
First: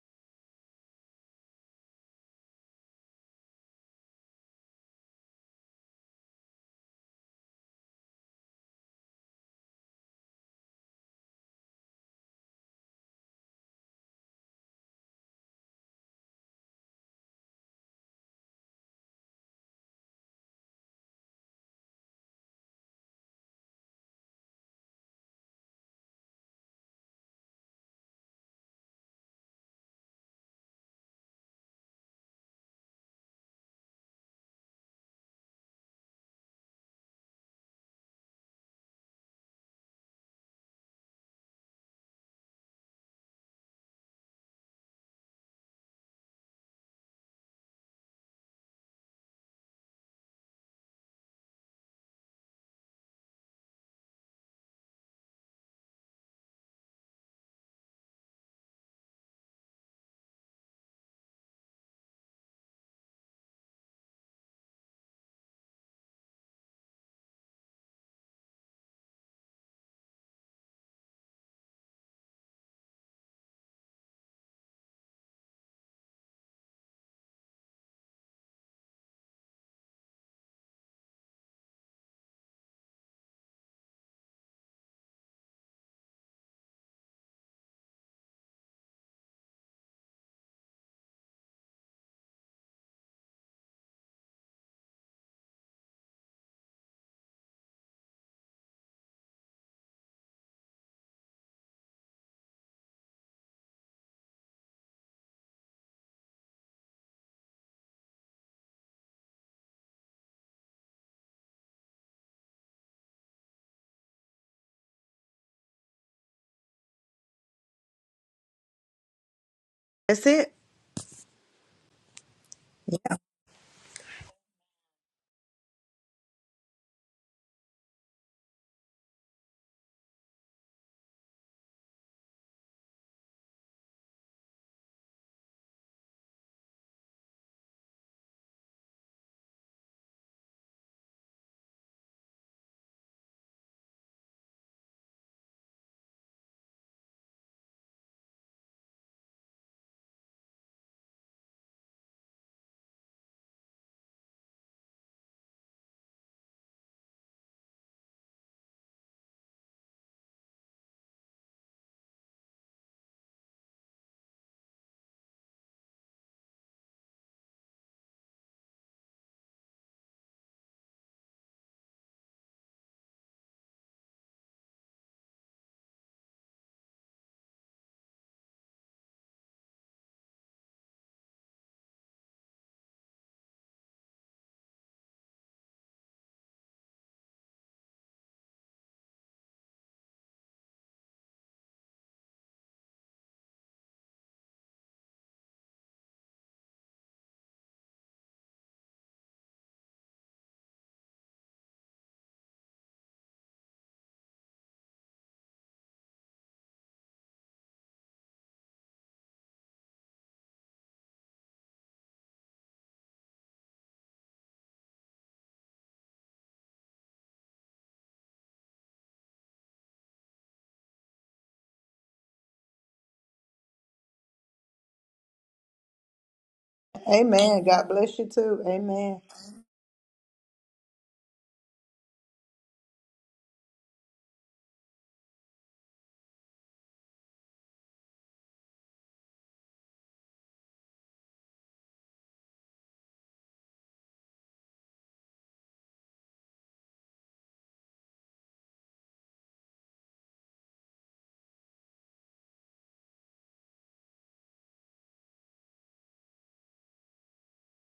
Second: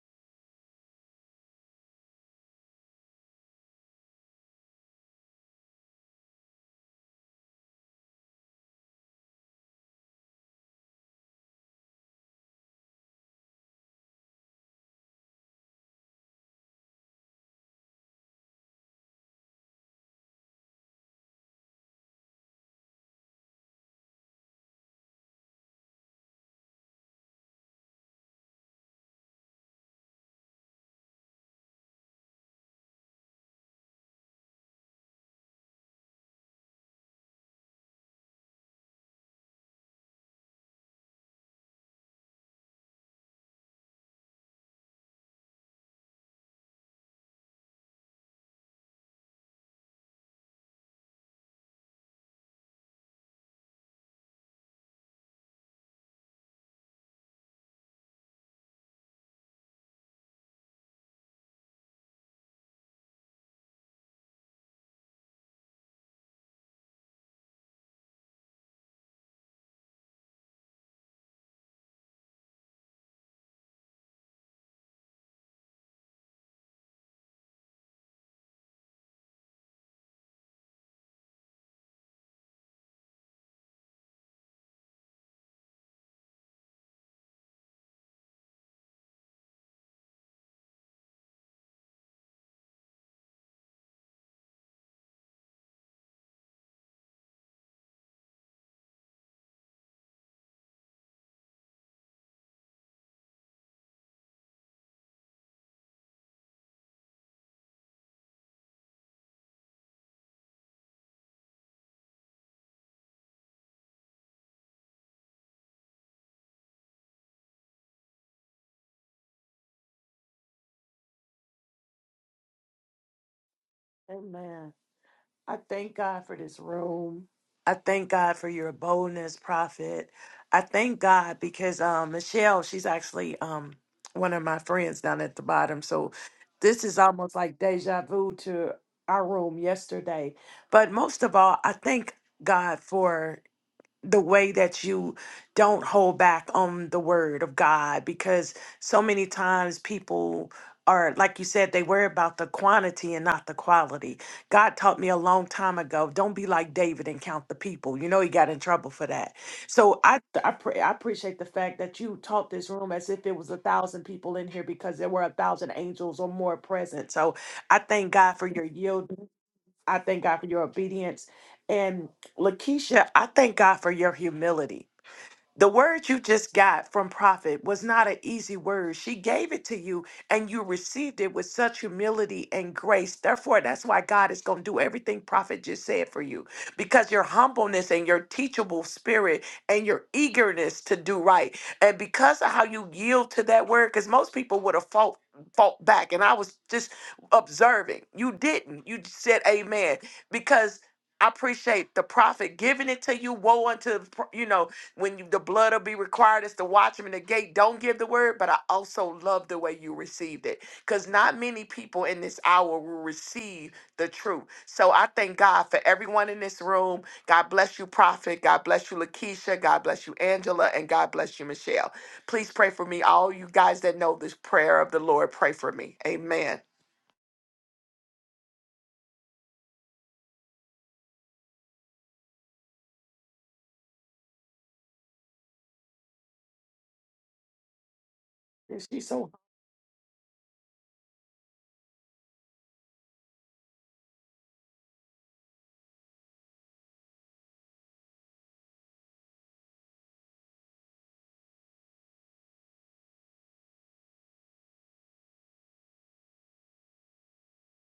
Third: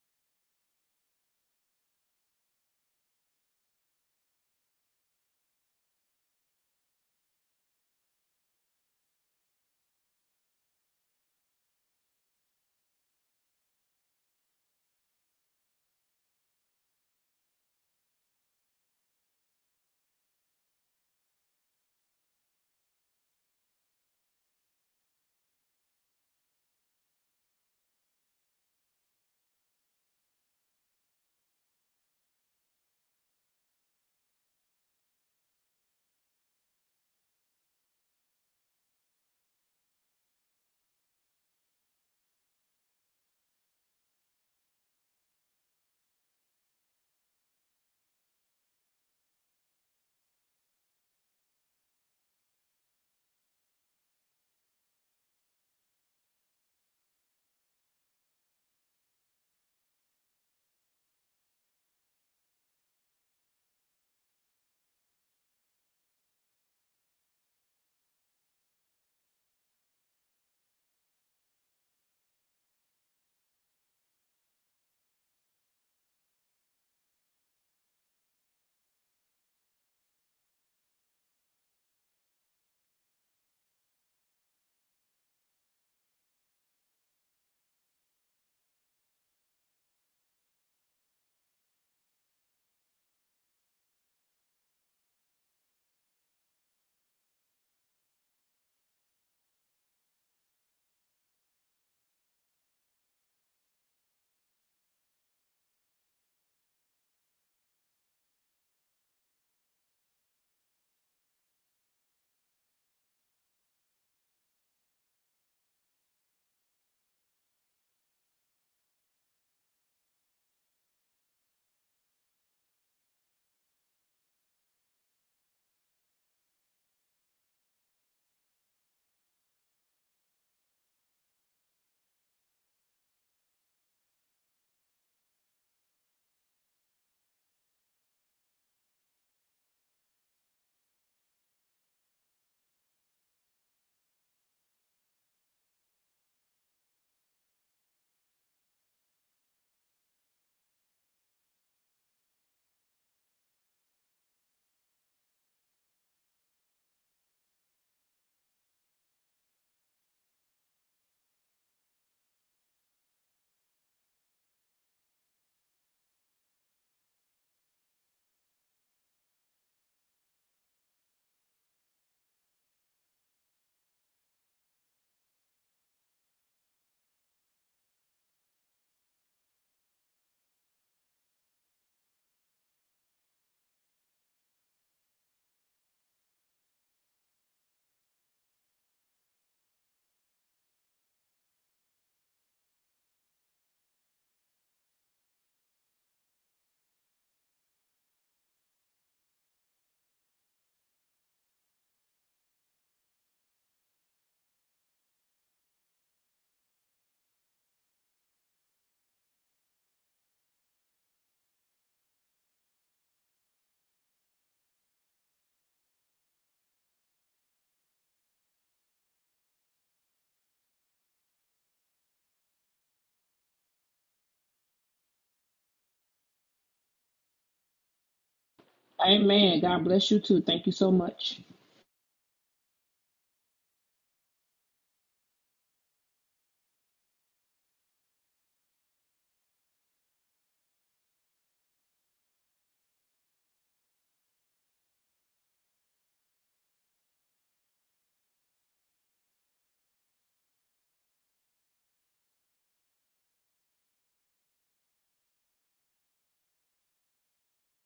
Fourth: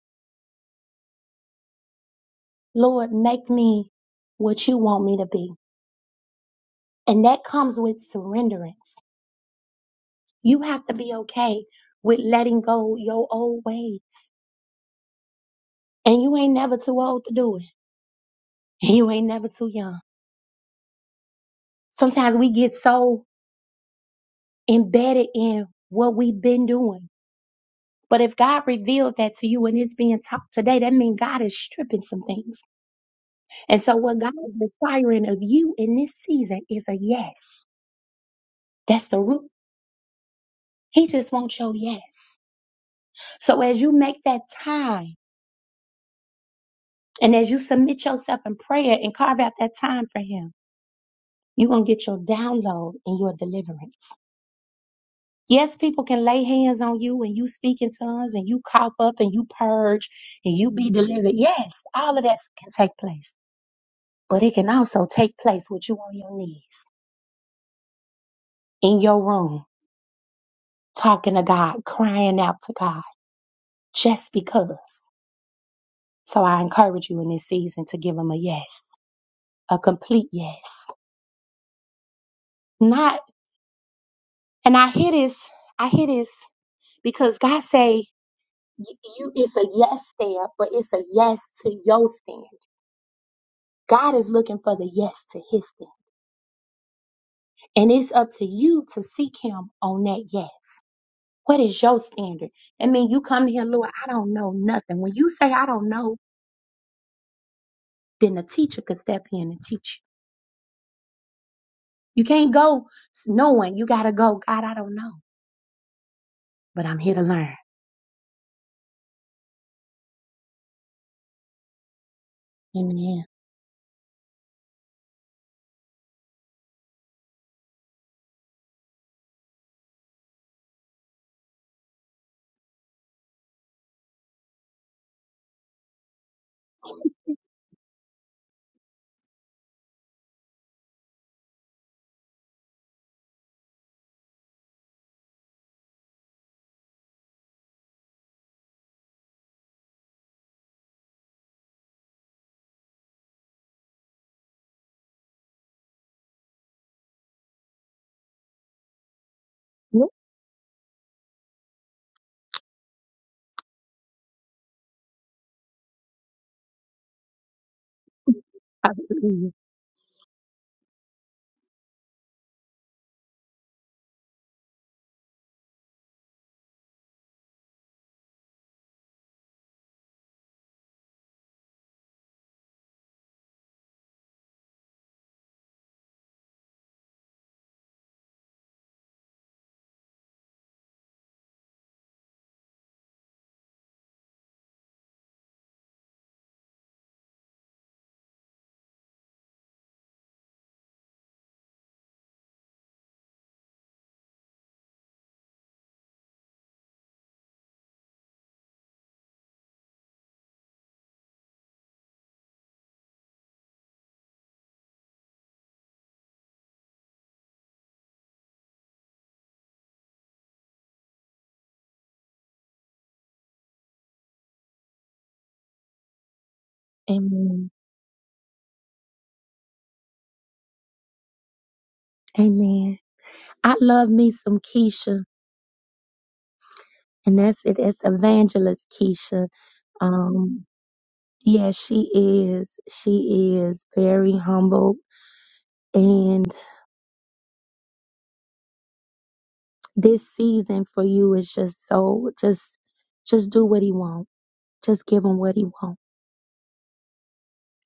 S1: Lord, make me what you want me to be. And that comes with surrenderance. You have to be okay with letting go your old ways. And you ain't never too old to do it. And you ain't never too young. Sometimes we get so embedded in what we've been doing. But if God revealed that to you and it's being taught today, that means God is stripping some things. And so, what God is requiring of you in this season is a yes. That's the root. He just wants your yes. So, as you make that time and as you submit yourself in prayer and carve out that time for Him, you're going to get your download and your deliverance. Yes, people can lay hands on you and you speak in tongues and you cough up and you purge and you be delivered. Yes, all of that can take place. But it can also take place with you on your knees, in your room, talking to God, crying out to God just because. So I encourage you in this season to give him a yes, a complete yes. Not, and I hear this, I hear this because God say y- you, it's a yes there, but it's a yes to your stand. God is looking for the yes to his stand. And it's up to you to seek him on that yes. What is your standard? I mean, you come to him, Lord, I don't know nothing. When you say, I don't know, then the teacher could step in and teach you. You can't go s- knowing. You got to go, God, I don't know. but I'm here to learn.
S3: That's it. Yeah.
S1: Amen.
S2: Amen. I thank God for this room. I thank God for your boldness, prophet. I thank God because um, Michelle, she's actually um, one of my friends down at the bottom. So this is almost like deja vu to our room yesterday. But most of all, I thank God for the way that you don't hold back on the word of God because so many times people are like you said they worry about the quantity and not the quality. God taught me a long time ago, don't be like David and count the people. You know he got in trouble for that. So
S1: Yep.
S2: I I pray I appreciate the fact that you taught this room as if it was a thousand people in here because there were a thousand angels or more present. So I thank God for your yield
S1: Hallelujah.
S2: I thank God for your obedience. And Lakeisha, I thank God for your humility. The word you just got from prophet was not an easy word. She gave it to you and you received it with such humility and grace. Therefore, that's why God is going to do everything prophet just said for you because your humbleness and your teachable spirit and your eagerness to do right. And because of how you yield to that word, because most people would have fought. Fought back, and I was just observing. You didn't. You just said amen because I appreciate the prophet giving it to you. Woe unto the pro- you know when you, the blood will be required as the watchman at the gate, don't give the word, but I also love the way you received it. Because not many people in this hour will receive the truth. So I thank God for everyone in this room. God bless you, Prophet. God bless you, Lakeisha. God bless you, Angela. And God bless you, Michelle. Please pray for me. All you guys that know this prayer of the Lord, pray for me. Amen.
S3: Amen.
S1: Amen.
S3: God bless you too. Amen.
S4: Amen. God bless you too. Thank you so much.
S1: Amen. I love me some Keisha, and that's it. That's Evangelist Keisha. Um, yeah, she is. She is very humble, and this season for you is just so just, just do what he wants. Just give him what he wants,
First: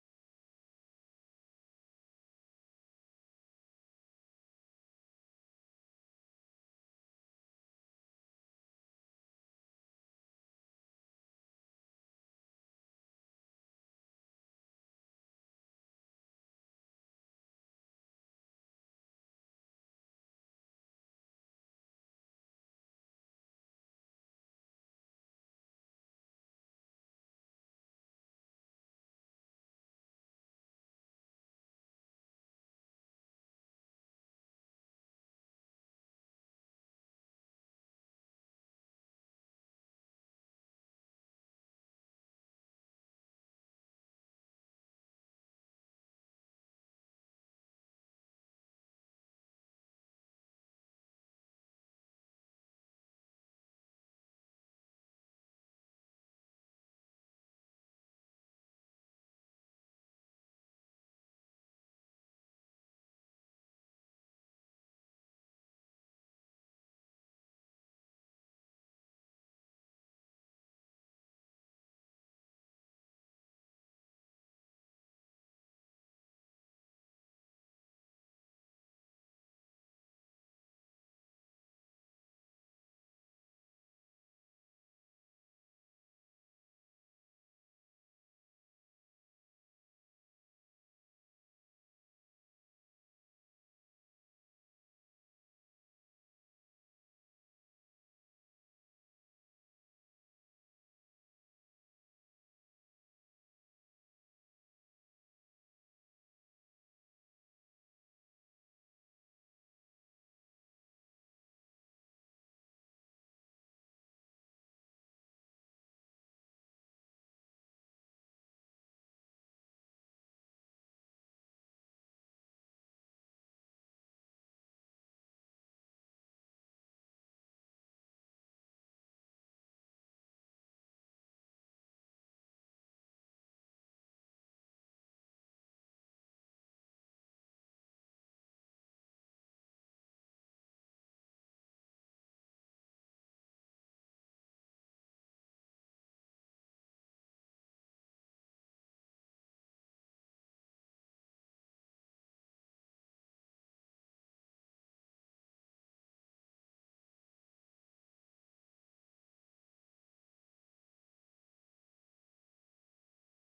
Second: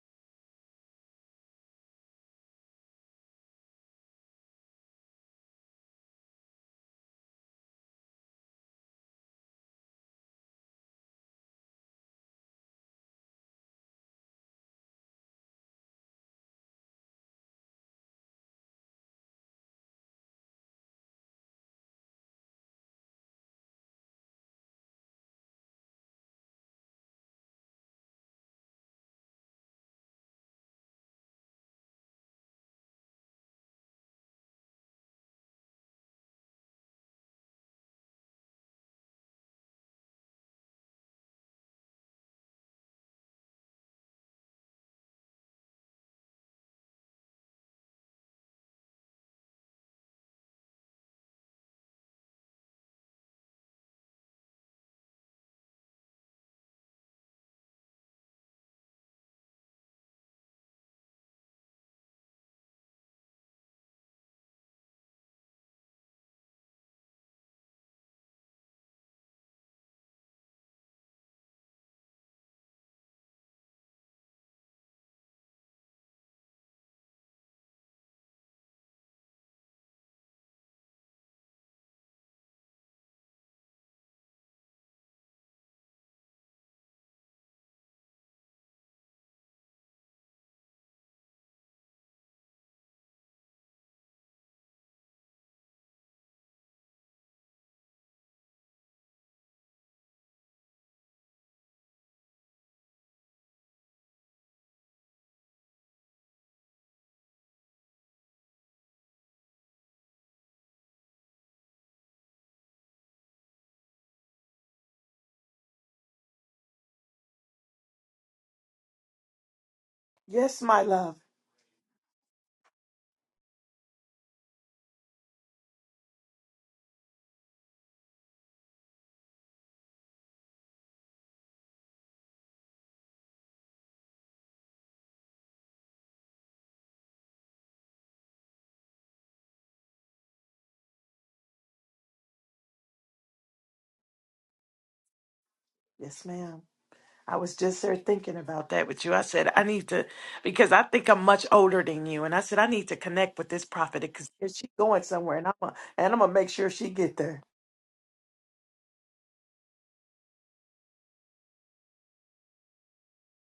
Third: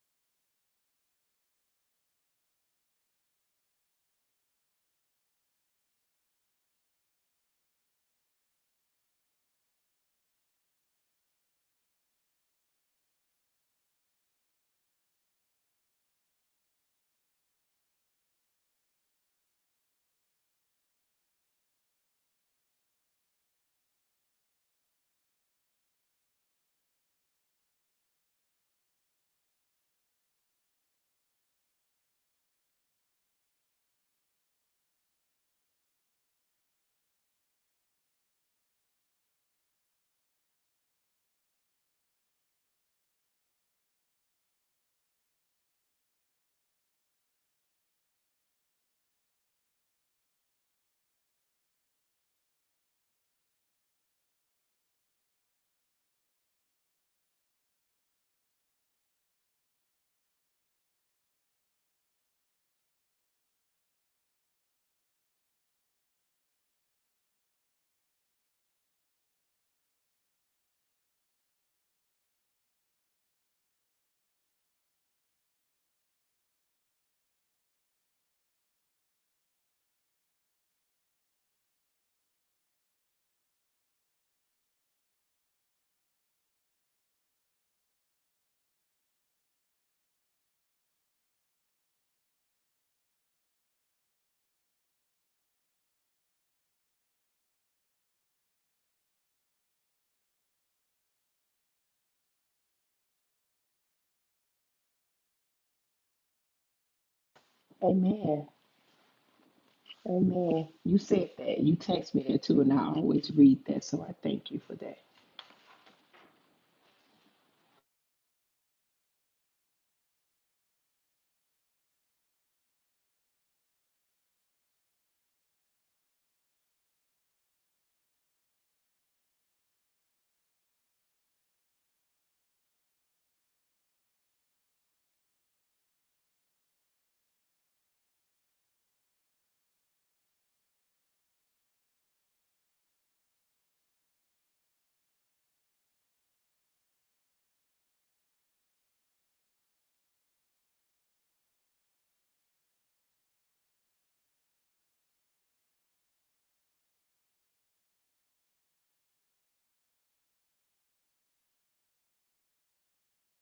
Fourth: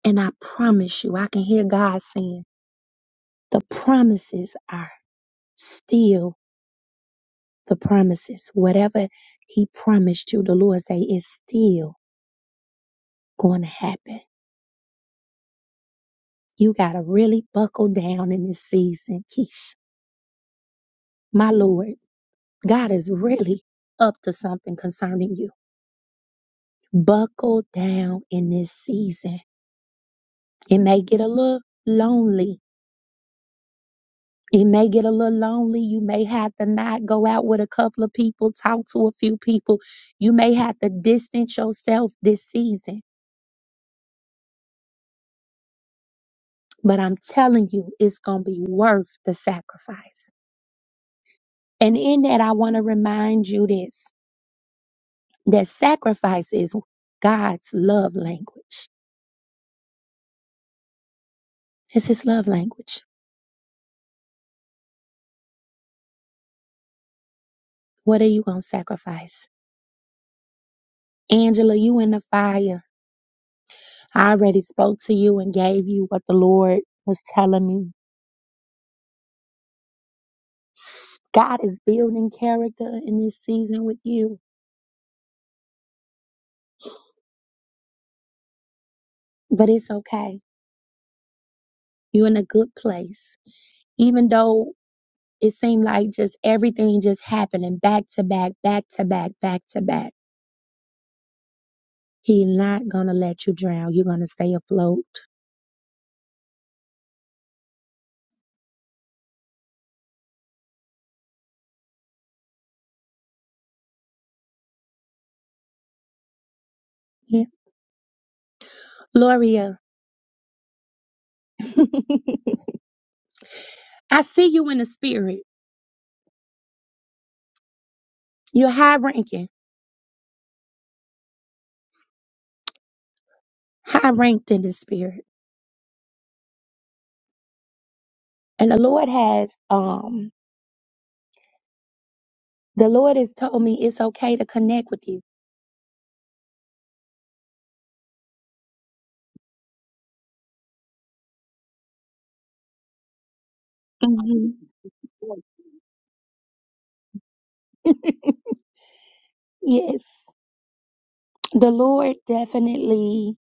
S1: and I promise you, I can hear God saying the promises are still. the promises. Whatever he promised you, the Lord say it's still going to happen. You got to really buckle down in this season, Keish. My Lord, God is really up to something concerning you. Buckle down in this season. It may get a little lonely. It may get a little lonely. You may have to not go out with a couple of people, talk to a few people. You may have to distance yourself this season But I'm telling you, it's going to be worth the sacrifice. And in that, I want to remind you this that sacrifice is God's love language. It's His love language. What are you going to sacrifice? Angela, you in the fire. I already spoke to you and gave you what the Lord was telling me. God is building character in this season with you, but it's okay. You're in a good place. Even though it seemed like just everything just happening back to back, back to back, back to back. He not gonna let you drown. You're gonna stay afloat.
S4: Amen. Amen. You said that. You text me that too, and I always read that, so I thank you for that.
S1: Yeah. Gloria,
S2: Yes, my love.
S1: I see you in the spirit. You're high ranking, high ranked in the spirit. And the Lord has um the Lord has told me it's okay to connect with you.
S2: Yes, ma'am. I
S1: hmm
S2: will.
S1: Yes. The Lord definitely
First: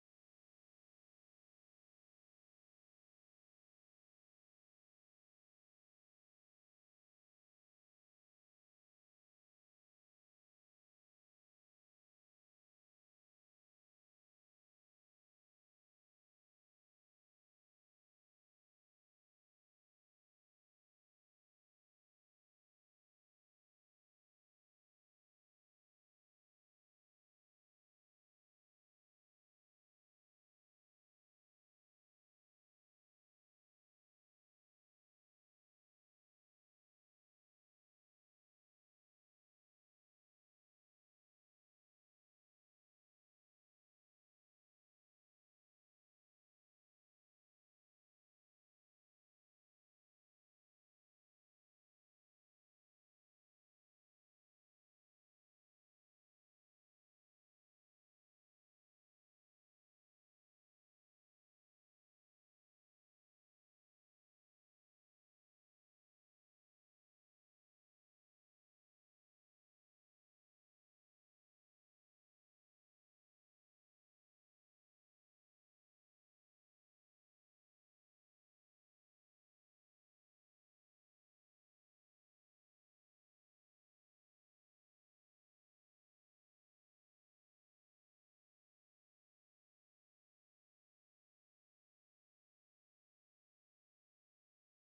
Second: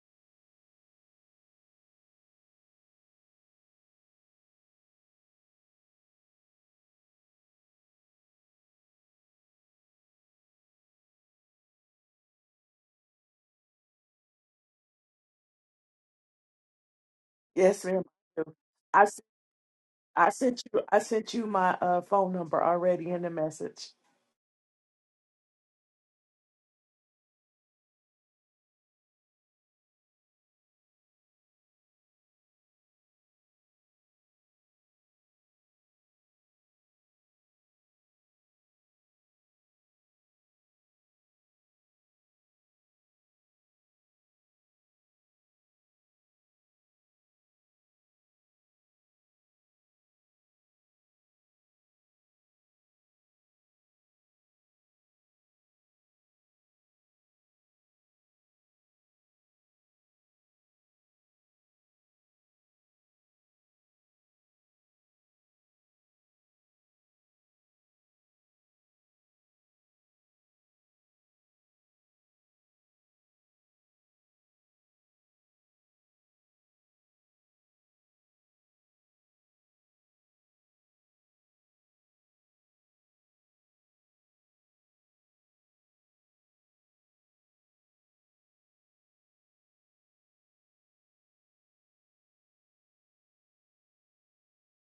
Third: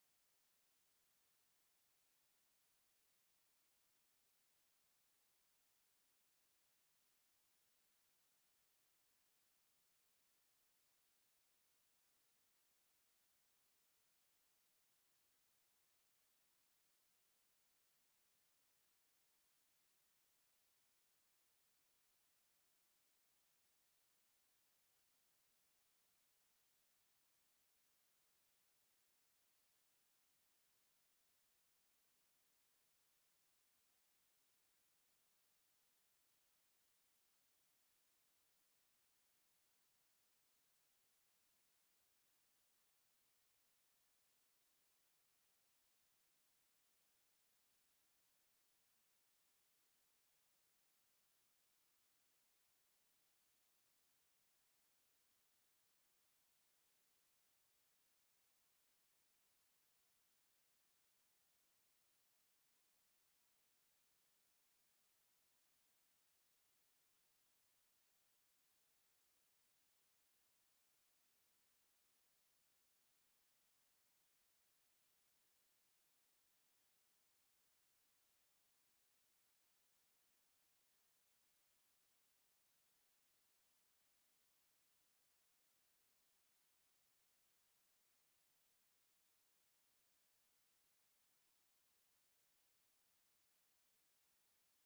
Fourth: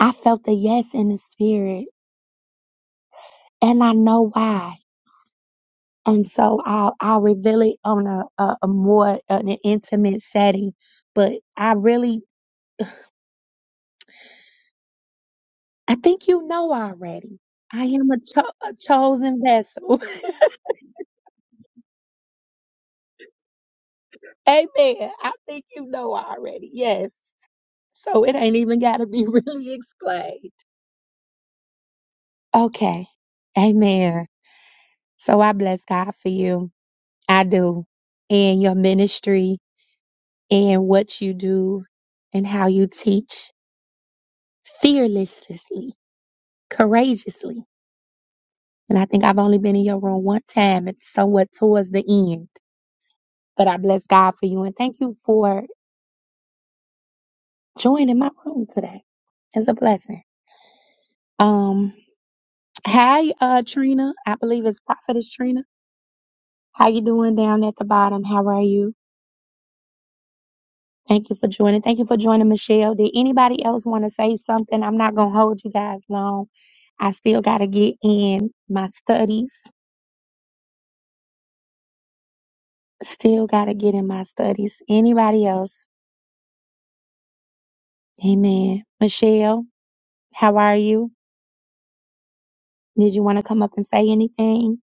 S1: I felt the yes in the spirit. And I know why. and so I'll I'll reveal it on a, a, a more an intimate setting. But I really, I think you know already. I
S2: Yes, ma'am.
S1: am a, cho- a
S2: I
S1: chosen vessel.
S2: I sent you I sent you my uh, phone number already in the message.
S1: Amen. I think you know already. Yes. So it ain't even got to be really explained. Okay. Amen. So I bless God for you. I do. And your ministry and what you do and how you teach fearlessly, courageously And I think I've only been in your room one time. It's somewhat towards the end. But I bless God for you and thank you for joining my room today. It's a blessing. Um, hi, uh, Trina. I believe it's Prophetess Trina. How you doing down at the bottom? How are you? Thank you for joining. Thank you for joining, Michelle. Did anybody else want to say something? I'm not gonna hold you guys long. I still gotta get in my studies. Still gotta get in my studies. Anybody else? Amen. Michelle. How are you? Did you want to come up and say anything?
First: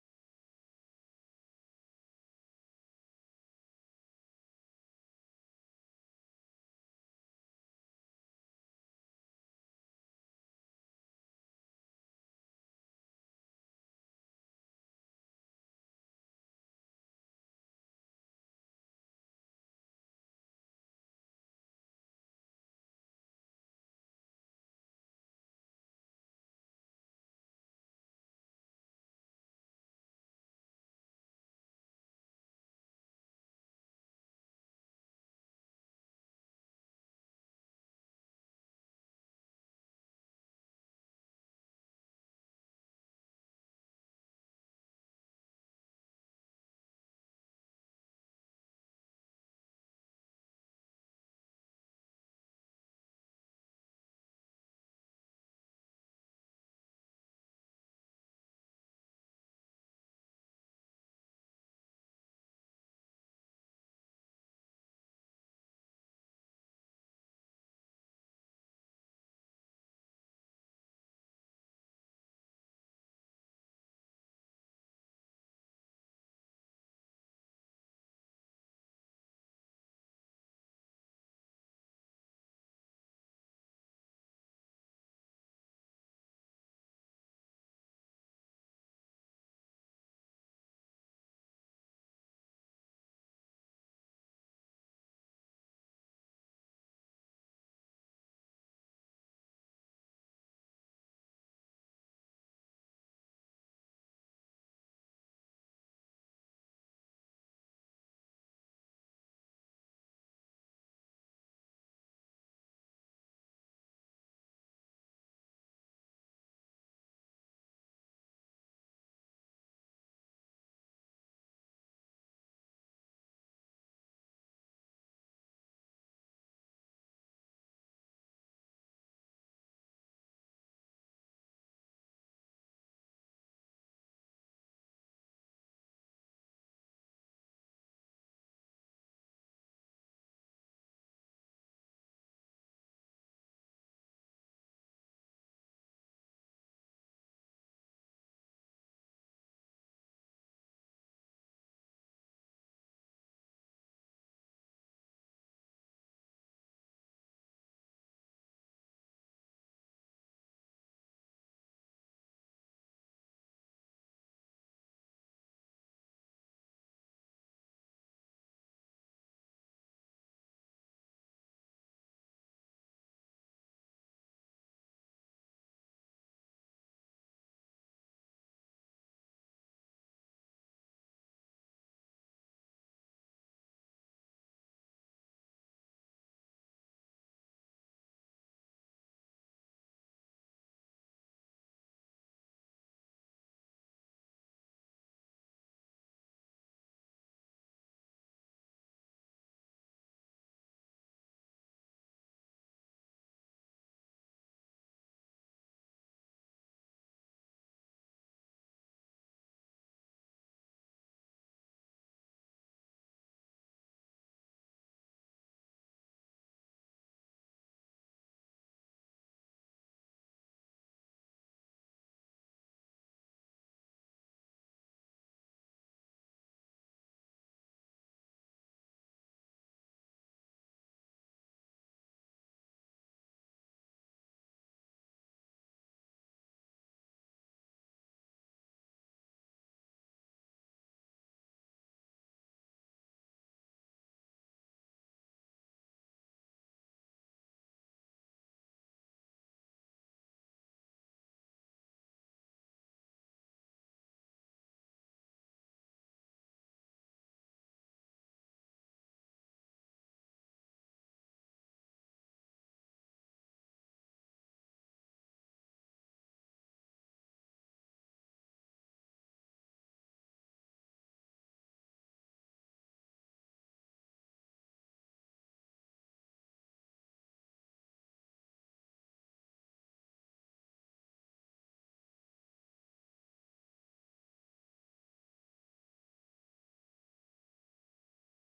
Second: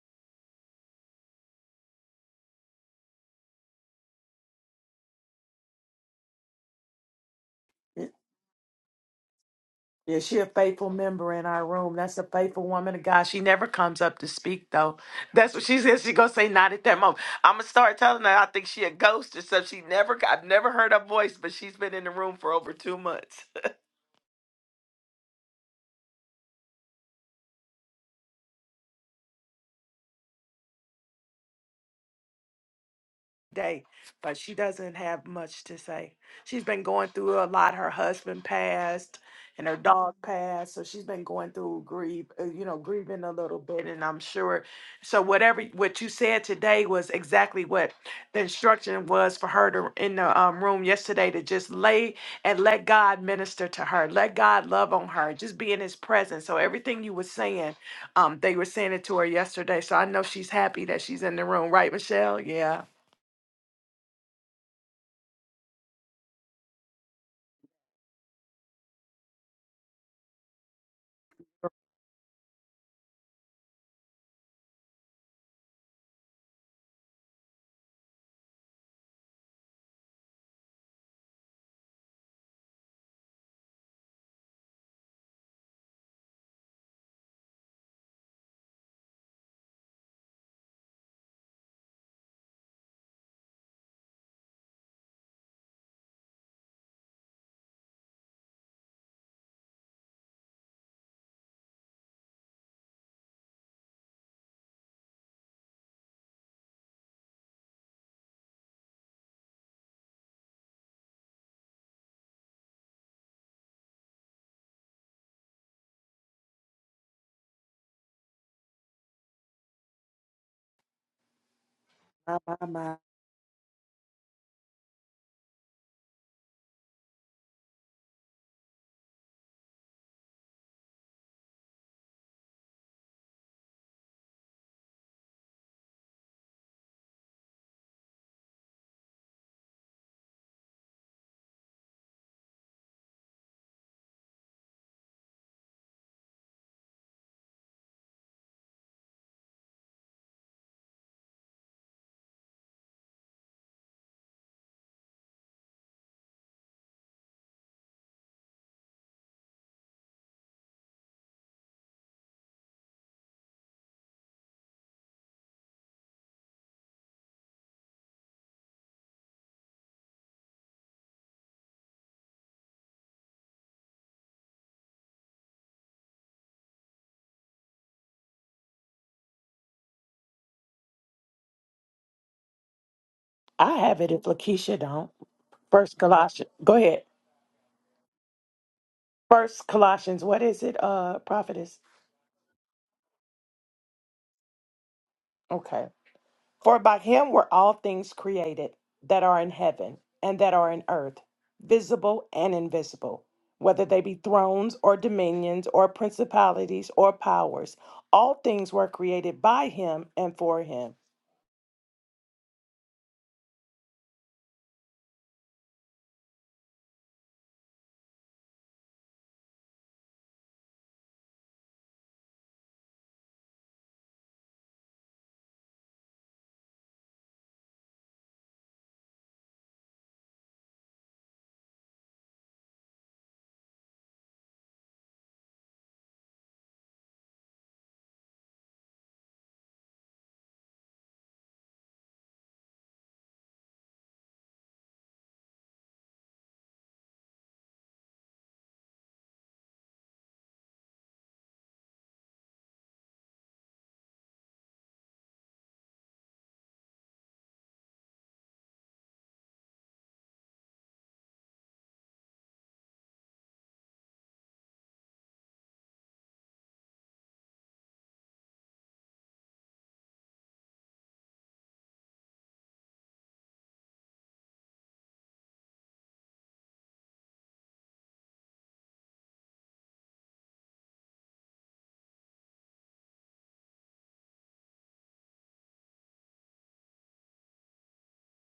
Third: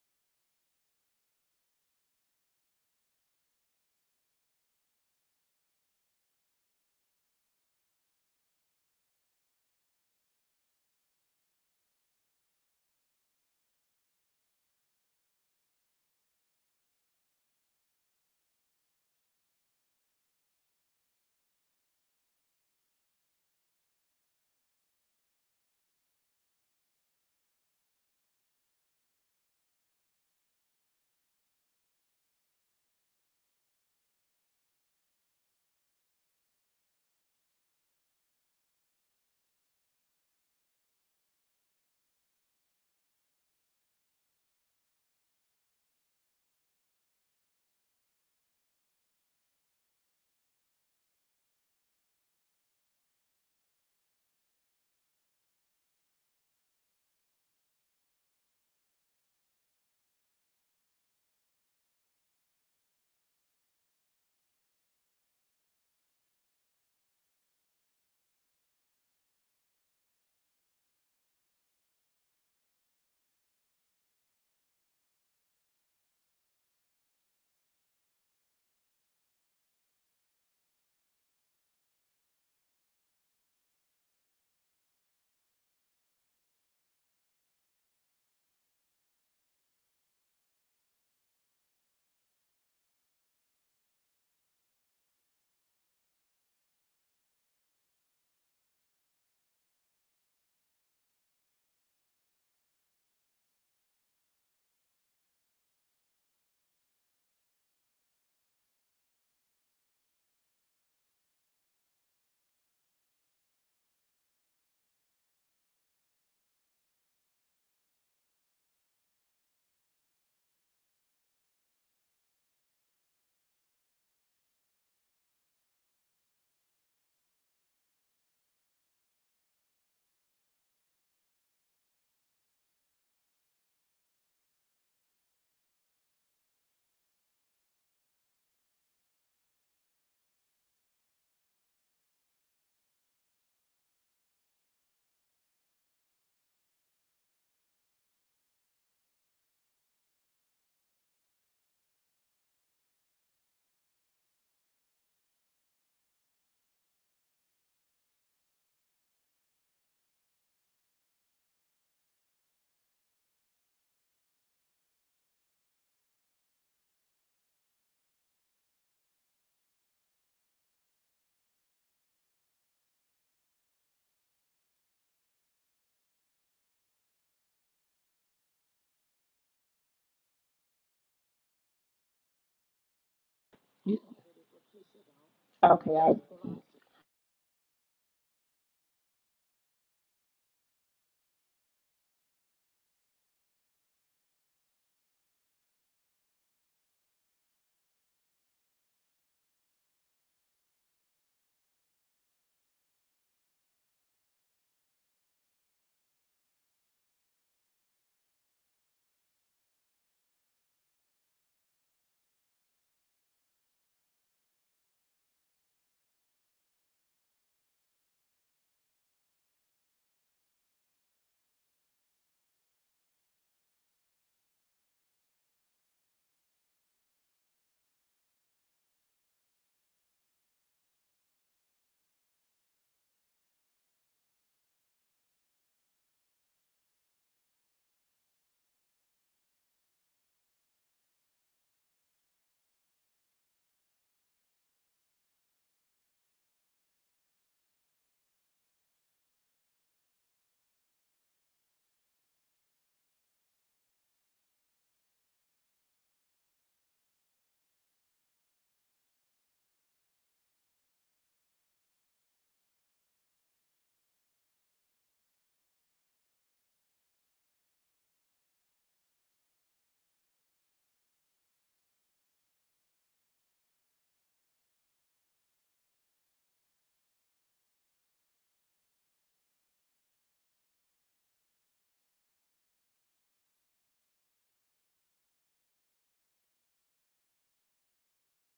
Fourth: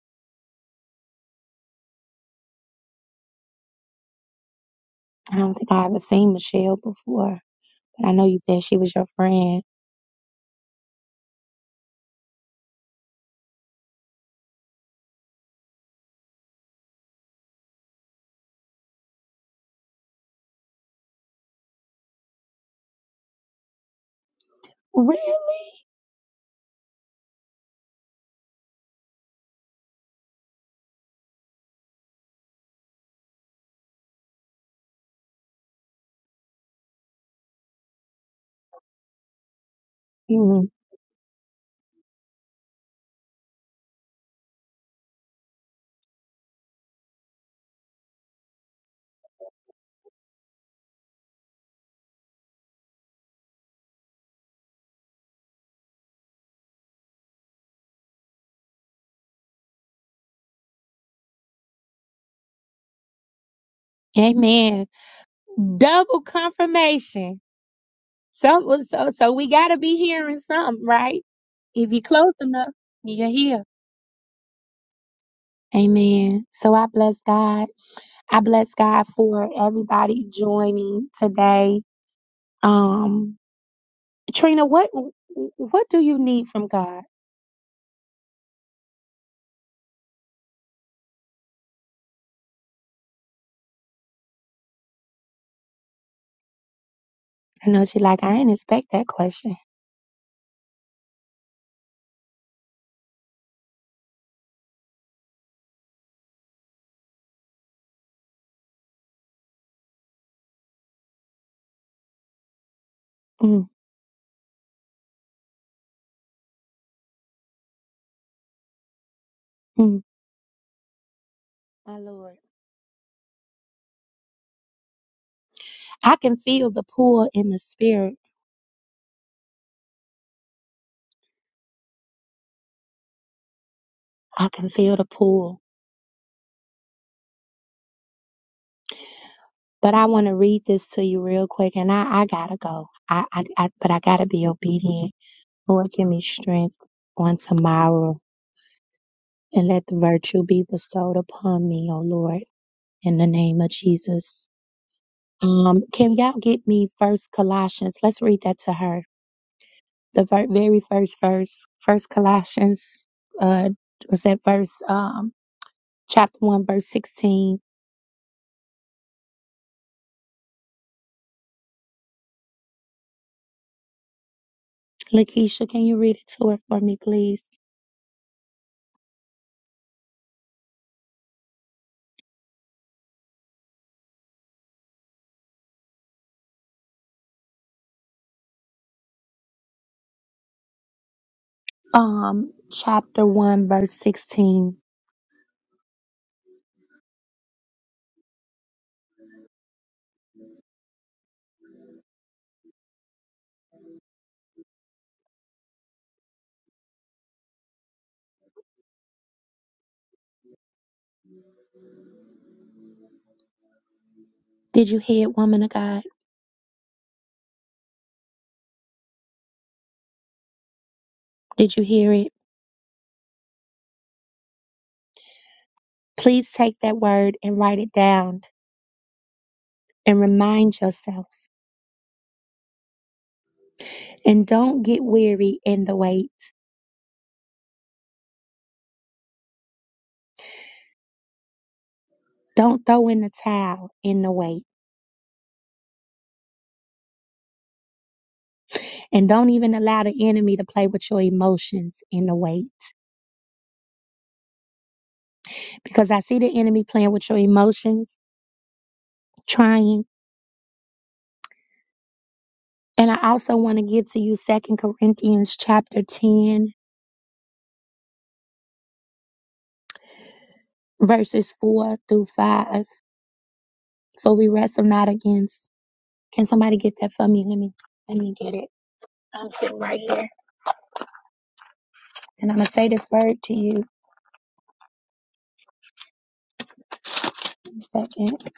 S1: I don't think I ever seen Michelle before, but I know you said she was your friend.
S2: Yeah, she a faithful member in our room. That's a faithful woman of God. She never comes up to speak though. That's what she says. She gonna say not at that moment. I'm gonna start telling her I think she a ghost or something. She never. I've never heard her voice, but she's been in the room for over two months.
S1: Really?
S2: day, but she doesn't have much to say. She's been going through a lot. Her husband passed and her dog
S1: Mm.
S2: passed, so she's been going through grief, uh, you know, grieving a little bit and I'm sure so whatever what you said today was exactly what the instruction was for her to in the um, room yesterday to just lay and let God minister to her. Let God love on her. Just be in his presence. So everything you were saying, um they were saying it to her yesterday. So I know she's happy that she's in the room, right Michelle? Yeah.
S1: Amen. Double confirmation. So, so, so we gotta be hearing something, right? If you're close enough, you're here. Amen. So I bless God. I bless God for everybody joining today. Um, Trina, what what do you need from God? I know she like I didn't expect that question. Mm. Mm, my Lord. I can feel the pull in the spirit. I can feel the pull. But I want to read this to you real quick and I, I gotta go. I, I, I but I gotta be obedient. Lord, give me strength on tomorrow and let the virtue be bestowed upon me, oh Lord, in the name of Jesus. Um, can y'all get me first Colossians? Let's read that to her. The ver- very first verse, first Colossians, uh, was that verse, um, chapter one, verse 16 Lakeisha, can you read it to her for me, please?
S2: I have
S4: You-
S2: it if Lakeisha don't.
S4: Okay.
S2: First
S4: I,
S2: Colossians. Go ahead. First Colossians. What is it, uh, prophetess?
S1: Um, chapter 1, verse 16.
S2: Okay. For by him were all things created that are in heaven and that are in earth, visible and invisible, whether they be thrones or dominions or principalities or powers. All things were created by him and for him.
S1: Did you hear it, woman of God? Did you hear it? Please take that word and write it down and remind yourself. And don't get weary in the wait. Don't throw in the towel in the wait. And don't even allow the enemy to play with your emotions in the wait. Because I see the enemy playing with your emotions, trying. And I also want to give to you Second Corinthians chapter 10 verses 4 through 5. So we wrestle not against. Can somebody get that for me? Let me let me get it. I'm sitting right here. And I'm gonna say this word to you in a second.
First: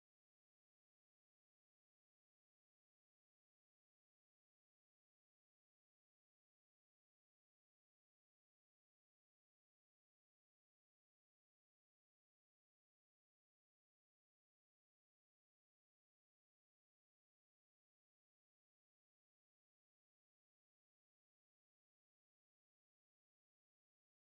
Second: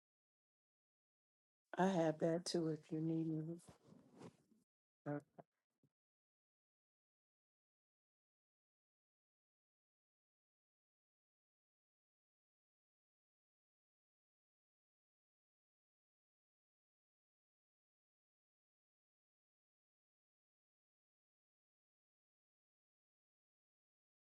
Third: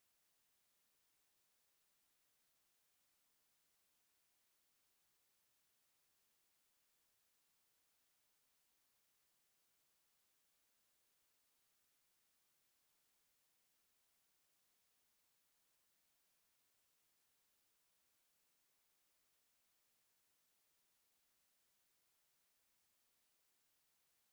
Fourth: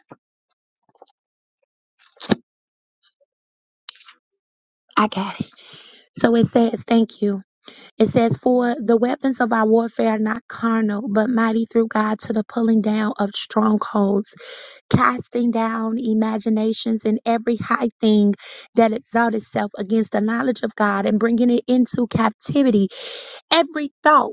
S2: I have that too if you need me.
S1: I got it. So it says, thank you. It says, For the weapons of our warfare are not carnal, but mighty through God to the pulling down of strongholds, casting down imaginations and every high thing that exalts itself against the knowledge of God, and bringing it into captivity, every thought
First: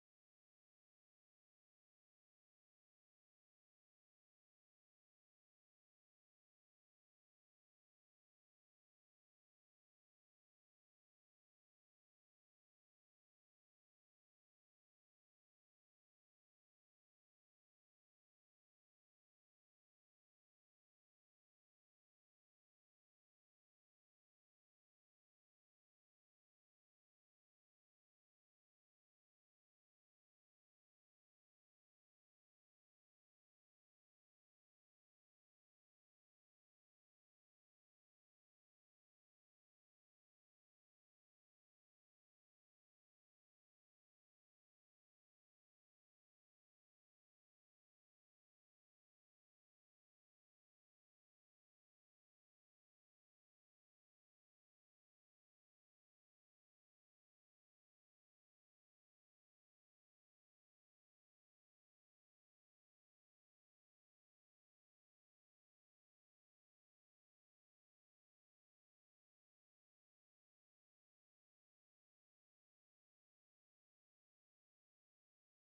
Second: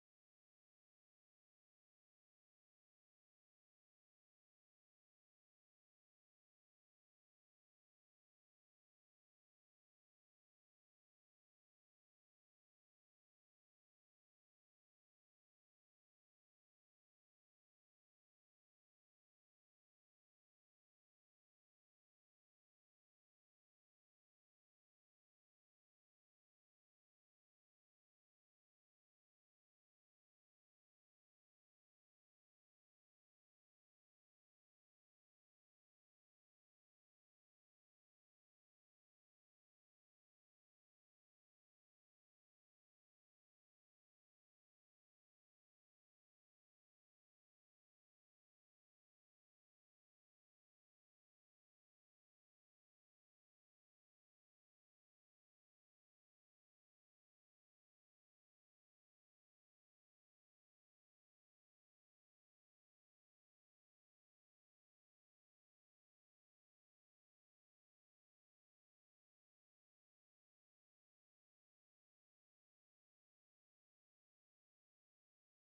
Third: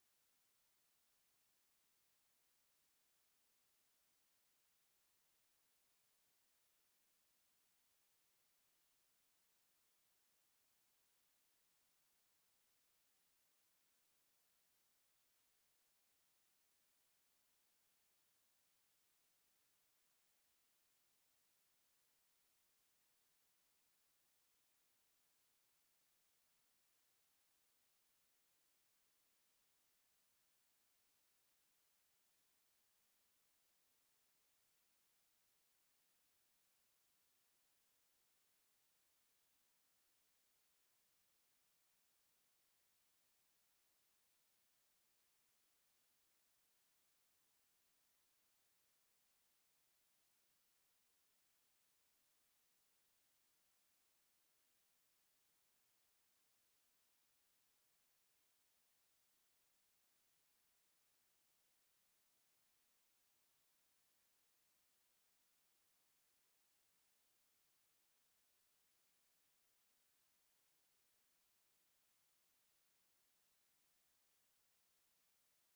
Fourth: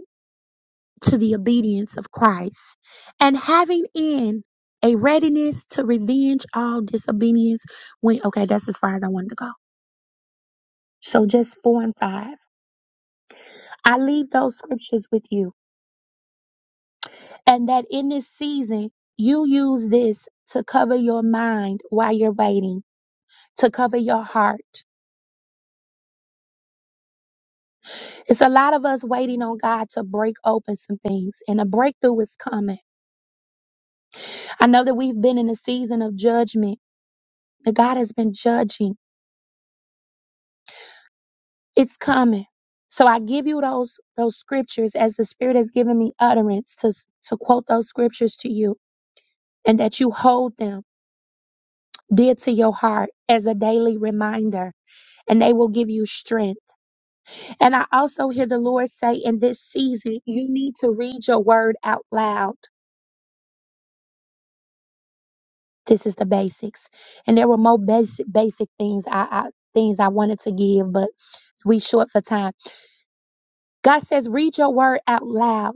S1: to the obedience of Christ, and having in a readiness to revenge all disobedience. When okay, that's as far as I wanted to go. So just four and five. I leave those scriptures with you, and that in this season you use this to cover your mind while you're waiting. To cover your heart. It's a lot of us waiting on God to break open some things, and a breakthrough is coming. I know that we've been in a season of judgment, that God has been judging It's coming. So I give you those those scriptures as the Spirit has given me utterance to to quote those scriptures to you, and that you hold them dear to your heart as a daily reminder, and they will give you strength. And I also hear the Lord say in this season, you need to read your word out loud. This is the basics, and there were more basic basic things I, I things I wanted to give, but we short for time. God says, read your word out loud.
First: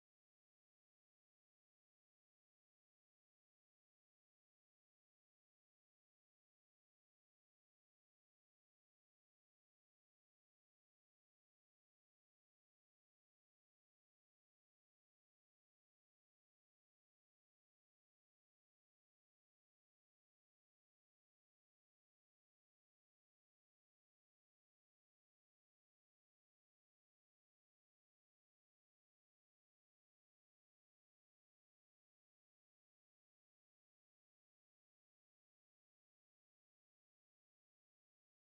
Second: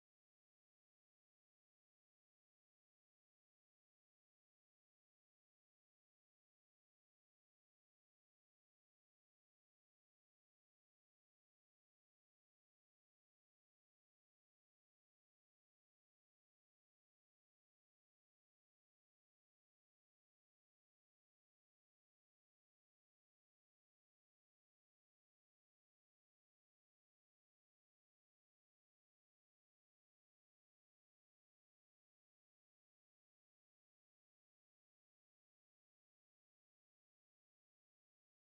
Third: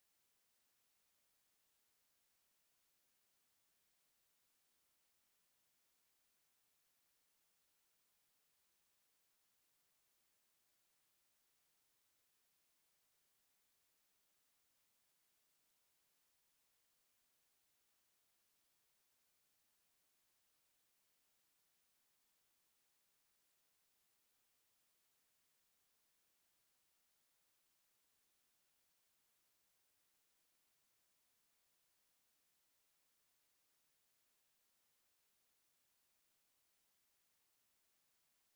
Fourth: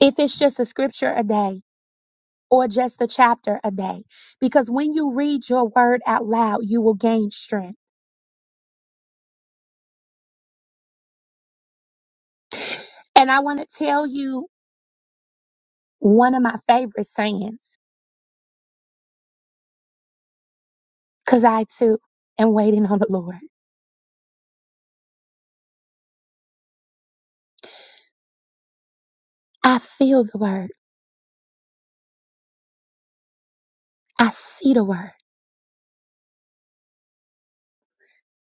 S1: If it's just a scripture a day. or just a chapter a day. Because when you read your word out loud, you will gain strength. And I want to tell you one of my favorite sayings, because I too am waiting on the Lord. I feel the word, I see the word,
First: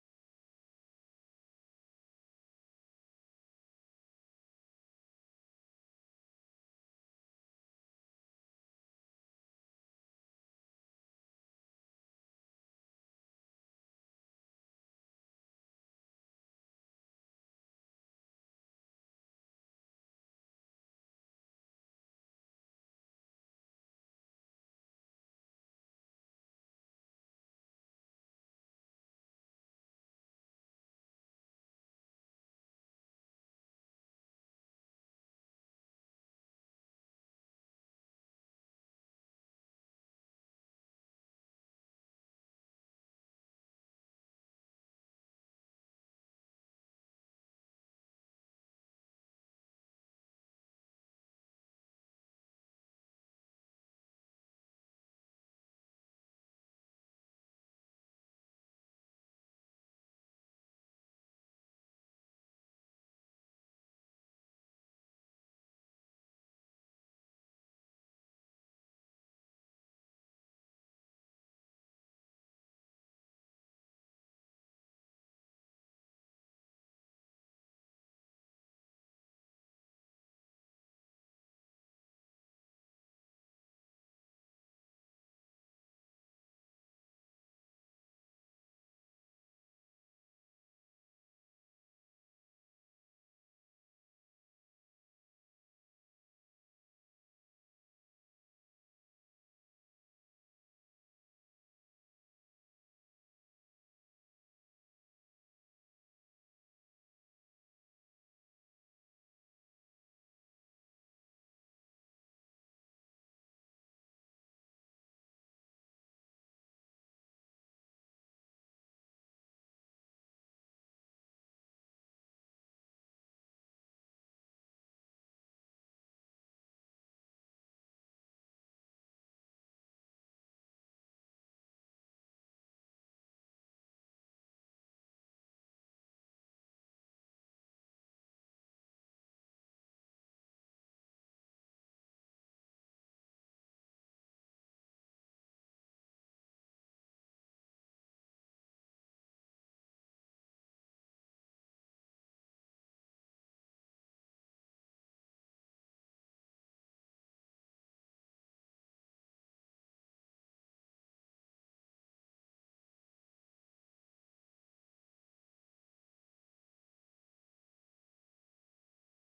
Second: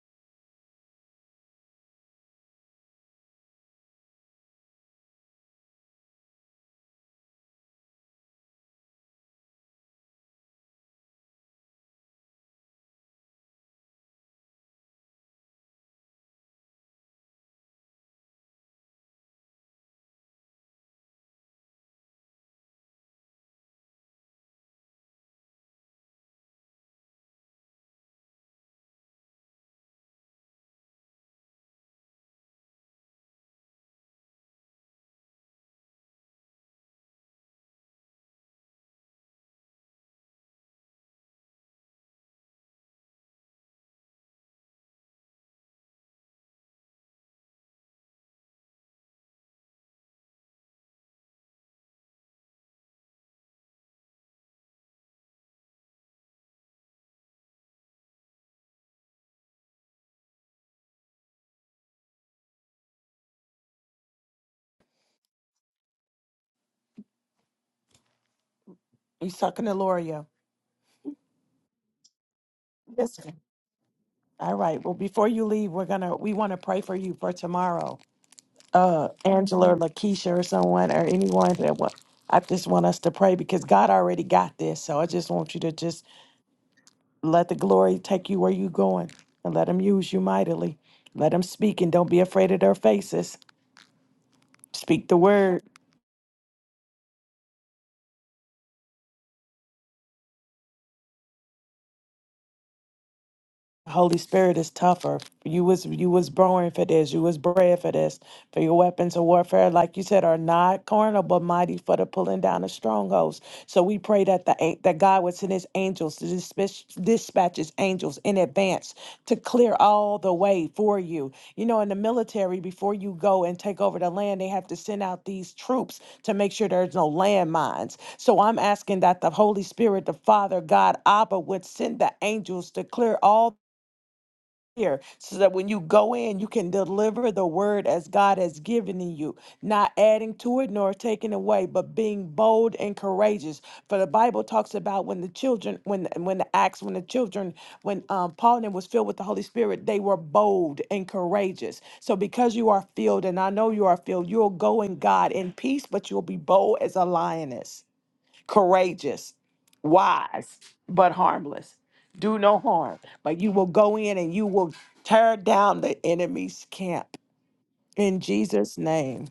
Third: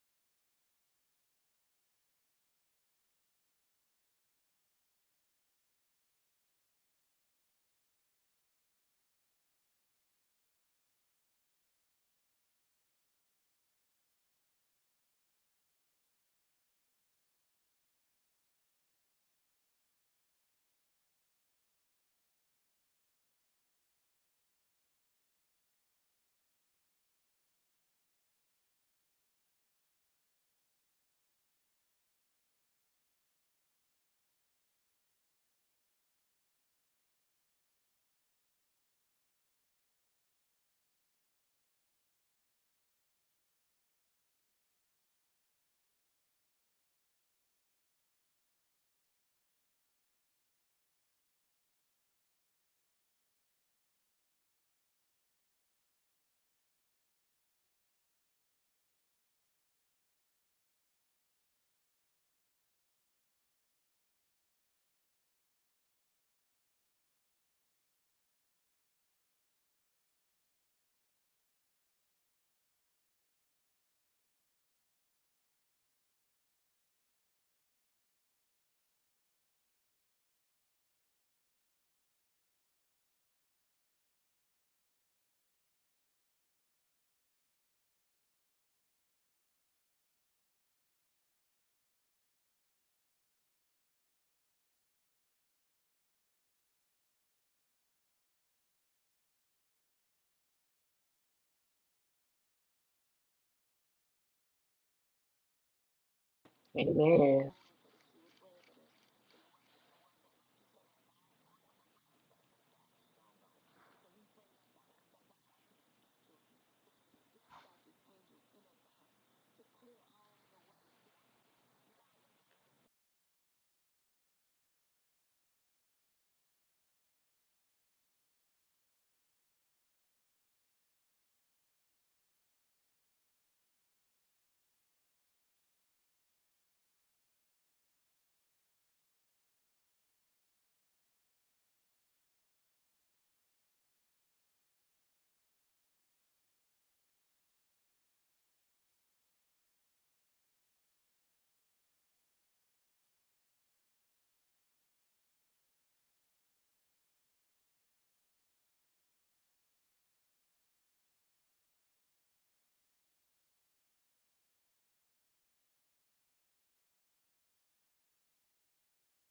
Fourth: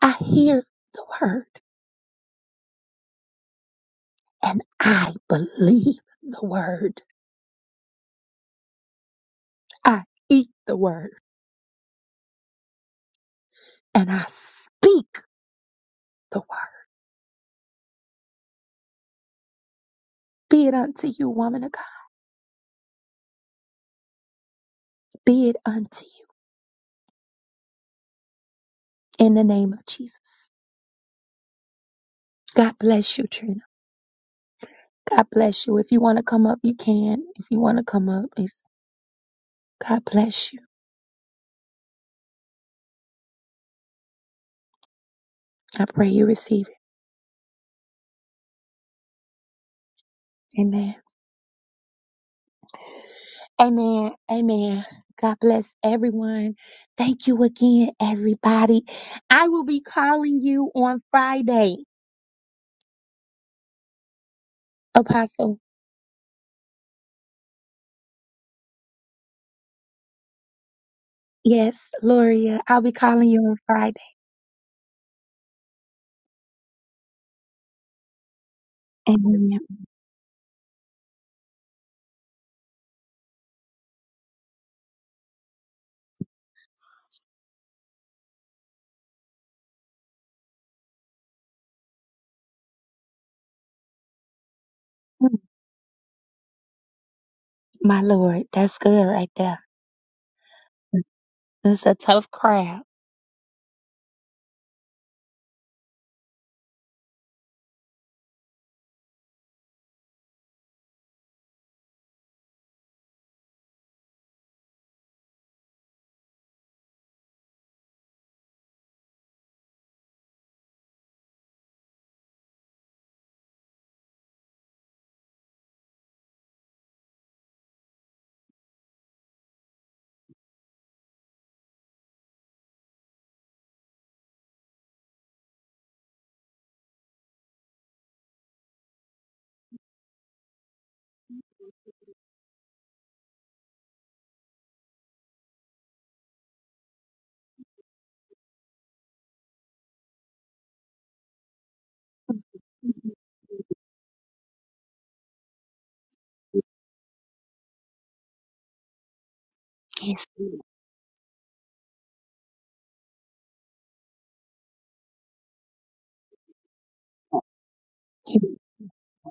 S1: I hear the word, and I believe the word. I eat the word, and I speak the word. Be it unto you, woman of God. Be it unto you in the name of Jesus. God bless you, Trina. God bless you. If you want to come up, you can. If you want to come up, it's God bless you. I pray you receive it. Amen. Amen. Amen. God bless everyone. Thank you again, everybody. I will be calling you on Friday, Apostle.
S2: You talking to Loria?
S1: Yes, Loria. I'll be
S2: Yes.
S1: calling
S2: ma'am.
S1: you on Friday.
S2: All right. Well, before you leave, we're gonna we want to pray for you for tomorrow. uh,
S1: Amen.
S2: Angela or Lakeisha or someone or anyone that what I just want us to pray because God already got this. So I just want you to just let the glory take you where you're going and let Him use you mightily. Let Him speak and don't be afraid of their faces. Speak the
S1: Mm,
S2: word.
S1: My Lord, that's good right there. It's a tough crowd.
S2: Holy Spirit is tougher. You was you was born for this. You was
S4: amen.
S2: bred for this. For your weapons of warfare, like you said, are not carnal but mighty for the pulling down of strongholds. So we pray that the an- that God would send His angels to dispatch, dispatch His angels in advance to clear all the way for you. You know, in the military, before you go and take over the land, they have to send out these troops to make sure there's no landmines. So I'm asking that the Holy Spirit, the Father, God, Abba, would send the angels to clear all here so that when you go in, you can deliver the word as God has given you, not adding to it nor taking away, but being bold and courageous. For the Bible talks about when the children, when when the acts, when the children, when um, Paul and them was filled with the Holy Spirit, they were bold and courageous. So because you are filled, and I know you are filled, you'll go in God in peace, but you'll be bold as a lioness courageous,
S1: Yes.
S2: wise, but harmless. Do no harm, but you will go in and you will tear down the enemy's camp in Jesus' name.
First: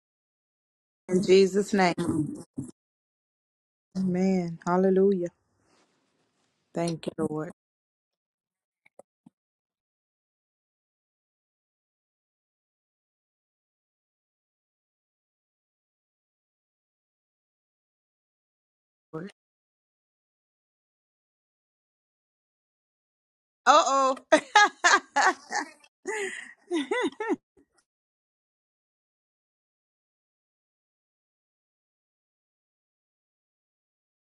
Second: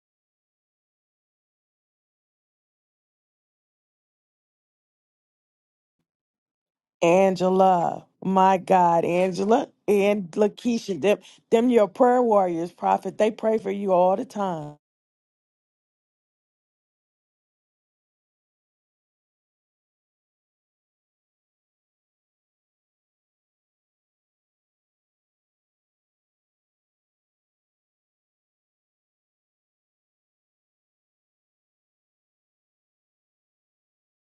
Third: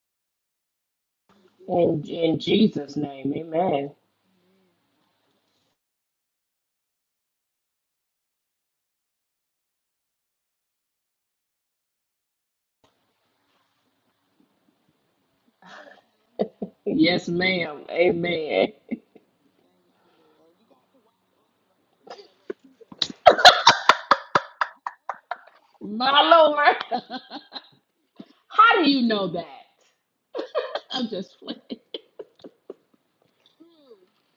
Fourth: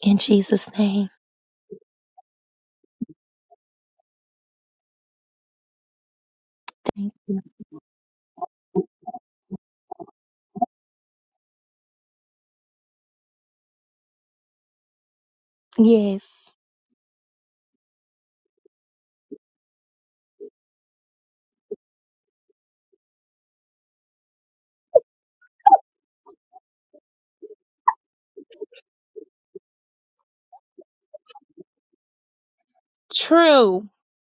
S1: In Jesus' name.
S3: In Jesus'
S4: And in
S3: name.
S4: in Jesus' name, amen.
S3: Amen. Hallelujah. Thank
S1: Thank
S3: you,
S1: you.
S3: Lord.
S2: Angela, my God, Angela and Lakeisha, them, them your prayer warriors, prophet. They pray for you all the time.
S1: Yes.
S4: Yes, ma'am. Amen.
S3: Uh oh.
S4: My Lord. How do you know that? I'm just playing.
S1: True.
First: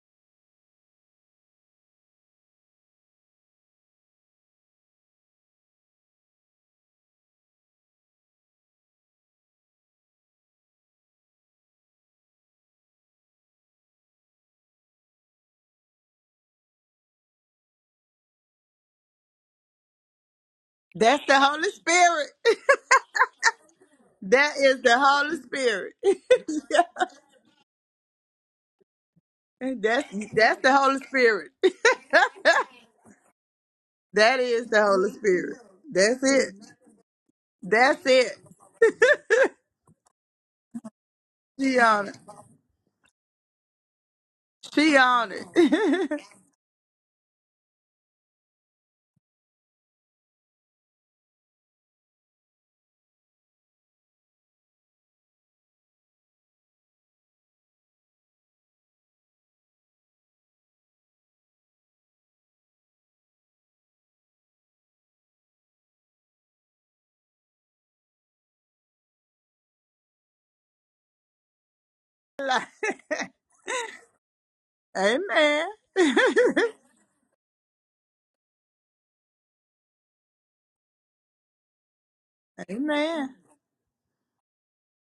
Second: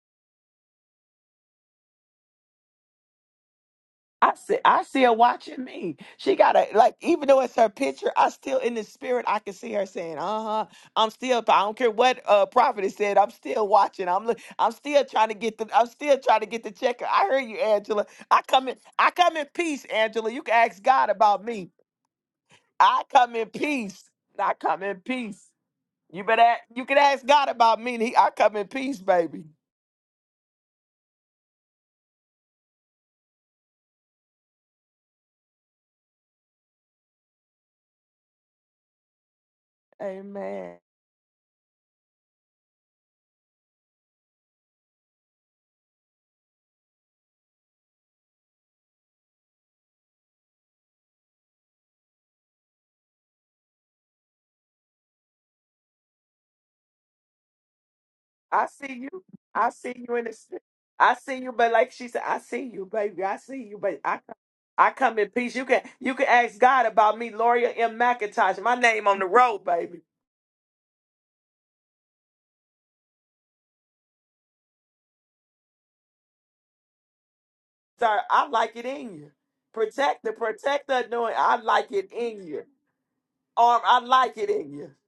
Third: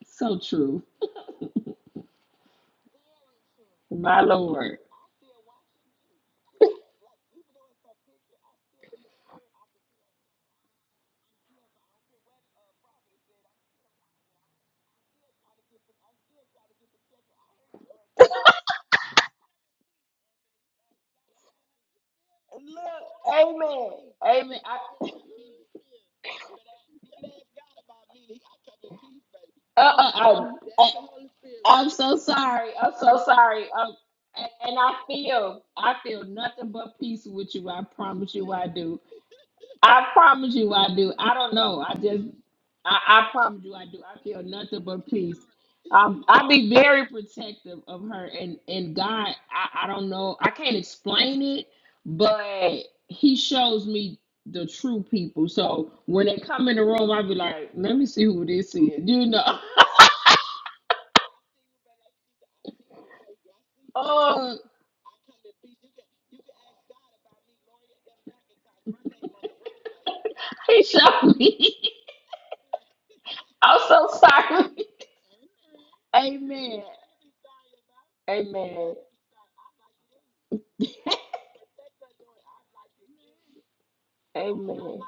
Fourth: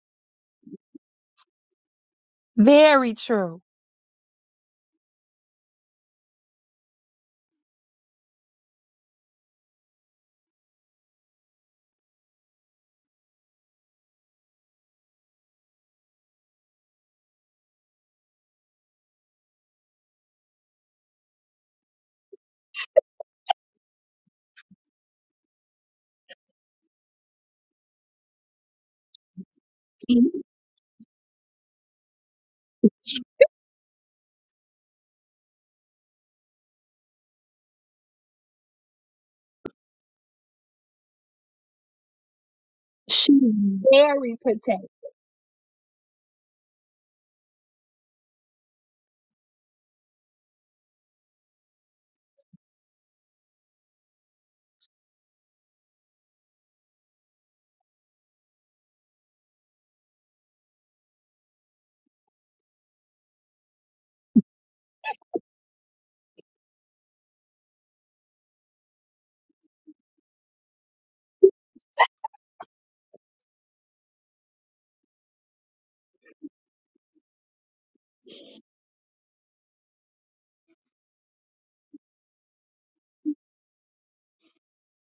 S4: So true.
S1: Very true.
S4: My
S2: I see,
S4: Lord.
S2: I see her watching me. She got a like, even though it's her picture, I still in the spirit. I can see her saying, "Uh huh." I'm still. I don't care what uh prophet has said. I'm still watching. I'm look. I'm still trying to get the. I'm still trying to get the checker. I heard you, Angela. I come in. I come in peace, Angela. You can ask God
S3: That's the
S2: about me.
S3: Holy Spirit.
S4: Look,
S2: I come in
S4: amen.
S2: peace.
S3: That
S2: I
S4: Amen. I,
S3: is
S2: come in
S3: the Holy
S2: peace.
S3: Spirit.
S2: You better. a- You can ask God about me. and He. I come in peace, baby.
S4: uh,
S3: that's
S4: uh,
S3: that's the
S4: uh,
S3: Holy Spirit.
S4: I'm so sorry. I'm so sorry. Um,
S3: that
S4: and,
S3: is
S4: and
S3: the
S4: I
S3: Holy Spirit.
S4: feel, I
S3: That's
S4: feel
S3: it.
S4: nothing but peace with you. I
S3: That's it.
S4: promise you, I do. I promise you
S2: Amen.
S4: I do. I don't
S3: She
S4: know. I
S3: on it.
S4: just I, I
S1: She's
S4: promise you I do. I
S1: very
S4: feel nothing
S1: protective.
S3: She
S4: but
S3: on
S4: peace.
S3: it.
S4: Um, I'll be very protective of her and and God, I, I don't know. I can't explain it, but he shows me the true people. So when they come in the room, I'll be like, let me see who
S2: I
S4: this is.
S2: see you.
S4: You know.
S2: I see you in the. st- I see you, but like she said, I see you, baby. I see you, but I
S4: oh,
S2: I come in peace. You can you can ask God about me, Loria M. McIntosh. My name on the road, baby.
S4: he showed me.
S3: Like,
S4: I'm so sorry.
S3: Amen.
S4: Amen.
S2: Sir, I like it
S4: Amen.
S2: in you. Protect the protector doing. I like it in you.
S3: Amen.
S2: Arm, I like it in you.
S4: Amen.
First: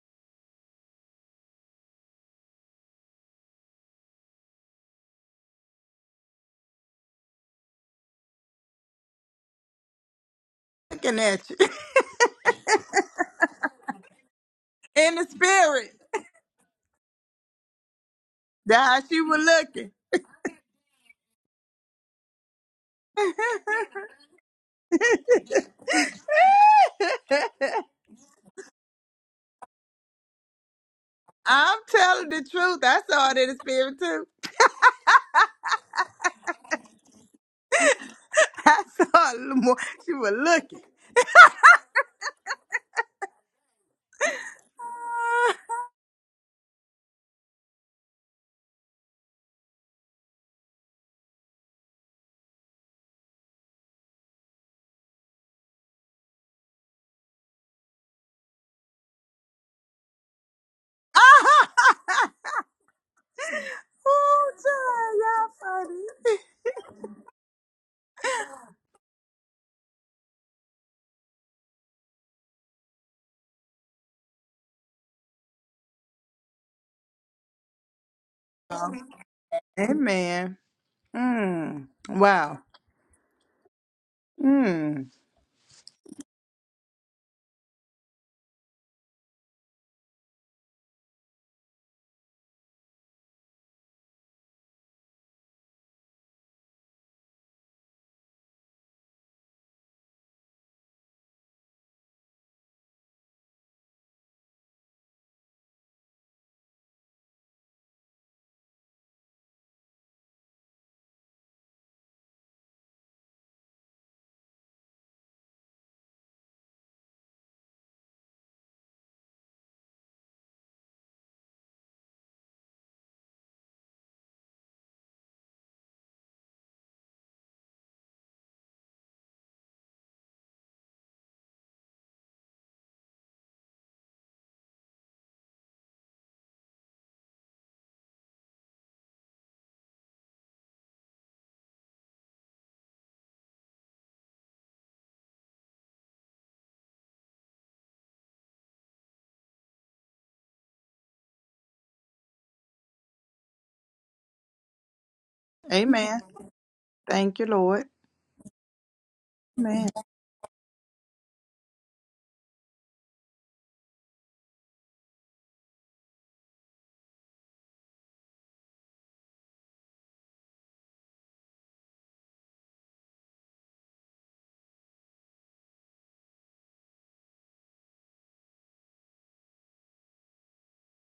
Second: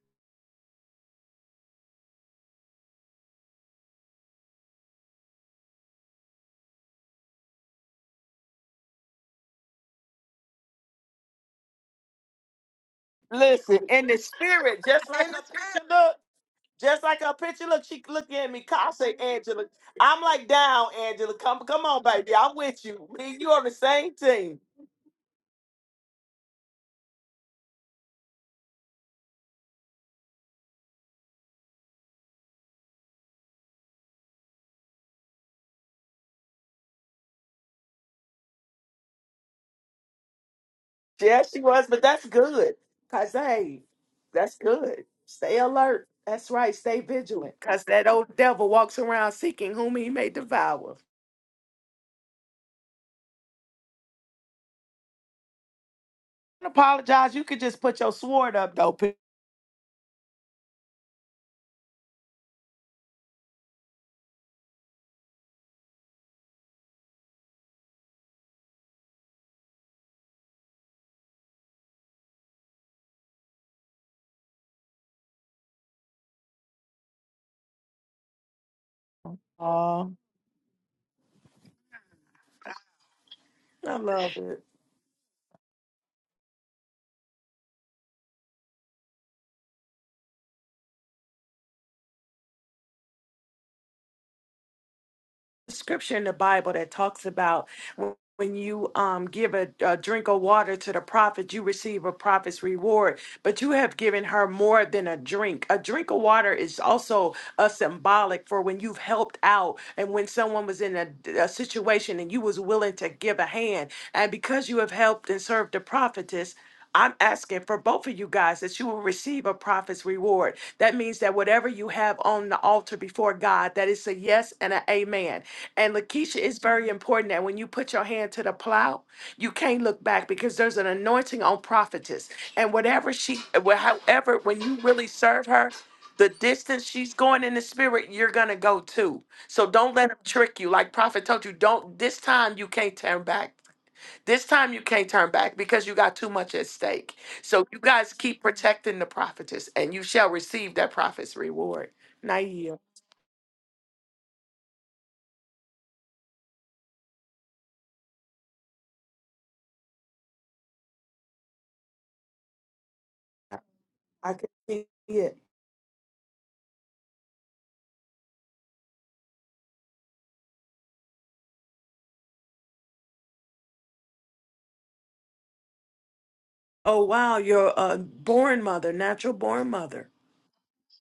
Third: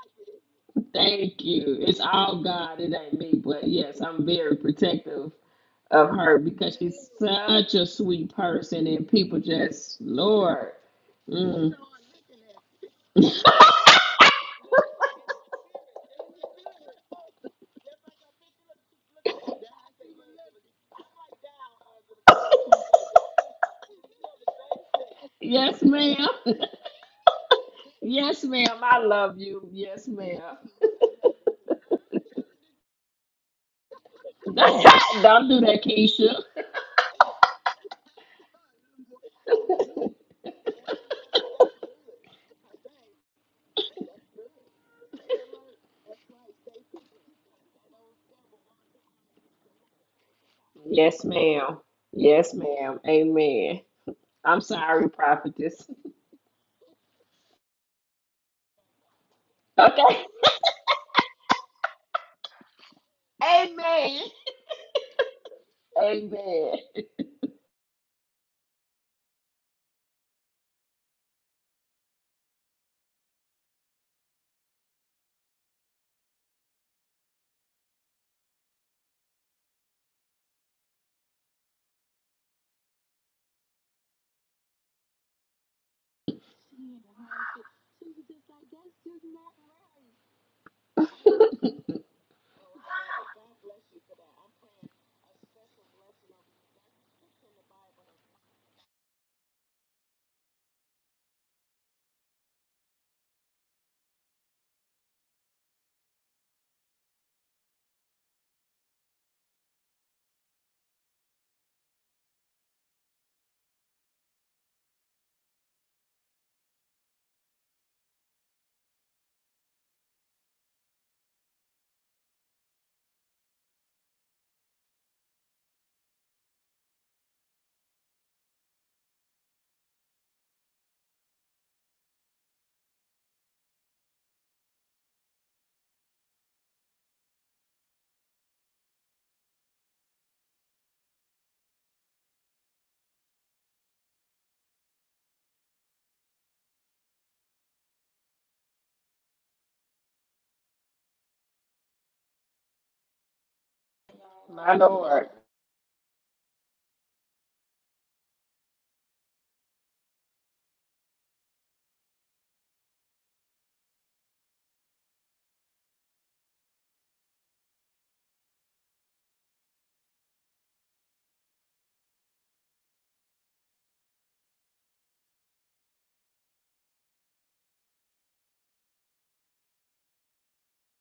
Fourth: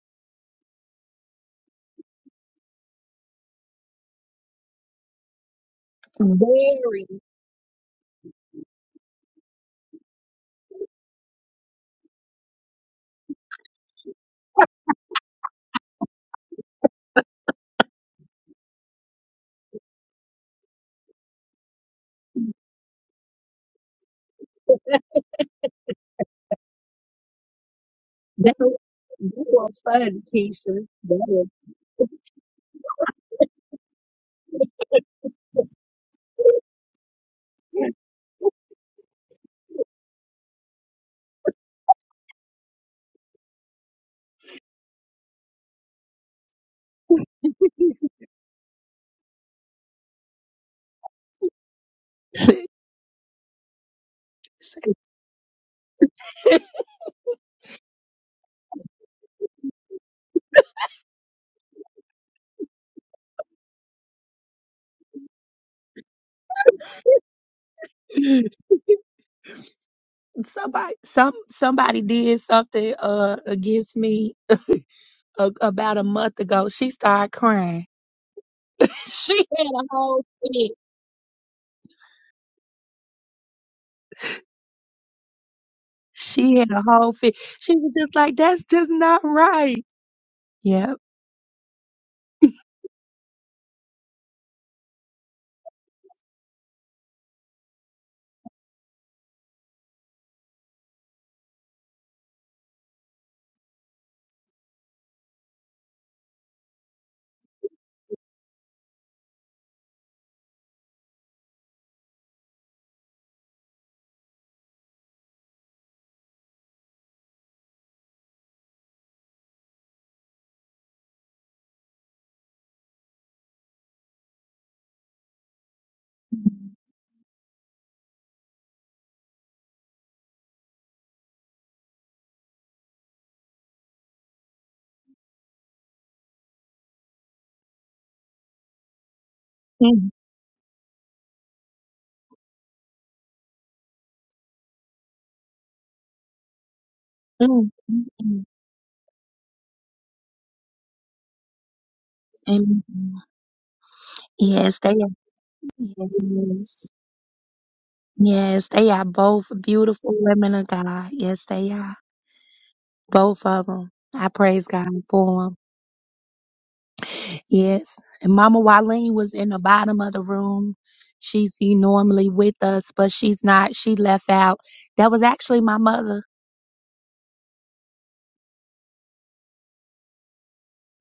S4: Thank you. It's all God. It ain't me. But yes, I'm very protective of her because
S1: Very.
S4: she's such a sweet person, and people just, Lord.
S3: Looking at you.
S4: Mm.
S2: Listen, in the spirit, just
S3: In the
S2: like a picture
S3: spirit.
S2: look, just like a picture look. She looking at me.
S3: That's
S2: I
S3: how
S2: say,
S3: she was
S2: Angela.
S3: looking.
S2: I'm like down, Angela. Come come on, baby. I'm with you. Me, and you on the same team.
S4: Yes, ma'am. Yes, ma'am. I love you. Yes, ma'am.
S3: I'm telling the truth. I saw it in the spirit
S4: Don't do that, Keisha.
S3: I saw a more. She was looking.
S2: Yeah, she was, but that's good. Cause hey, that's good. Stay alert. That's right. Stay vigilant. Cause that old devil walks around seeking whom he may devour.
S4: Yes, ma'am. Yes, ma'am. Amen. I'm sorry, prophetess.
S2: I apologize. You could just put your sword up though. P-
S4: Okay. Amen.
S3: Ooh, child, y'all
S4: Amen.
S1: somebody, some somebody did something uh against me a, about a month ago. She started crying.
S3: funny.
S1: she had a
S2: Aw,
S1: whole
S3: Amen.
S1: fit.
S3: Mm. Wow.
S2: I love it.
S3: Mm.
S1: She had a whole fit. She was just like, "That's just not right." Yep.
S2: Scripture in the Bible that talks about when when you um, give a, a drink of water to the prophet, you receive a prophet's reward. But you have given her more than a drink. A drink of water is also a symbolic for when you've helped out and when someone was in a, a situation and you was willing to give a hand. And because you have helped and served the prophetess, I'm asking for both of you guys that you will receive a prophet's reward. That means that whatever you have on the altar before God, that is a yes and an amen. And Lakeisha, it's very important that when you put your hand to the plow, you can't look back because there's an anointing on prophetess. And whatever she, wh- however, when you really serve her, the distance she's going in the spirit, you're gonna go too. So don't let
S1: Mm,
S2: them trick you. Like Prophet told you, don't this time you can't turn back. This time you can't turn back because you got too much at stake. So
S1: mm,
S2: you
S1: mm,
S2: guys keep
S1: mm,
S2: protecting the prophetess and you shall receive that prophet's reward. Naia,
S1: mm.
S4: My
S1: Yes, they are.
S4: Lord.
S3: Amen.
S1: Yes,
S3: Thank you, Lord.
S1: yes, they are both
S3: Amen.
S1: beautiful women of God. Yes, they are. both of them. I
S2: I can
S1: praise
S2: see
S1: God
S2: it.
S1: for them. Yes. And Mama Wileen was in the bottom of the room. She's e- normally with us, but she's not. She left out. That was actually my mother.
S2: Oh wow, you're a born mother, natural born mother.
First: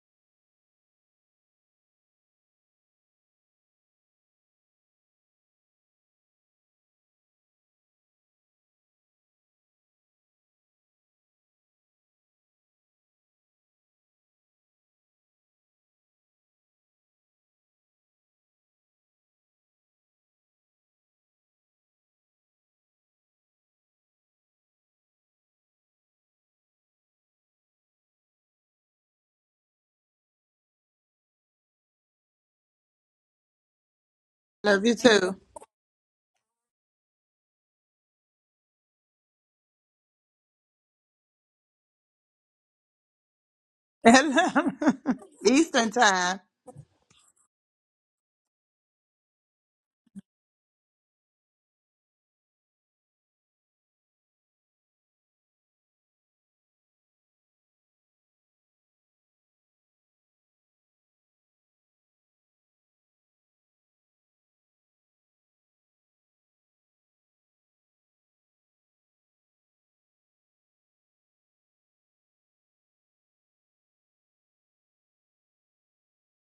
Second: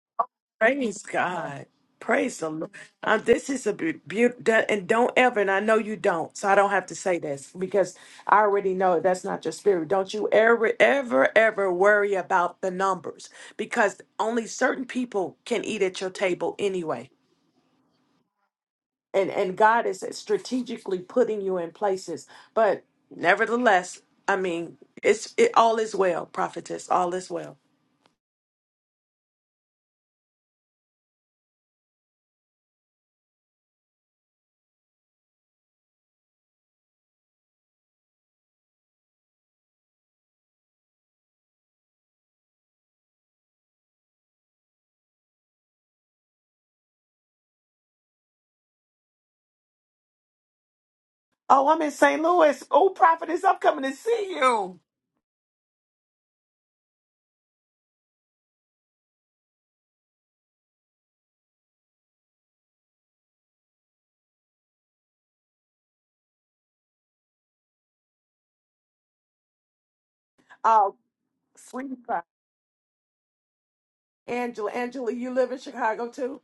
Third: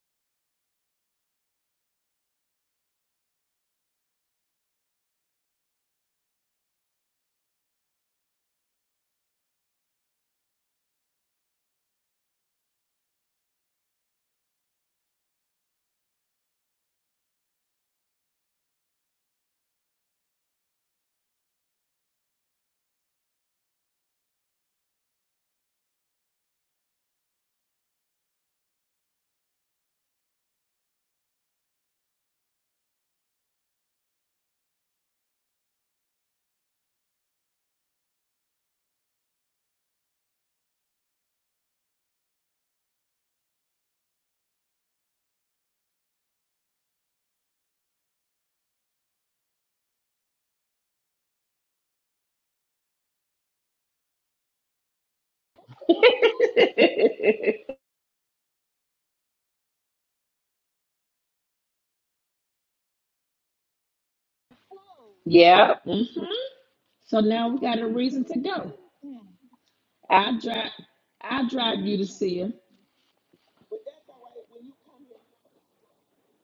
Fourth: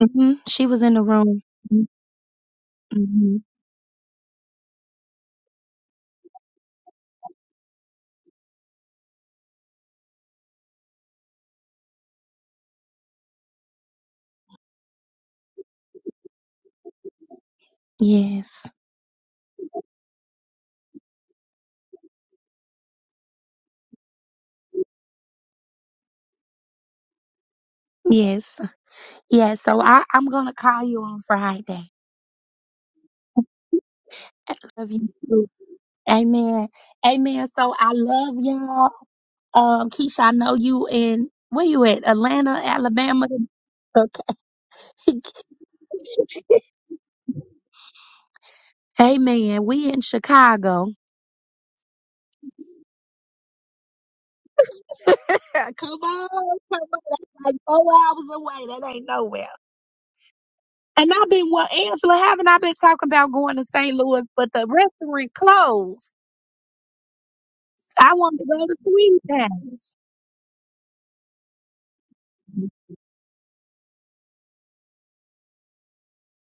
S1: hmm She was in the
S2: Praise
S1: room.
S2: God. Praise the Lord. Uh,
S1: hmm
S2: this is a beautiful, and don't ever, and I know you don't, so I don't have to say this because I already know that's not your spirit. Don't you ever, ever, ever worry about the numbers because only certain people can eat at your table anyway.
S1: Yes.
S2: And, and God is strategically putting you in places. But nevertheless, I mean, it's it, all is well, prophetess, all is well.
S1: Yes. Yes. So I, I'm going to call you on Friday. I
S3: Love
S1: love
S3: you
S1: you
S3: too.
S1: too. Amen. Amen. So I love y'all. Um, Keisha, I know you in, where you at? Atlanta, Alabama. Okay.
S3: Eastern time.
S1: Hey man, we in Chicago.
S2: Oh, I'm in St. Louis. Oh, prophetess, I'm coming to see you.
S1: come on, come on. That's like four hours away. That ain't nowhere. And I've been well, Angela, haven't I been talking about going to St. Louis, but the restaurant
S4: Yeah. hmm
S1: closed.
S4: So now we got a
S1: I
S4: reason
S1: wanted
S4: to
S1: to go
S4: go.
S1: to Sweet House.
S4: I'll drive.
S2: Uh,
S4: I'll drive
S2: Sweetie
S4: you to
S2: pie.
S4: see him.
S2: Angela, Angela, you live in Chicago too?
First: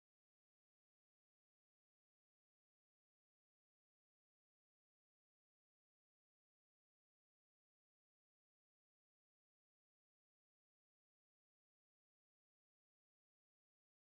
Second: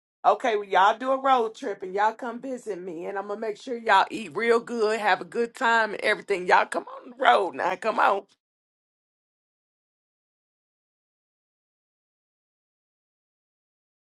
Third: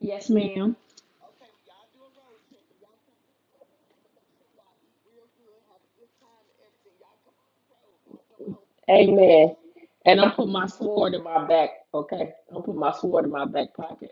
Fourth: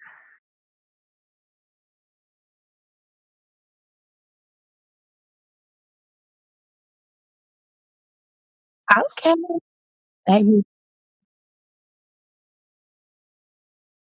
S4: Yes,
S2: Okay, well,
S4: ma'am.
S2: y'all do a road trip and y'all come visit me, and I'm gonna make sure y'all eat real good, have a good time, and everything. Y'all come on the road now. Come on.
S1: Okay.
S4: Amen. And I'll put
S1: Baby.
S4: my sword in my back. Okay. I'll put my sword in my back pocket.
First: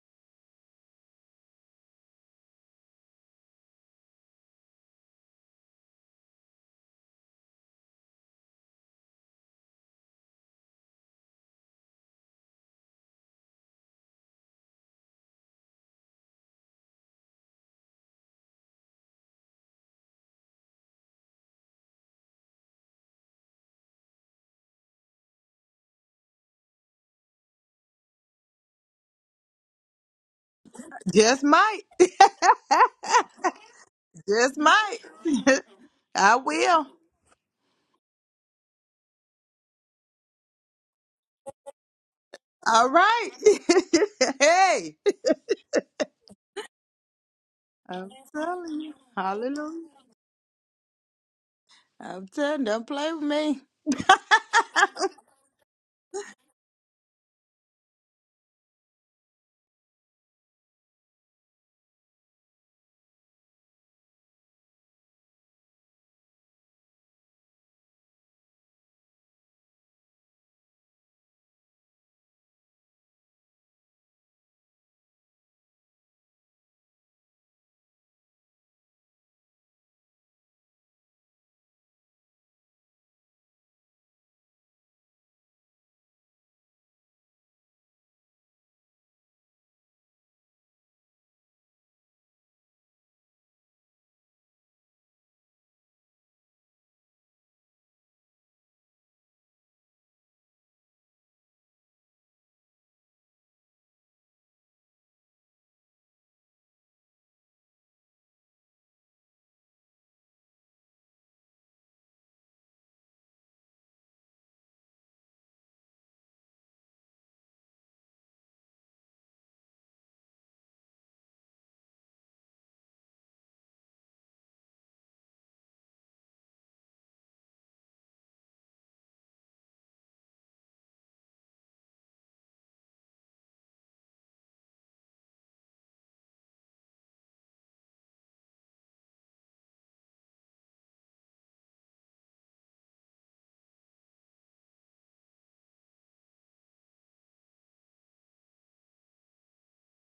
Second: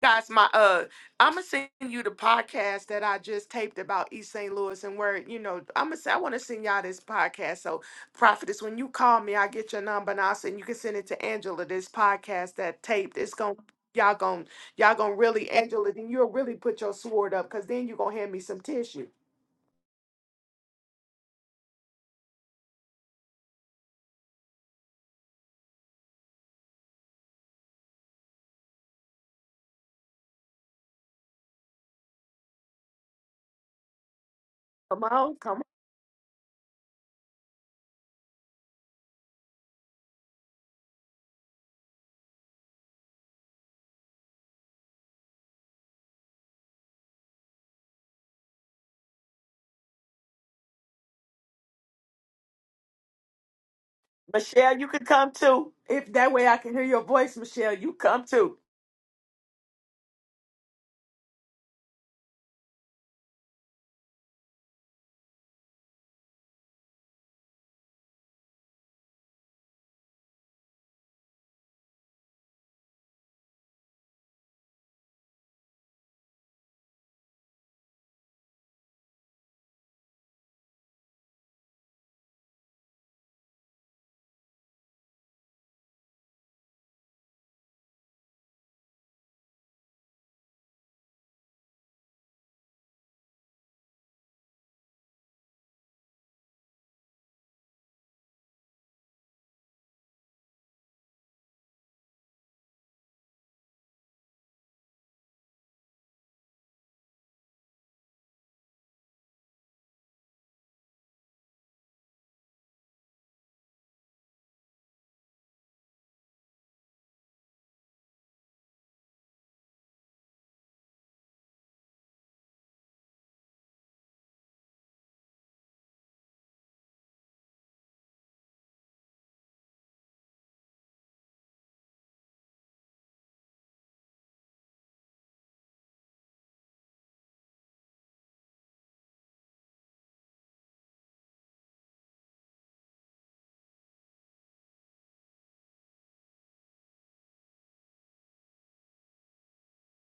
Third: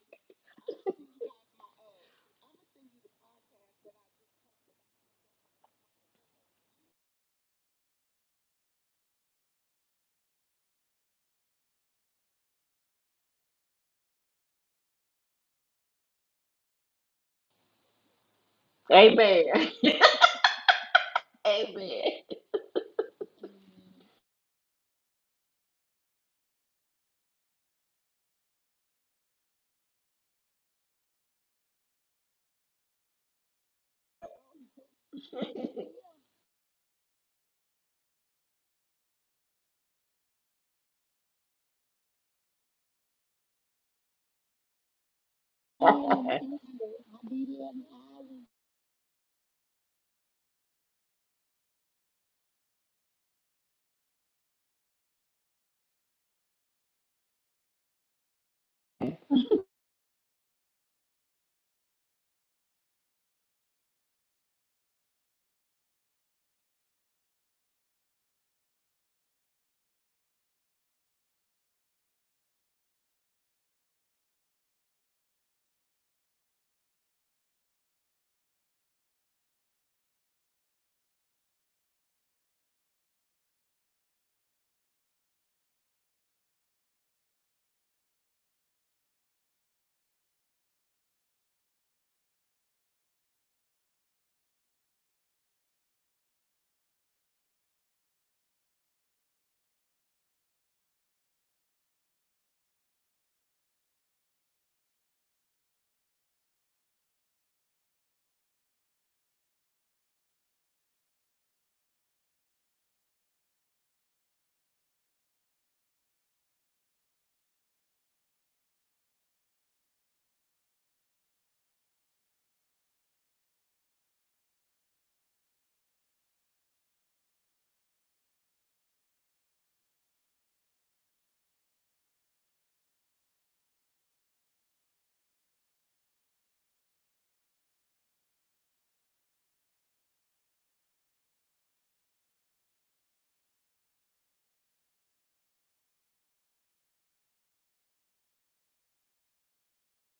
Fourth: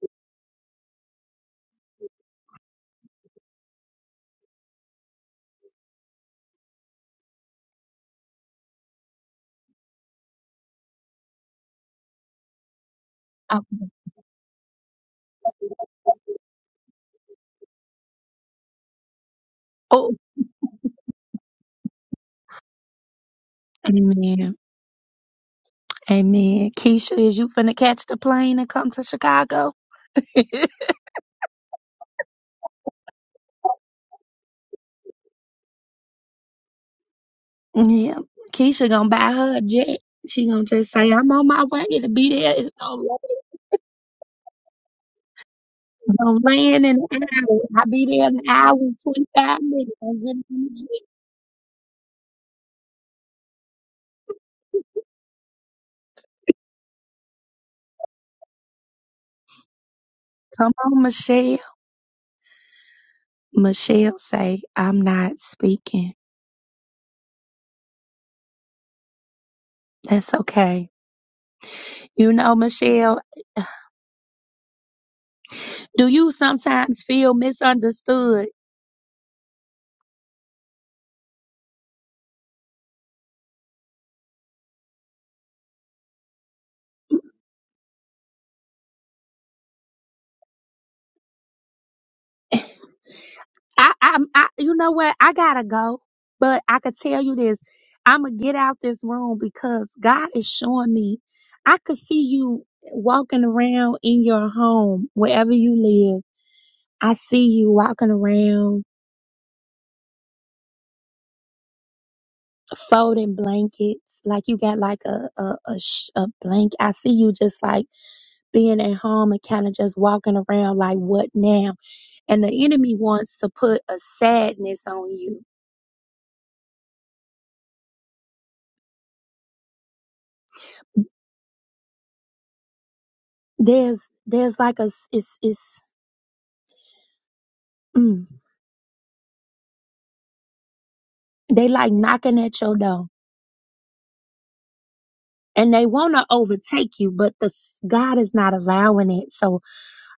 S2: guys my uh i'm gonna send you the podcast that i just taped about east st louis and where you know i'm gonna say i want to send y'all this podcast so prophetess when you call me i get your number and i'll send you can send it to angela this podcast that taped it's gonna
S1: Oh,
S2: y'all gonna y'all gonna really angela then you'll really put your sword up because then you're gonna hand me some tissue
S4: Amen.
S1: oh,
S4: Amen.
S1: amen. Amen. Keisha, is you finna catch the plane and come to Chicago?
S3: Just might. Just might.
S2: Come on, come
S3: I will.
S1: yeah. Keisha gonna buy her a jet. She gonna just say, I'm on my way to be there. It's
S3: All
S1: gonna land,
S3: right. hey.
S1: it's gonna land in an hour. I'll be
S3: I'm
S1: there in an hour
S3: telling you.
S1: and 25
S3: Hallelujah.
S1: minutes. I'm getting on the jet.
S3: I'm telling you, don't play with me.
S2: on. michelle you can come too if that way i can hear your voice michelle you come too
S1: Come on, Michelle. Michelle say, I'm not speaking. That's okay. You know, Michelle, do you sometimes feel misunderstood? I, i I, you know what? I gotta go, but I could tell you this. I'm gonna get out this room because God is showing me. I could see you walking around in your home, wherever you live. I see you walking around folding blankets, like you got like a a a, sh- a blanket. I see you just like being at home and kind of just walking around like what now? And the enemy wants to put a sadness on you. There's there's like a s- it's it's Mm. They like knocking at your door and they want to overtake you, but the s- God is not allowing it. So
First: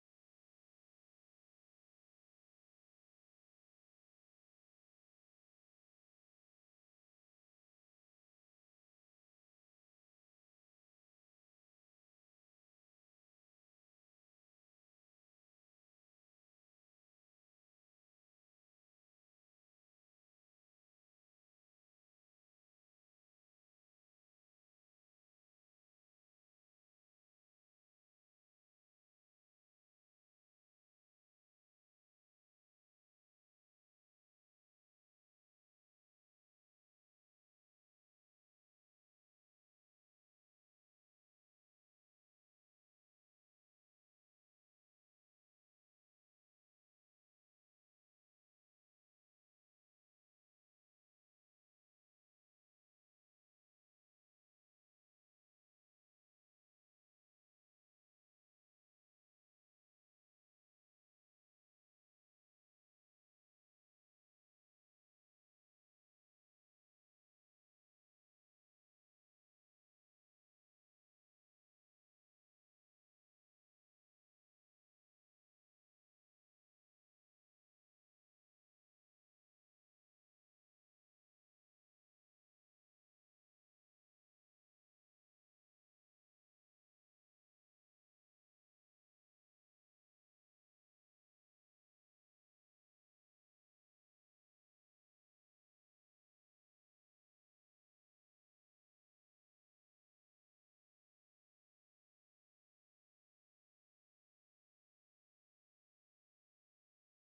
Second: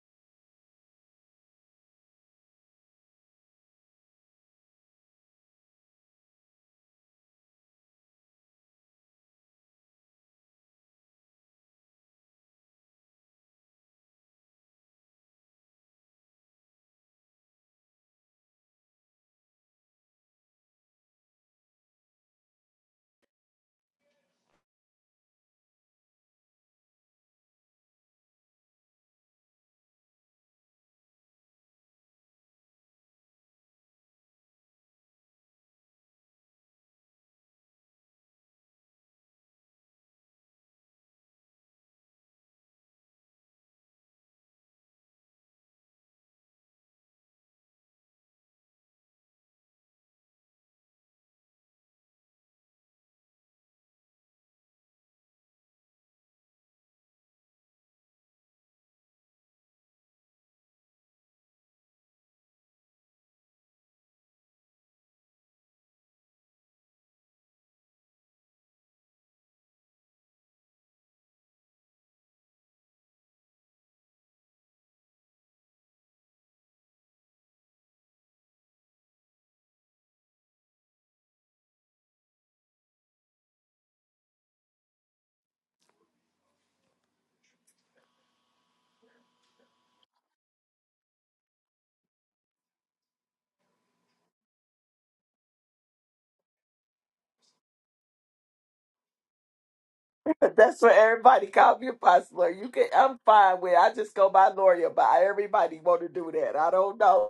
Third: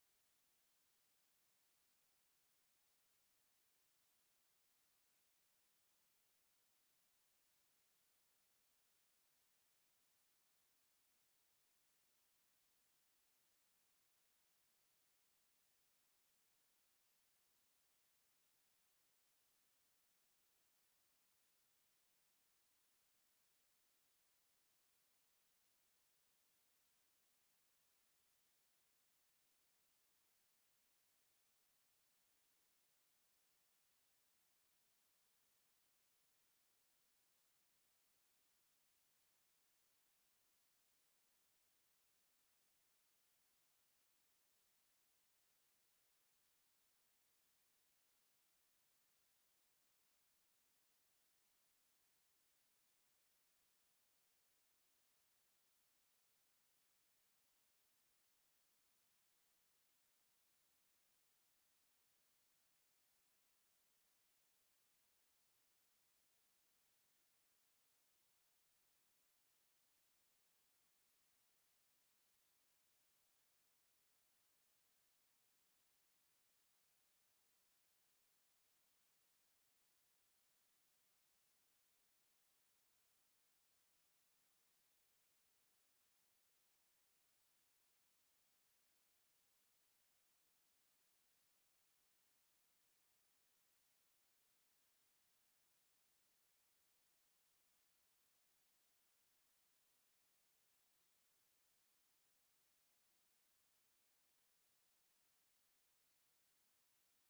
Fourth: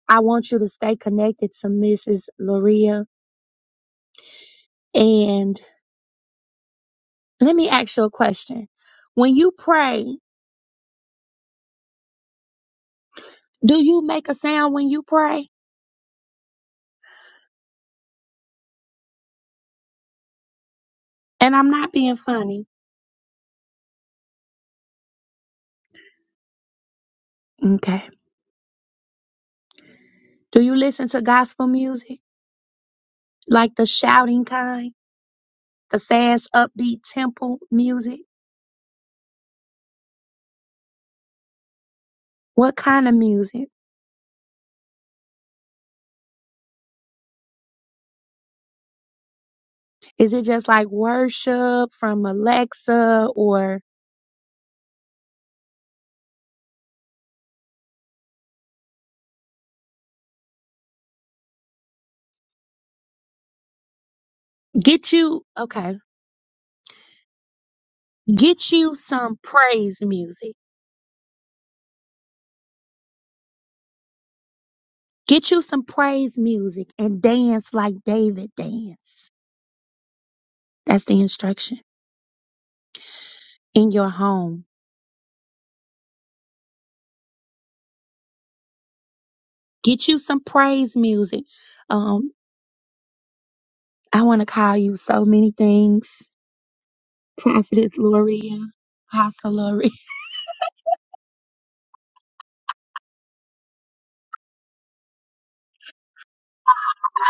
S1: I want you to stay connected to Mrs. Loria. And let me ask you a question. When you pray, do you make a sound when you pray? And I'm not being funny. Okay. Do you listen to gospel music? Like the shouting kind, the fast upbeat temple music? What kind of music? Is it just like worship from Alexa or Get you, okay, get you some praise music. Get you some praise music and dance like David danced. That's the instruction in your home. Get you some praise music. Um, I want to call you so many things. Prophetess Loria, Apostle Loria.
S2: That's what everybody call me apostle. Lori. You can I'm fine with it. I just go by lawyer, but everybody wanna do that. I don't know.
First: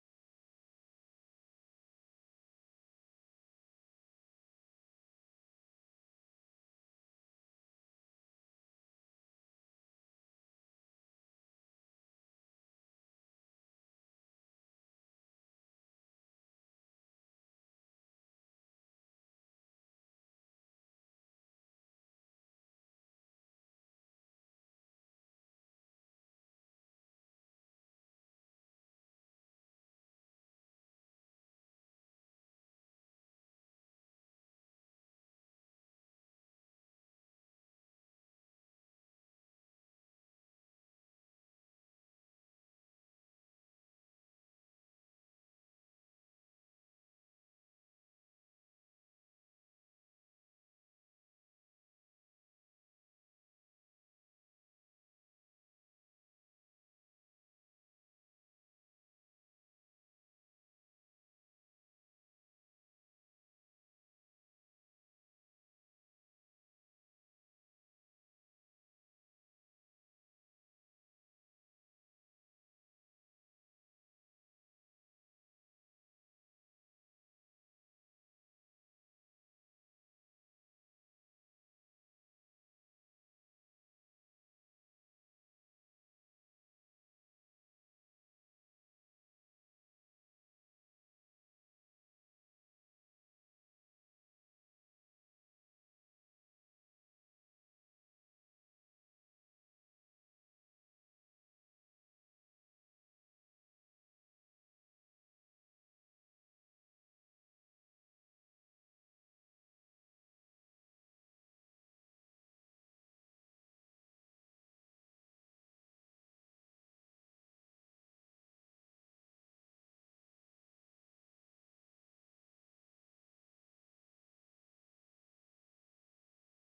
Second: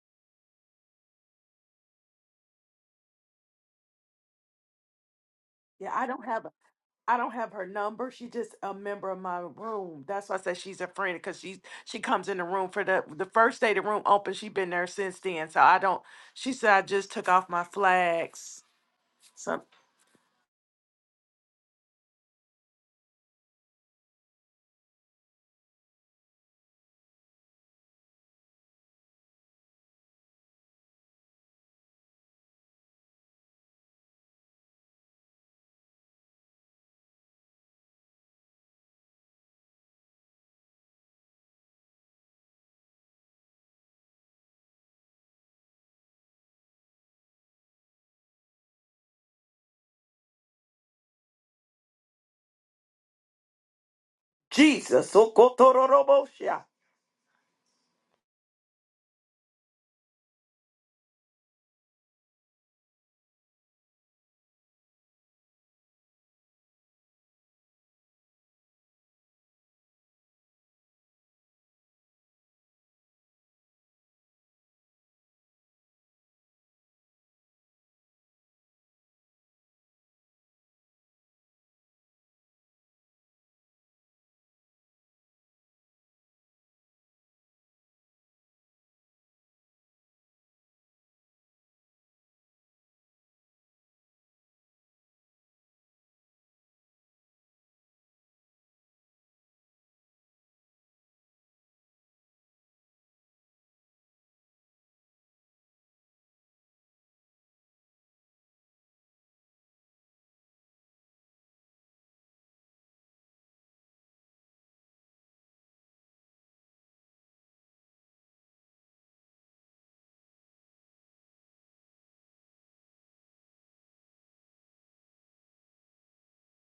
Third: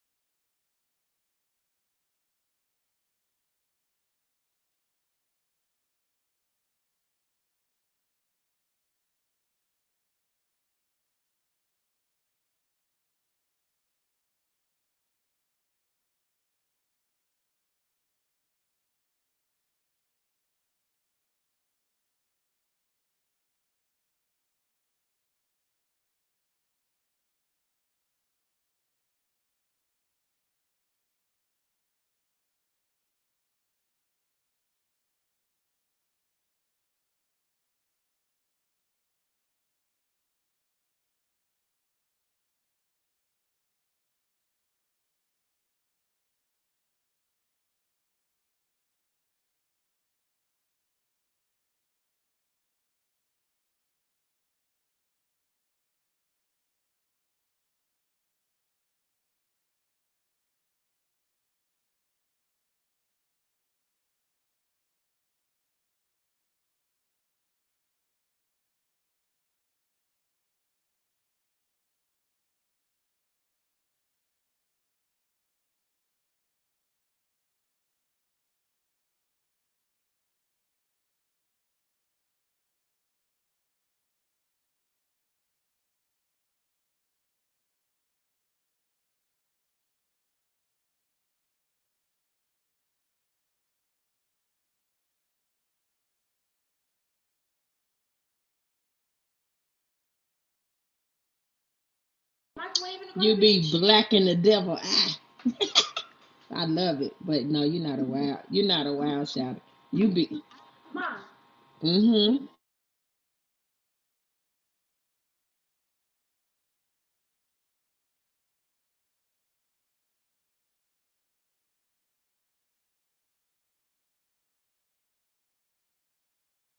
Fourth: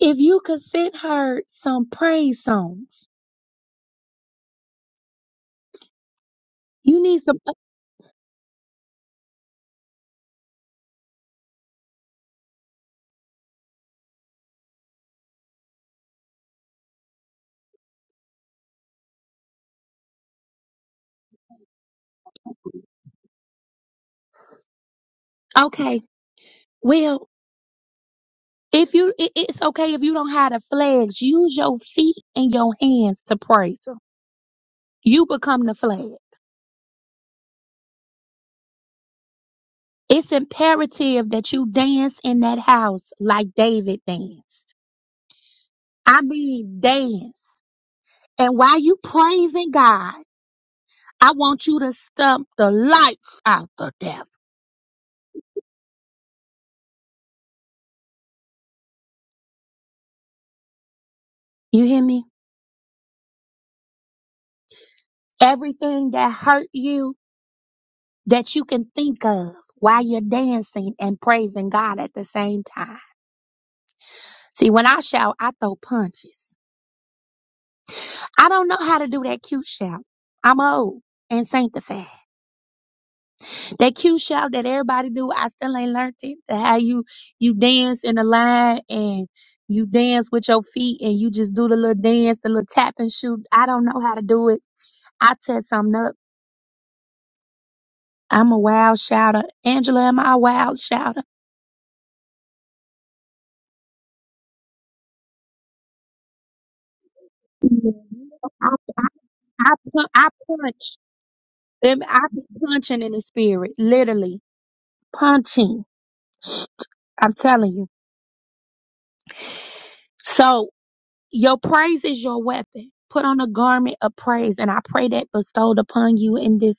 S1: If you could send her some praise songs,
S2: Yeah, I don't have
S1: you
S2: I
S1: need
S2: don't
S1: some.
S2: have her number. She just a member of my room. That's why I said she's a friend because she she comes in the room for the the first day the room opened. She been there since then. So I don't she said I just took off my flags. So
S1: Okay, well, if you, it, it's okay if you don't have the flags. Use your feet and your hands to praise. you become the flag. It's imperative that you dance in that house like David danced. I mean, dance. And while you praising God, I want you to stump the life out the devil.
S2: Jesus. Sokotororobosha.
S1: You hear me? Everything that hurt you that you can think of while you're dancing and praising God at the same time. See, when I shout, I throw punches. I don't know how to do that cute shout. I'm old and sanctified. that cute shout that everybody do, I still ain't learned it. The How you you dance in the line and you dance with your feet and you just do the little dance, the little tap and shoot. I don't know how to do it. I set something up. I'm a wild shouter. Angela, am I a wild shouter?
S4: You be blacking the devil. Ah, I love it. But no, you're
S1: Yeah.
S4: not a wild. You're
S1: I,
S4: not a
S1: I,
S4: wild shout.
S1: I, pu-
S4: You
S1: I
S4: be.
S1: punch. Them- I
S4: Mm-hmm.
S1: be punching in the spirit, literally punching. I'm telling you. So Your praise is your weapon. Put on a garment of praise, and I pray that bestowed upon you in this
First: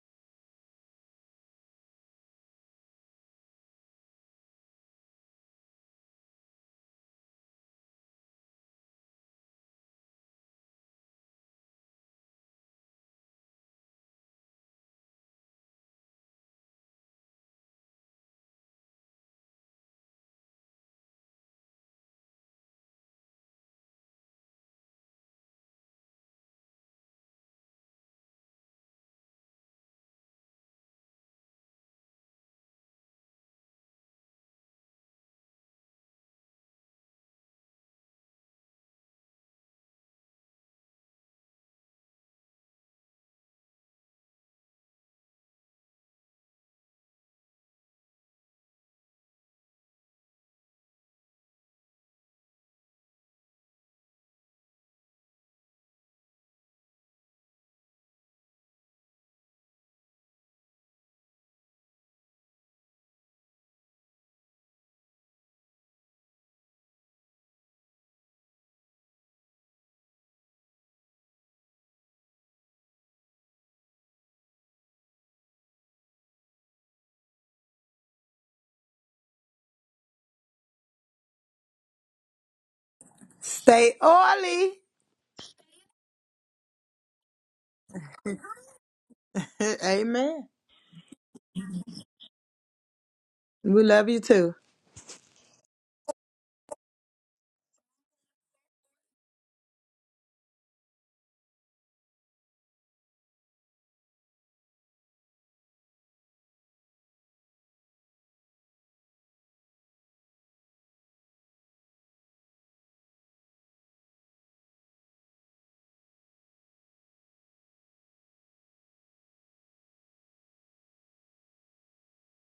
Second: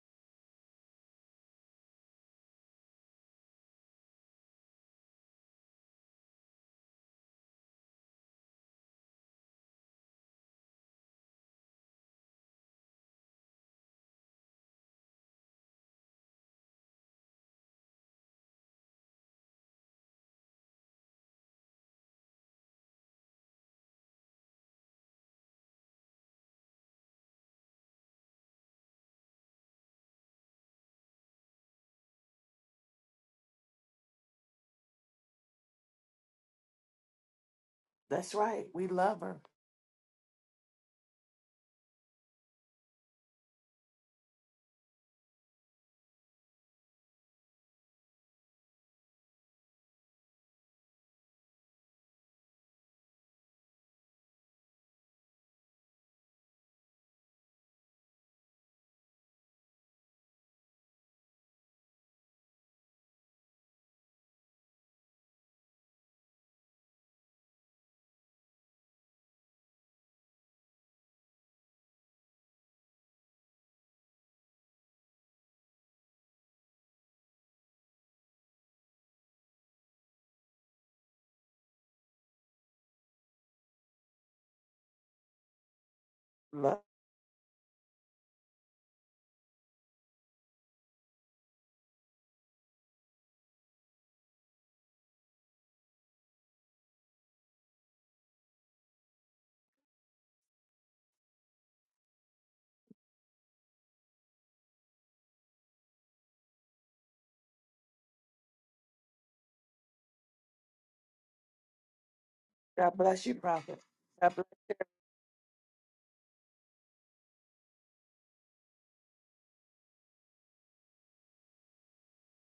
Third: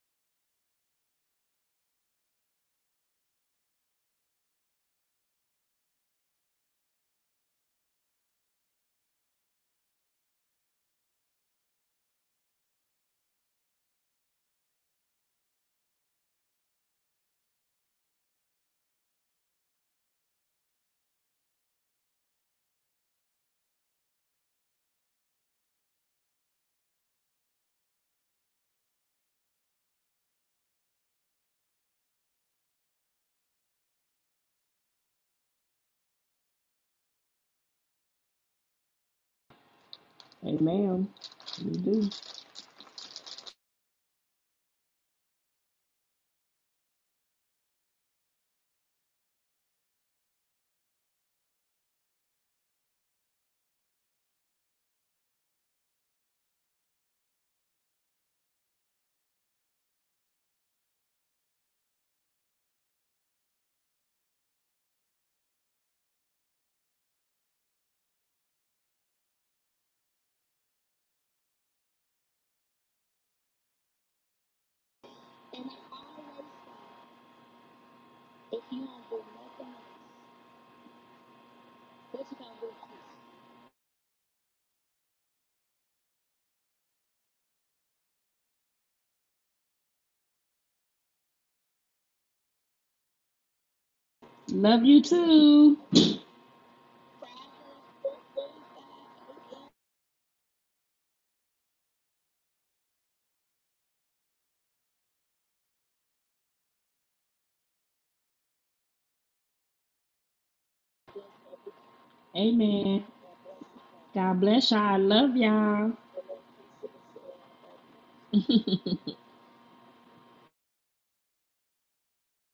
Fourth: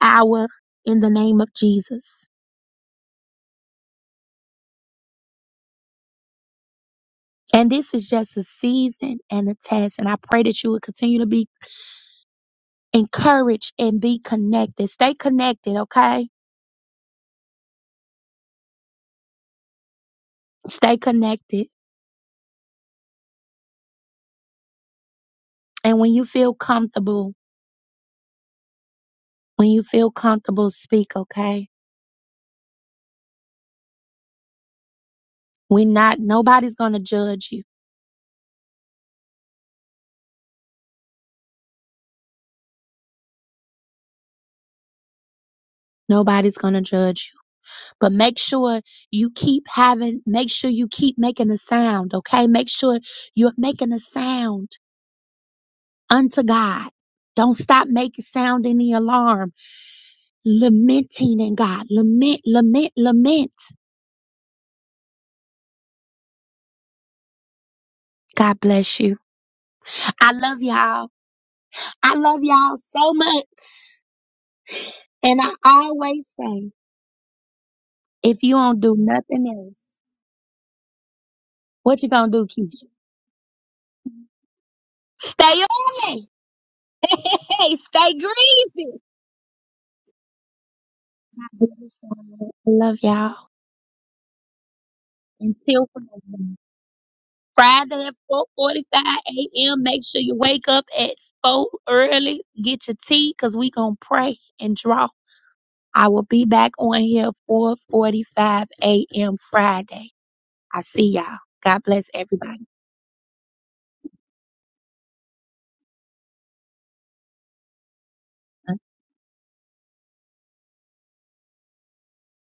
S1: hour in the name of Jesus. And this is just a season and a test, and I pray that you will continue to be encouraged and be connected. Stay connected, okay? Stay connected. And when you feel comfortable, when you feel comfortable, speak, okay? We're not, nobody's gonna judge you.
S2: That's right. We love her.
S4: Amen. You do.
S1: Nobody's gonna judge you. But make sure you keep having, make sure you keep making a sound, okay? Make sure you're making a sound unto God. Don't stop making sound in the alarm, lamenting in God. Lament, lament, lament. God bless you. I love y'all. I love y'all so much. And I always say, if you don't do nothing else, what you gonna do, Keisha?
S3: Stay oily.
S1: Stay on it.
S2: Love
S1: Hey, hey, stay greasy.
S3: Amen.
S1: I love y'all.
S3: We love you too.
S4: Love you too.
S1: until Friday. Friday at 4:45 a.m. Make sure you wake up at four early. Get your tea, cause we gonna pray and draw. I will be back on here 4:45 a.m. Friday. I see y'all. God bless everybody.
S2: God
S4: Amen.
S2: bless you, Prophet. God
S4: God bless y'all. I love y'all.